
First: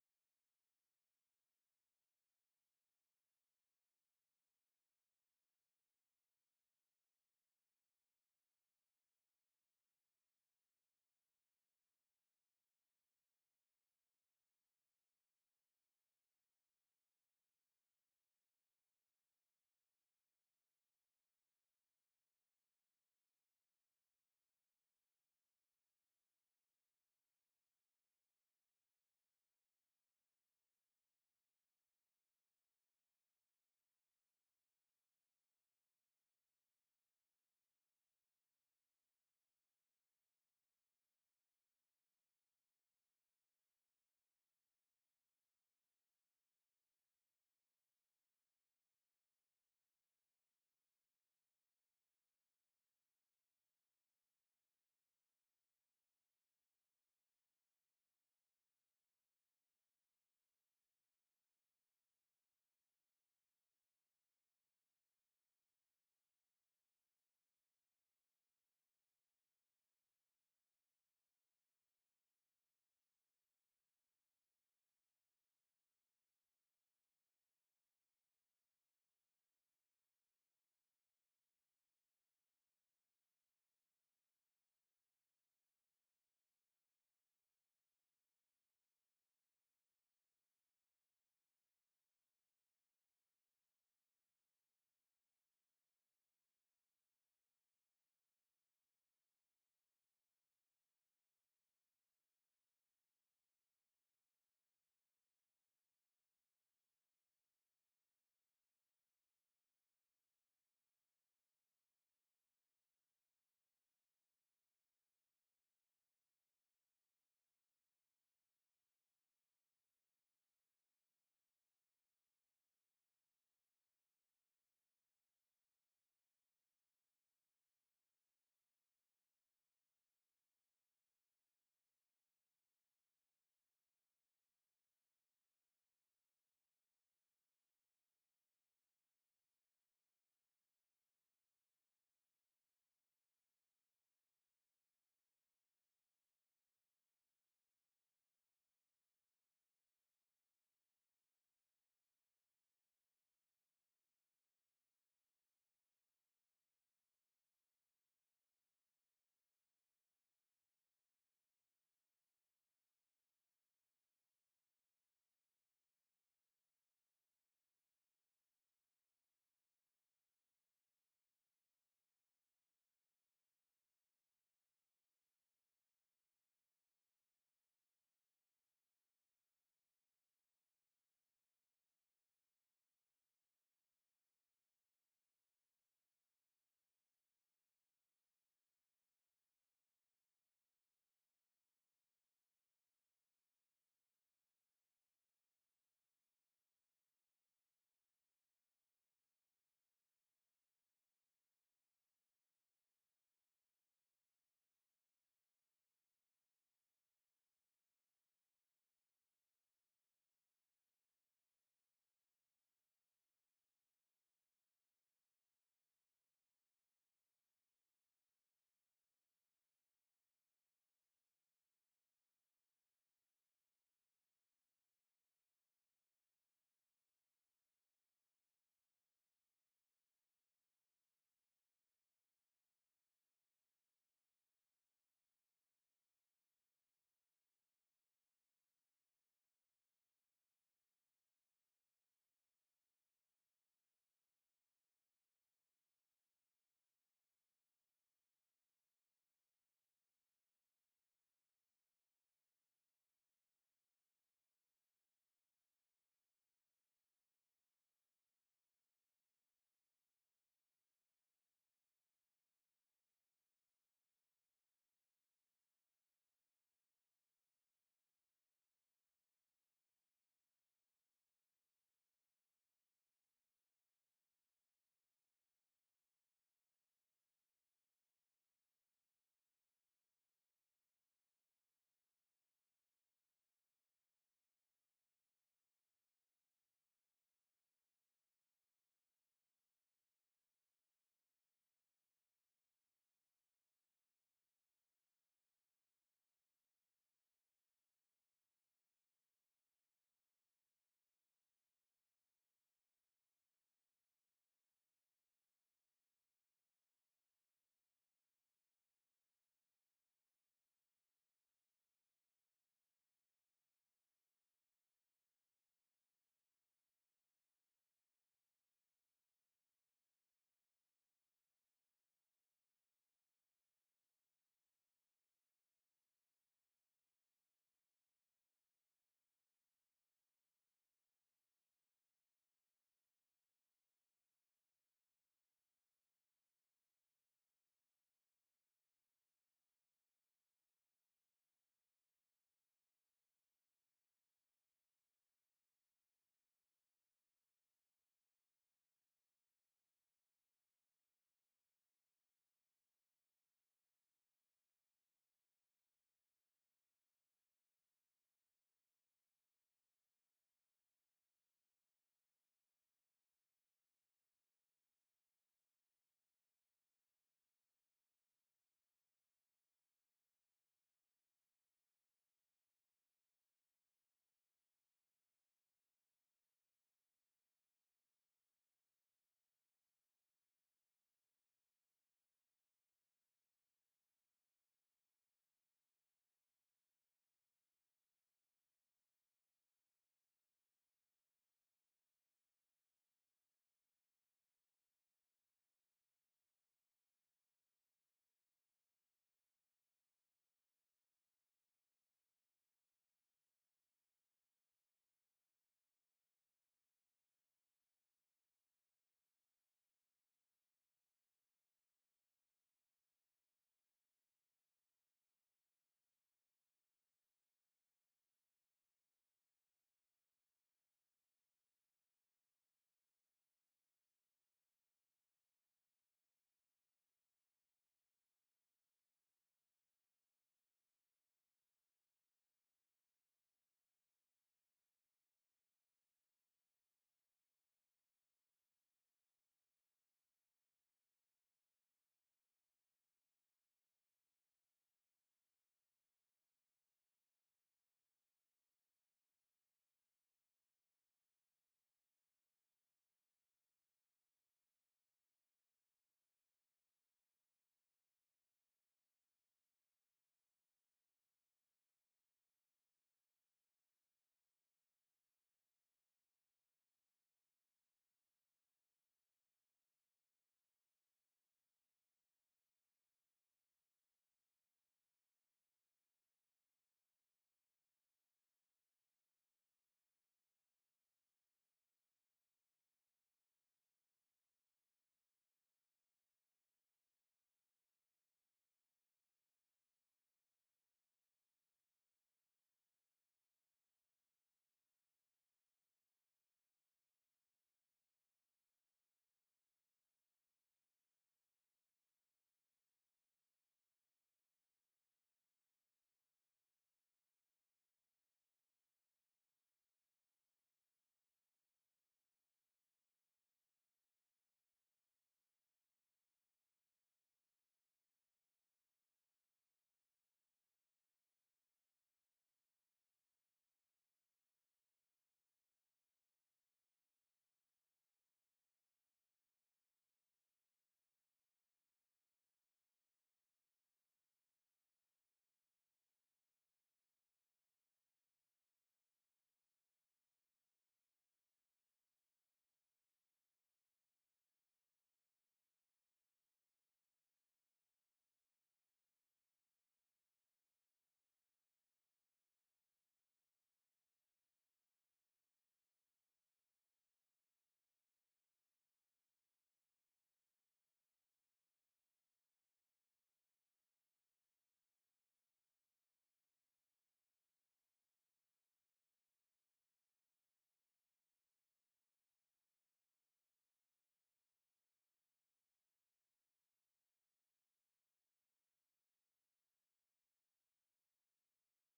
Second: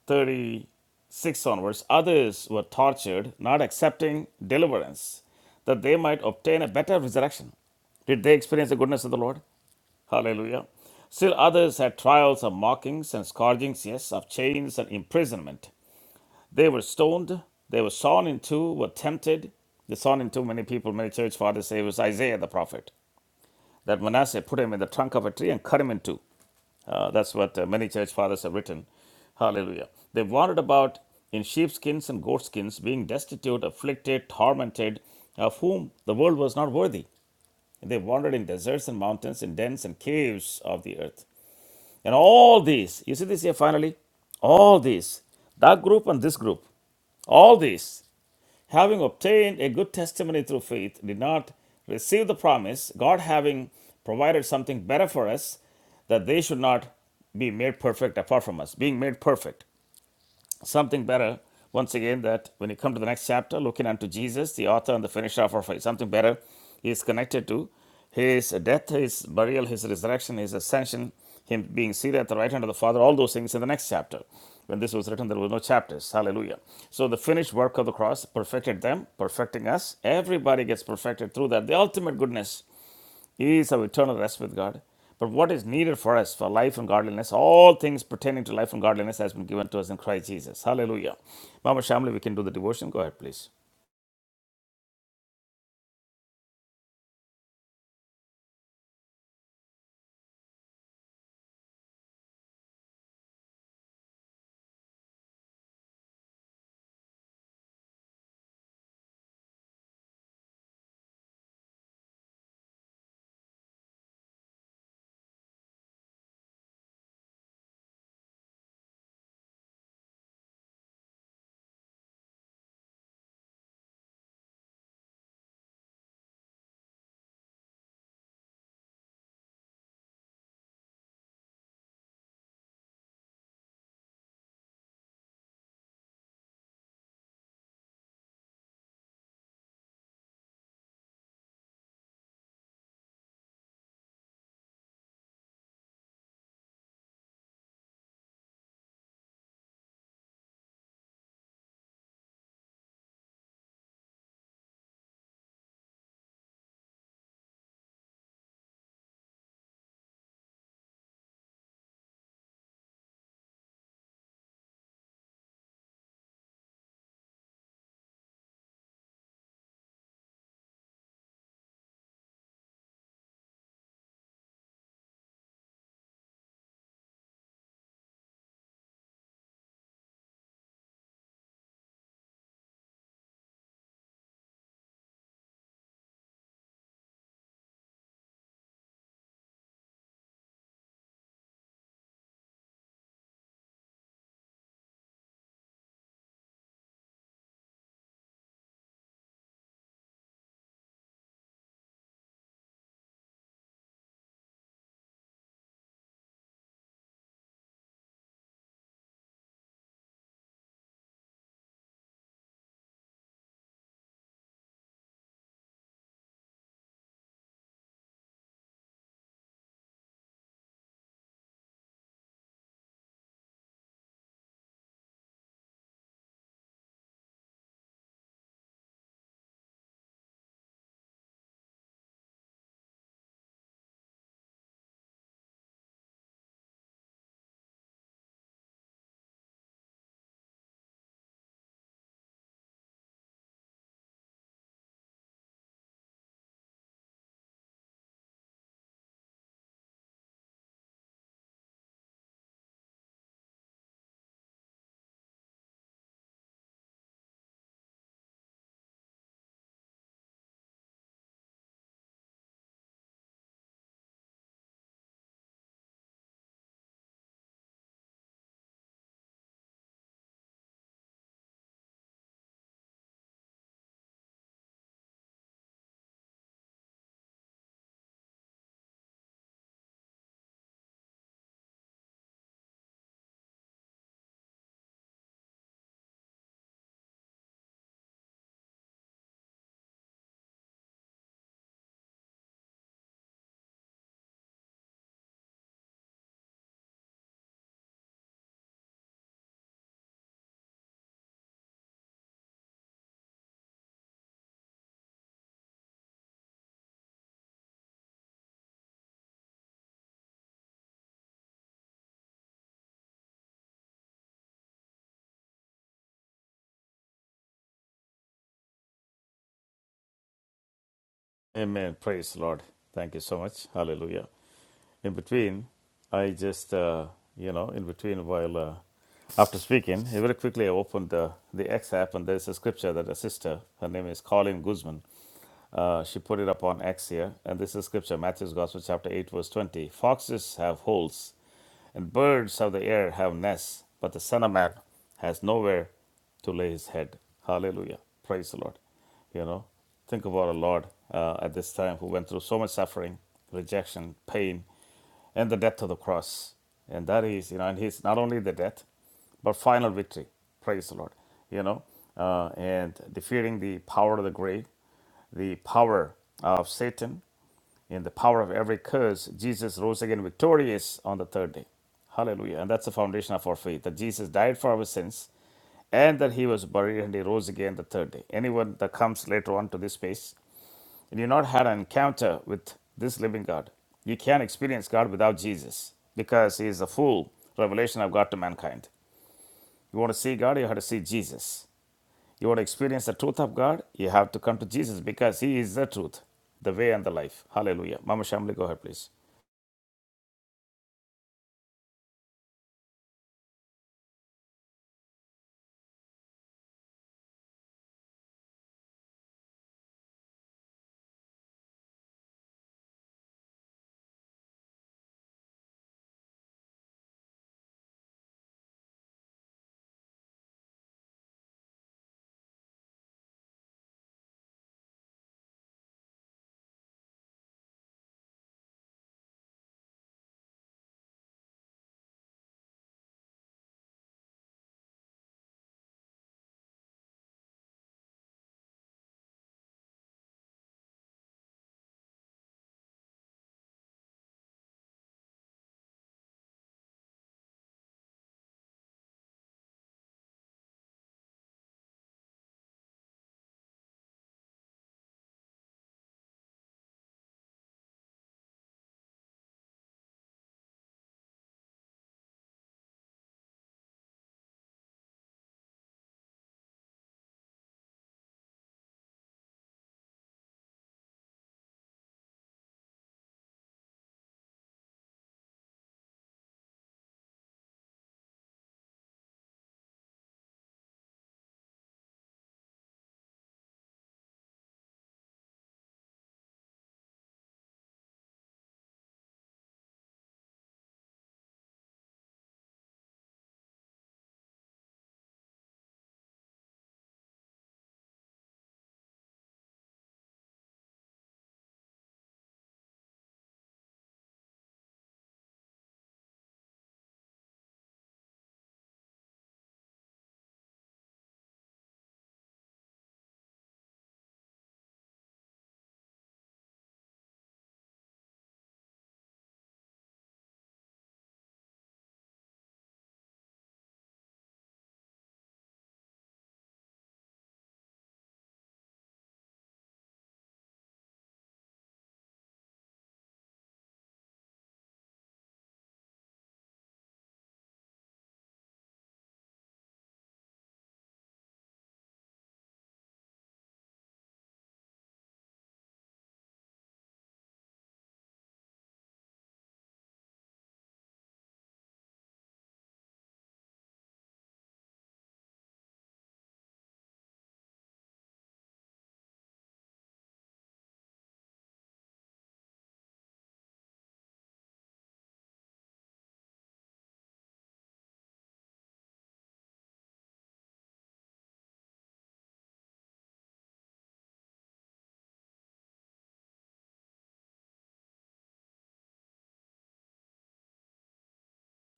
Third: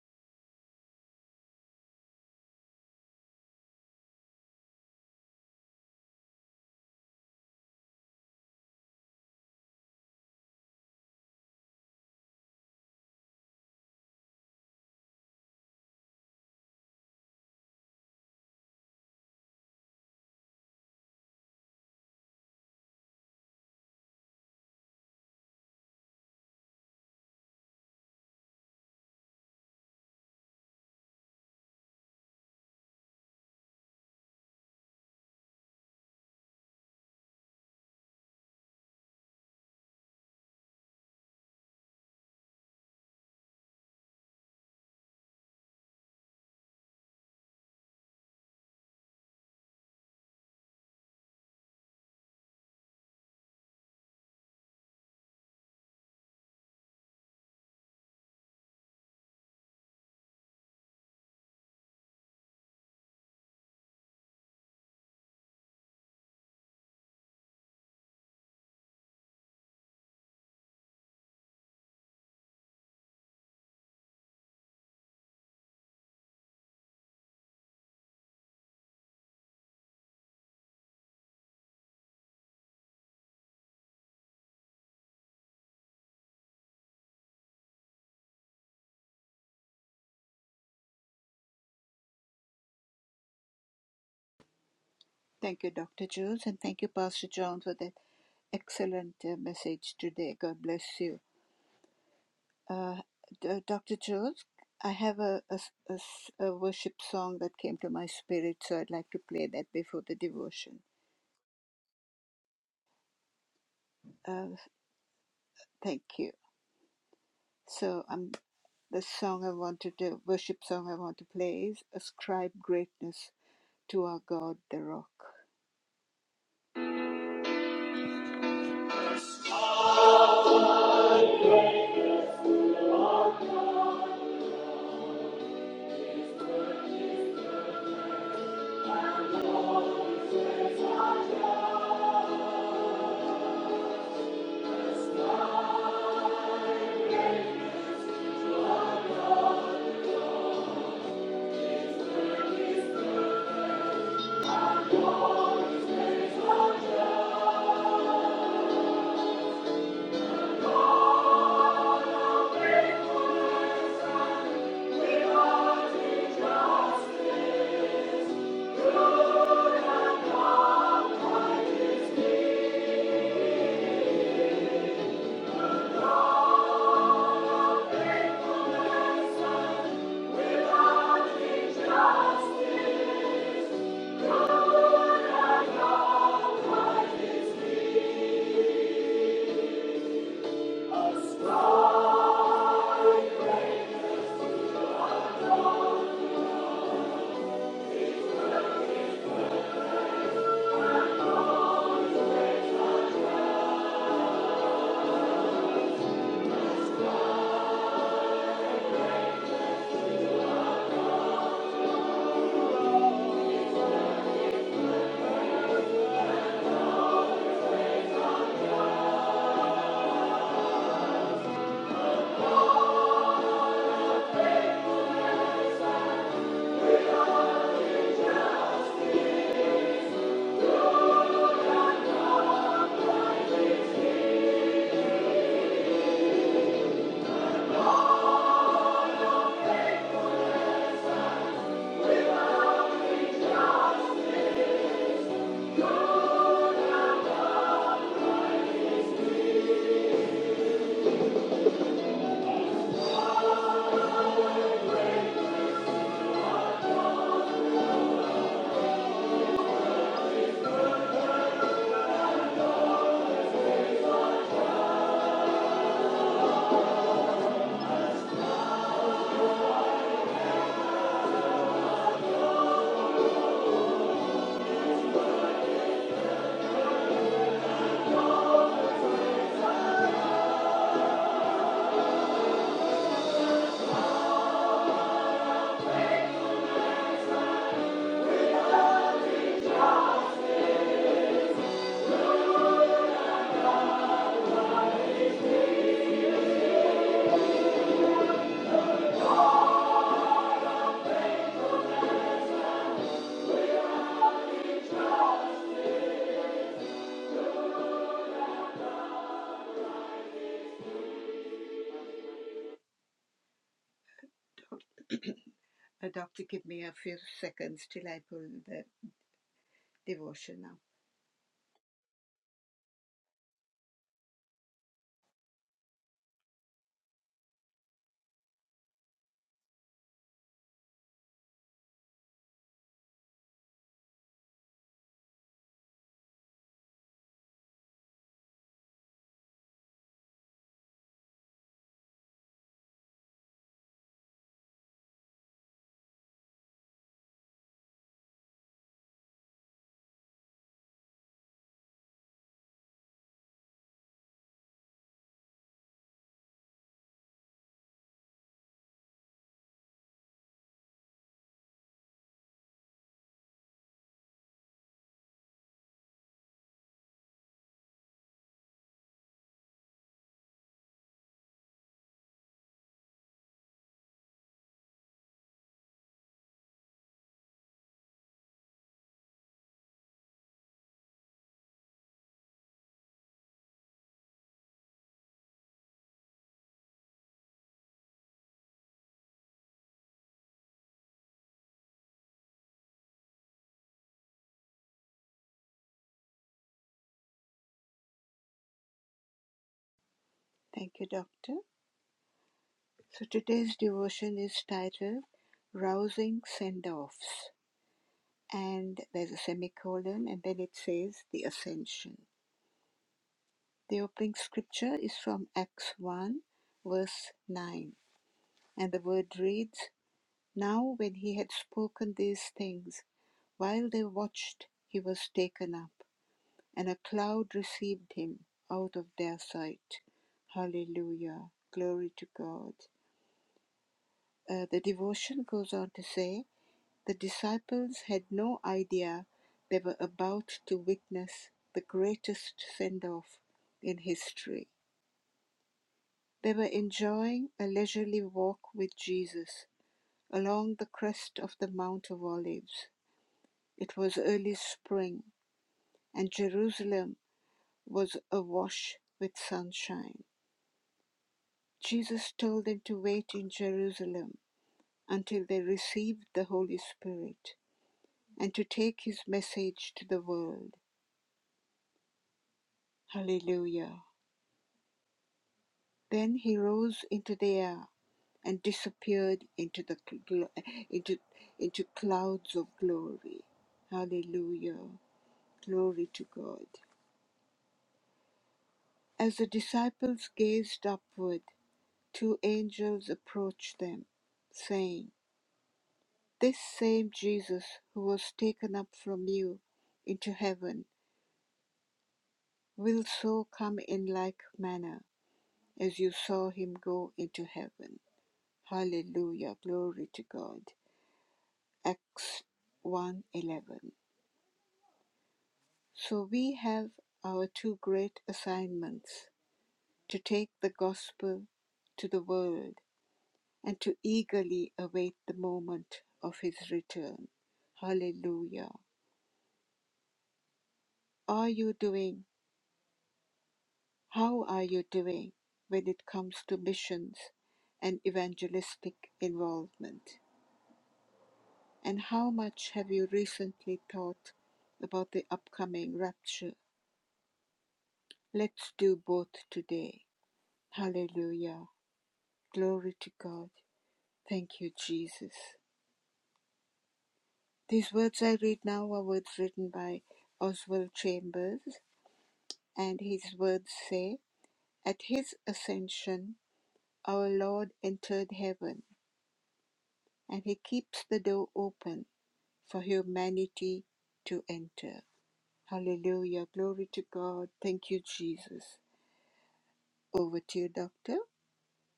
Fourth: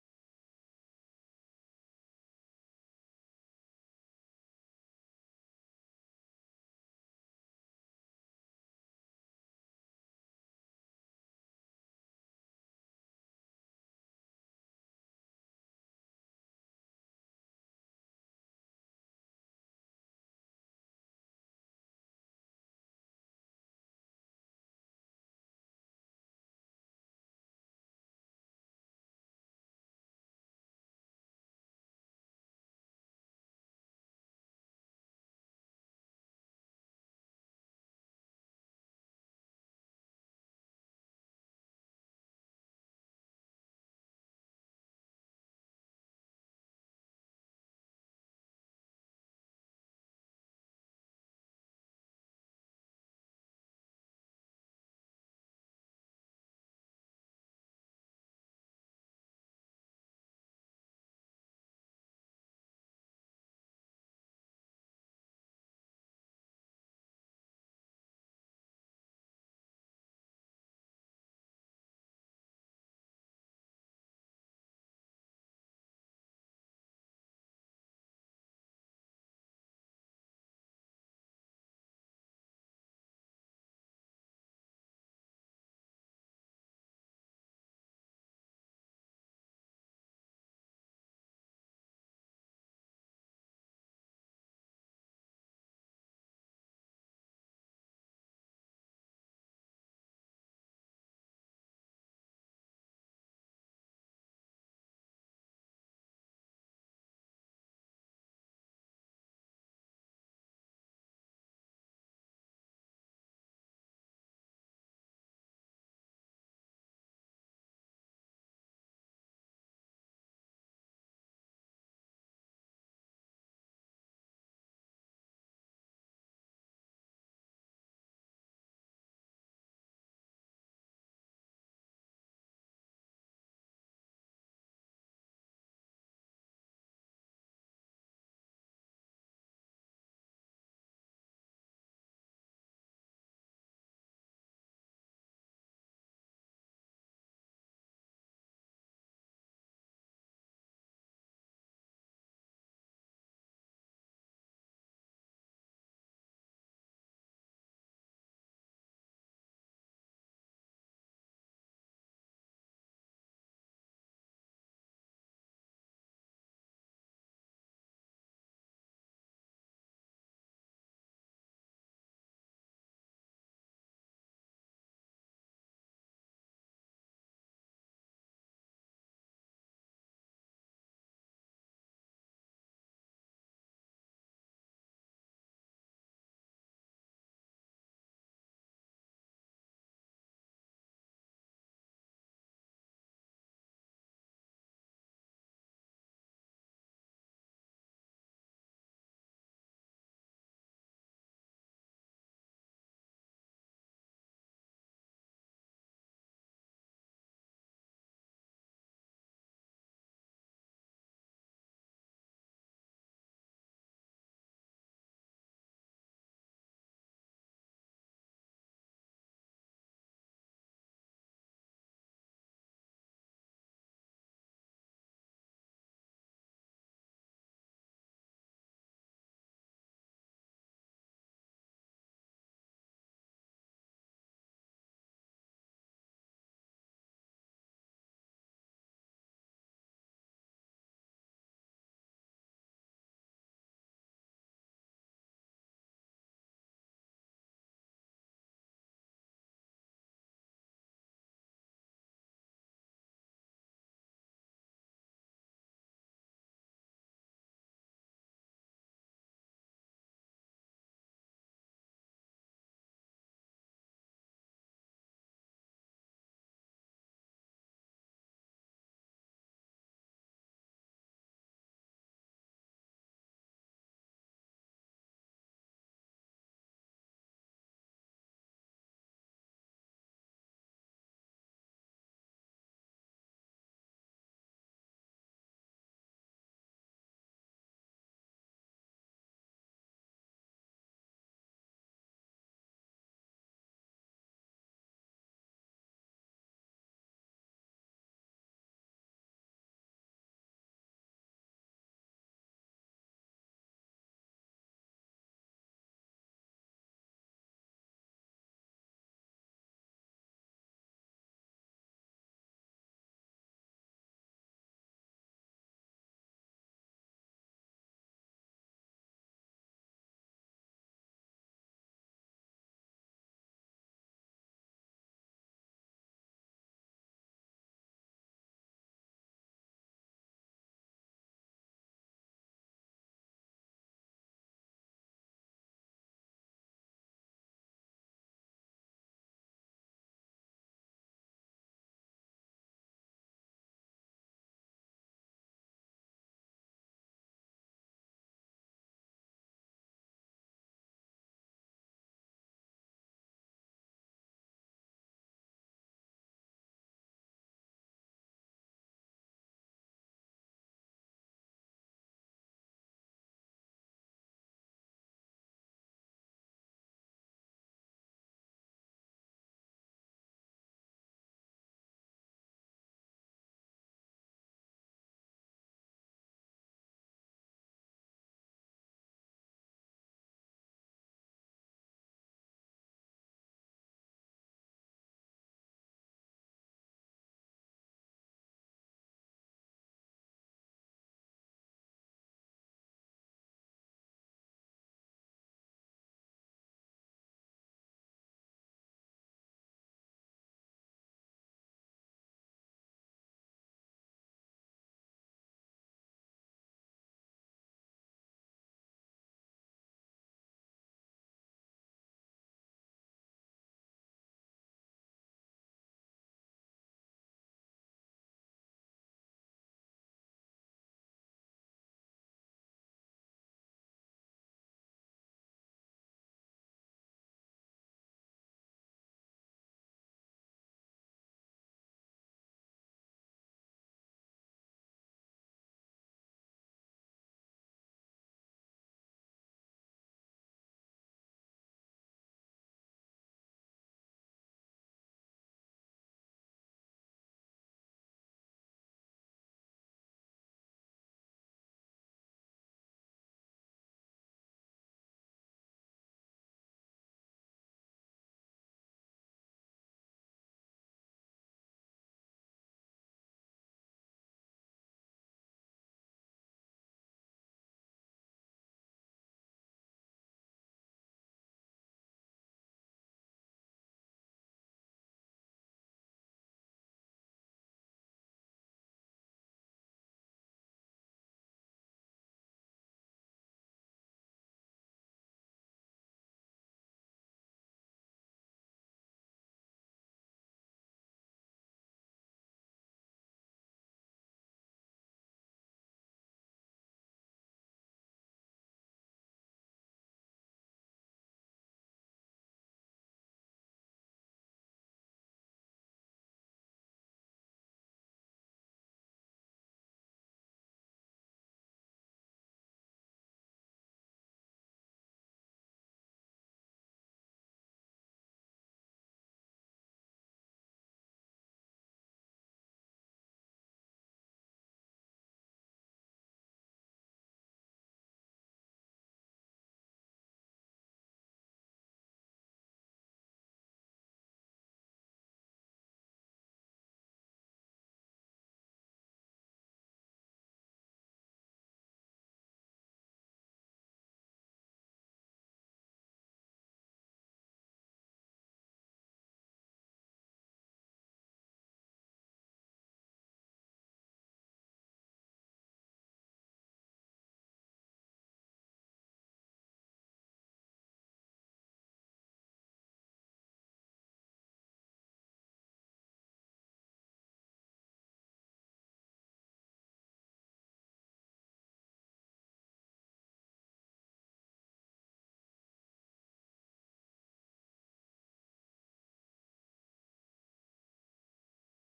36 onwards, others were tortured, not accepting deliverance, that they might obtain a better resurrection. Did they experience the goodness of the Lord? Hallelujah. Still others had trials of mockings and scourgings, yes, of chains and imprisonment. They were stoned, they were sawn in two, were tempted. They sawn in two many people, many church fathers say it was Isaiah the prophet that Manasseh put him in the trunk of a tree and cut him in two. Uh, that's what uh, many church fathers have written. Hallelujah. They wandered about in sheepskins and goatskins, being destitute, afflicted, tormented, of whom the world was not worthy. They wandered in deserts and mountains, in dens and caves of the earth. And all these, you see this here finally? All these, that group and this group, all these having obtained a good testimony through faith, did not receive the promise, God having provided something better for us, that they should not be made perfect apart from us, being made perfect something better. Once again, that when you come to the next chapter, looking unto Jesus, the author and the finisher of our faith, something better is connected to his death, his burial, his resurrection, his ascension, him being seated at the right hand of the Father, all those things in the next chapter. When this was written, there were no chapters. Hallelujah. So the finished work of the cross perfected them, perfecting us. Everybody gets perfected through that. The ultimate goodness is our eternal rest with God. But what is needed for us for life and godliness, all things pertaining to life and godliness has been given to us in Christ Jesus. Hallelujah. Mama Shamli, we can do the devotion. Go ahead, please.
We want injustice. Why is. God injustice?
Amen. Praise the Lord. Thank you so much. Hallelujah. In between, I just, uh, you know, in between while uh, after speaking, very quickly I opened the, the X app and there's a scripture that a sister, her name is Colleen Guzman, uh, she put it up on X here. And this is scripture, Matthew's Gospel, chapter 8, verse 20. Foxes have holes And birds of the air have nests, but the Son of Man has nowhere to lay his head. Hallelujah. Praise the Lord. You know, think of our Lord uh, at this time who went through so much suffering, rejection, pain, and the death of the cross. And that is, you know, and he's not only the death, but final victory. Praise the Lord. You know, uh, and defeating the power of the grave, the power of Satan, in the power of every curse, Jesus rose again victorious on the third day. Hallelujah. And that's the foundation of our faith that Jesus died for our sins and that he was buried and he rose again the third day. Anyone that comes later on to this space, and you've not had an encounter with this living God, you can't experience God without Jesus because he is the full revelation of God to mankind. You want to see God, you have to see Jesus. You want to experience the truth of God, you have to come to Jesus because he is the truth, the way, and the life. Hallelujah. Mama Shamli, go ahead, please.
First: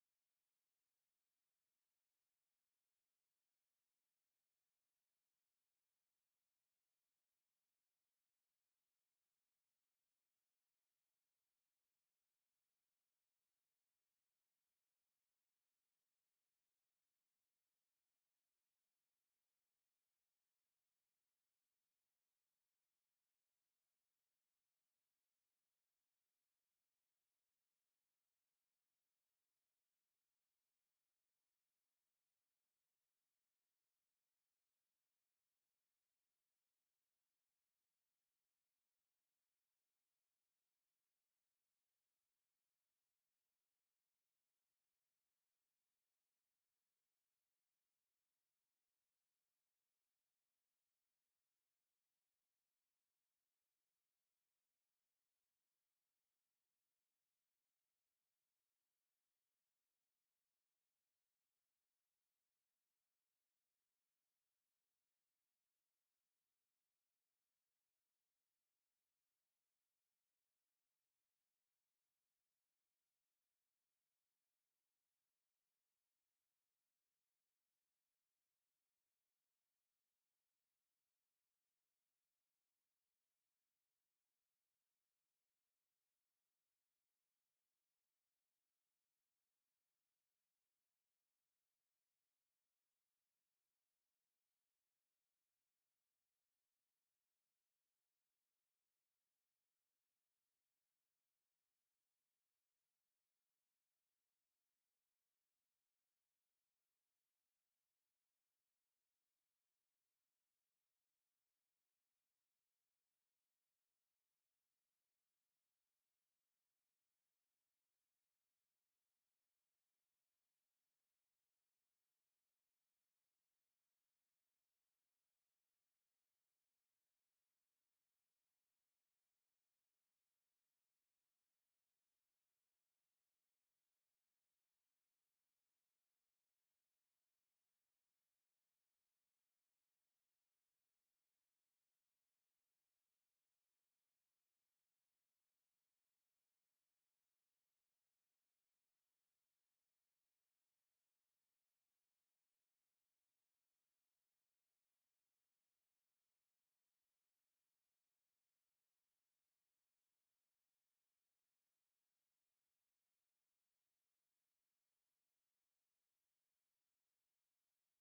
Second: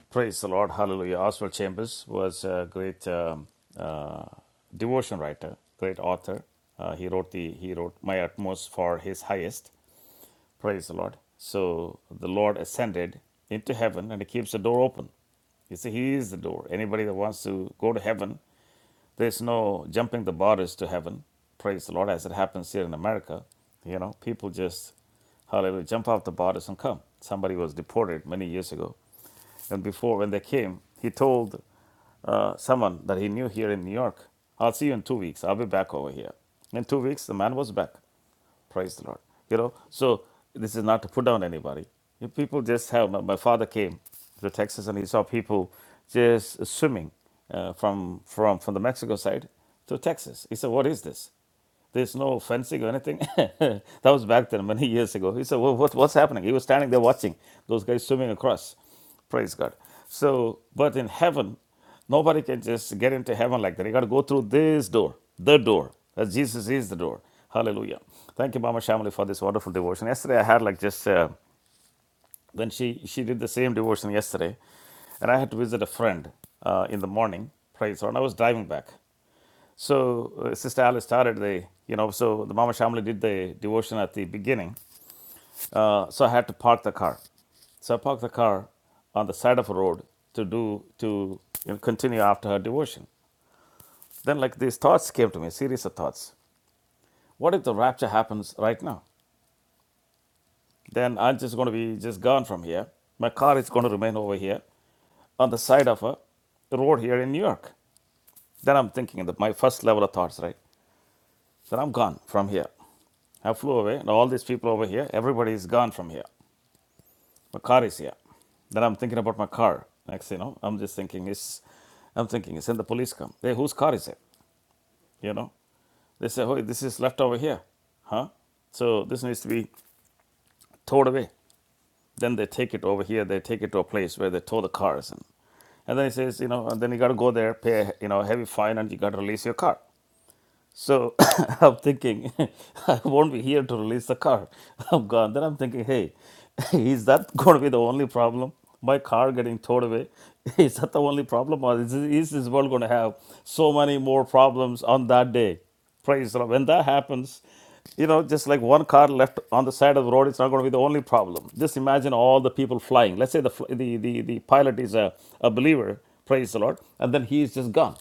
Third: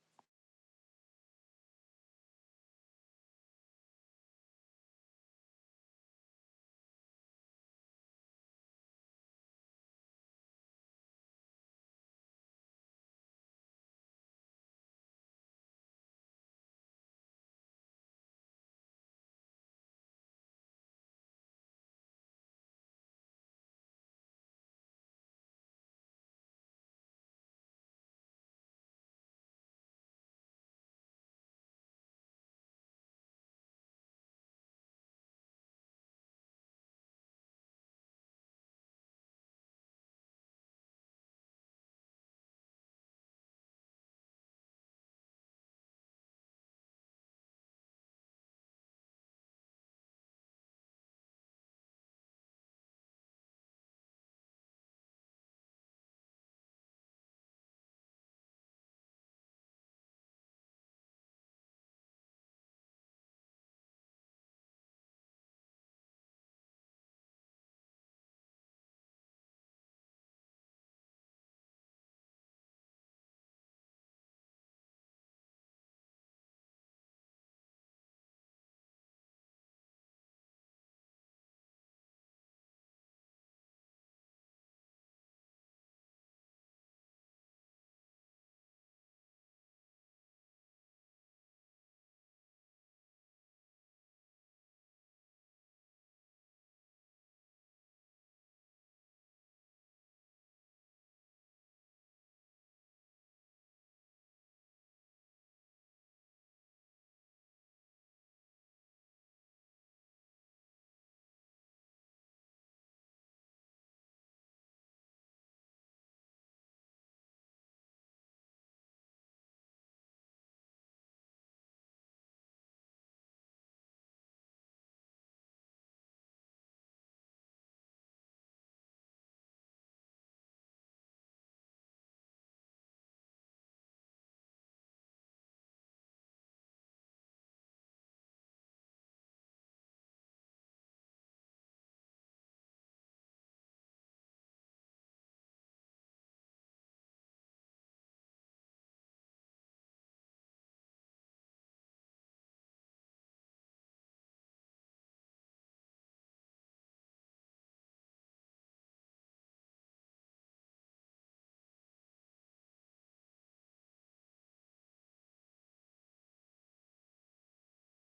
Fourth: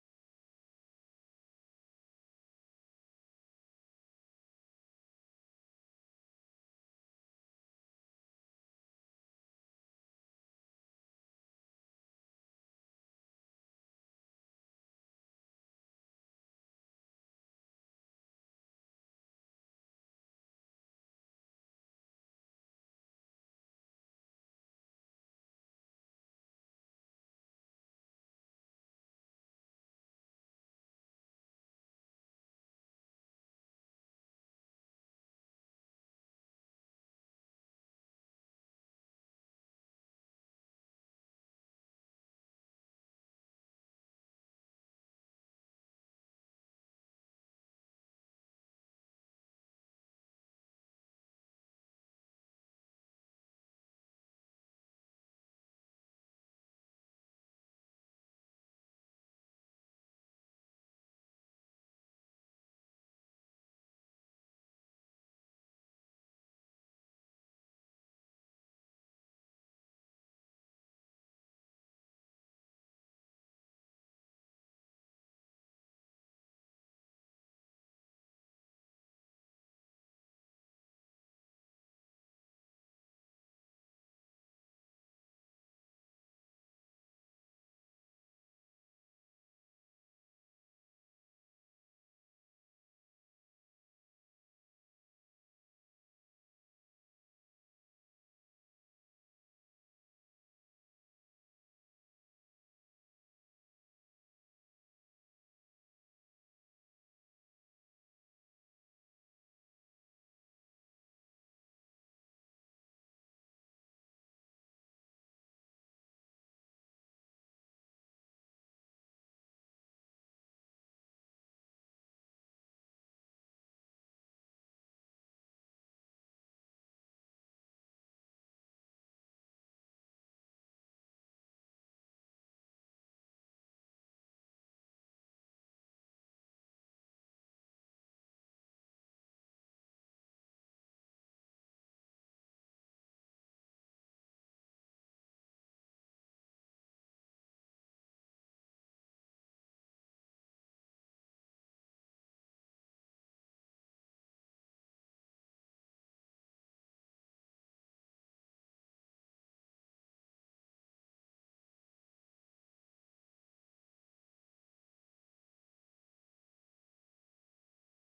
Praise the Lord. Hallelujah. Oswald Chambers was a great um, uh, devotion writer, great author. Uh, he wrote the he wrote my utmost for his highest. Praise the Lord. So the Lord ascended into heaven and he keeps the door open. You see, he is the door. Anybody that wants to go to heaven there's no jumping the borders to heaven. Praise the Lord, as it happens here in America. You know, people just, hallelujah, jump off the borders and come. Somebody was deported many years ago. And before, when they came, he told uh, someone that he knew here in New York, I'll see you in two weeks. I'll be back over here. In two weeks, the man was back. Praise the Lord. You know, so this is not to put down anybody. If people just have, my, my father came to Texas and he saw people just swimming uh, from, from, from the Mexico side to Texas. He said, What is this? There's no fencing or anything. that was back then, many years ago. He said, well, what, What's happening? He was standing there watching those guys swimming across. Praise God. So, but in heaven, Nobody can just get into heaven like that. You got to go through this door, the door. As Jesus is the door. Hallelujah. Thank you, Mama Shamali, for this wonderful devotion. Yesterday, I had like just uh, when she she did the same devotion yesterday, and I had to visit a friend uh, in the morning. Praise her. And I was driving back. So uh, Sister Alice started the you know so the Mama Shamali did the devotion at the beginning. Uh, so I had to park the car. So I parked the car on the side of a road to do to you know, continue after her devotion. Then, like these thoughts came to me, series of thoughts. What if the rapture happens right now? Then I'm just going to be just gone from here. My car is going to remain over here on the side of a road here in New York. Then I'm thinking that my first level of thoughts, right? Then I'm gone from here. I flew away, and all these people over here, everybody is gone from here. My car is here. Then I'm thinking about my car. Next, you know, I'm just thinking, It's, I'm thinking, is then the police come. Hey, whose car is it? You know, they say, oh, this is left over here. Huh? So this needs to be towed away. Then they take it over here. They take it to a place where they tow the cars. And, and then he says, you know, and then you got to go there, pay, you know, a heavy fine, and you got to release your car. So I'm thinking, I won't be here to release the car. I'm gone. Then I'm thinking, hey, is that going to be the only problem? My car getting towed away? Is that the only problem? Or is, is this world going to have so many more problems on that day? Praise the Lord. When that happens, you know, just like one car left on the side of the road, it's not going to be the only problem. Just imagine all the people flying. Let's say the, fl- the, the, the pilot is a, a believer, praise the Lord, and then he is just gone.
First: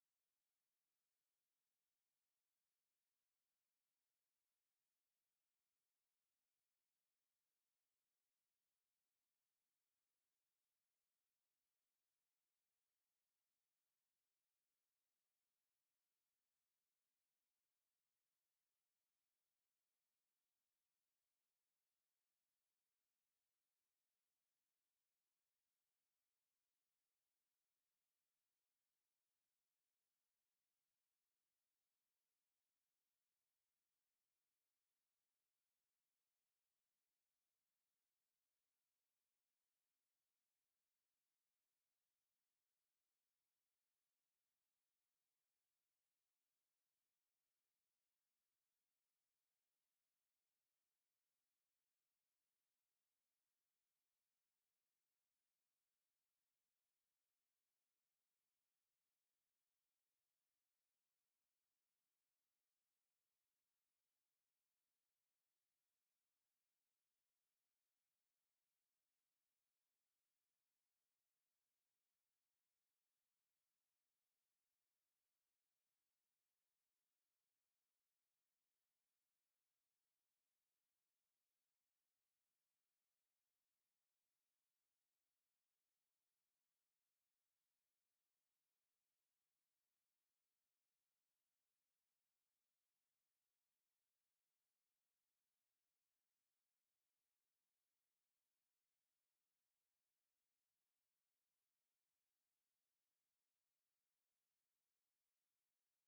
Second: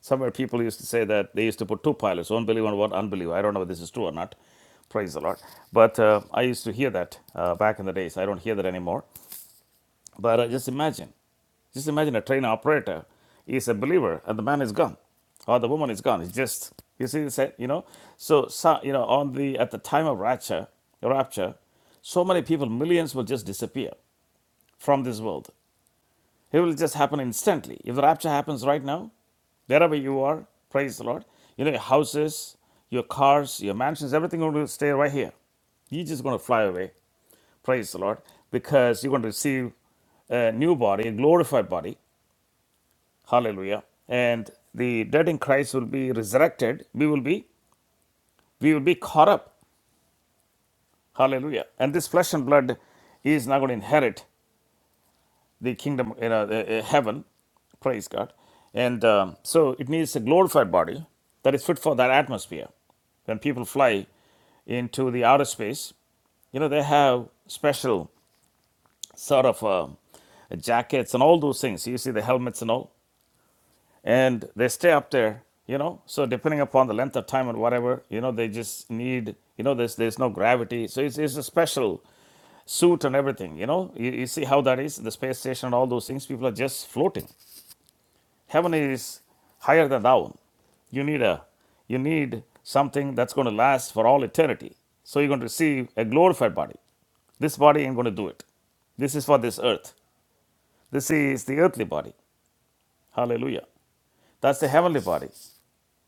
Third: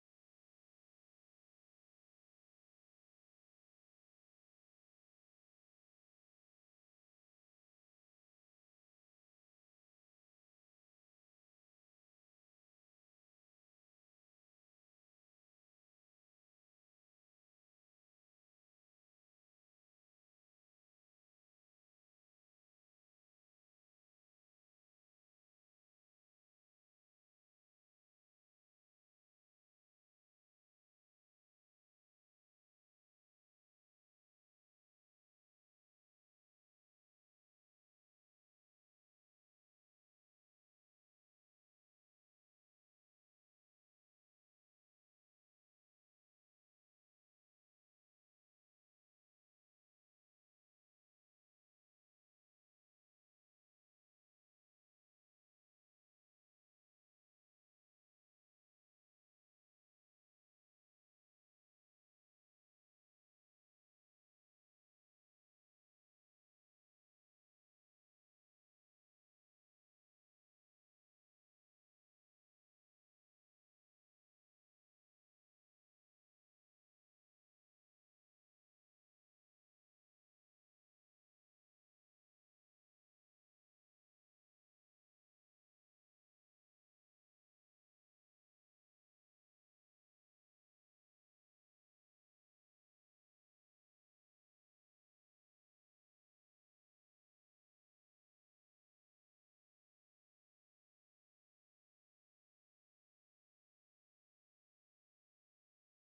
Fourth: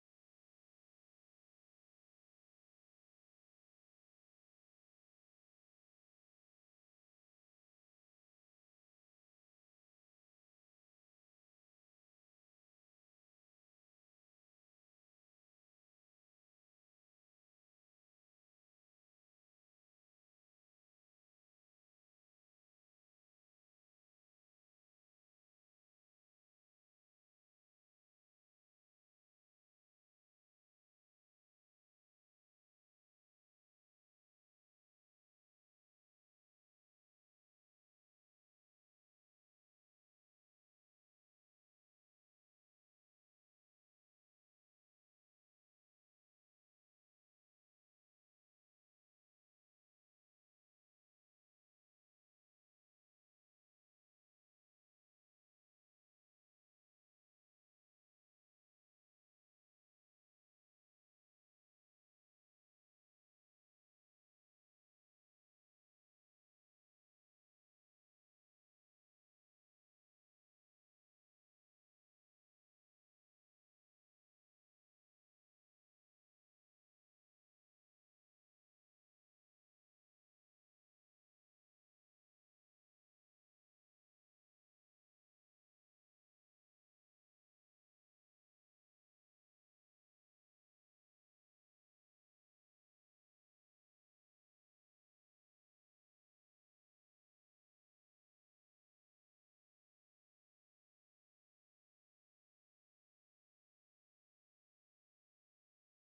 Somewhere people used to say that they used to put two pilots, one believer and one unbeliever. I don't know if this is true or not. Praise the Lord. But uh, I used to hear that uh, back in the days. I don't hear that anymore. But uh, just imagine, just imagine a train operator is a believer and the man is gone, or the woman is gone. It's just you see, it's a- you know. So, so you know, on the at the time of rapture, rapture, so many people, millions will just disappear from this world. It will just happen instantly. If the rapture happens right now, wherever you are, praise the Lord. You know, your houses, your cars, your mansions, everything will stay right here. You're just going to fly away. Praise the Lord. Because you're going to receive a new body, a glorified body. Hallelujah. And the dead in Christ will be resurrected. We will be we will be caught up. Hallelujah. And this flesh and blood is not going to inherit. the kingdom, you know, the, uh, heaven. Praise God. And um, so it needs a glorified body that is fit for that atmosphere. When people fly into the outer space, you know, they have special sort of um jackets and all those things. You see the helmets and all. And they stay up there, you know. So depending upon the length of time and whatever, you know, they just need, you know, there's there's no gravity. So it's, it's a special suit and everything, you know. You, you see how that is, the space station and all those things. People are just floating. Heaven is higher than down. You need a you need something that's going to last for all eternity. So you're going to receive a glorified body. This body ain't going to do it. This is for this earth. This is the earthly body. Hallelujah. That's the heavenly body.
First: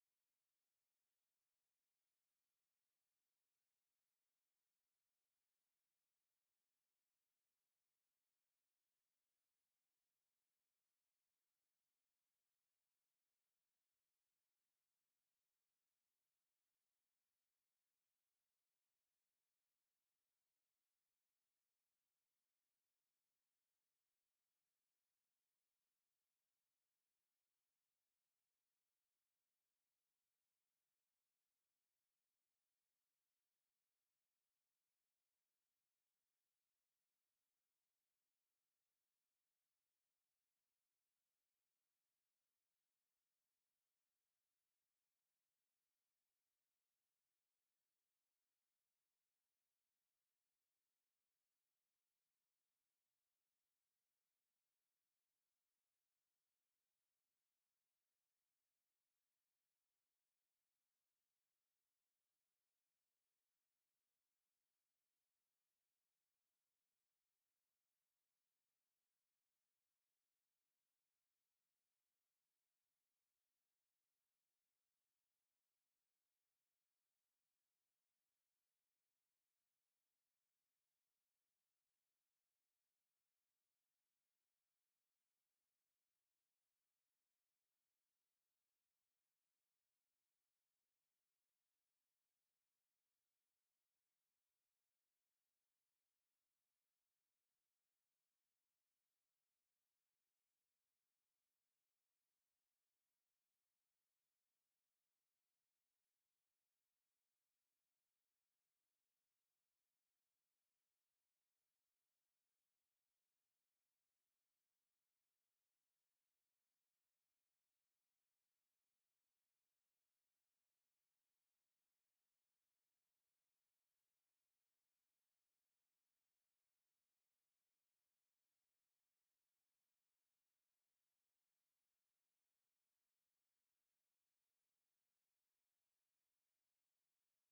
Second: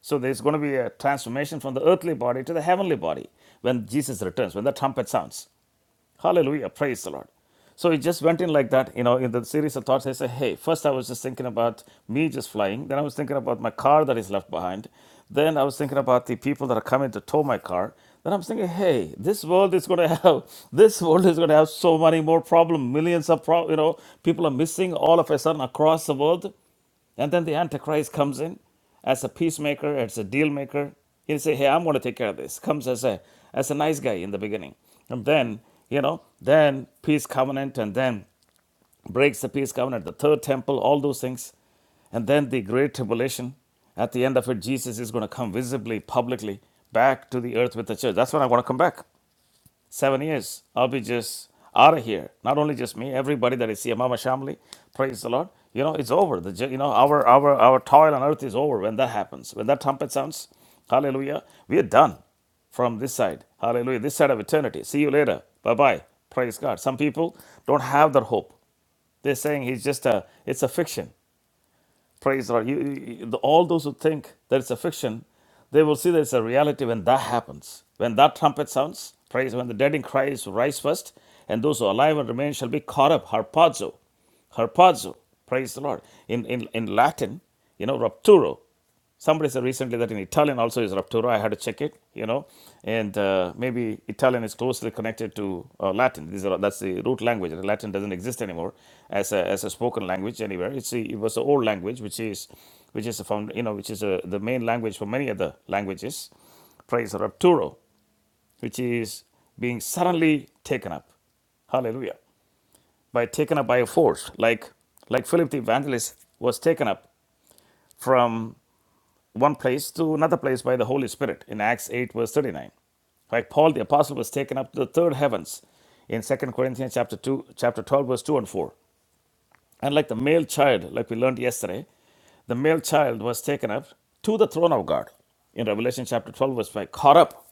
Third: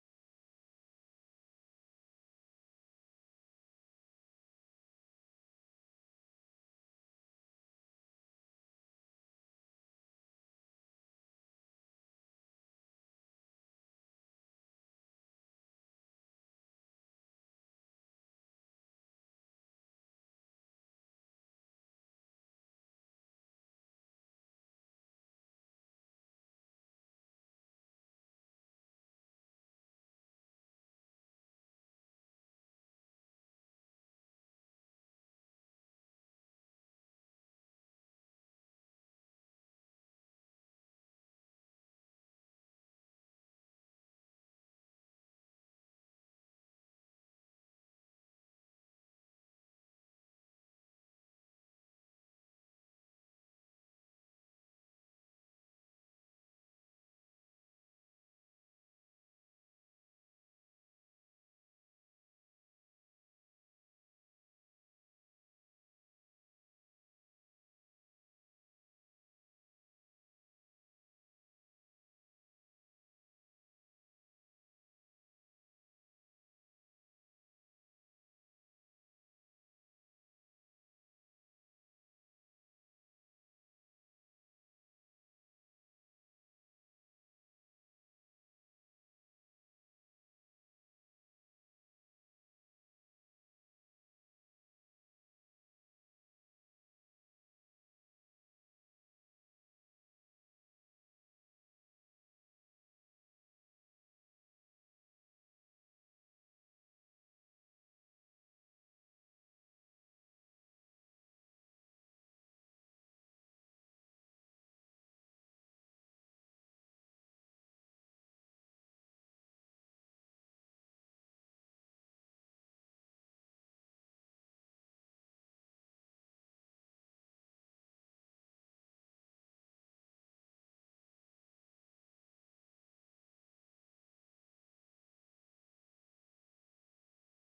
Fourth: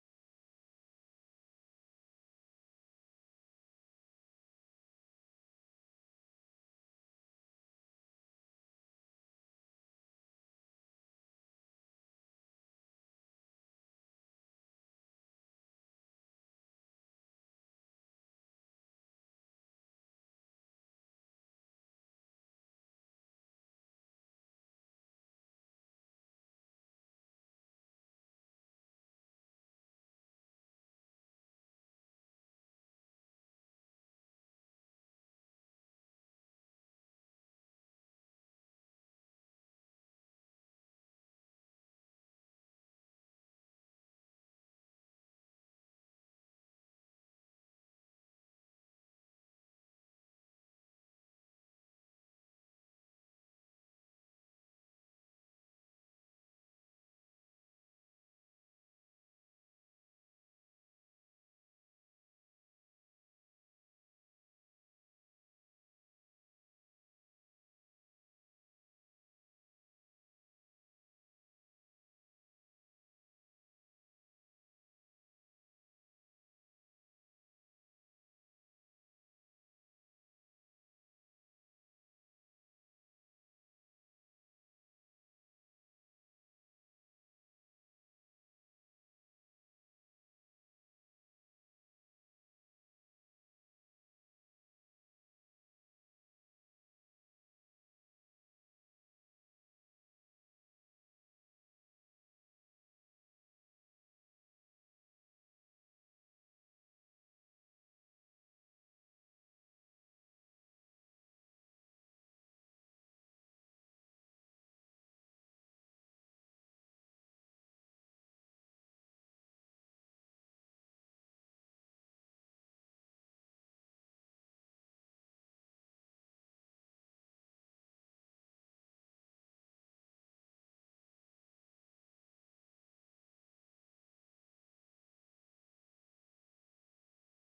So there's going to be a transformation from the earthly body to the heavenly body when Jesus returns, when the trumpet sounds. Hallelujah. Praise the Lord. So it just went in like that, you know, in the series of thoughts. I said, hey, first I was just thinking about me just flying. Then I was thinking about my car that is left behind. Then I was thinking about the people that are coming to tow my car. Then I thinking, thinking, hey, this world is going to have, this world is going to have so many more problems. Millions of, pro- you know, people are missing all of a sudden across the world. And then the Antichrist comes in as a peacemaker, as a deal maker. He'll say, Hey, I'm going to take care of this. Comes as a as a nice guy in the beginning. And then, you know, then peace covenant and then breaks the peace covenant, the third temple, all those things. And then the great tribulation. At the end of it, Jesus is going to come visibly, publicly, back to the earth with the church. That's when I want to come back seven years, I'll be just out of here. Not only just me, everybody that is here, Mama Shamli, praise the Lord. You know, it's over. The ju- you know our our our toil on earth is over when that happens. When that trumpet sounds, Hallelujah, we are done from this side. Hallelujah, this side of eternity. See you later. Bye bye. Praise God. Some people don't have that hope. They're saying he's just a it's a fiction. Praise the Lord. You, you- the- all those who think that it's a fiction, they will see that it's a reality when that happens. When that trumpet sounds, praise when the dead in Christ rise first, and those who are alive and remain shall be caught up, harpazo, harpazo, praise the Lord. In, in, in Latin, you know, rapturo. Somebody said recently that in Italian also is Raptura. I had to check it, you know, and uh, maybe Italian is closely connected to uh, Latin. These are, that's the root language. Latin doesn't exist anymore as a, as a spoken language anywhere. It's the it was the old language, which is which is a found, you know, which is a, the main language for many other languages. Praise Rapturo, which is being suddenly taken up. Hallelujah. By taken up by a force, like like Philip the Evangelist was taken up from one place to another place by the Holy Spirit in Acts 8, verse 39. like Paul the apostle was taken up to the third heavens in Second Corinthians chapter 2, chapter 12, verse 2 and 4. And like the male child, like we learned yesterday, the male child was taken up to the throne of God in Revelation chapter 12, verse 5. Caught up.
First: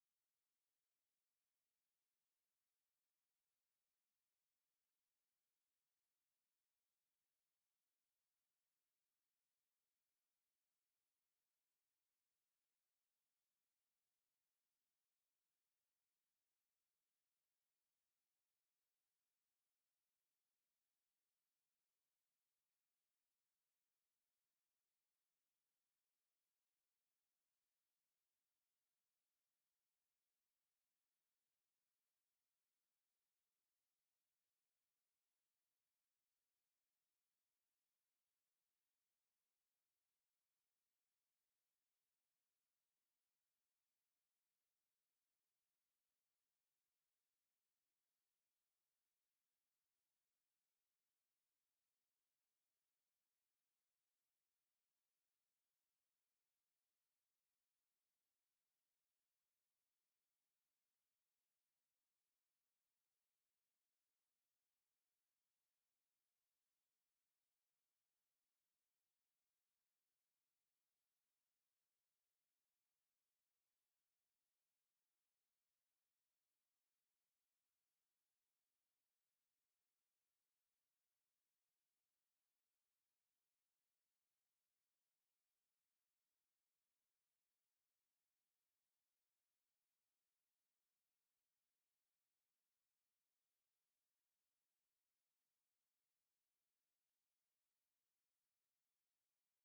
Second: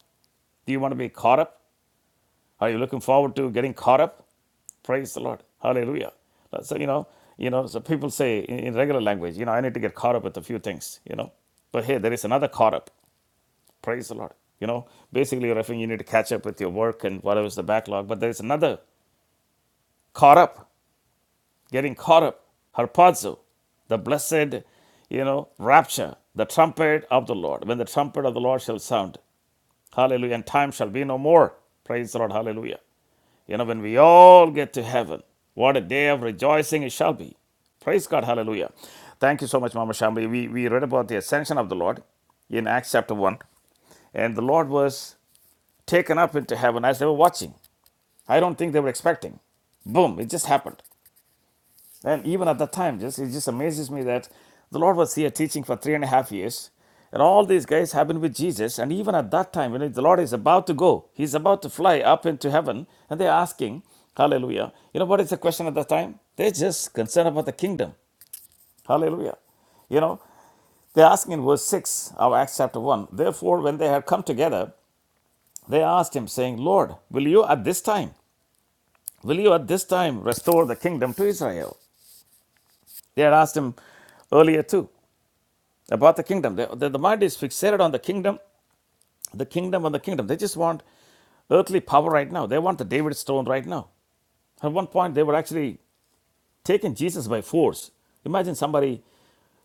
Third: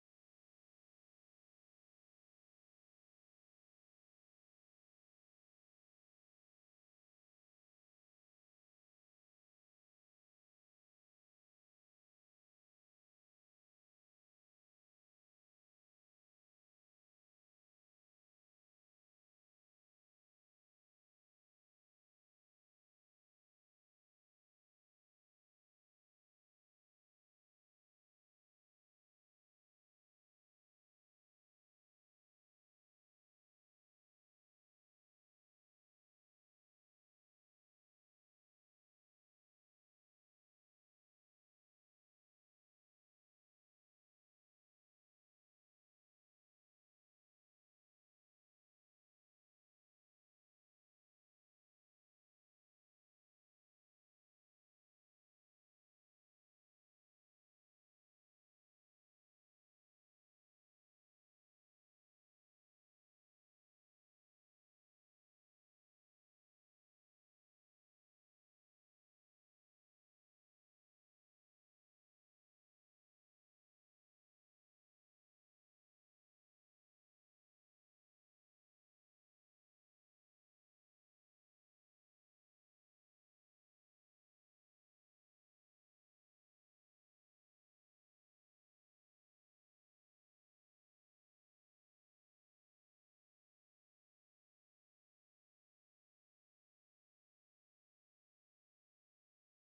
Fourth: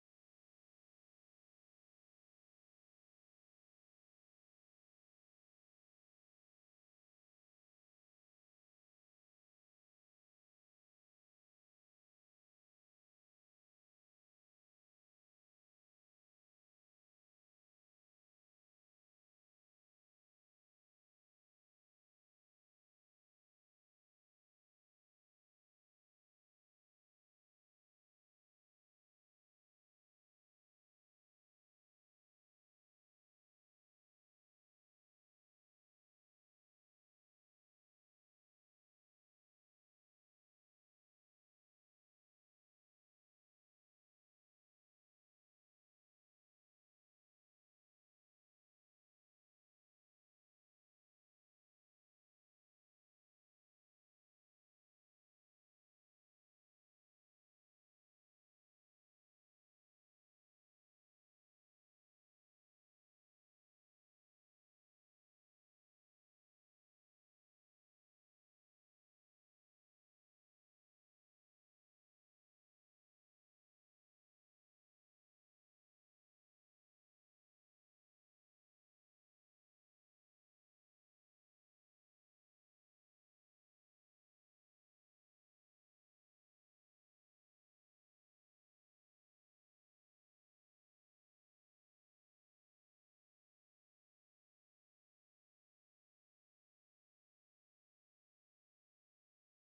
Do you want to be caught up? Are you looking forward to getting caught up? Praise the Lord. Hallelujah. So you know, you know, so people say in, in regular language, you know, I need to get caught up with a few things, you know. But hey, there is another caught up. Praise the Lord. You know, basically, you're referring you need to catch up with your work and whatever's the backlog. But there's another caught up, getting caught up, harpazo, the blessed, you know, rapture, the trumpet of the Lord. When the trumpet of the Lord shall sound, hallelujah, and time shall be no more. Praise the Lord, hallelujah. You know, when we all get to heaven, what a day of rejoicing it shall be. Praise God, hallelujah. Thank you so much, Mama Shambhi. We, we read about the ascension of the Lord in Acts chapter 1. And the Lord was taken up into heaven as they were watching. I don't think they were expecting. Boom, it just happened. And even at that time, just it just amazes me that the Lord was here teaching for three and a half years. And all these guys have been with Jesus. And even at that time, when the Lord is about to go, he's about to fly up into heaven, and they're asking, Hallelujah. You know what is the question at that time? They're just concerned about the kingdom. Hallelujah. You know, they're asking in verse 6 of Acts chapter 1. Therefore, when they had come together, they asked him, saying, Lord, will you at this time? Will you at this time restore the kingdom to Israel? They had asked him earlier too about the kingdom. The, the, the mind is fixated on the kingdom, the kingdom, and the kingdom. They just want earthly power right now. They want the David stone right now. At one point, they were actually taking Jesus by force. Imagine somebody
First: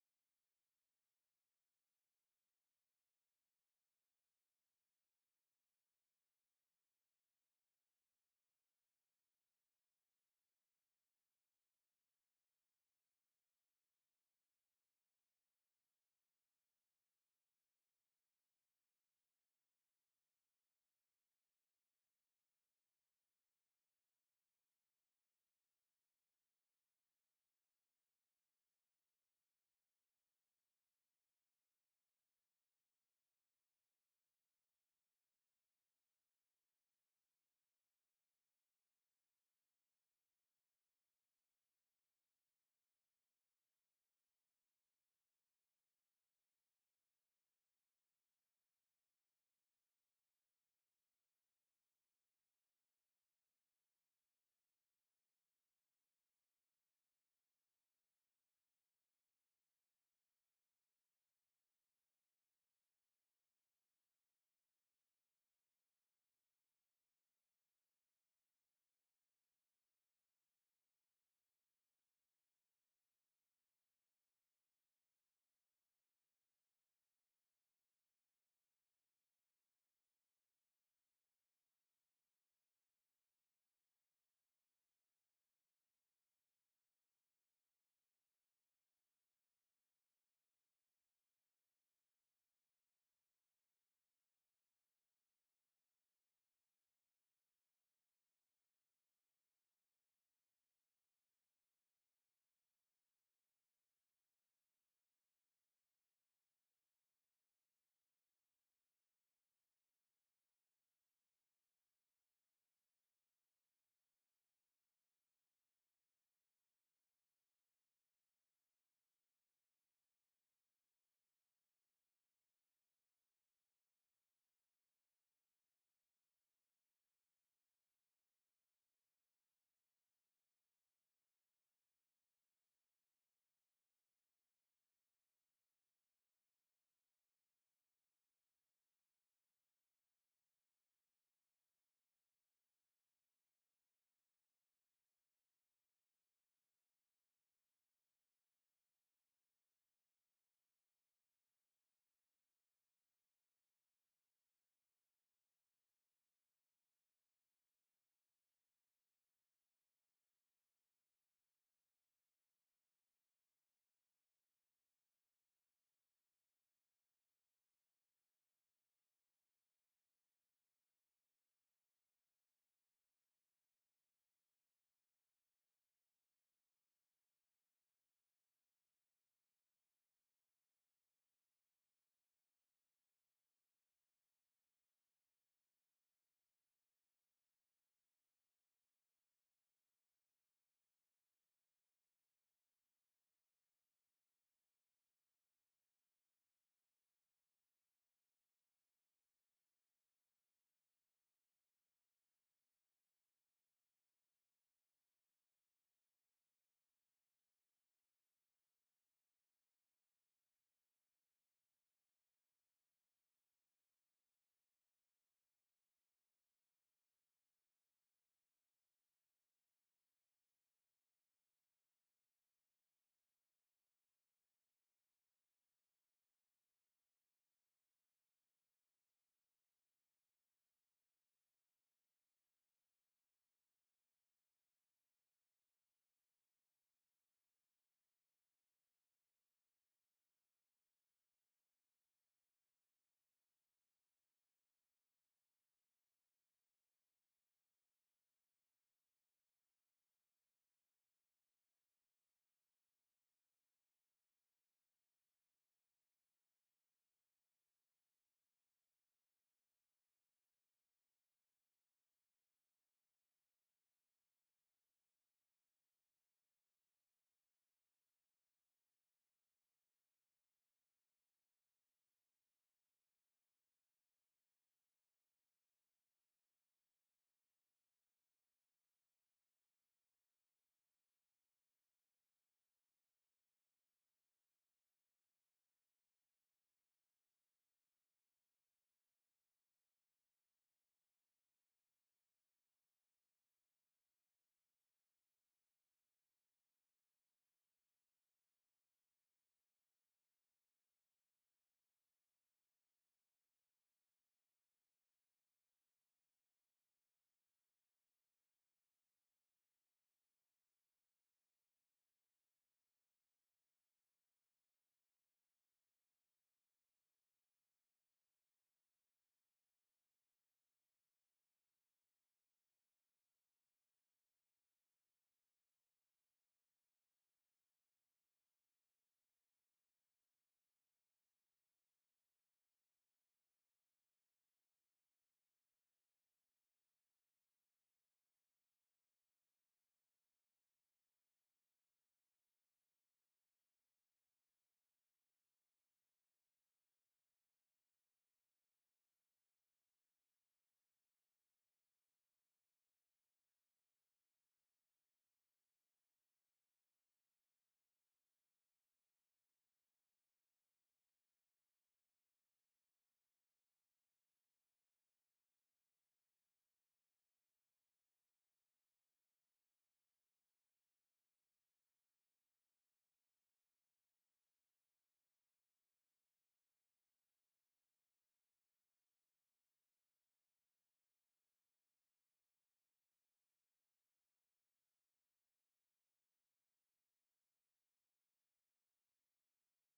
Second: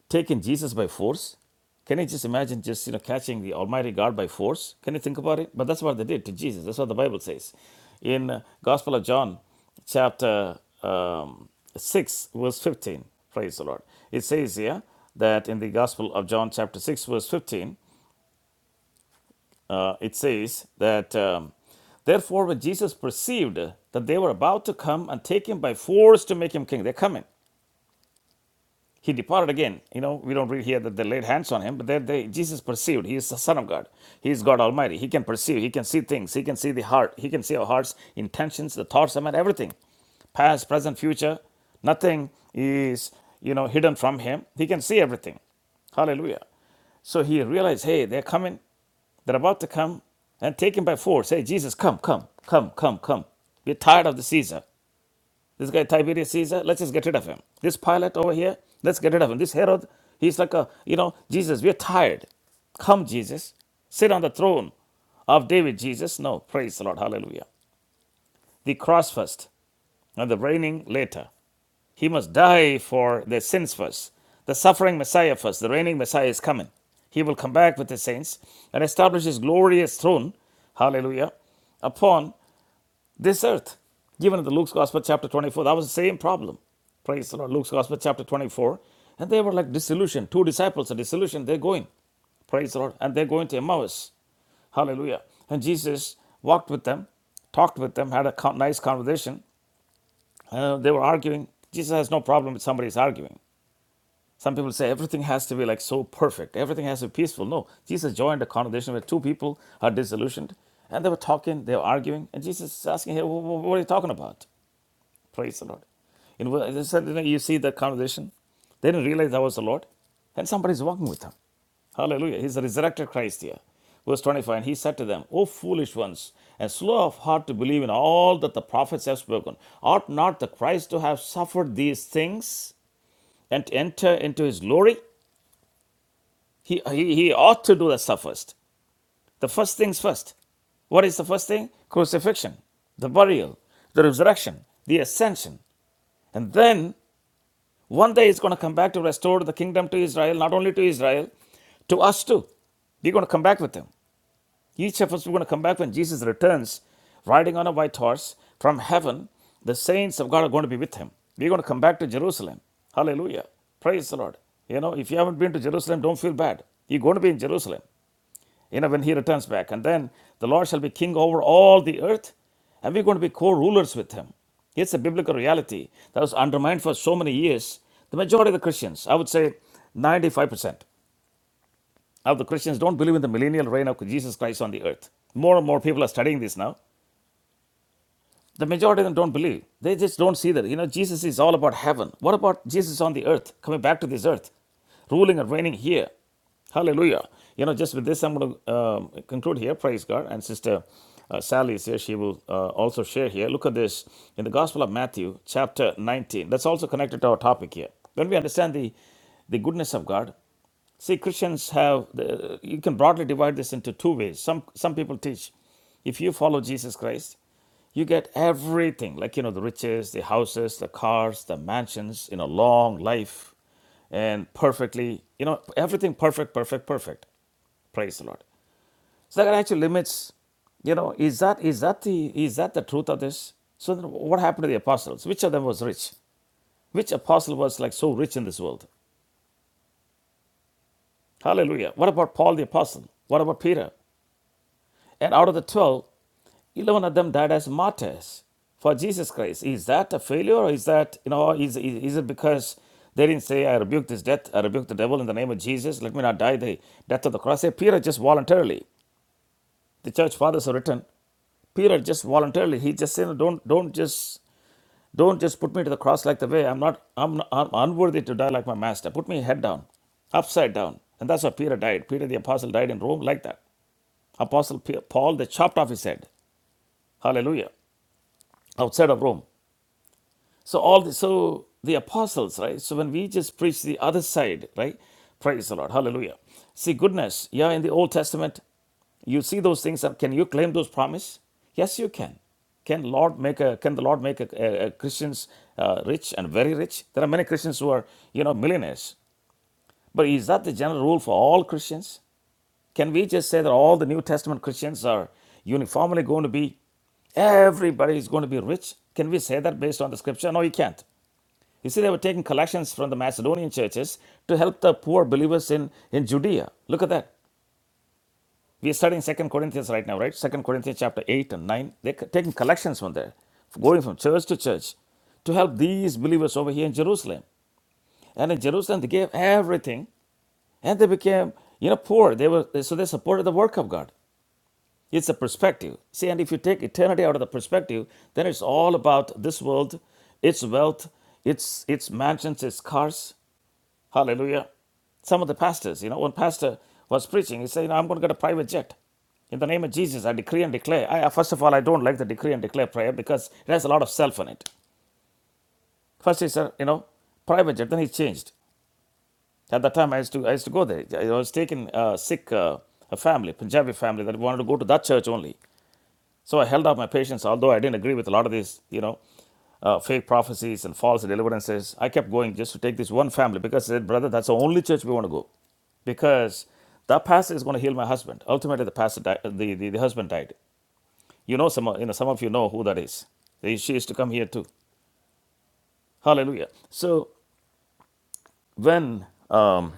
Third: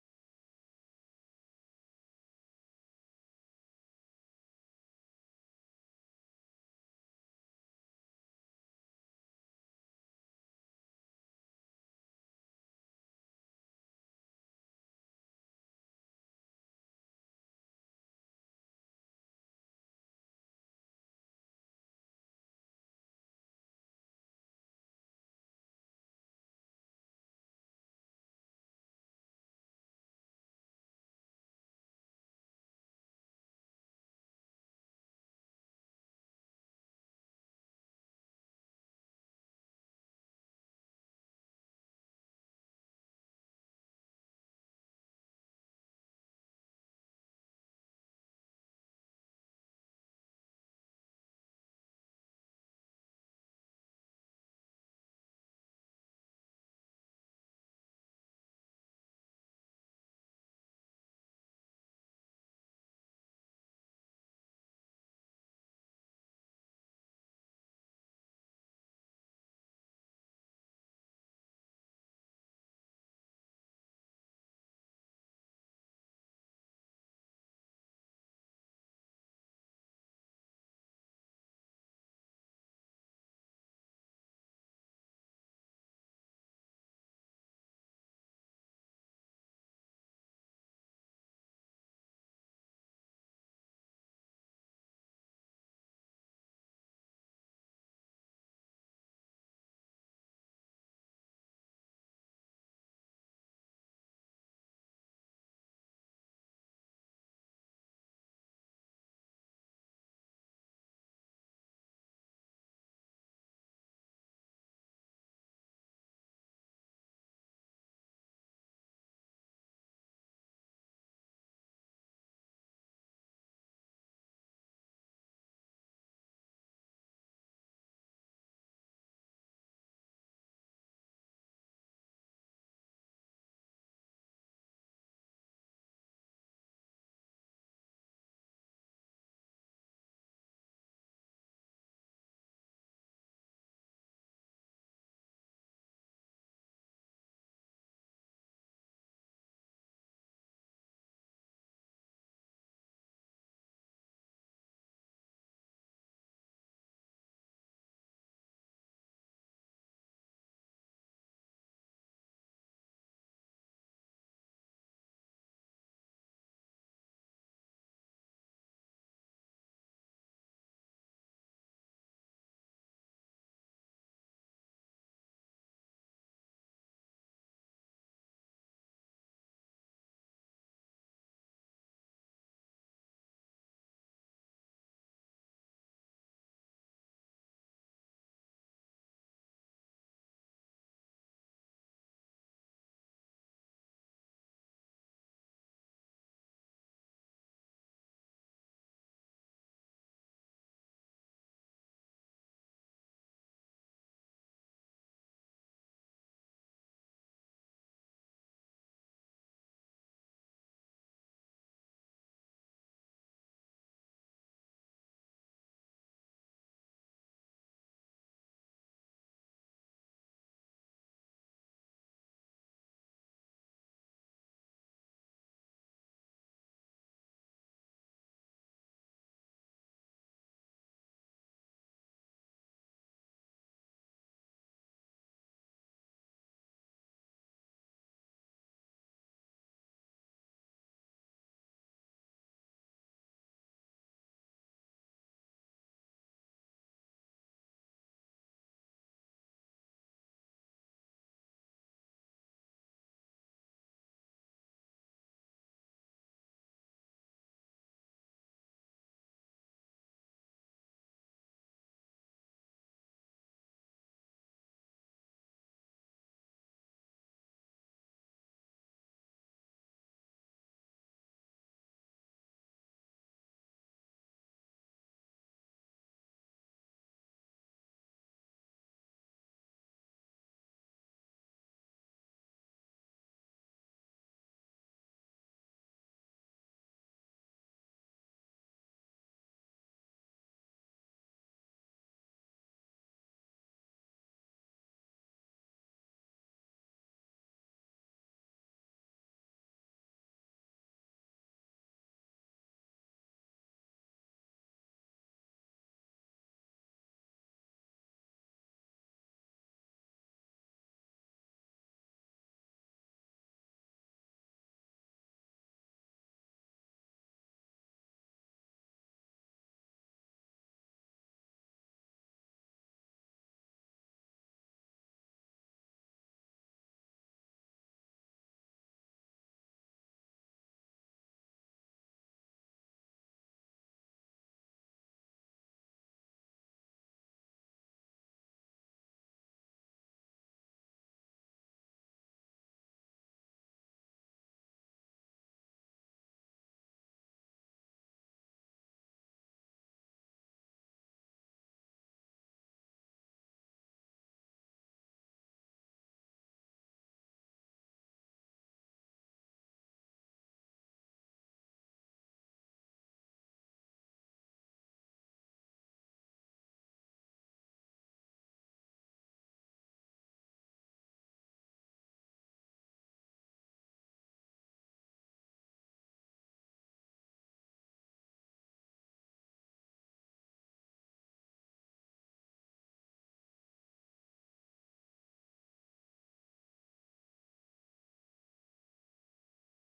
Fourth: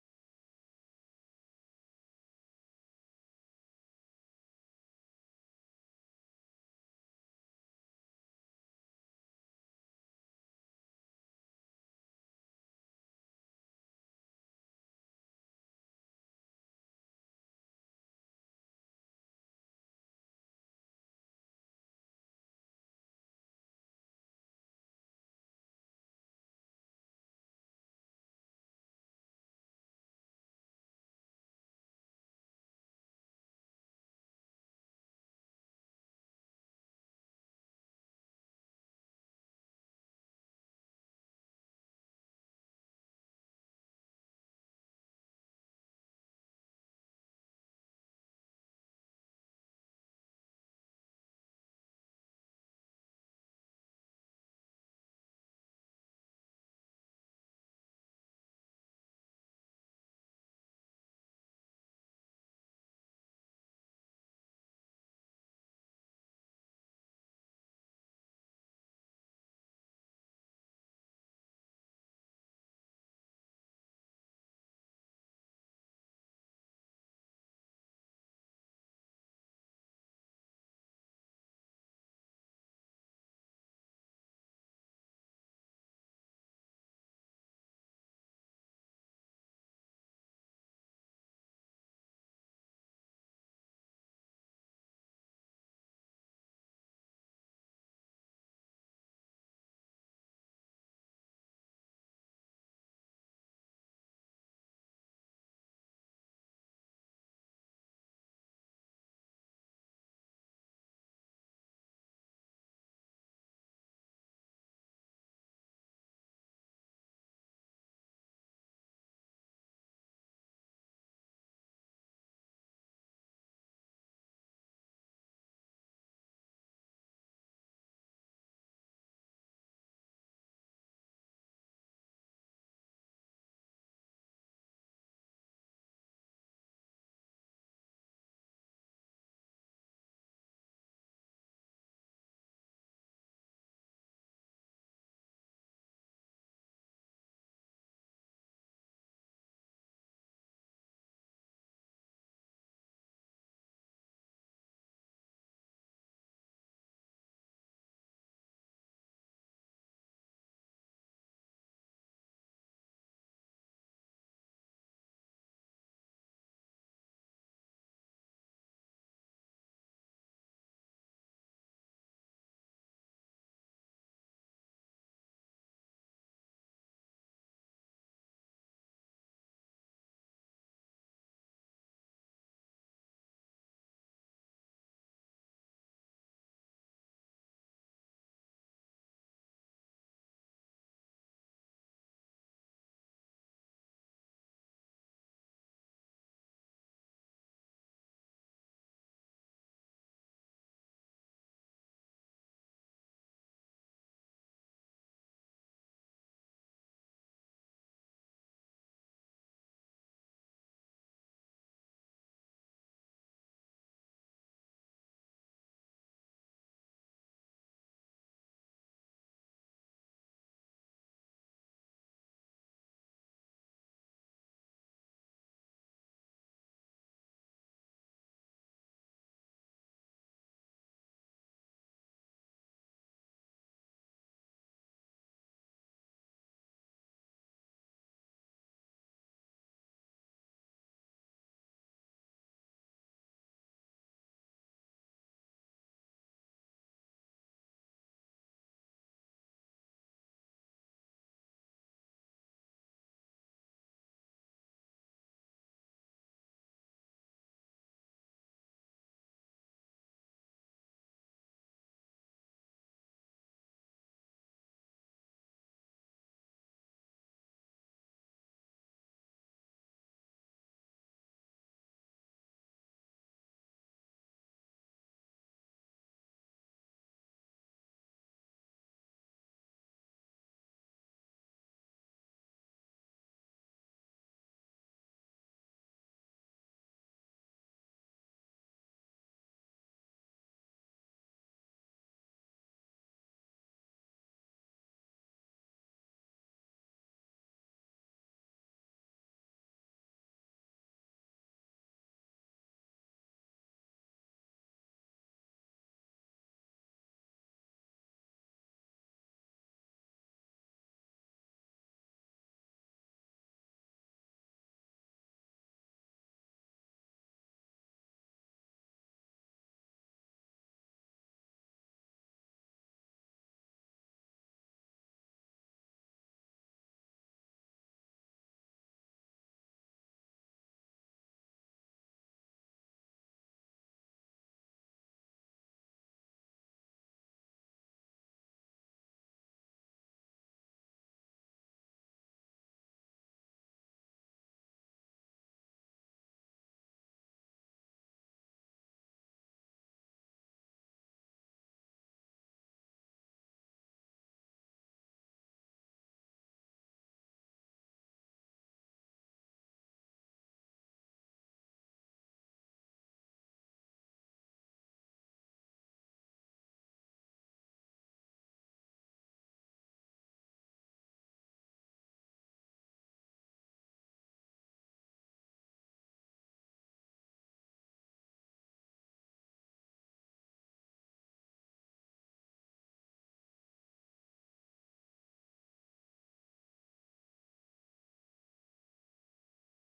taking Jesus by force? Can you just imagine just you know catching the Almighty God by force? Can you think about it? But that's what they did to Jesus. That's what the Bible says in uh, Gospel of John, chapter um, six, verse fifteen. Praise the Lord. It says here that in the Gospel of John, chapter six, verse fifteen, uh, it says that. Um, Therefore, when Jesus perceived that they were about to come and take him by force to make him king, they're coming. He departed again. You know, we don't read here that they laid hands on him, but they, they, Jesus perceived he is the Son of God. He is God Almighty. He can perceive. He can see things. He can see the heart. He can see our hearts, intentions, the thoughts, I mean, everything. Past, present, future. Nothing is, you know, hidden from him. He can see everything. Hallelujah. So he realized, hey, they're coming. They're about to come and take him by force. Hey, Jesus, come, come, come, come, come. We're tired of the Caesar. This guy Tiberius Caesar, let's just get rid of him. This Pilate over here, let's get rid of him. This Herod, he's like a, you know, Jesus, we're tired. Come, Jesus, sit on the throne of David, Jesus. No, praise the Lord, hallelujah. The cross first and the reigning later. He must die for their sins first. The suffering Messiah first. The reigning Messiah is coming. He will come back with his saints and establish his glorious throne, hallelujah, upon this earth, given in the Luke's Gospel, chapter 24, that was the same problem. Praise the Lord. Luke's Gospel, chapter 24. And they were like disillusioned. Two disciples are disillusioned. They're going. Praise the Lord. And they're going to Emmaus. Hallelujah. And Jesus walked with them, talked with them, had a nice conversation. Uh, they were arguing. Jesus has no problem with somebody's arguing. Some people say everything has to be like so perfect, everything has to be peaceful. No, Jesus joined a conversation where two people are disillusioned and they were talking, they were arguing, and Jesus is asking, Hey, what are you talking about? Praise the Lord. In, said, you know, you see the conversation. They didn't realize that was the Lord. And somebody's walking with them. Hallelujah. He's the resurrected Christ here. Verse 25, and he said to them, O foolish ones, and slow of heart to believe in all that the prophets have spoken. Ought not the Christ to have suffered these things and to enter into his glory? He, he, he ought to do the stuff first. The first things first. What is the first thing? Crucifixion, the burial, the resurrection, the ascension. And then One day he's going to come back to restore the kingdom to Israel, not only to Israel, to us too. We're going to come back with him. Each of us, we're going to come back when Jesus returns, riding on a white horse from heaven. The saints of God are going to be with him. We're going to come back to Jerusalem. Hallelujah. Praise the Lord. You know, if you haven't been to Jerusalem, don't feel bad. You're going to be in Jerusalem you know, when he returns back. And then the Lord shall be king over all the earth, and we're going to be co rulers with him. It's a biblical reality that was undermined for so many years. The majority of the Christians, I would say 95% of the Christians, don't believe in the millennial reign of Jesus Christ on the earth. More and more people are studying this now. The majority of them don't believe. They just don't see that. You know, Jesus is all about heaven. What about Jesus on the earth, coming back to this earth, ruling and reigning here? Hallelujah. You know, just with this, I'm going to um, conclude here. Praise God. And Sister uh, Sally is here. She will uh, also share here. Look at this in the Gospel of Matthew, chapter 19. That's also connected to our topic here. When we understand the, the goodness of God, See, Christians have, the, you can broadly divide this into two ways. Some, some people teach if you follow Jesus Christ, you get everything, like you know, the riches, the houses, the cars, the mansions, you know, long life, and perfectly, you know, everything perfect, perfect, perfect. Praise the Lord. So that actually limits, you know, is that is that the is that the truth of this? So then what happened to the apostles? Which of them was rich? Which apostle was like so rich in this world? Hallelujah. What about Paul the apostle? What about Peter? And out of the 12, 11 of them died as martyrs for Jesus Christ. Is that a failure? Or is that, you know, is, is, is it because they didn't say, I rebuke this death, I rebuke the devil in the name of Jesus, let me not die the death of the cross? Hey, Peter just voluntarily, the church fathers have written, Peter just voluntarily, he just said, don't, don't just, don't just put me to the cross like the way I'm not, I'm, not, I'm unworthy to die like my master. Put me head down, upside down. And that's how Peter died. Peter the apostle died in Rome like that. Apostle Pe- Paul, they chopped off his head. Hallelujah. Outside of Rome. So all the, so the apostles, right? So when we just preach the other side, right? Praise the Lord. Hallelujah. See goodness. Yeah, in the Old Testament, you see those things. and Can you claim those promise? Yes, you can. Can Lord make a? Can the Lord make a, a- a Christians uh, rich and very rich? There are many Christians who are you know millionaires. But is that the general rule for all Christians? Can we just say that all the New Testament Christians are uniformly going to be, everybody is going to be rich? Can we say that based on the scripture? No, you can't. You see, they were taking collections from the Macedonian churches to help the poor believers in, in Judea. Look at that. We're studying Second Corinthians right now, right? Second Corinthians chapter 8 and 9. They're taking collections from there, going from church to church to help these believers over here in Jerusalem. And in Jerusalem, they gave everything and they became, you know, poor. They were so they supported the work of God. It's a perspective. See, and if you take eternity out of the perspective, then it's all about this world, its wealth, its its mansions, its cars. Hallelujah. Some of the pastors, you know, one pastor was preaching, he said, you know, I'm going to get a private jet. In the name of Jesus, I decree and declare. I, first of all, I don't like the decree and declare prayer because it has a lot of self in it. First he said, you know, private jet. Then he changed. At that time, I used to I used to go there. I was taking a sick uh, a family, Punjabi family, that wanted to go to that church only. So I held out my patience, although I didn't agree with a lot of these, you know, uh, fake prophecies and false deliverances. I kept going just to take this one family because I said, brother, that's the only church we want to go, because that pastor is going to heal my husband. Ultimately, the pastor, died, the, the the husband died. You know, some you know some of you know who that is. She used to come here too. Hallelujah. So when um,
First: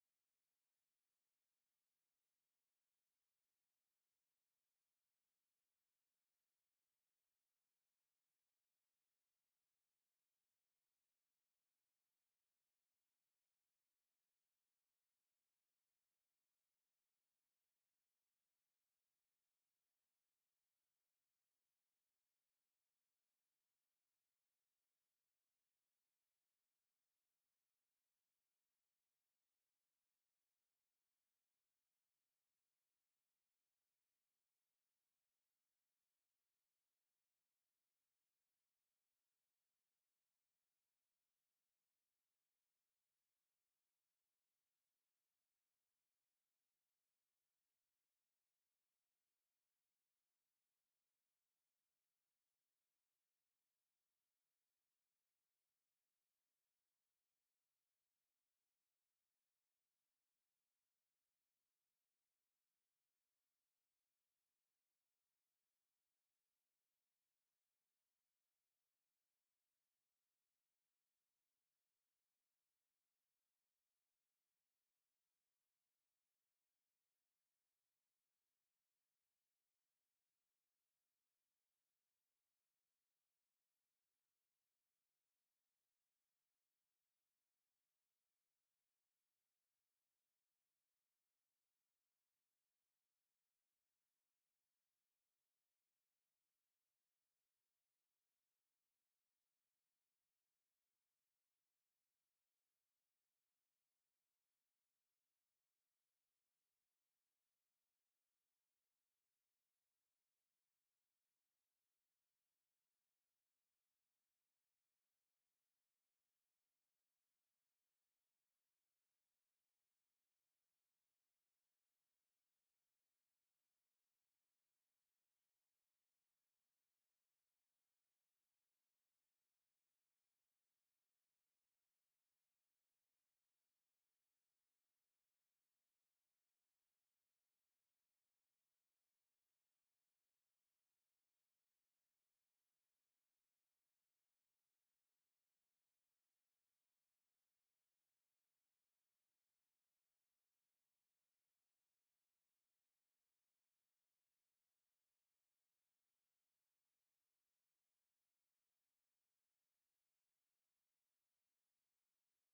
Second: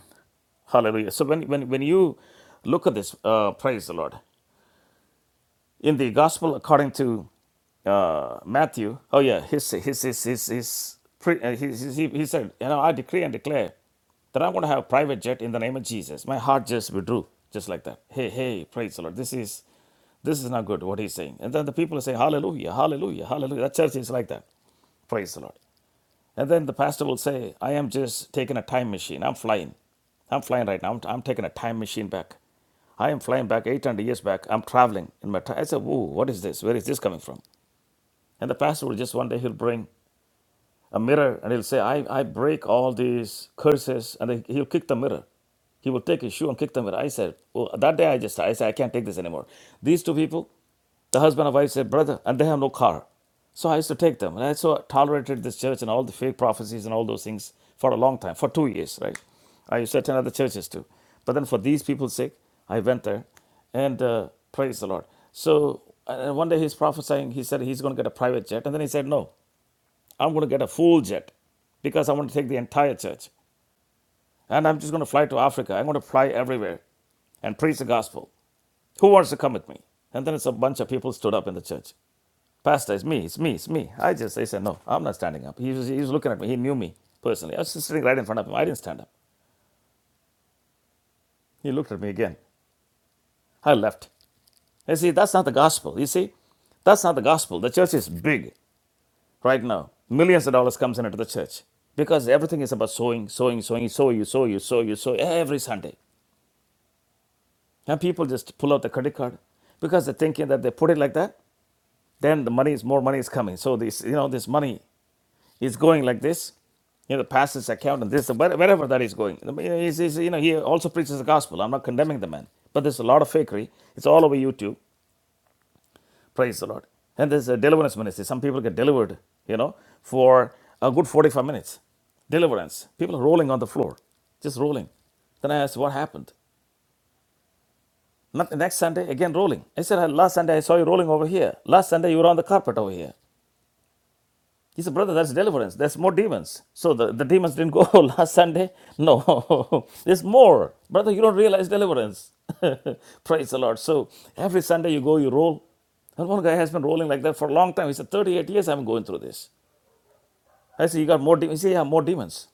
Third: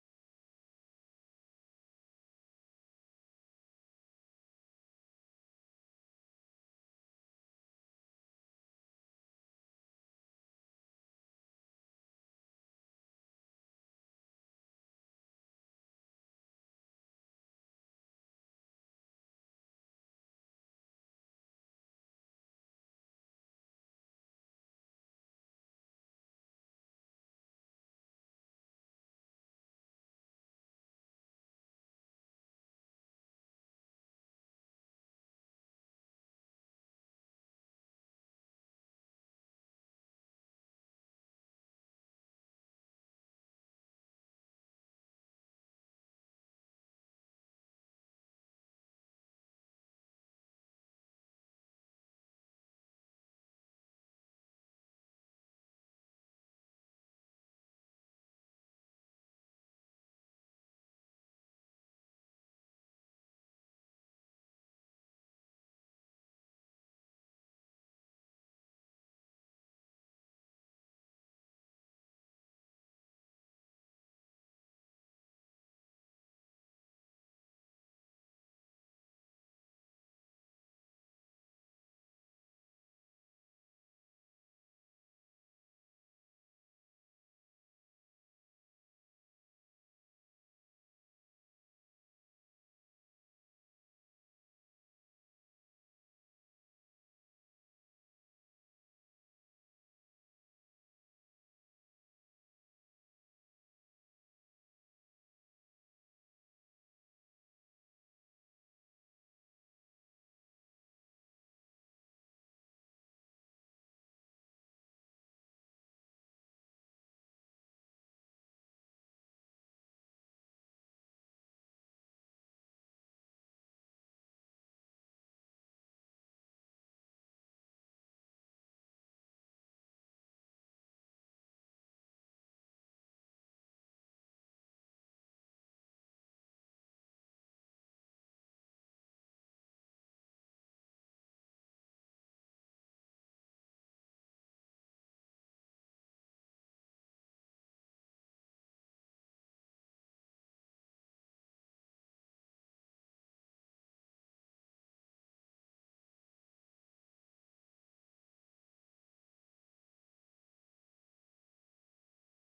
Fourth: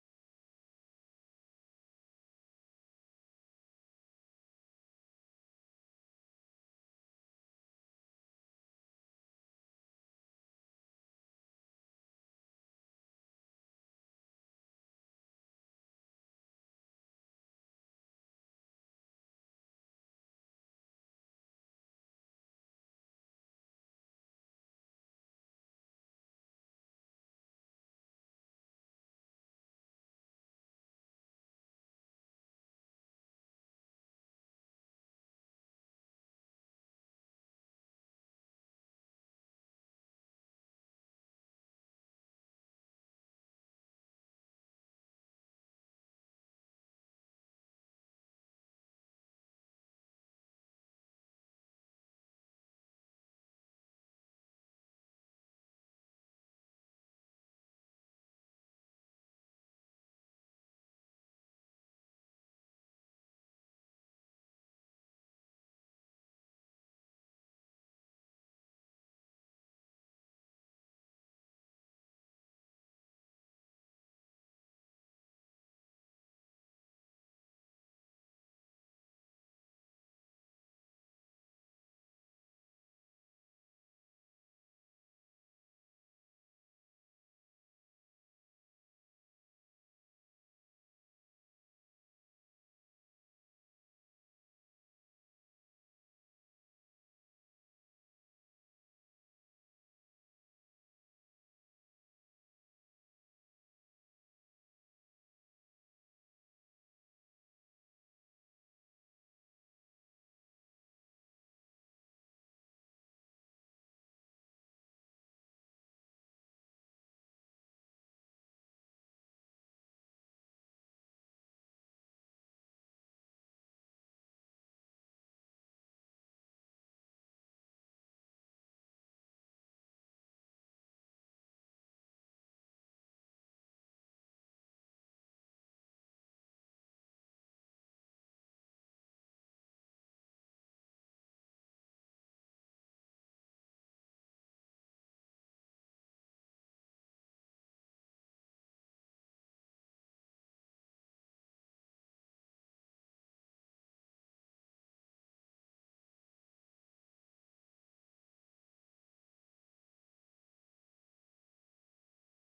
Hallelujah. So when when when you look at this, uh, praise the Lord. in the gospel according to uh, Matthew, oh yeah, his his his his his, pre, uh, his, his he, he said, you know, I decree and declare that I'm going to have a private jet in the name of Jesus. My heart just withdrew, just like that. Hey, hey, praise the Lord. This is this is not good. What he's saying, and then the people say, Hallelujah, Hallelujah, Hallelujah. That church is like that. Praise the Lord. And then the pastor will say, I am just taking a time machine. I'm flying. I'm flying right now. I'm, I'm taking a time machine back. I am flying back 800 years back. I'm traveling in my time. I said, Whoa, what is this? Where is this coming from? And the pastor will just one day, he'll bring a mirror and he'll say, I, I break all these curses. And then he'll kick the mirror. He will take his shoe and kick the mirror. I said, Well, that day I just, I said, I can't take this anymore. These two people, the husband and wife said, Brother, and they have no car. So I used to take them. And I so tolerated this church and all the fake prophecies and all those things for a long time, for two years, right? I used to attend other churches too. But then for these people's sake, I went there and uh, praise the Lord. So uh, one day he's prophesying. He said he's going to get a private jet. And then he said, No, I'm going to get a full jet because I want to take the entire church. And I'm just going to fly to Africa. I'm going to fly everywhere and preach the gospel. Who wants to come with me? And then it's a bunch of people stood up in the church. Pastor, it's me, it's me, it's me. I just, they said, no, I'm not standing up. He was, he was looking at me. He knew me personally. I was just sitting right in front of him. I didn't stand up. He looked at me again. I left. You see, that's not the gospel. You see, that's not the gospel. The church is big. right now millions of dollars comes into the church because everything is about sowing sowing sowing sow you sow you sow you sow every sunday and people just pull out the credit card because they're thinking that they put it like that then the money is more money is coming so this you know this money is going like this you know the pastor's account and this where- wherever that is going I mean, he's, he's, you know he also preaches the gospel i'm not condemning the man but there's a lot of fakery it's all over youtube Praise the Lord. And there's a deliverance ministry. Some people get delivered, you know, for a good 45 minutes. Deliverance. People are rolling on the floor, just rolling. Then I asked, what happened? Not, next Sunday, again rolling. I said, last Sunday I saw you rolling over here. Last Sunday you were on the carpet over here. He said, Brother, that's deliverance. There's more demons. So the, the demons didn't go last Sunday? No, there's more. Brother, you don't realize deliverance. Praise the Lord. So every Sunday you go, you roll. And one guy has been rolling like that for a long time. He said, 38 years I'm going through this. I said, You got more demons? He said, Yeah, more demons.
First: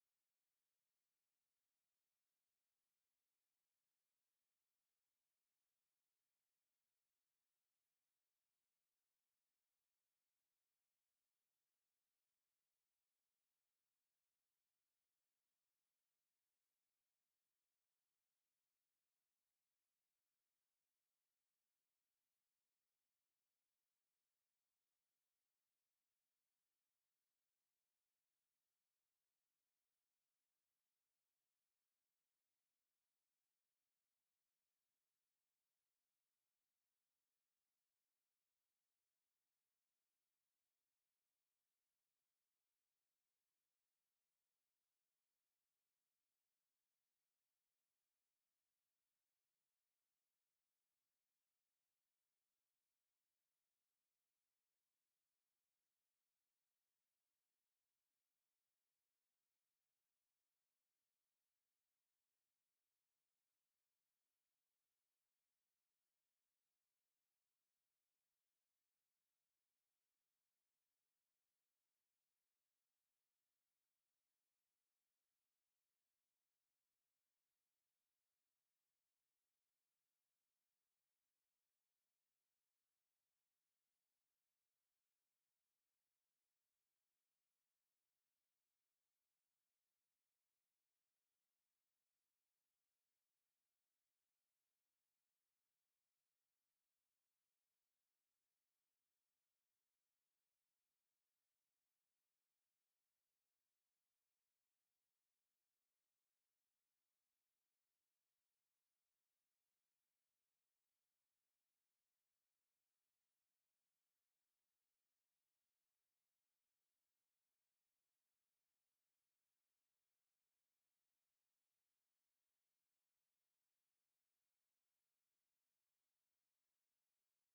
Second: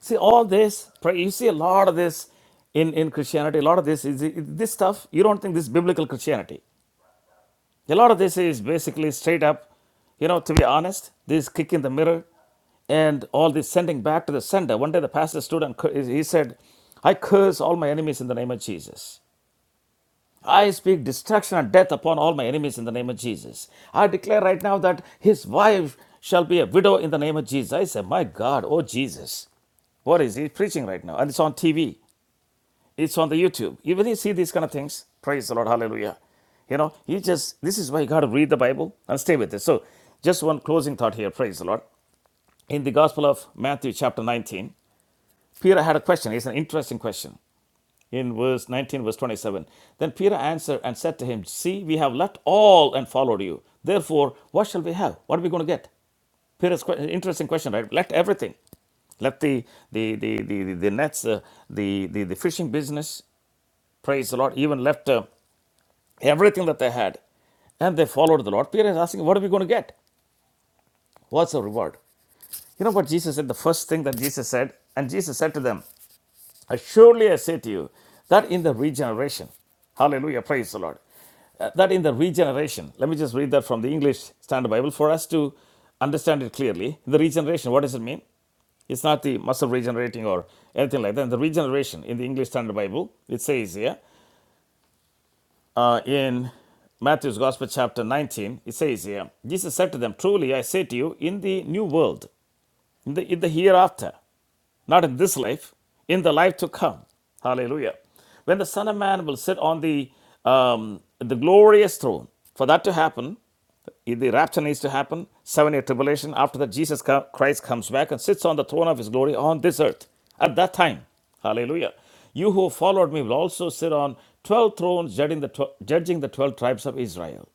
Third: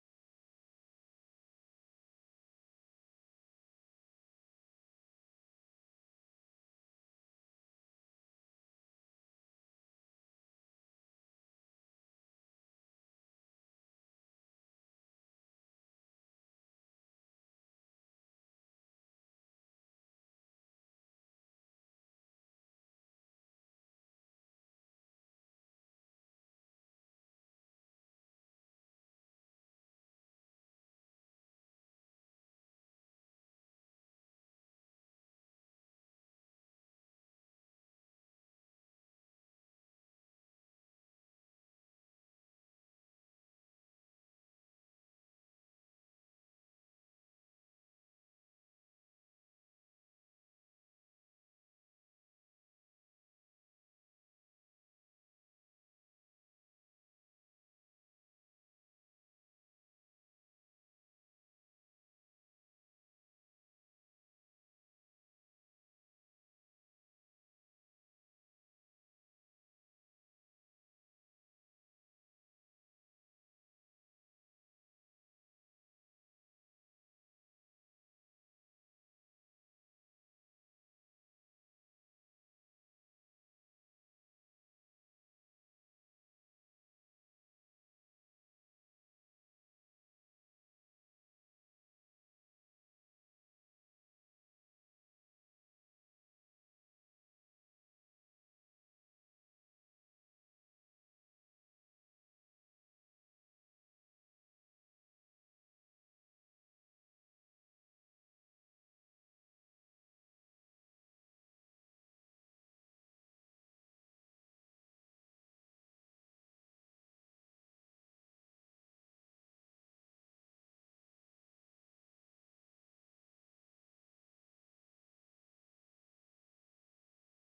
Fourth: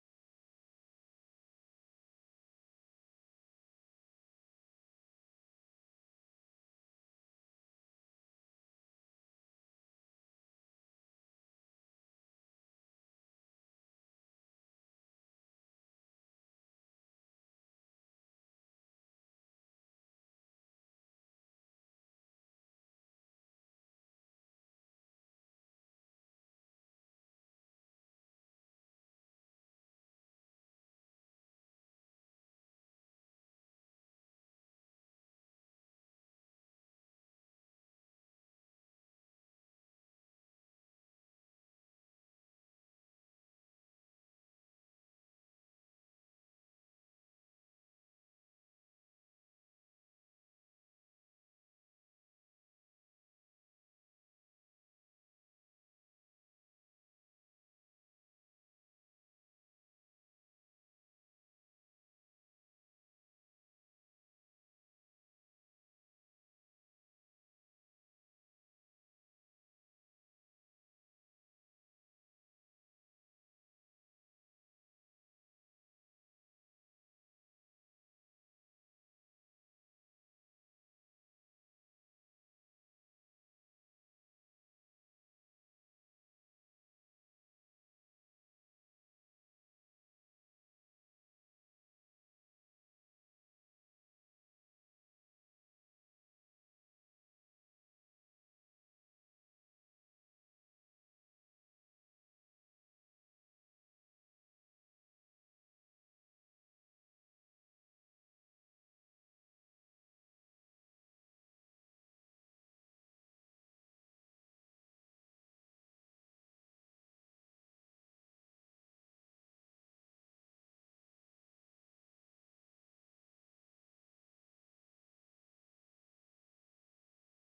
See, all this, you see a lot of this in, in Christianity. A lot of this is this stuff. You don't think this is biblical Christianity. A lot of this is basically straight up, you know, to be honest, this kick in the mirror and all this sending back to the sender. One day the pastor stood and he said, I curse all my enemies in the name of Jesus. I speak destruction and death upon all my enemies in the name of Jesus. I declare right now that his wife shall be a widow in the name of Jesus. I say, My God, oh Jesus. What is he preaching right now? And it's on TV. It's on the YouTube. You really see these kind of things. Praise the Lord. Hallelujah. You know, you just, this is why you got to read the Bible and stay with it. So, just one closing thought here. Praise the Lord. In the Gospel of Matthew, chapter 19, Peter had a question. It's an interesting question. In verse 19, verse 27. Then Peter answered and said to him, See, we have left all and followed you. Therefore, what shall we have? What are we going to get? Peter's que- interesting question, right? Left everything left the the the the, the, the nets, uh, the, the the fishing business, Praise the Lord. Even left uh, everything that they had and they followed the Lord. Peter is asking, What are we going to get? What's the reward? You know what Jesus said? The first thing that Jesus said, and Jesus said to them, Surely I say to you, that in the regeneration, hallelujah, praise the Lord, uh, that in the regeneration, let me just read that from the English Standard Bible for us to understand it clearly. The regeneration, what does it mean? It's not the muscle regenerating or anything like that. The regeneration in the English Standard Bible, it says here, uh, in Matthew's Gospel, chapter 19, it says here, Jesus said to them, Truly I say to you, in the new world, in the, in the hereafter, not in this life, in the life to come. Hallelujah. When the Son of Man will sit on the um, the glorious throne, for that to happen, the rapture needs to happen, seven year tribulation. After that, Jesus Christ comes back and sits on the throne of his glory on this earth at that time. Hallelujah. You who followed me will also sit on 12 thrones judging the, tw- judging the 12 tribes of Israel.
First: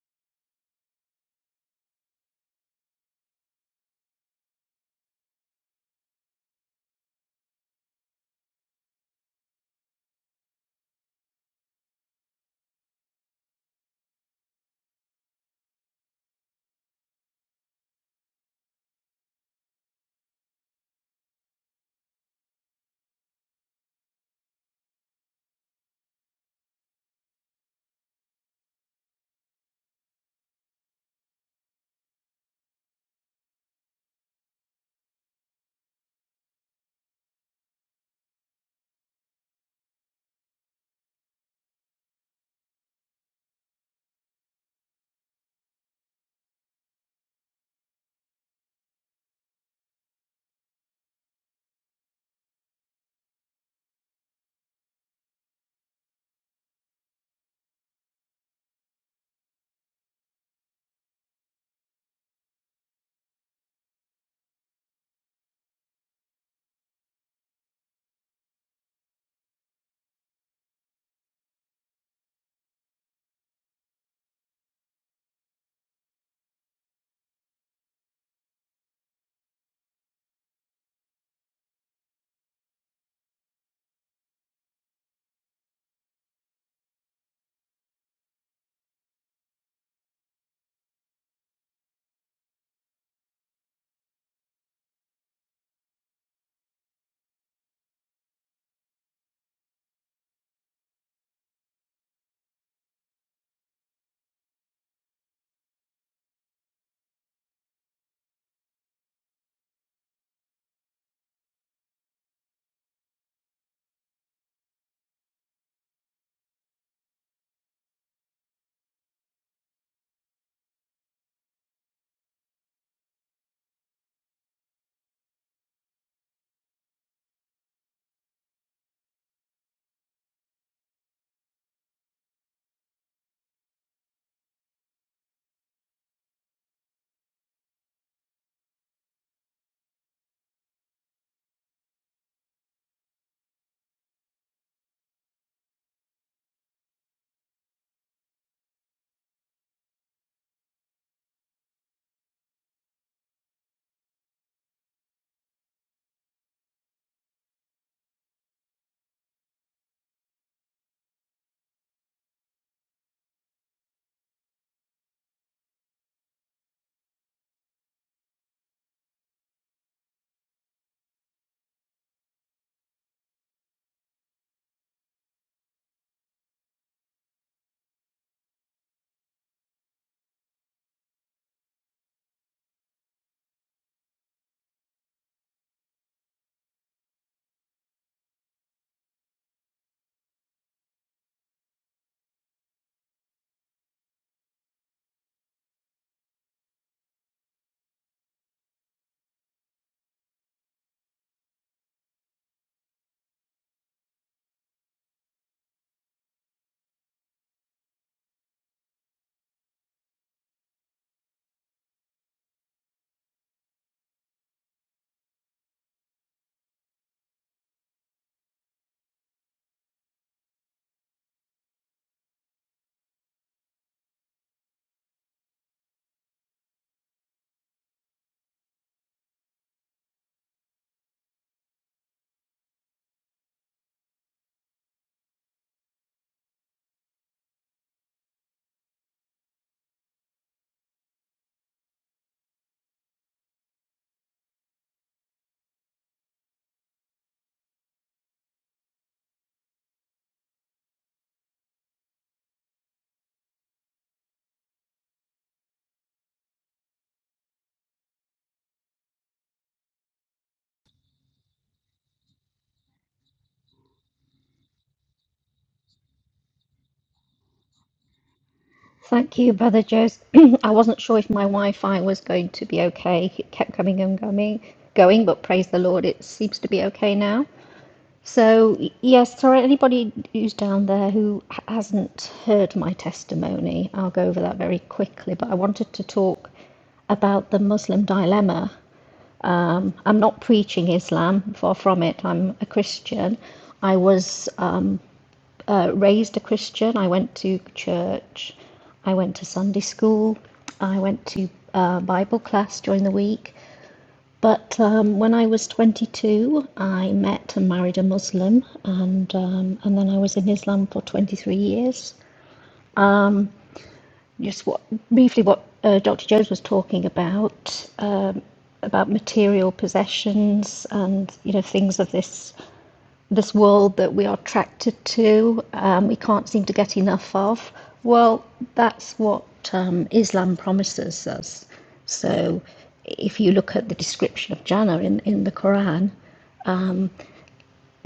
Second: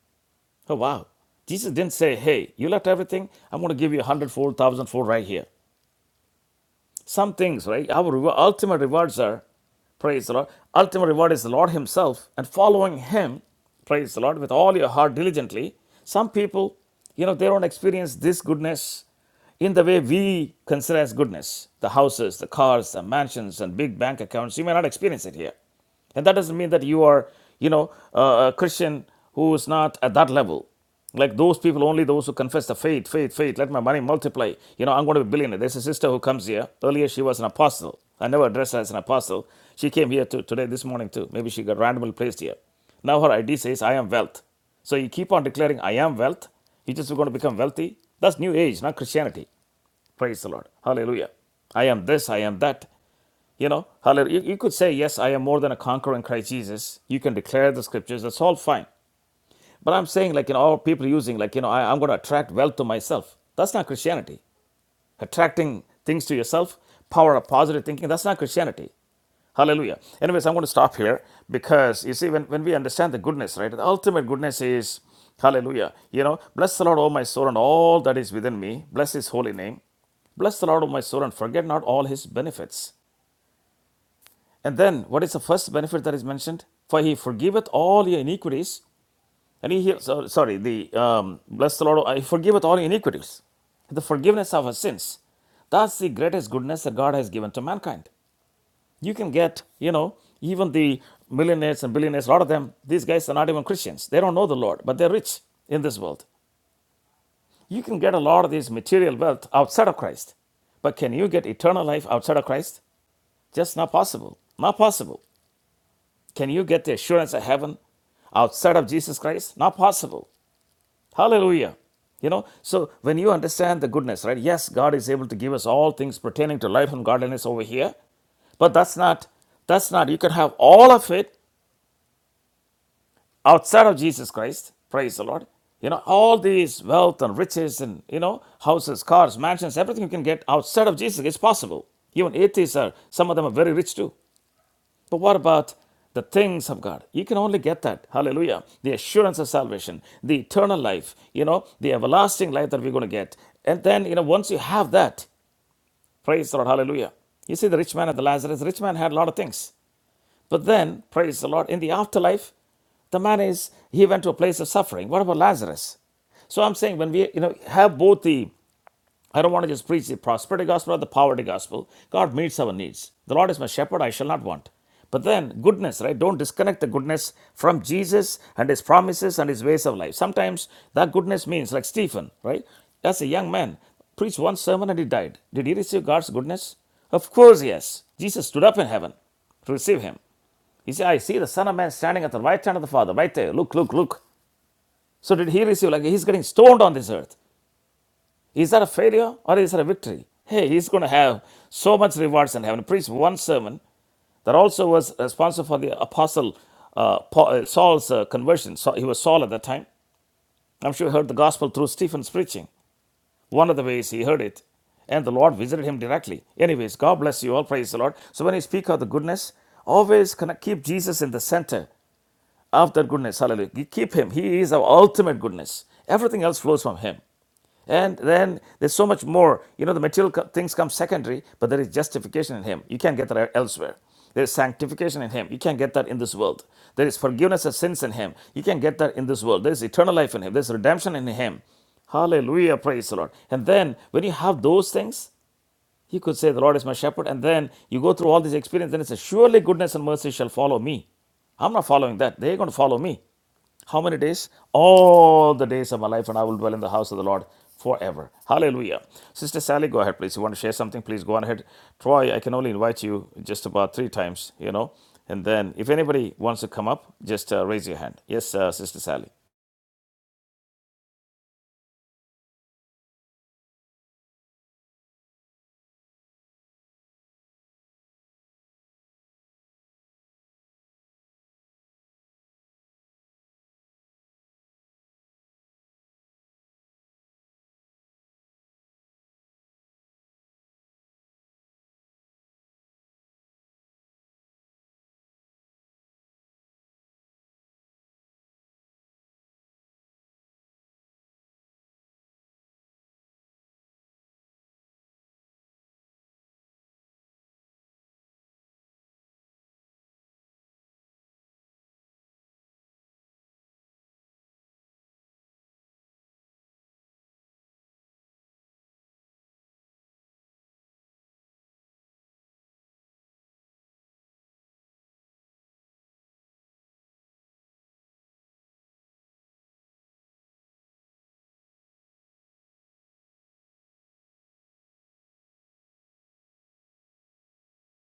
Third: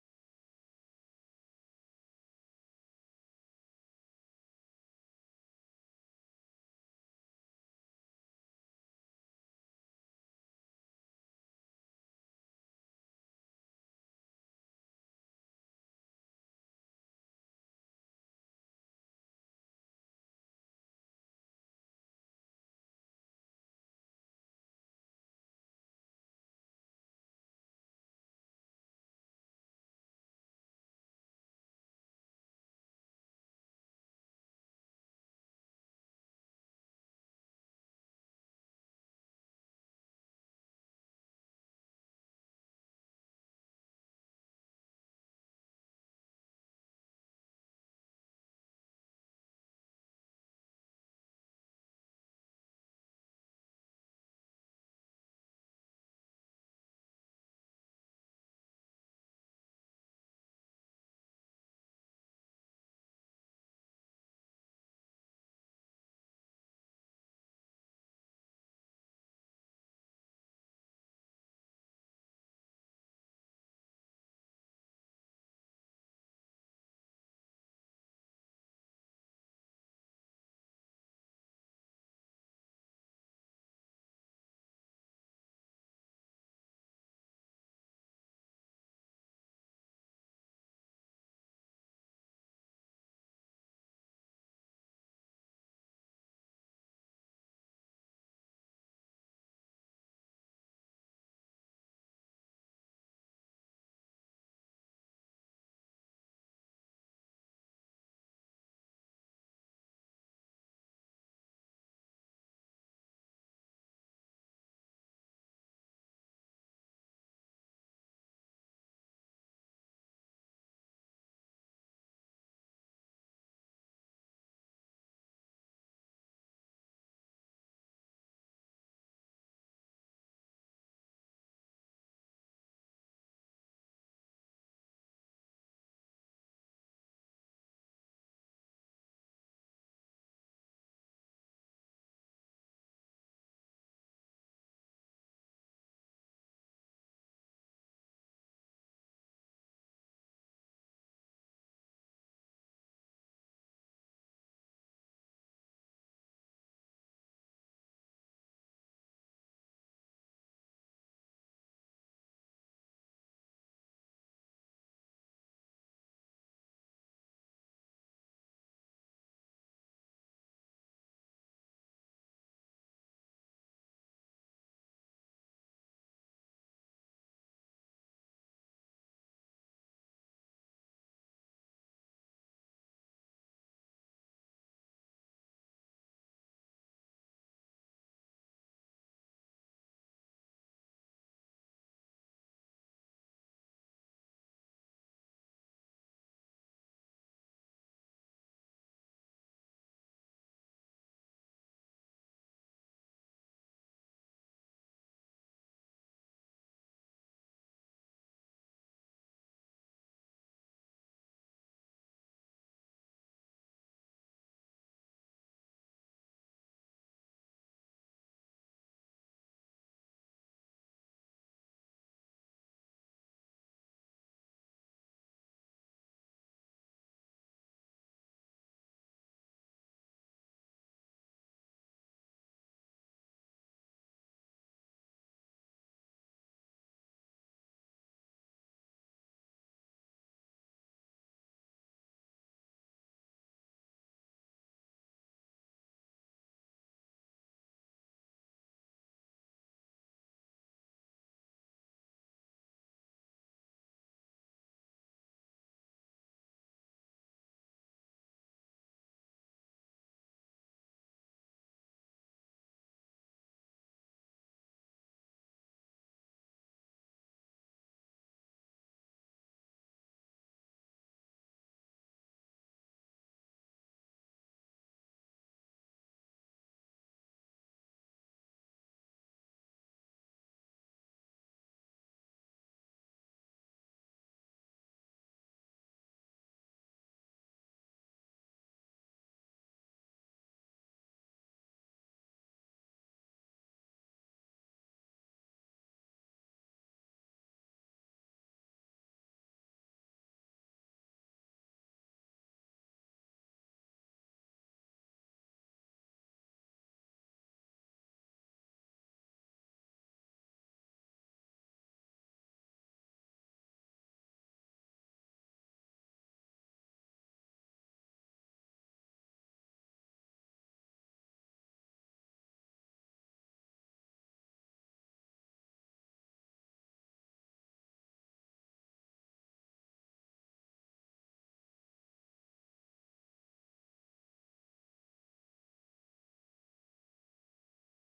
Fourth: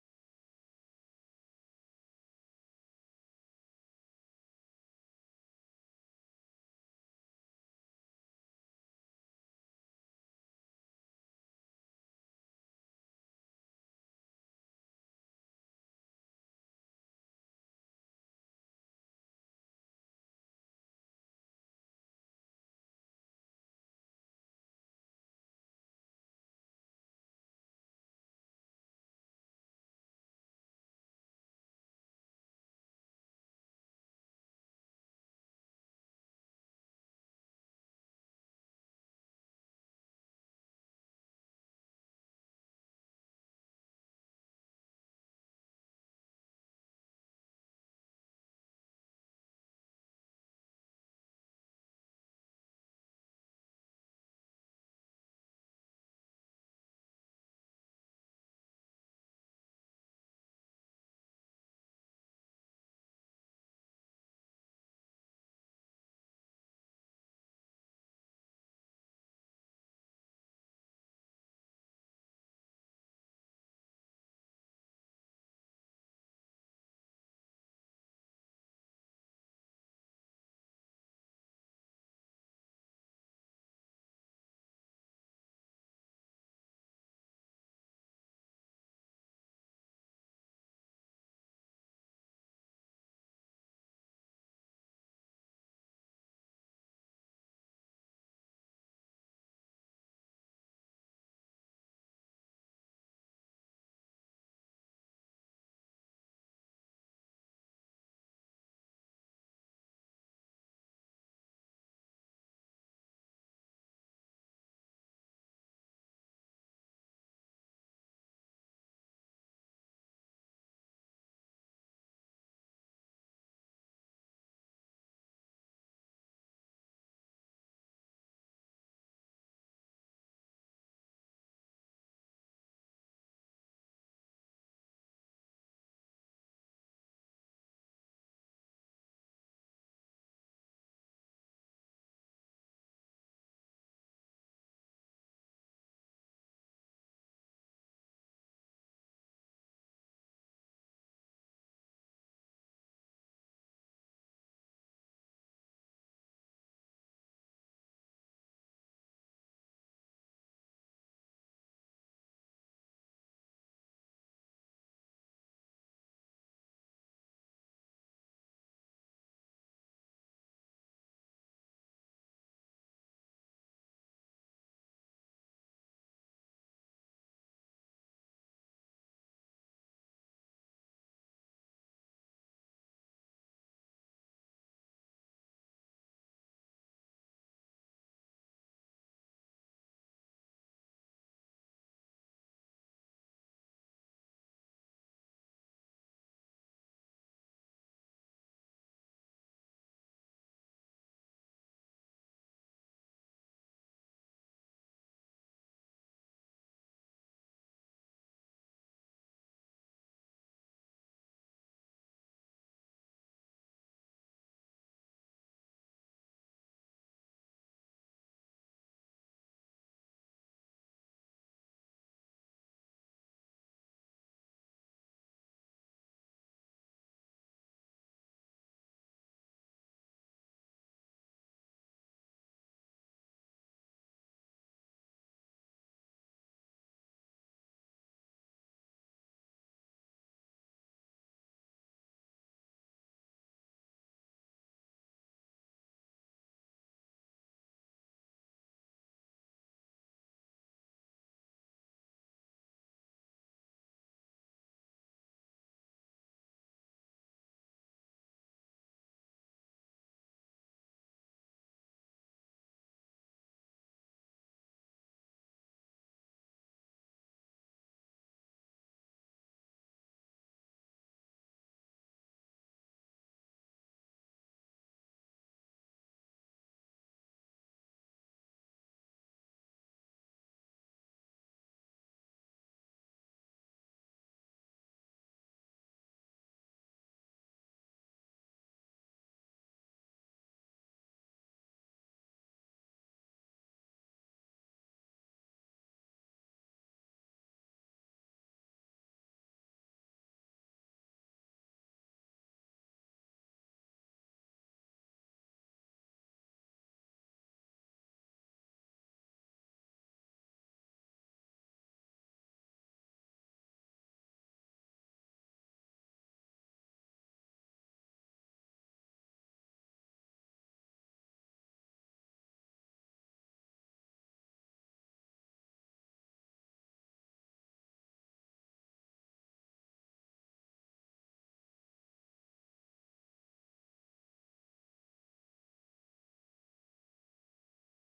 Oh, wow. Jesus didn't say, Hey, you left everything. I'm going to give you a hundredfold, thousandfold right here. Some things, right? Our rewa- ultimate rewards are, praise the Lord, ultimate reward is the Lord Himself and following Him, praise the Lord, with all your heart diligently. Some people, you know, they don't experience this goodness in the way we consider as goodness the houses, the cars, the mansions, and big bank accounts. You may not experience it here and that doesn't mean that you are you know a a christian who is not at that level like those people only those who confess the faith faith faith let my money multiply you know i'm going to be a billionaire there's a sister who comes here earlier she was an apostle i never addressed her as an apostle she came here to, today this morning too maybe she got randomly placed here now her id says i am wealth so you keep on declaring i am wealth you just going to become wealthy that's new age not christianity Praise the Lord. Hallelujah. I am this, I am that. You know, hallelujah. You, could say, yes, I am more than a conqueror in Christ Jesus. You can declare the scriptures. That's all fine. But I'm saying, like, you know, all people using, like, you know, I, I'm going to attract wealth to myself. That's not Christianity attracting things to yourself, power of positive thinking. That's not Christianity. Hallelujah. Anyways, I'm going to stop here because you see, when, when we understand the goodness, right, the ultimate goodness is, hallelujah, you know, bless the Lord, O my soul, and all that is within me. Bless his holy name. Bless the Lord, O my soul, and forget not all his benefits. And then, what is the first benefit that is mentioned? For he forgiveth all your iniquities and he heals, uh, sorry, the um, bless the Lord, I forgiveth all iniquities. The forgiveness of our sins. That's the greatest goodness that God has given to mankind. You can get, you know, even the millionaires and billionaires, a lot of them, these guys are not even Christians. They don't know the Lord, but they're rich in this world. You can get a lot of this material wealth outside of Christ. But can you get eternal life outside of Christ? Just not possible. Not possible. Can you get the assurance of heaven outside of Jesus Christ? Not possible. Hallelujah. You know, so when you understand the goodness, right? Yes, God is able to give us all things pertaining to life and godliness over here, but that's not, that's not, you can have all of it outside of Jesus Christ. Praise the Lord. You know, all these wealth and riches and, you know, houses, cars, mansions, everything you can get outside of Jesus is possible. Even atheists are, some of them are very rich too. But what about the things of God? You can only get that. Hallelujah. The assurance of salvation, the eternal life, you know, the everlasting life that we're going to get. And then, you know, once you have that, praise the Lord. Hallelujah. You see, the rich man and the Lazarus, The rich man had a lot of things. But then, praise the Lord, in the afterlife, the man is, he went to a place of suffering. What about Lazarus? So I'm saying when we, you know, have both the I don't want to just preach the prosperity gospel or the poverty gospel. God meets our needs. The Lord is my shepherd, I shall not want. But then, goodness, right? Don't disconnect the goodness from Jesus and his promises and his ways of life. Sometimes that goodness means, like Stephen, right? As a young man, preached one sermon and he died. Did he receive God's goodness? Of course, yes. Jesus stood up in heaven to receive him. He said, I see the Son of Man standing at the right hand of the Father, right there. Look, look, look. So did he receive, like he's getting stoned on this earth. Is that a failure or is that a victory? Hey, he's going to have so much rewards in heaven. Preach one sermon that also was responsible for the apostle uh, Paul, uh, Saul's uh, conversion. So he was Saul at that time. I'm sure he heard the gospel through Stephen's preaching. One of the ways he heard it, and the Lord visited him directly. Anyways, God bless you all. Praise the Lord. So when you speak of the goodness, always connect, keep Jesus in the center of that goodness. Hallelujah. You keep him. He is our ultimate goodness. Everything else flows from him. And then there's so much more. You know, the material co- things come secondary, but there is justification in Him. You can't get that elsewhere. There is sanctification in Him. You can't get that in this world. There is forgiveness of sins in Him. You can't get that in this world. There is eternal life in Him. There's redemption in Him. Hallelujah. Praise the Lord. And then when you have those things, he could say, The Lord is my shepherd. And then you go through all these experience, and it says, Surely goodness and mercy shall follow me. I'm not following that. They're going to follow me. How many days? All the days of my life, and I will dwell in the house of the Lord forever. Hallelujah. Sister Sally, go ahead, please. You want to share something? Please go on ahead. Troy, I can only invite you just about three times, you know. And then if anybody wants to come up, just uh, raise your hand. Yes, uh, Sister Sally.
Thank you, Brother Jose. I wasn't sure if my Wi-Fi was going to be okay. It kept coming and going, going, but praise the Lord, it seems to be okay now. So, y- yes, sorry, anybody who's down there who h- hasn't heard my testimony, I'll go over that very quickly. But I wanted to talk about the Muslim dilemma. I'm not preaching Islam, far from it. I'm a Christian. I was raised a Christian. I went to church. I went to Sunday school. I went to uh, Bible class during the week. But um, when I was 22, I met and married a Muslim, and um, and then I was in Islam for 23 years. Just what briefly what uh, Dr. Jones was talking about uh, about material possessions and you know things of this this world that we are attracted to, um, we can't seem to get enough of. Well, that's what um, Islam promises us. So, if you look at the description of Jannah in, in the Quran,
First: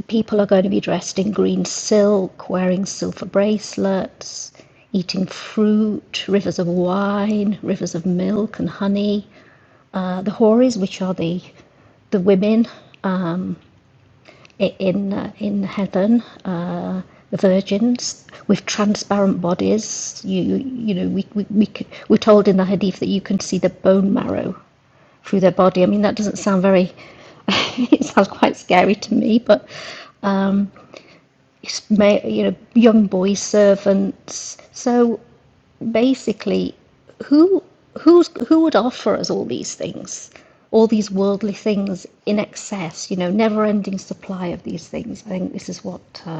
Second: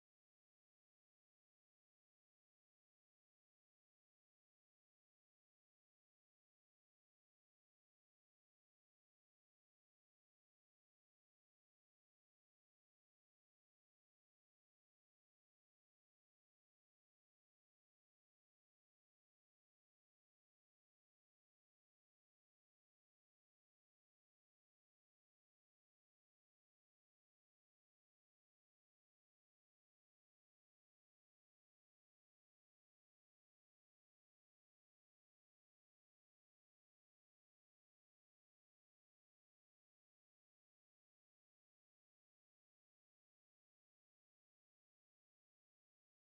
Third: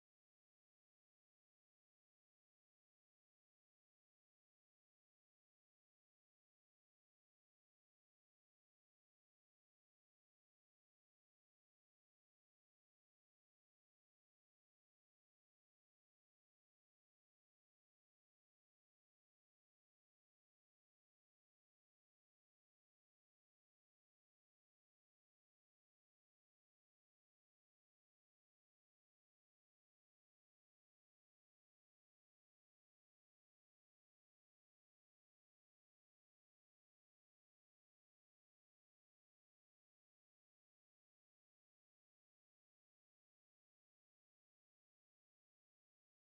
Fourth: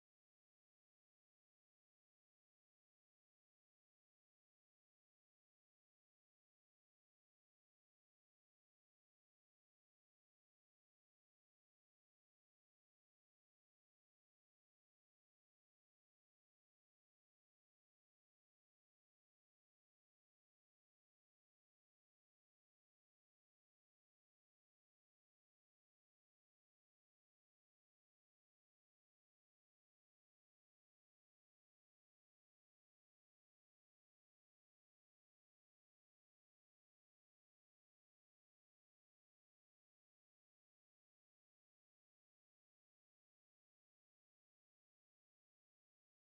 people are going to be dressed in green silk, wearing silver bracelets, eating fruit, rivers of wine, rivers of milk and honey. Uh, the houris, which are the the women in uh, in heaven, uh, the virgins with transparent bodies. You you, you know we, we we we're told in the hadith that you can see the bone marrow through their body. I mean that doesn't sound very. it sounds quite scary to me, but it's you know young boy servants. So basically, who who's who would offer us all these things all these worldly things in excess you know never ending supply of these things i think this is what Uh,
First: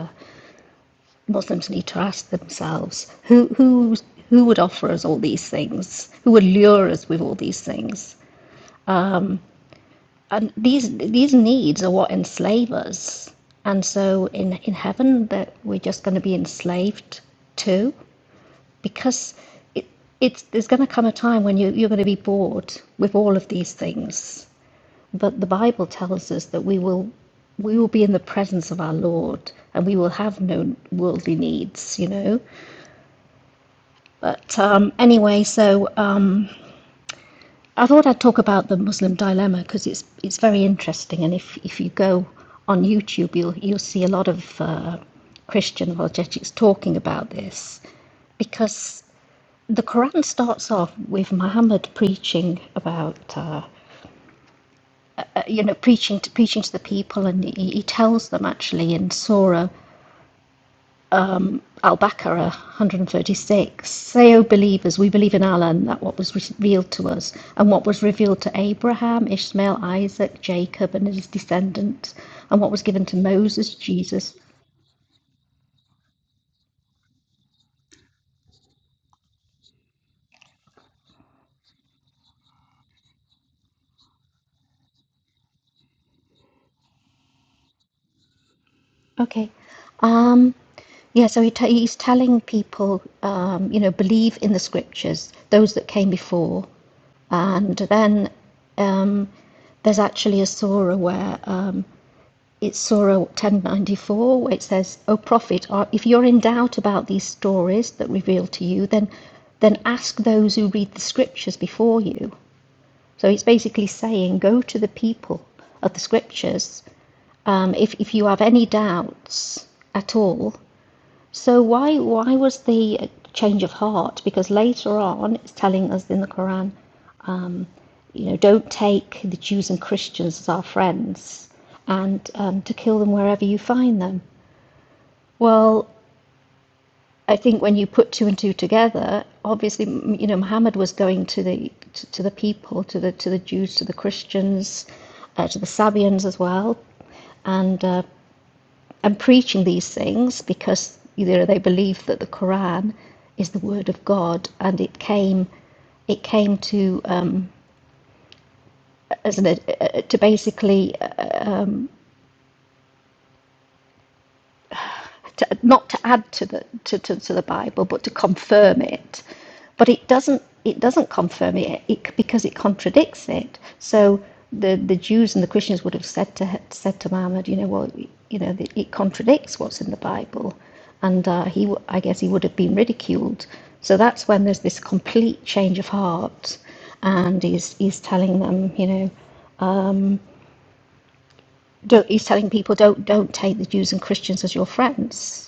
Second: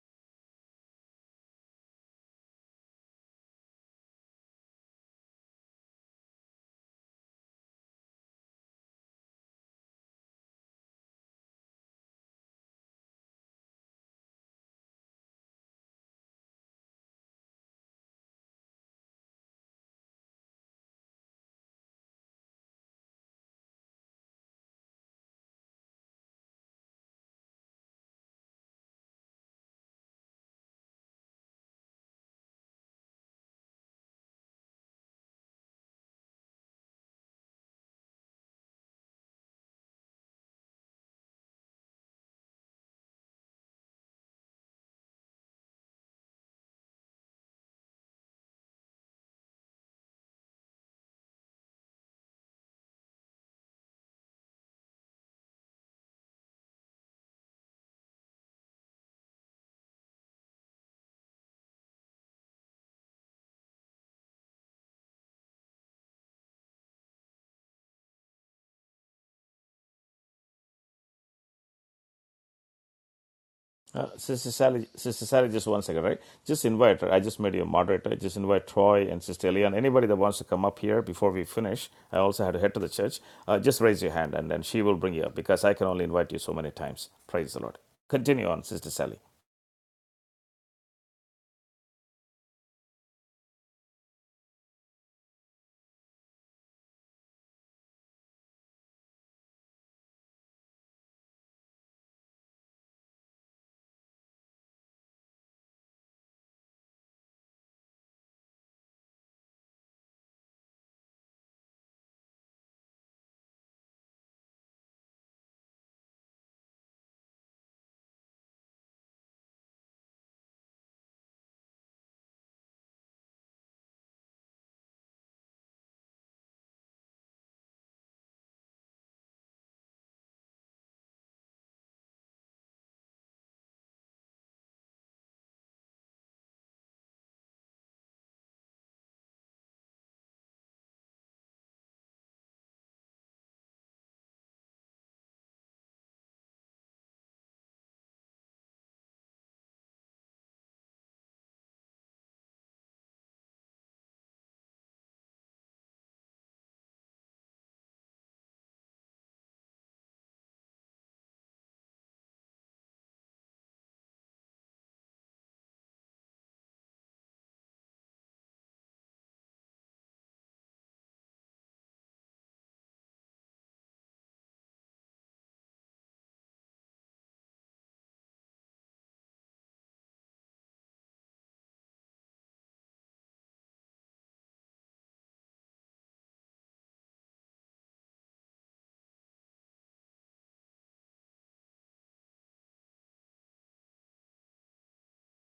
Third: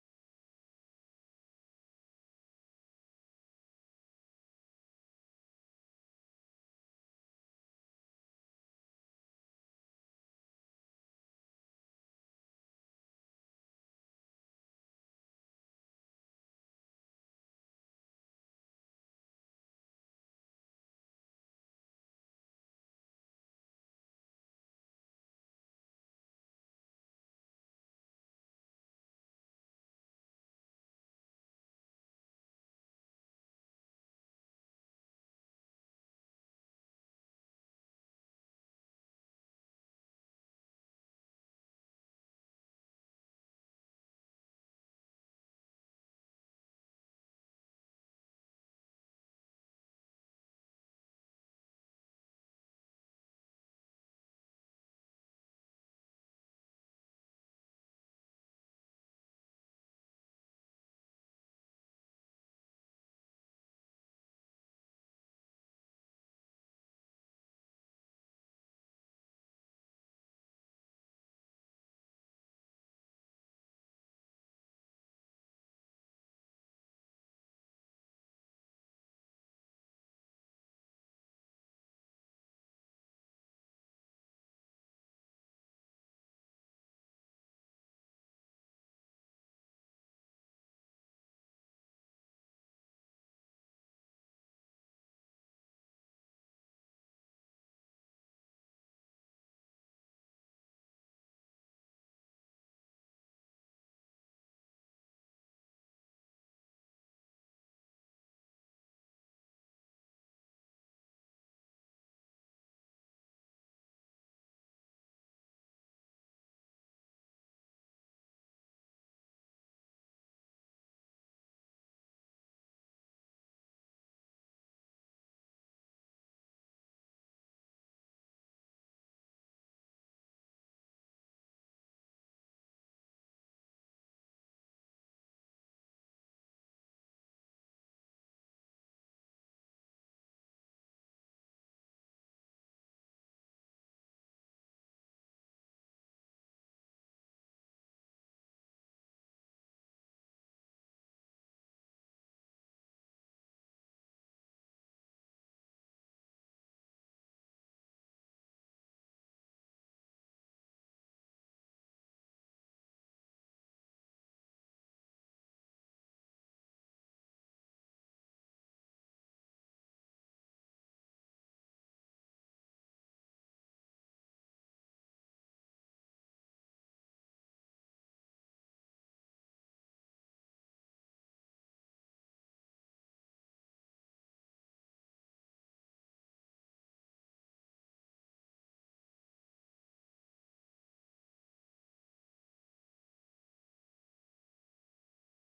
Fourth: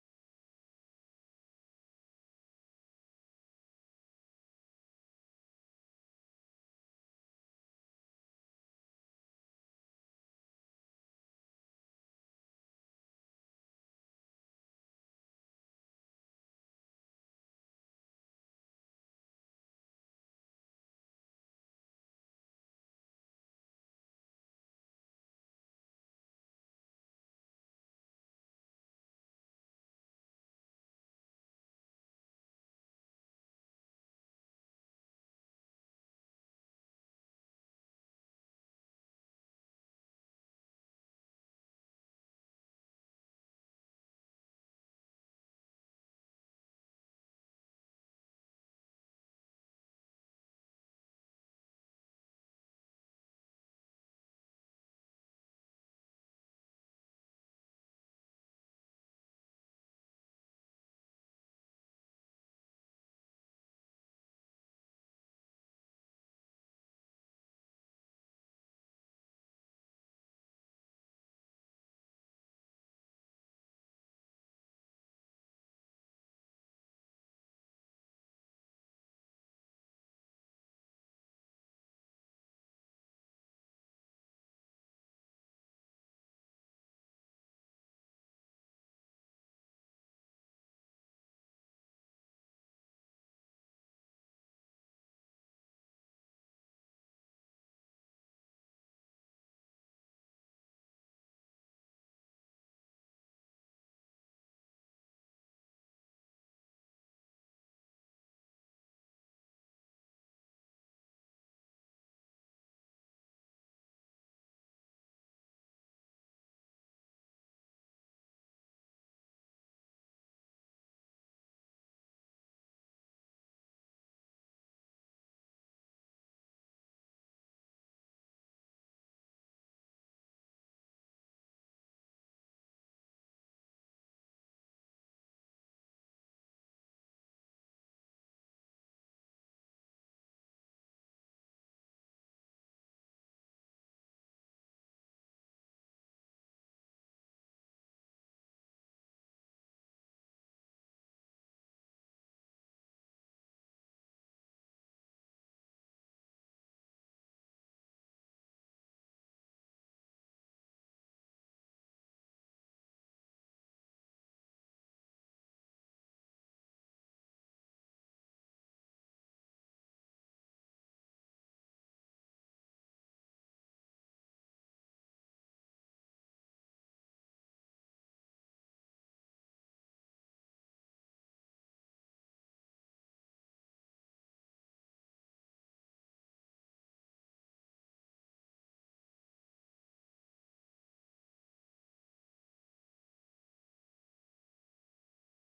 Muslims need to ask themselves who, who, who would offer us all these things? Who would lure us with all these things? And these, these needs are what enslave us. And so in, in heaven, that we're just going to be enslaved to because it, it's, there's going to come a time when you, you're going to be bored with all of these things. But the Bible tells us that we will we will be in the presence of our Lord and we will have no worldly needs, you know. But um, anyway, so um, I thought I'd talk about the Muslim dilemma because it's it's very interesting, and if if you go on YouTube, you'll you'll see a lot of uh, Christian apologetics talking about this because the Quran starts off with Muhammad preaching about uh, uh, you know preaching to preaching to the people, and he, he tells them actually in Surah. Al Baqarah 136 Say, O believers, we believe in Allah and that what was revealed to us, and what was revealed to Abraham, Ishmael, Isaac, Jacob, and his descendants, and what was given to Moses,
Uh,
Jesus.
Sister Sally, Sister Sally, just one second, right? Just invite. her. I just made you a moderator. Just invite Troy and Sister Elian. Anybody that wants to come up here before we finish, I also had to head to the church. Uh, just raise your hand, and then she will bring you up because I can only invite you so many times. Praise the Lord. Continue on, Sister Sally.
Okay. Um, yeah, so he t- he's telling people, um, you know, believe in the scriptures, those that came before. And then um, there's actually a surah where It's Surah 1094, where it says, O Prophet, if you're in doubt about these stories that reveal to you, then, then ask those who read the scriptures before you. So it's basically saying, go to the people of the scriptures. Um, if, if you have any doubts at all, so why why was the uh, change of heart? Because later on, it's telling us in the Quran, you know, don't take the Jews and Christians as our friends, and um, to kill them wherever you find them. Well, I think when you put two and two together, obviously, you know, Muhammad was going to the to, to the people, to the to the Jews, to the Christians, uh, to the Sabians as well, and uh, and preaching these things because you know they believe that the Quran is the word of God and it came it came to um, as an, uh, to basically uh, to, not to add to the to, to, to the Bible, but to confirm it. But it doesn't it doesn't confirm it, it because it contradicts it. So the, the Jews and the Christians would have said to said to Muhammad, you know, well, you know, it contradicts what's in the Bible, and uh, he I guess he would have been ridiculed. So that's when there's this complete change of heart, and he's he's telling them, you know, don't, he's telling people don't don't take the Jews and Christians as your friends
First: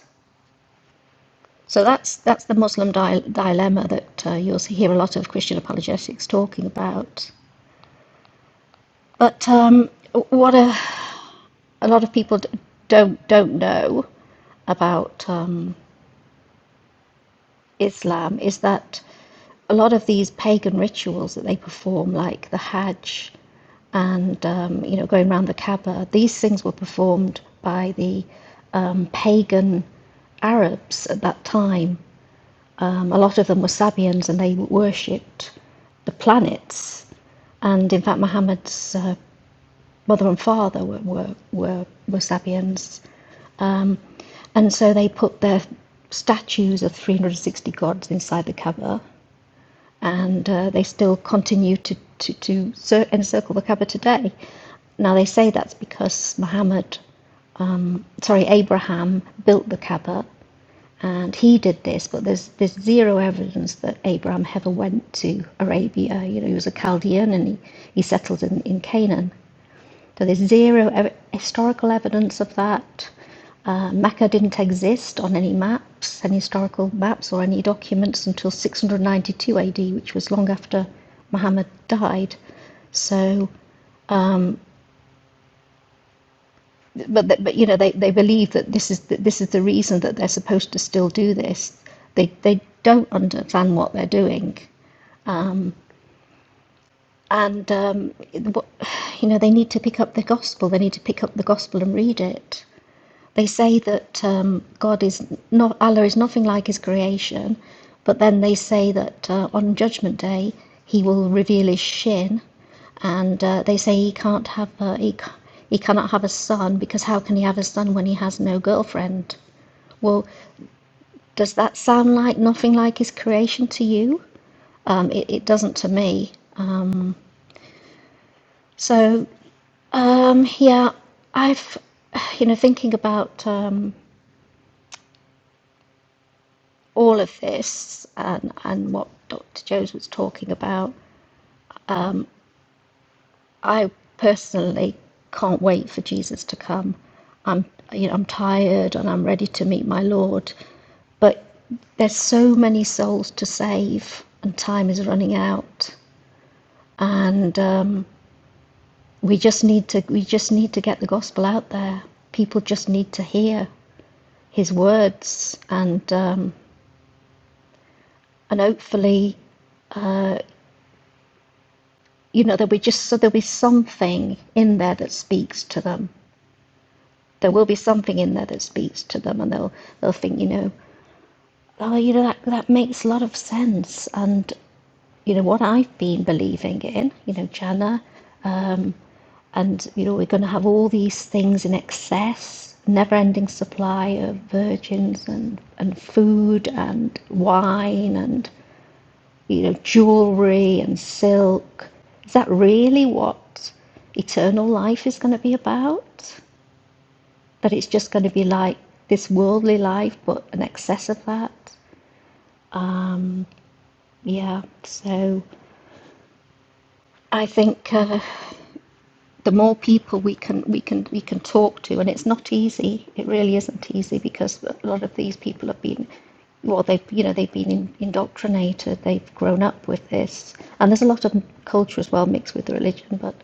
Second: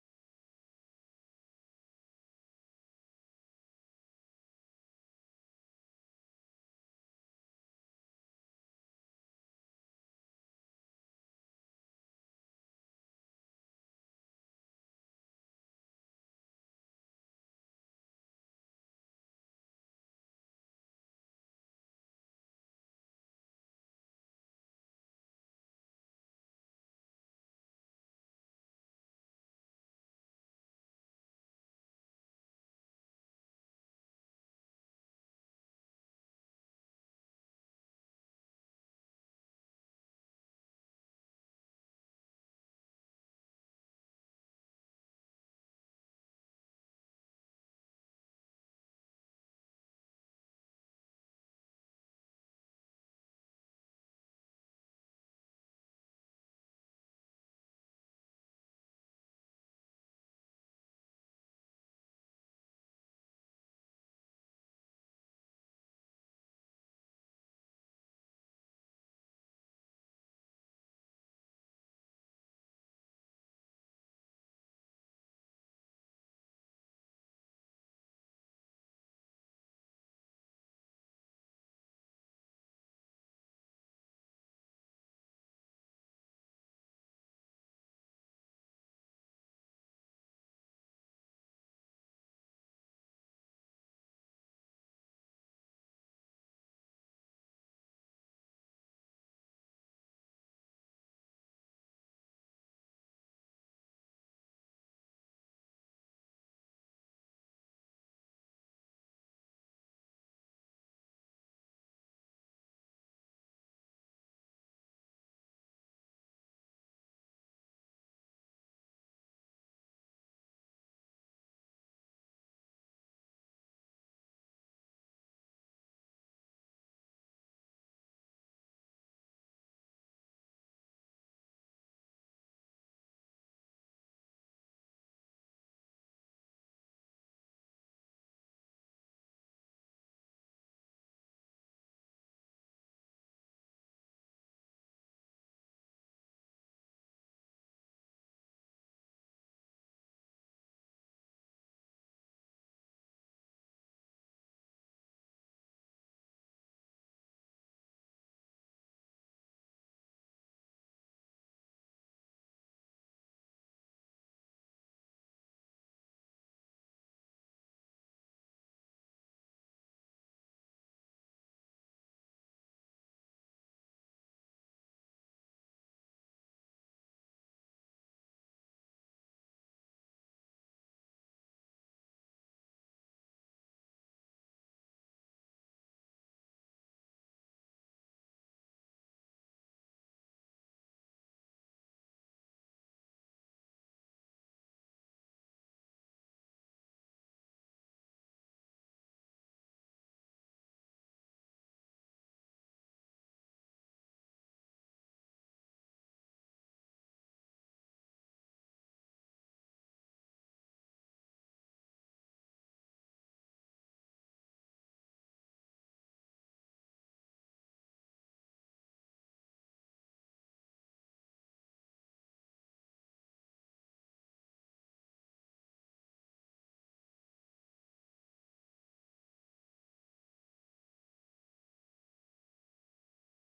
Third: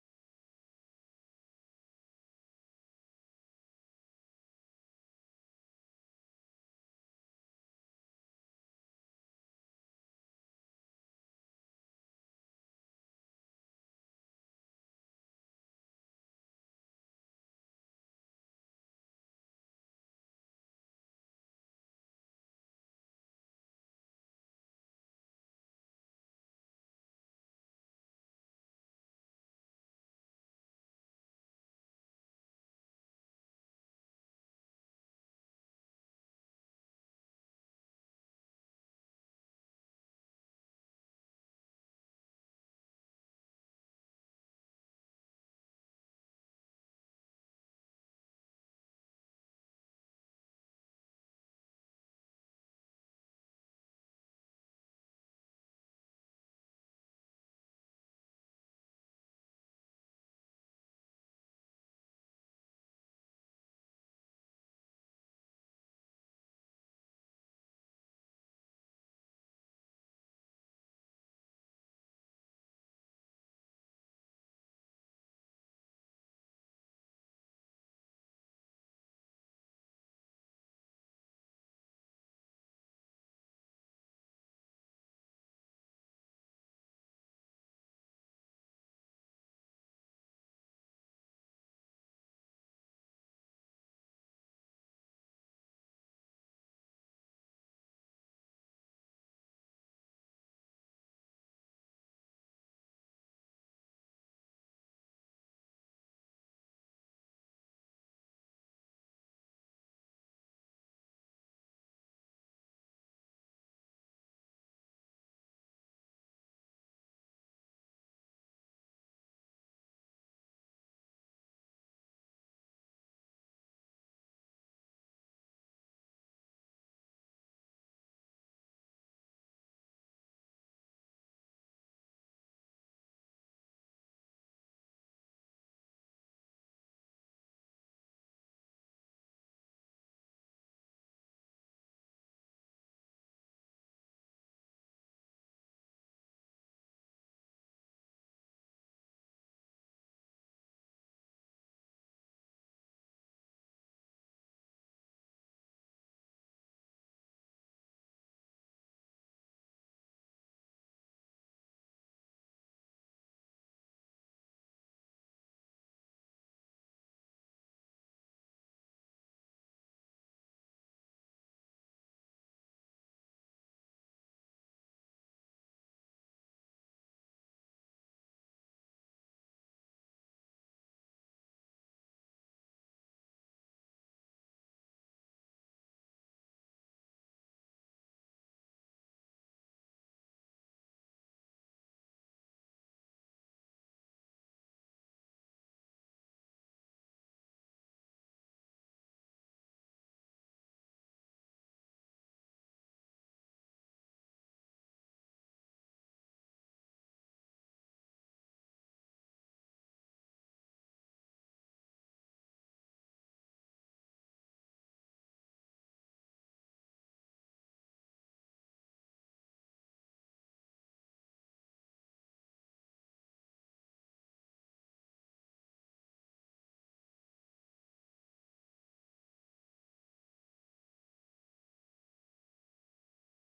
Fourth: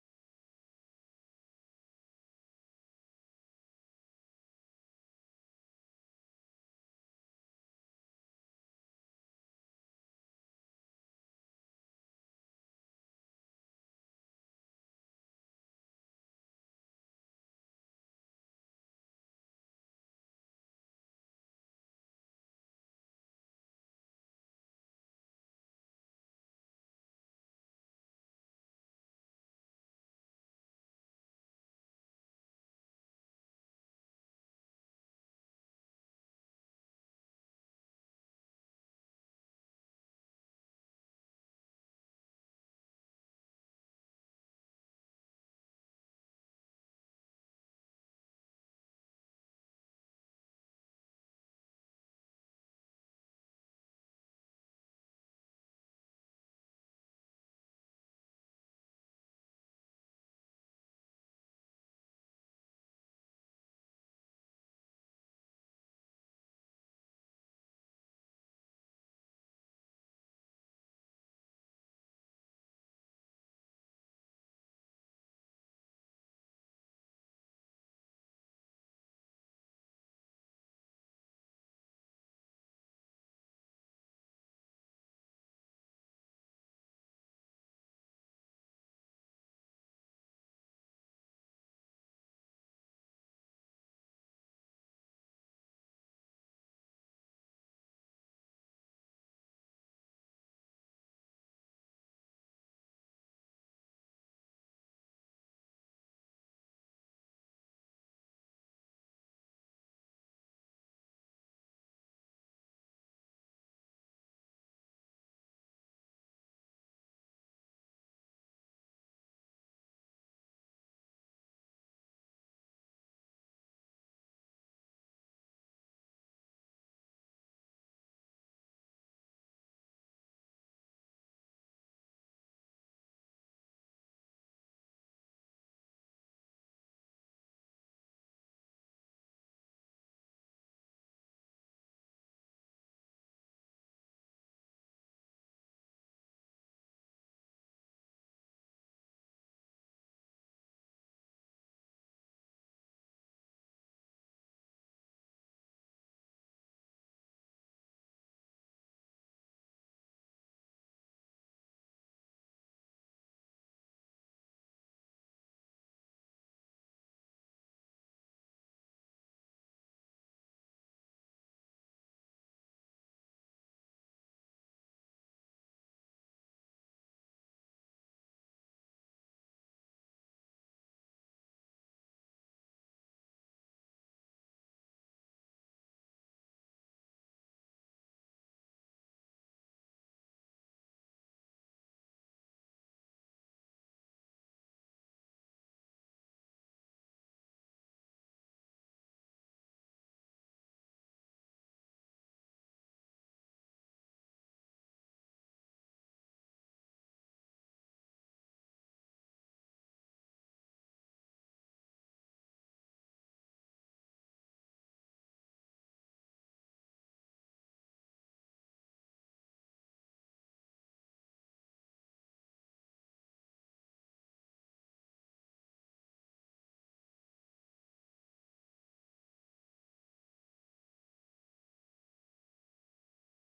So that's that's the Muslim di- dilemma that uh, you'll see- hear a lot of Christian apologetics talking about. But um, what a, a lot of people d- don't don't know about um, Islam is that a lot of these pagan rituals that they perform, like the Hajj and um, you know going around the Kaaba, these things were performed by the um, pagan Arabs at that time Um, a lot of them were Sabians and they worshipped the planets. And in fact, Muhammad's uh, mother and father were, were, were, were Sabians. And so they put their statues of 360 gods inside the Kaaba. And uh, they still continue to, to, to encircle the Kaaba today. Now, they say that's because Muhammad, um, sorry, Abraham built the Kaaba and he did this, but there's there's zero evidence that Abraham ever went to Arabia. You know, he was a Chaldean and he, he settled in, in Canaan. So there's zero ev- historical evidence of that. Uh, Mecca didn't exist on any maps, any historical maps or any documents until 692 AD, which was long after Muhammad died. So, but but you know they, they believe that this is the, this is the reason that they're supposed to still do this. They they don't understand what they're doing, and um, you know they need to pick up the gospel. They need to pick up the gospel and read it. They say that um, God is not Allah is nothing like His creation, but then they say that uh, on Judgment Day He will reveal His shin, and uh, they say He can't have a, he he cannot have a son because how can He have a son when He has no girlfriend? Well, does that sound like nothing like His creation to you? Um, it, it doesn't to me. So Um, yeah, I've, you know, thinking about um, all of this and and what Dr. Jones was talking about, I personally can't wait for Jesus to come. I'm, you know, I'm tired and I'm ready to meet my Lord, but there's so many souls to save and time is running out, and um, we just need to we just need to get the gospel out there. People just need to hear his words and. Um, and hopefully, you know, there'll be just so there'll be something in there that speaks to them. There will be something in there that speaks to them, and they'll they'll think, you know, oh, you know, that that makes a lot of sense, and you know what I've been believing in, you know, jhana, and you know, we're going to have all these things in excess, never-ending supply of virgins and and food and wine and. you know, jewelry and silk. Is that really what eternal life is going to be about? That it's just going to be like this worldly life, but an excess of that? Yeah, so I think. Uh, the more people we can we can we can talk to and it's not easy it really isn't easy because a lot of these people have been well they've you know they've been indoctrinated they've grown up with this and there's a lot of culture as well mixed with the religion but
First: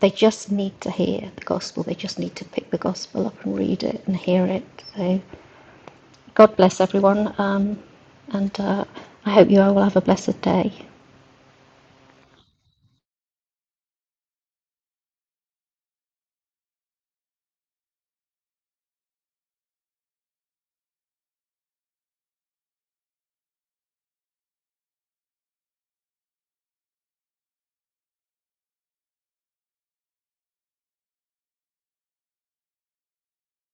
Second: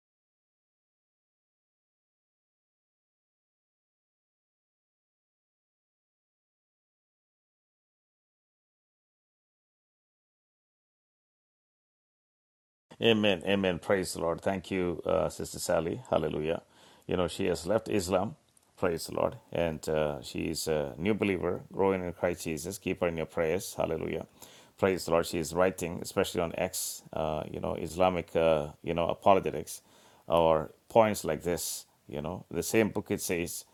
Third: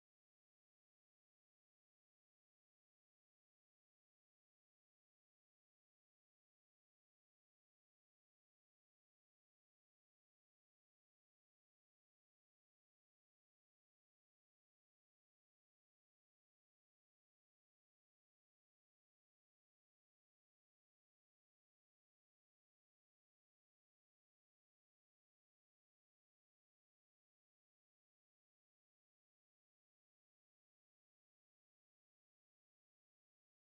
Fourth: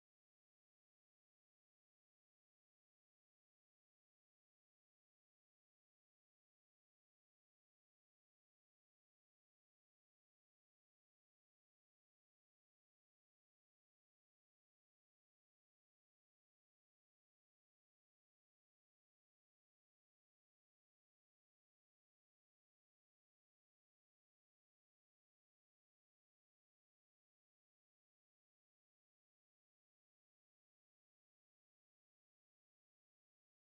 they just need to hear the gospel they just need to pick the gospel up and read it and hear it so god bless everyone um, and uh, i hope you all will have a blessed day
Amen. Amen. Praise the Lord. Thank you, uh, Sister Sally. Hallelujah. You know, she has left Islam. Praise the Lord. And uh, she is a new believer, growing in Christ Jesus. Keep her in your prayers. Hallelujah. Praise the Lord. She is writing, especially on X, uh, you know, Islamic, uh, you know, apologetics or points like this. You know, the same book it says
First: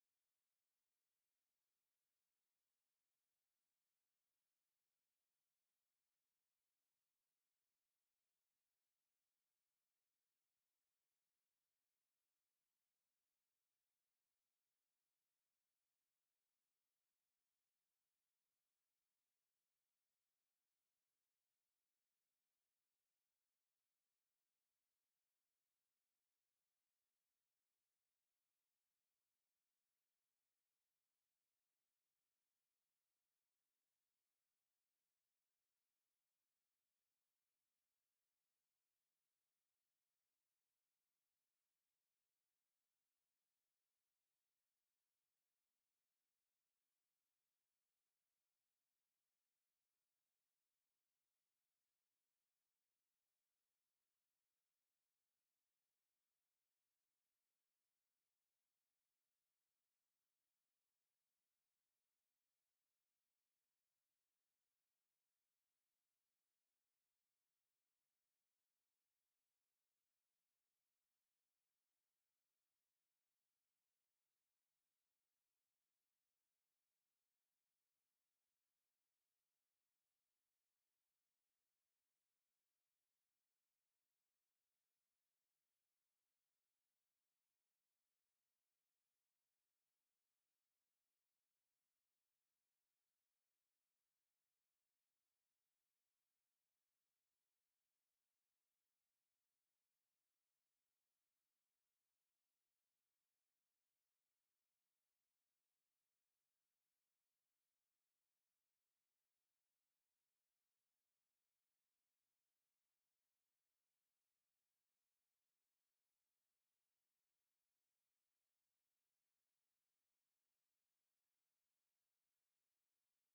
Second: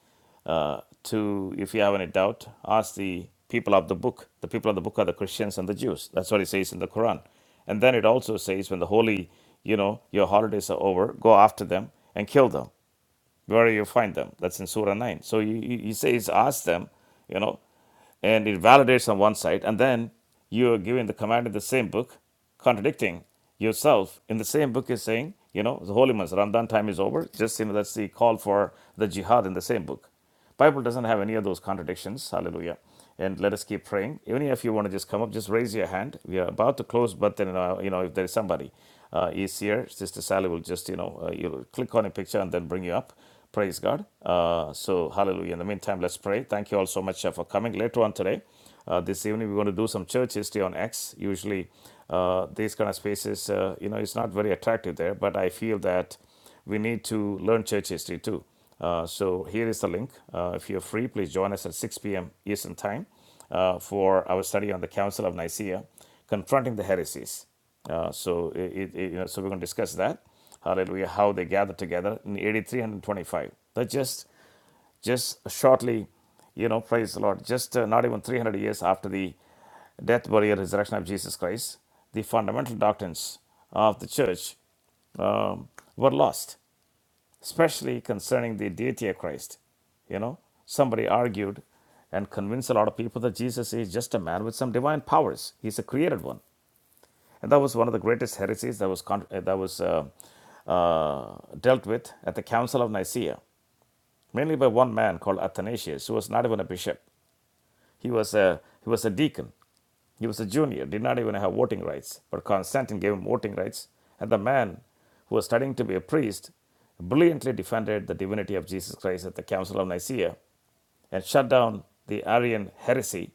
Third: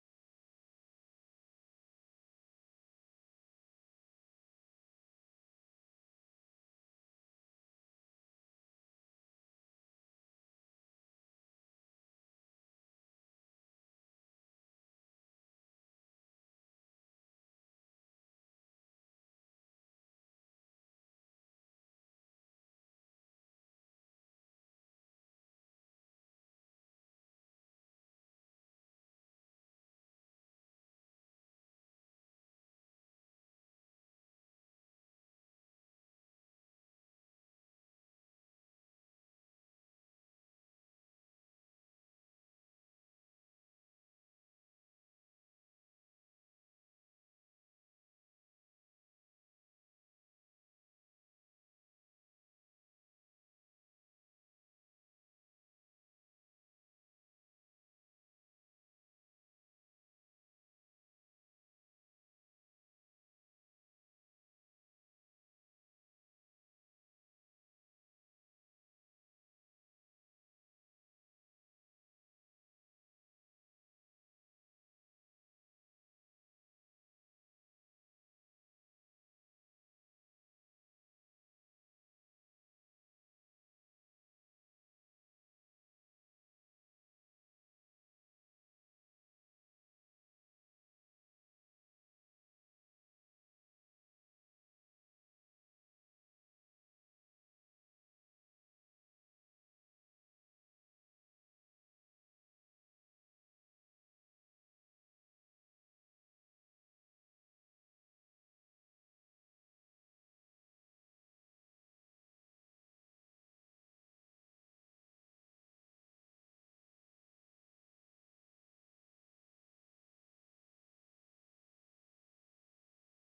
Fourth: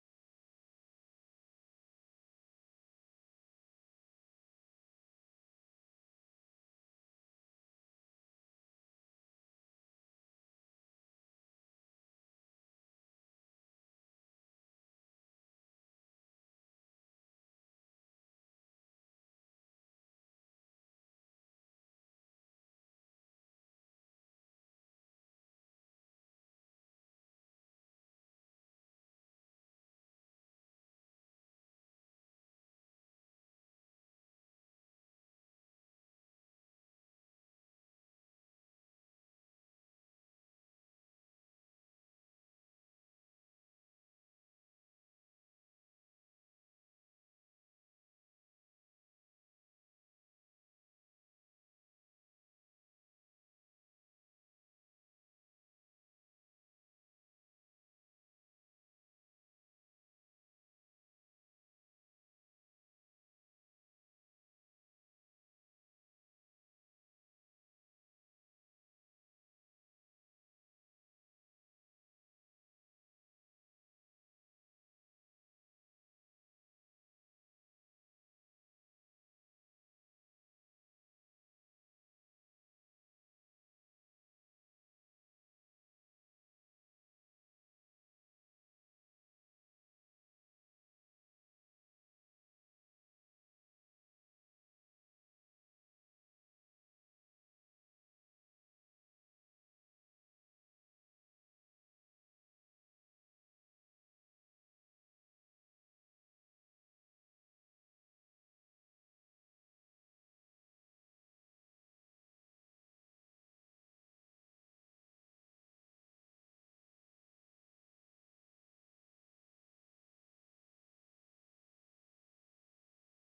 uh, to, if you have any doubt, ask the people of the book. The people of the book are the Christians and the Jews. That's what it says in the Quran. And then it also says, when the holy, you know, your holidays are over, go after them and kill them wherever you find them. That's in Surah 9. So he, he he says, ask them, you know, and it validates on one side. And then you are given the command in the same book, contradicting yourself in the same book is saying, you know, the holy months, Ramadan time is over. Just, you know, that's the call for the jihad in the same book. Bible doesn't have any of those contradictions. Hallelujah. And let us keep praying. Even if you want to just come up, just raise your hand. We are about to close, but then uh, you know if there is somebody uh, is here, Sister Sally will just you know uh, you'll click on a picture and then bring you up. Praise God. Uh, so hallelujah. In the meantime, let's pray. Thank you all so much uh, for coming. Later on today, uh, this evening we're going to do some church history on X. Usually, uh, these kind of spaces, uh, you know, it's not very attractive there, but I feel that we need to learn church history too. Uh, so here is the link. Uh, if you're free, please join us at 6 p.m. Eastern Time uh, for our study on the Council of Nicaea, confronting the heresies. Uh, so it, it, you know, so we're going to discuss that. Hallelujah! How they gathered together in AD 325. That just just shortly, you know, praise the Lord. Just uh, not even 300 years after the death, burial, resurrection of Jesus Christ, the fundamental doctrines of the church um, were lost especially concerning the deity of Christ. You know, somebody argued and convinced a lot of people that Jesus is just a man with some divine powers. He's a created one, and that was one of the greatest heresies that was con- uh, that was uh, uh, dealt with at the Council of Nicaea, mainly by one man called Athanasius, who was not even a bishop. He was a he was a deacon he was a junior, did not even have voting rights, but Constantine gave him voting rights, and the man who was studying to be a priest brilliantly defended the divinity of Jesus Christ at the Council of Nicaea and shut down the Arian heresy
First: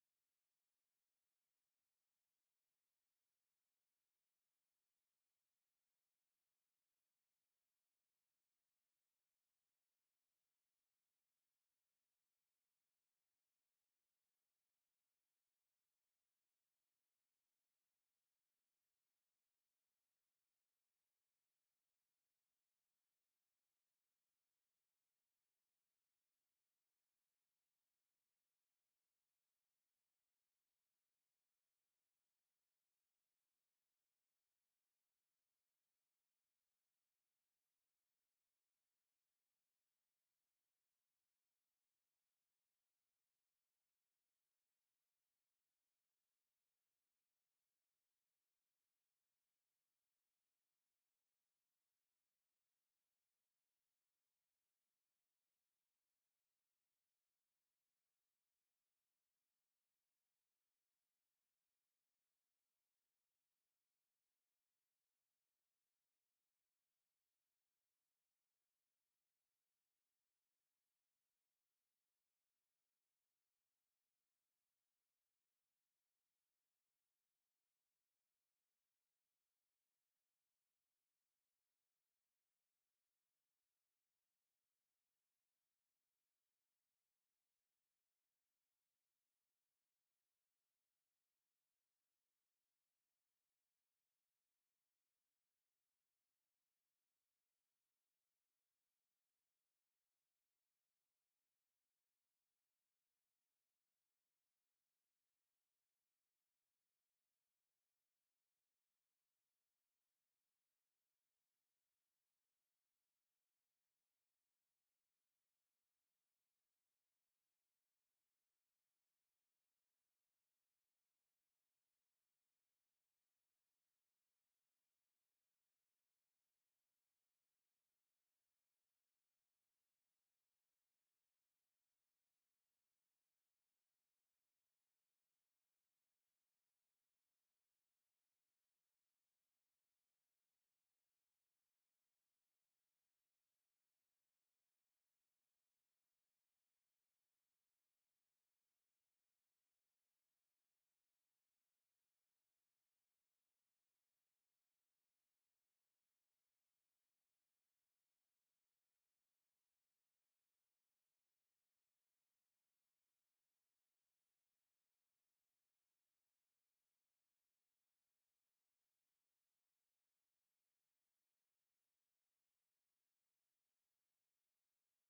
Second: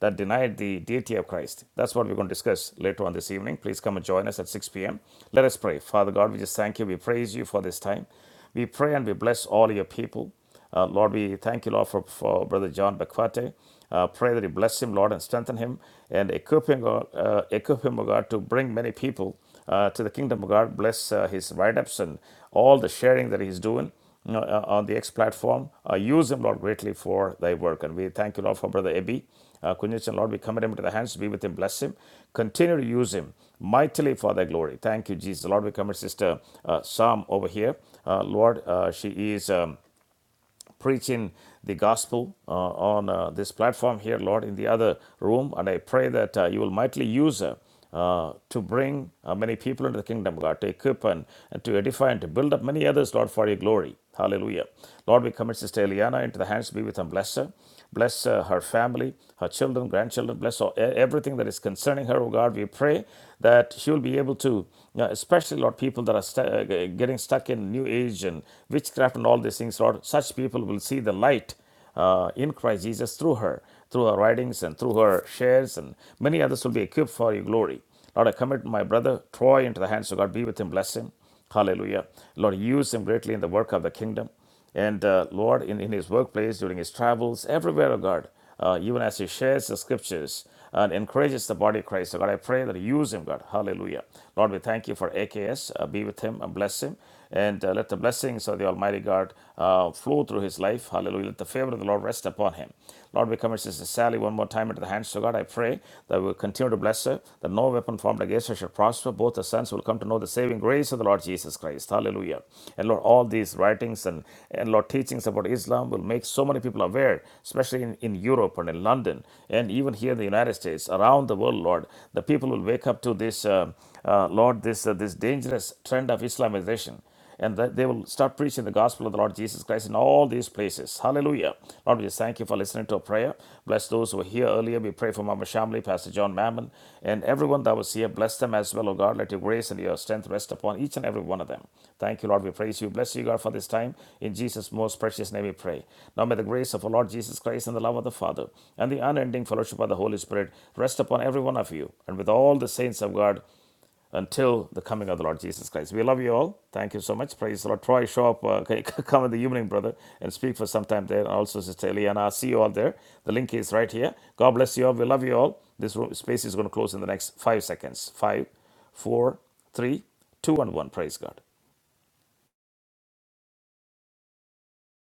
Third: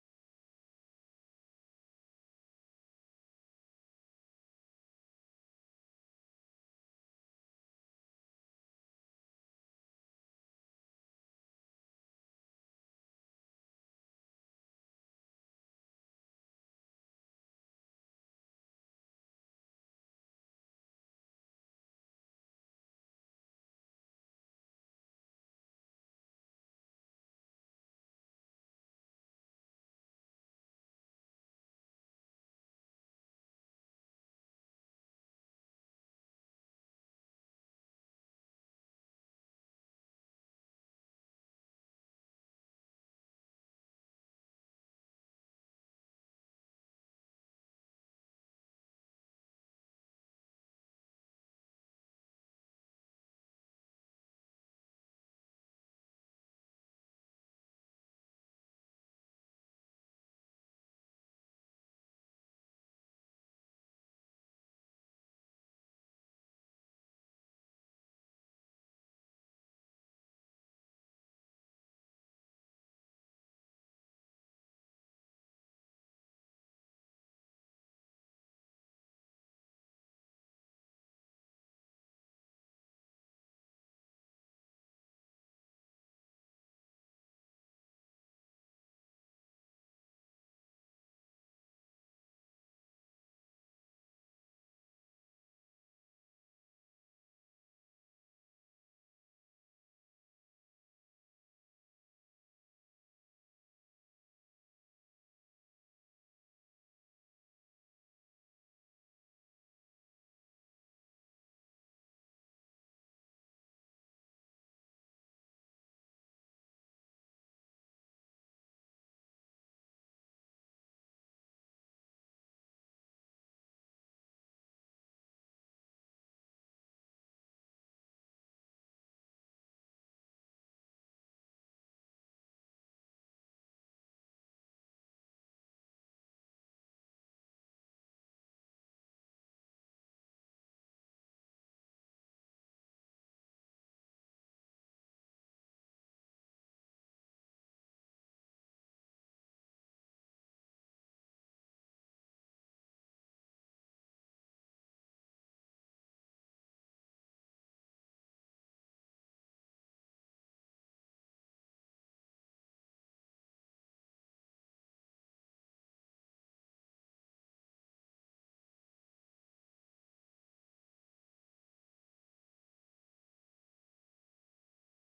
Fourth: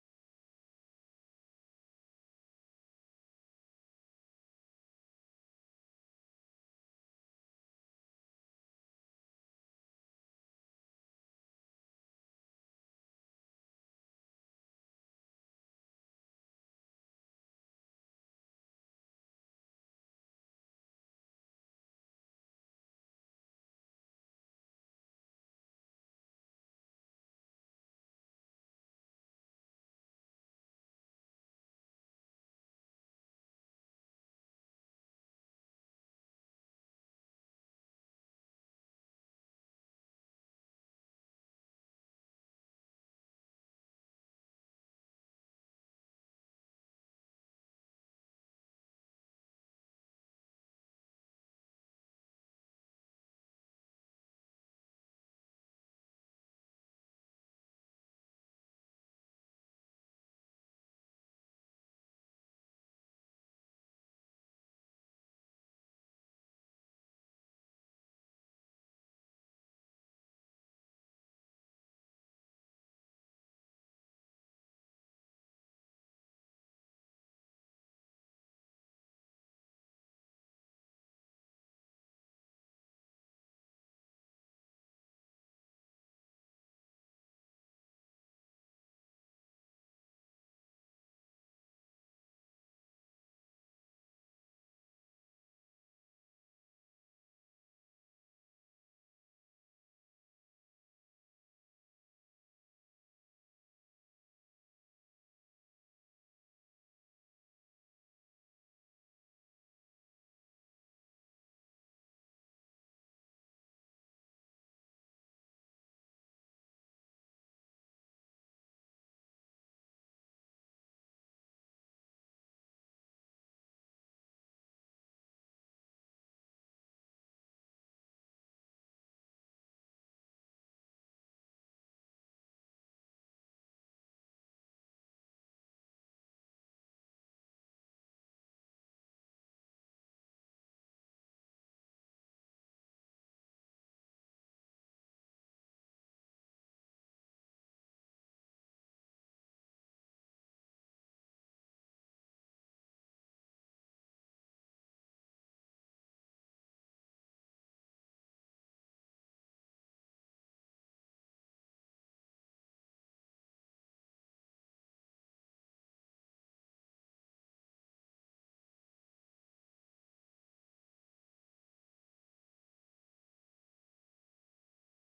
that denied the deity of Christ. That's what we're going to discuss later on this evening. Please come and join us at 6 p.m. Let us pray. Father God, we just thank you. We praise you for this time. We pray and we bless all your people. Uh, Lord, we thank you, Lord, for, for Brother John Bakwate. Uh, pray that you bless him, Lord, and strengthen him and equip him, God, uh, equip him, O God, to bring many people uh, to the kingdom of God. Bless uh, his write ups and all the sharing that he's doing uh, uh, on the X platform. Uh, use him, Lord, greatly for thy work. And we thank you, Lord, for Brother Ebi. Uh, Kunjichan, Lord, we commit him into the hands. Be with him, bless him. Continue to use him mightily for thy glory. Thank you, Jesus. Lord, we commit Sister uh, Sam over here. Uh, Lord, uh, she is. Um, preaching the gospel uh, on uh, this platform here, Lord, in the other room. And I pray that uh, you will mightily use her. Uh, to bring uh, many people into the kingdom, God, to equip and, and to edify and to build up many others, Lord, for your glory. Hallelujah. Lord, we commit Sister Eliana into the hands, be with and bless her. Bless uh, her family, her children, grandchildren. Bless all, e- everything that is concerning her, oh God. We pray that she will be able to, you know, especially, Lord, people that are stu- uh, getting stuck in New Age and witchcraft and all these things, Lord. Such people will see the light uh, in Christ Jesus through her, through her writings and through her shares, and many others will be equipped for your glory. Lord, I commit my brother Troy into the hands of God. Be with him, bless him. Hallelujah. Lord, use him greatly in the work of the kingdom. And uh, Lord, in, in his workplace, during his travels, everywhere, oh God, uh, even as he shares the scriptures and encourages the body of Christ, oh God, I pray that you use him, God. Hallelujah. Lord, we thank you for AKS. Uh, be with him and bless him. And uh, let the blessings of the Almighty God uh, flow through his life. Hallelujah. Let the favor of the Lord rest upon him. Lord, we commit Sister Sally one more time into the hands of God. I pray that we will continue to bless her, that no and no weapon formed against us shall prosper. Both the sons will come to know the saving grace of the Lord Jesus Christ. Hallelujah. And Lord, all these writings and, and Lord, teachings about Islam will make so many people aware, especially in, in Europe and in London, and even here in the United States, around the world, Lord. The people will wake up to this, uh, uh, Lord, this, uh, this dangerous trend of Islamization. And that they will start preaching the gospel of the Lord Jesus Christ in all these places. Hallelujah. Lord, we just thank you for listening to our prayer. Bless those who were here earlier. We pray for Mama Shamli, Pastor John Mammon, and everyone that was here. Bless them as well, O God. Let your grace and your strength rest upon each and every one of them. Thank you, Lord. We praise you. Bless you, God, for this time. In Jesus' most precious name we pray. Now may the grace of our Lord Jesus Christ and the love of the Father and the unending fellowship of the Holy Spirit rest upon every one of you and with all the saints of God until the coming of the Lord Jesus Christ. We love you all. Thank you so much. Praise the Lord. Troy, show up. Uh, okay, come in the evening, brother, and speak for some time there. And also, Sister Eliana, I'll see you all there. The link is right here. God bless you all. We love you all. This room, space is going to close in the next five seconds. Five, four, three, two, and one. Praise God.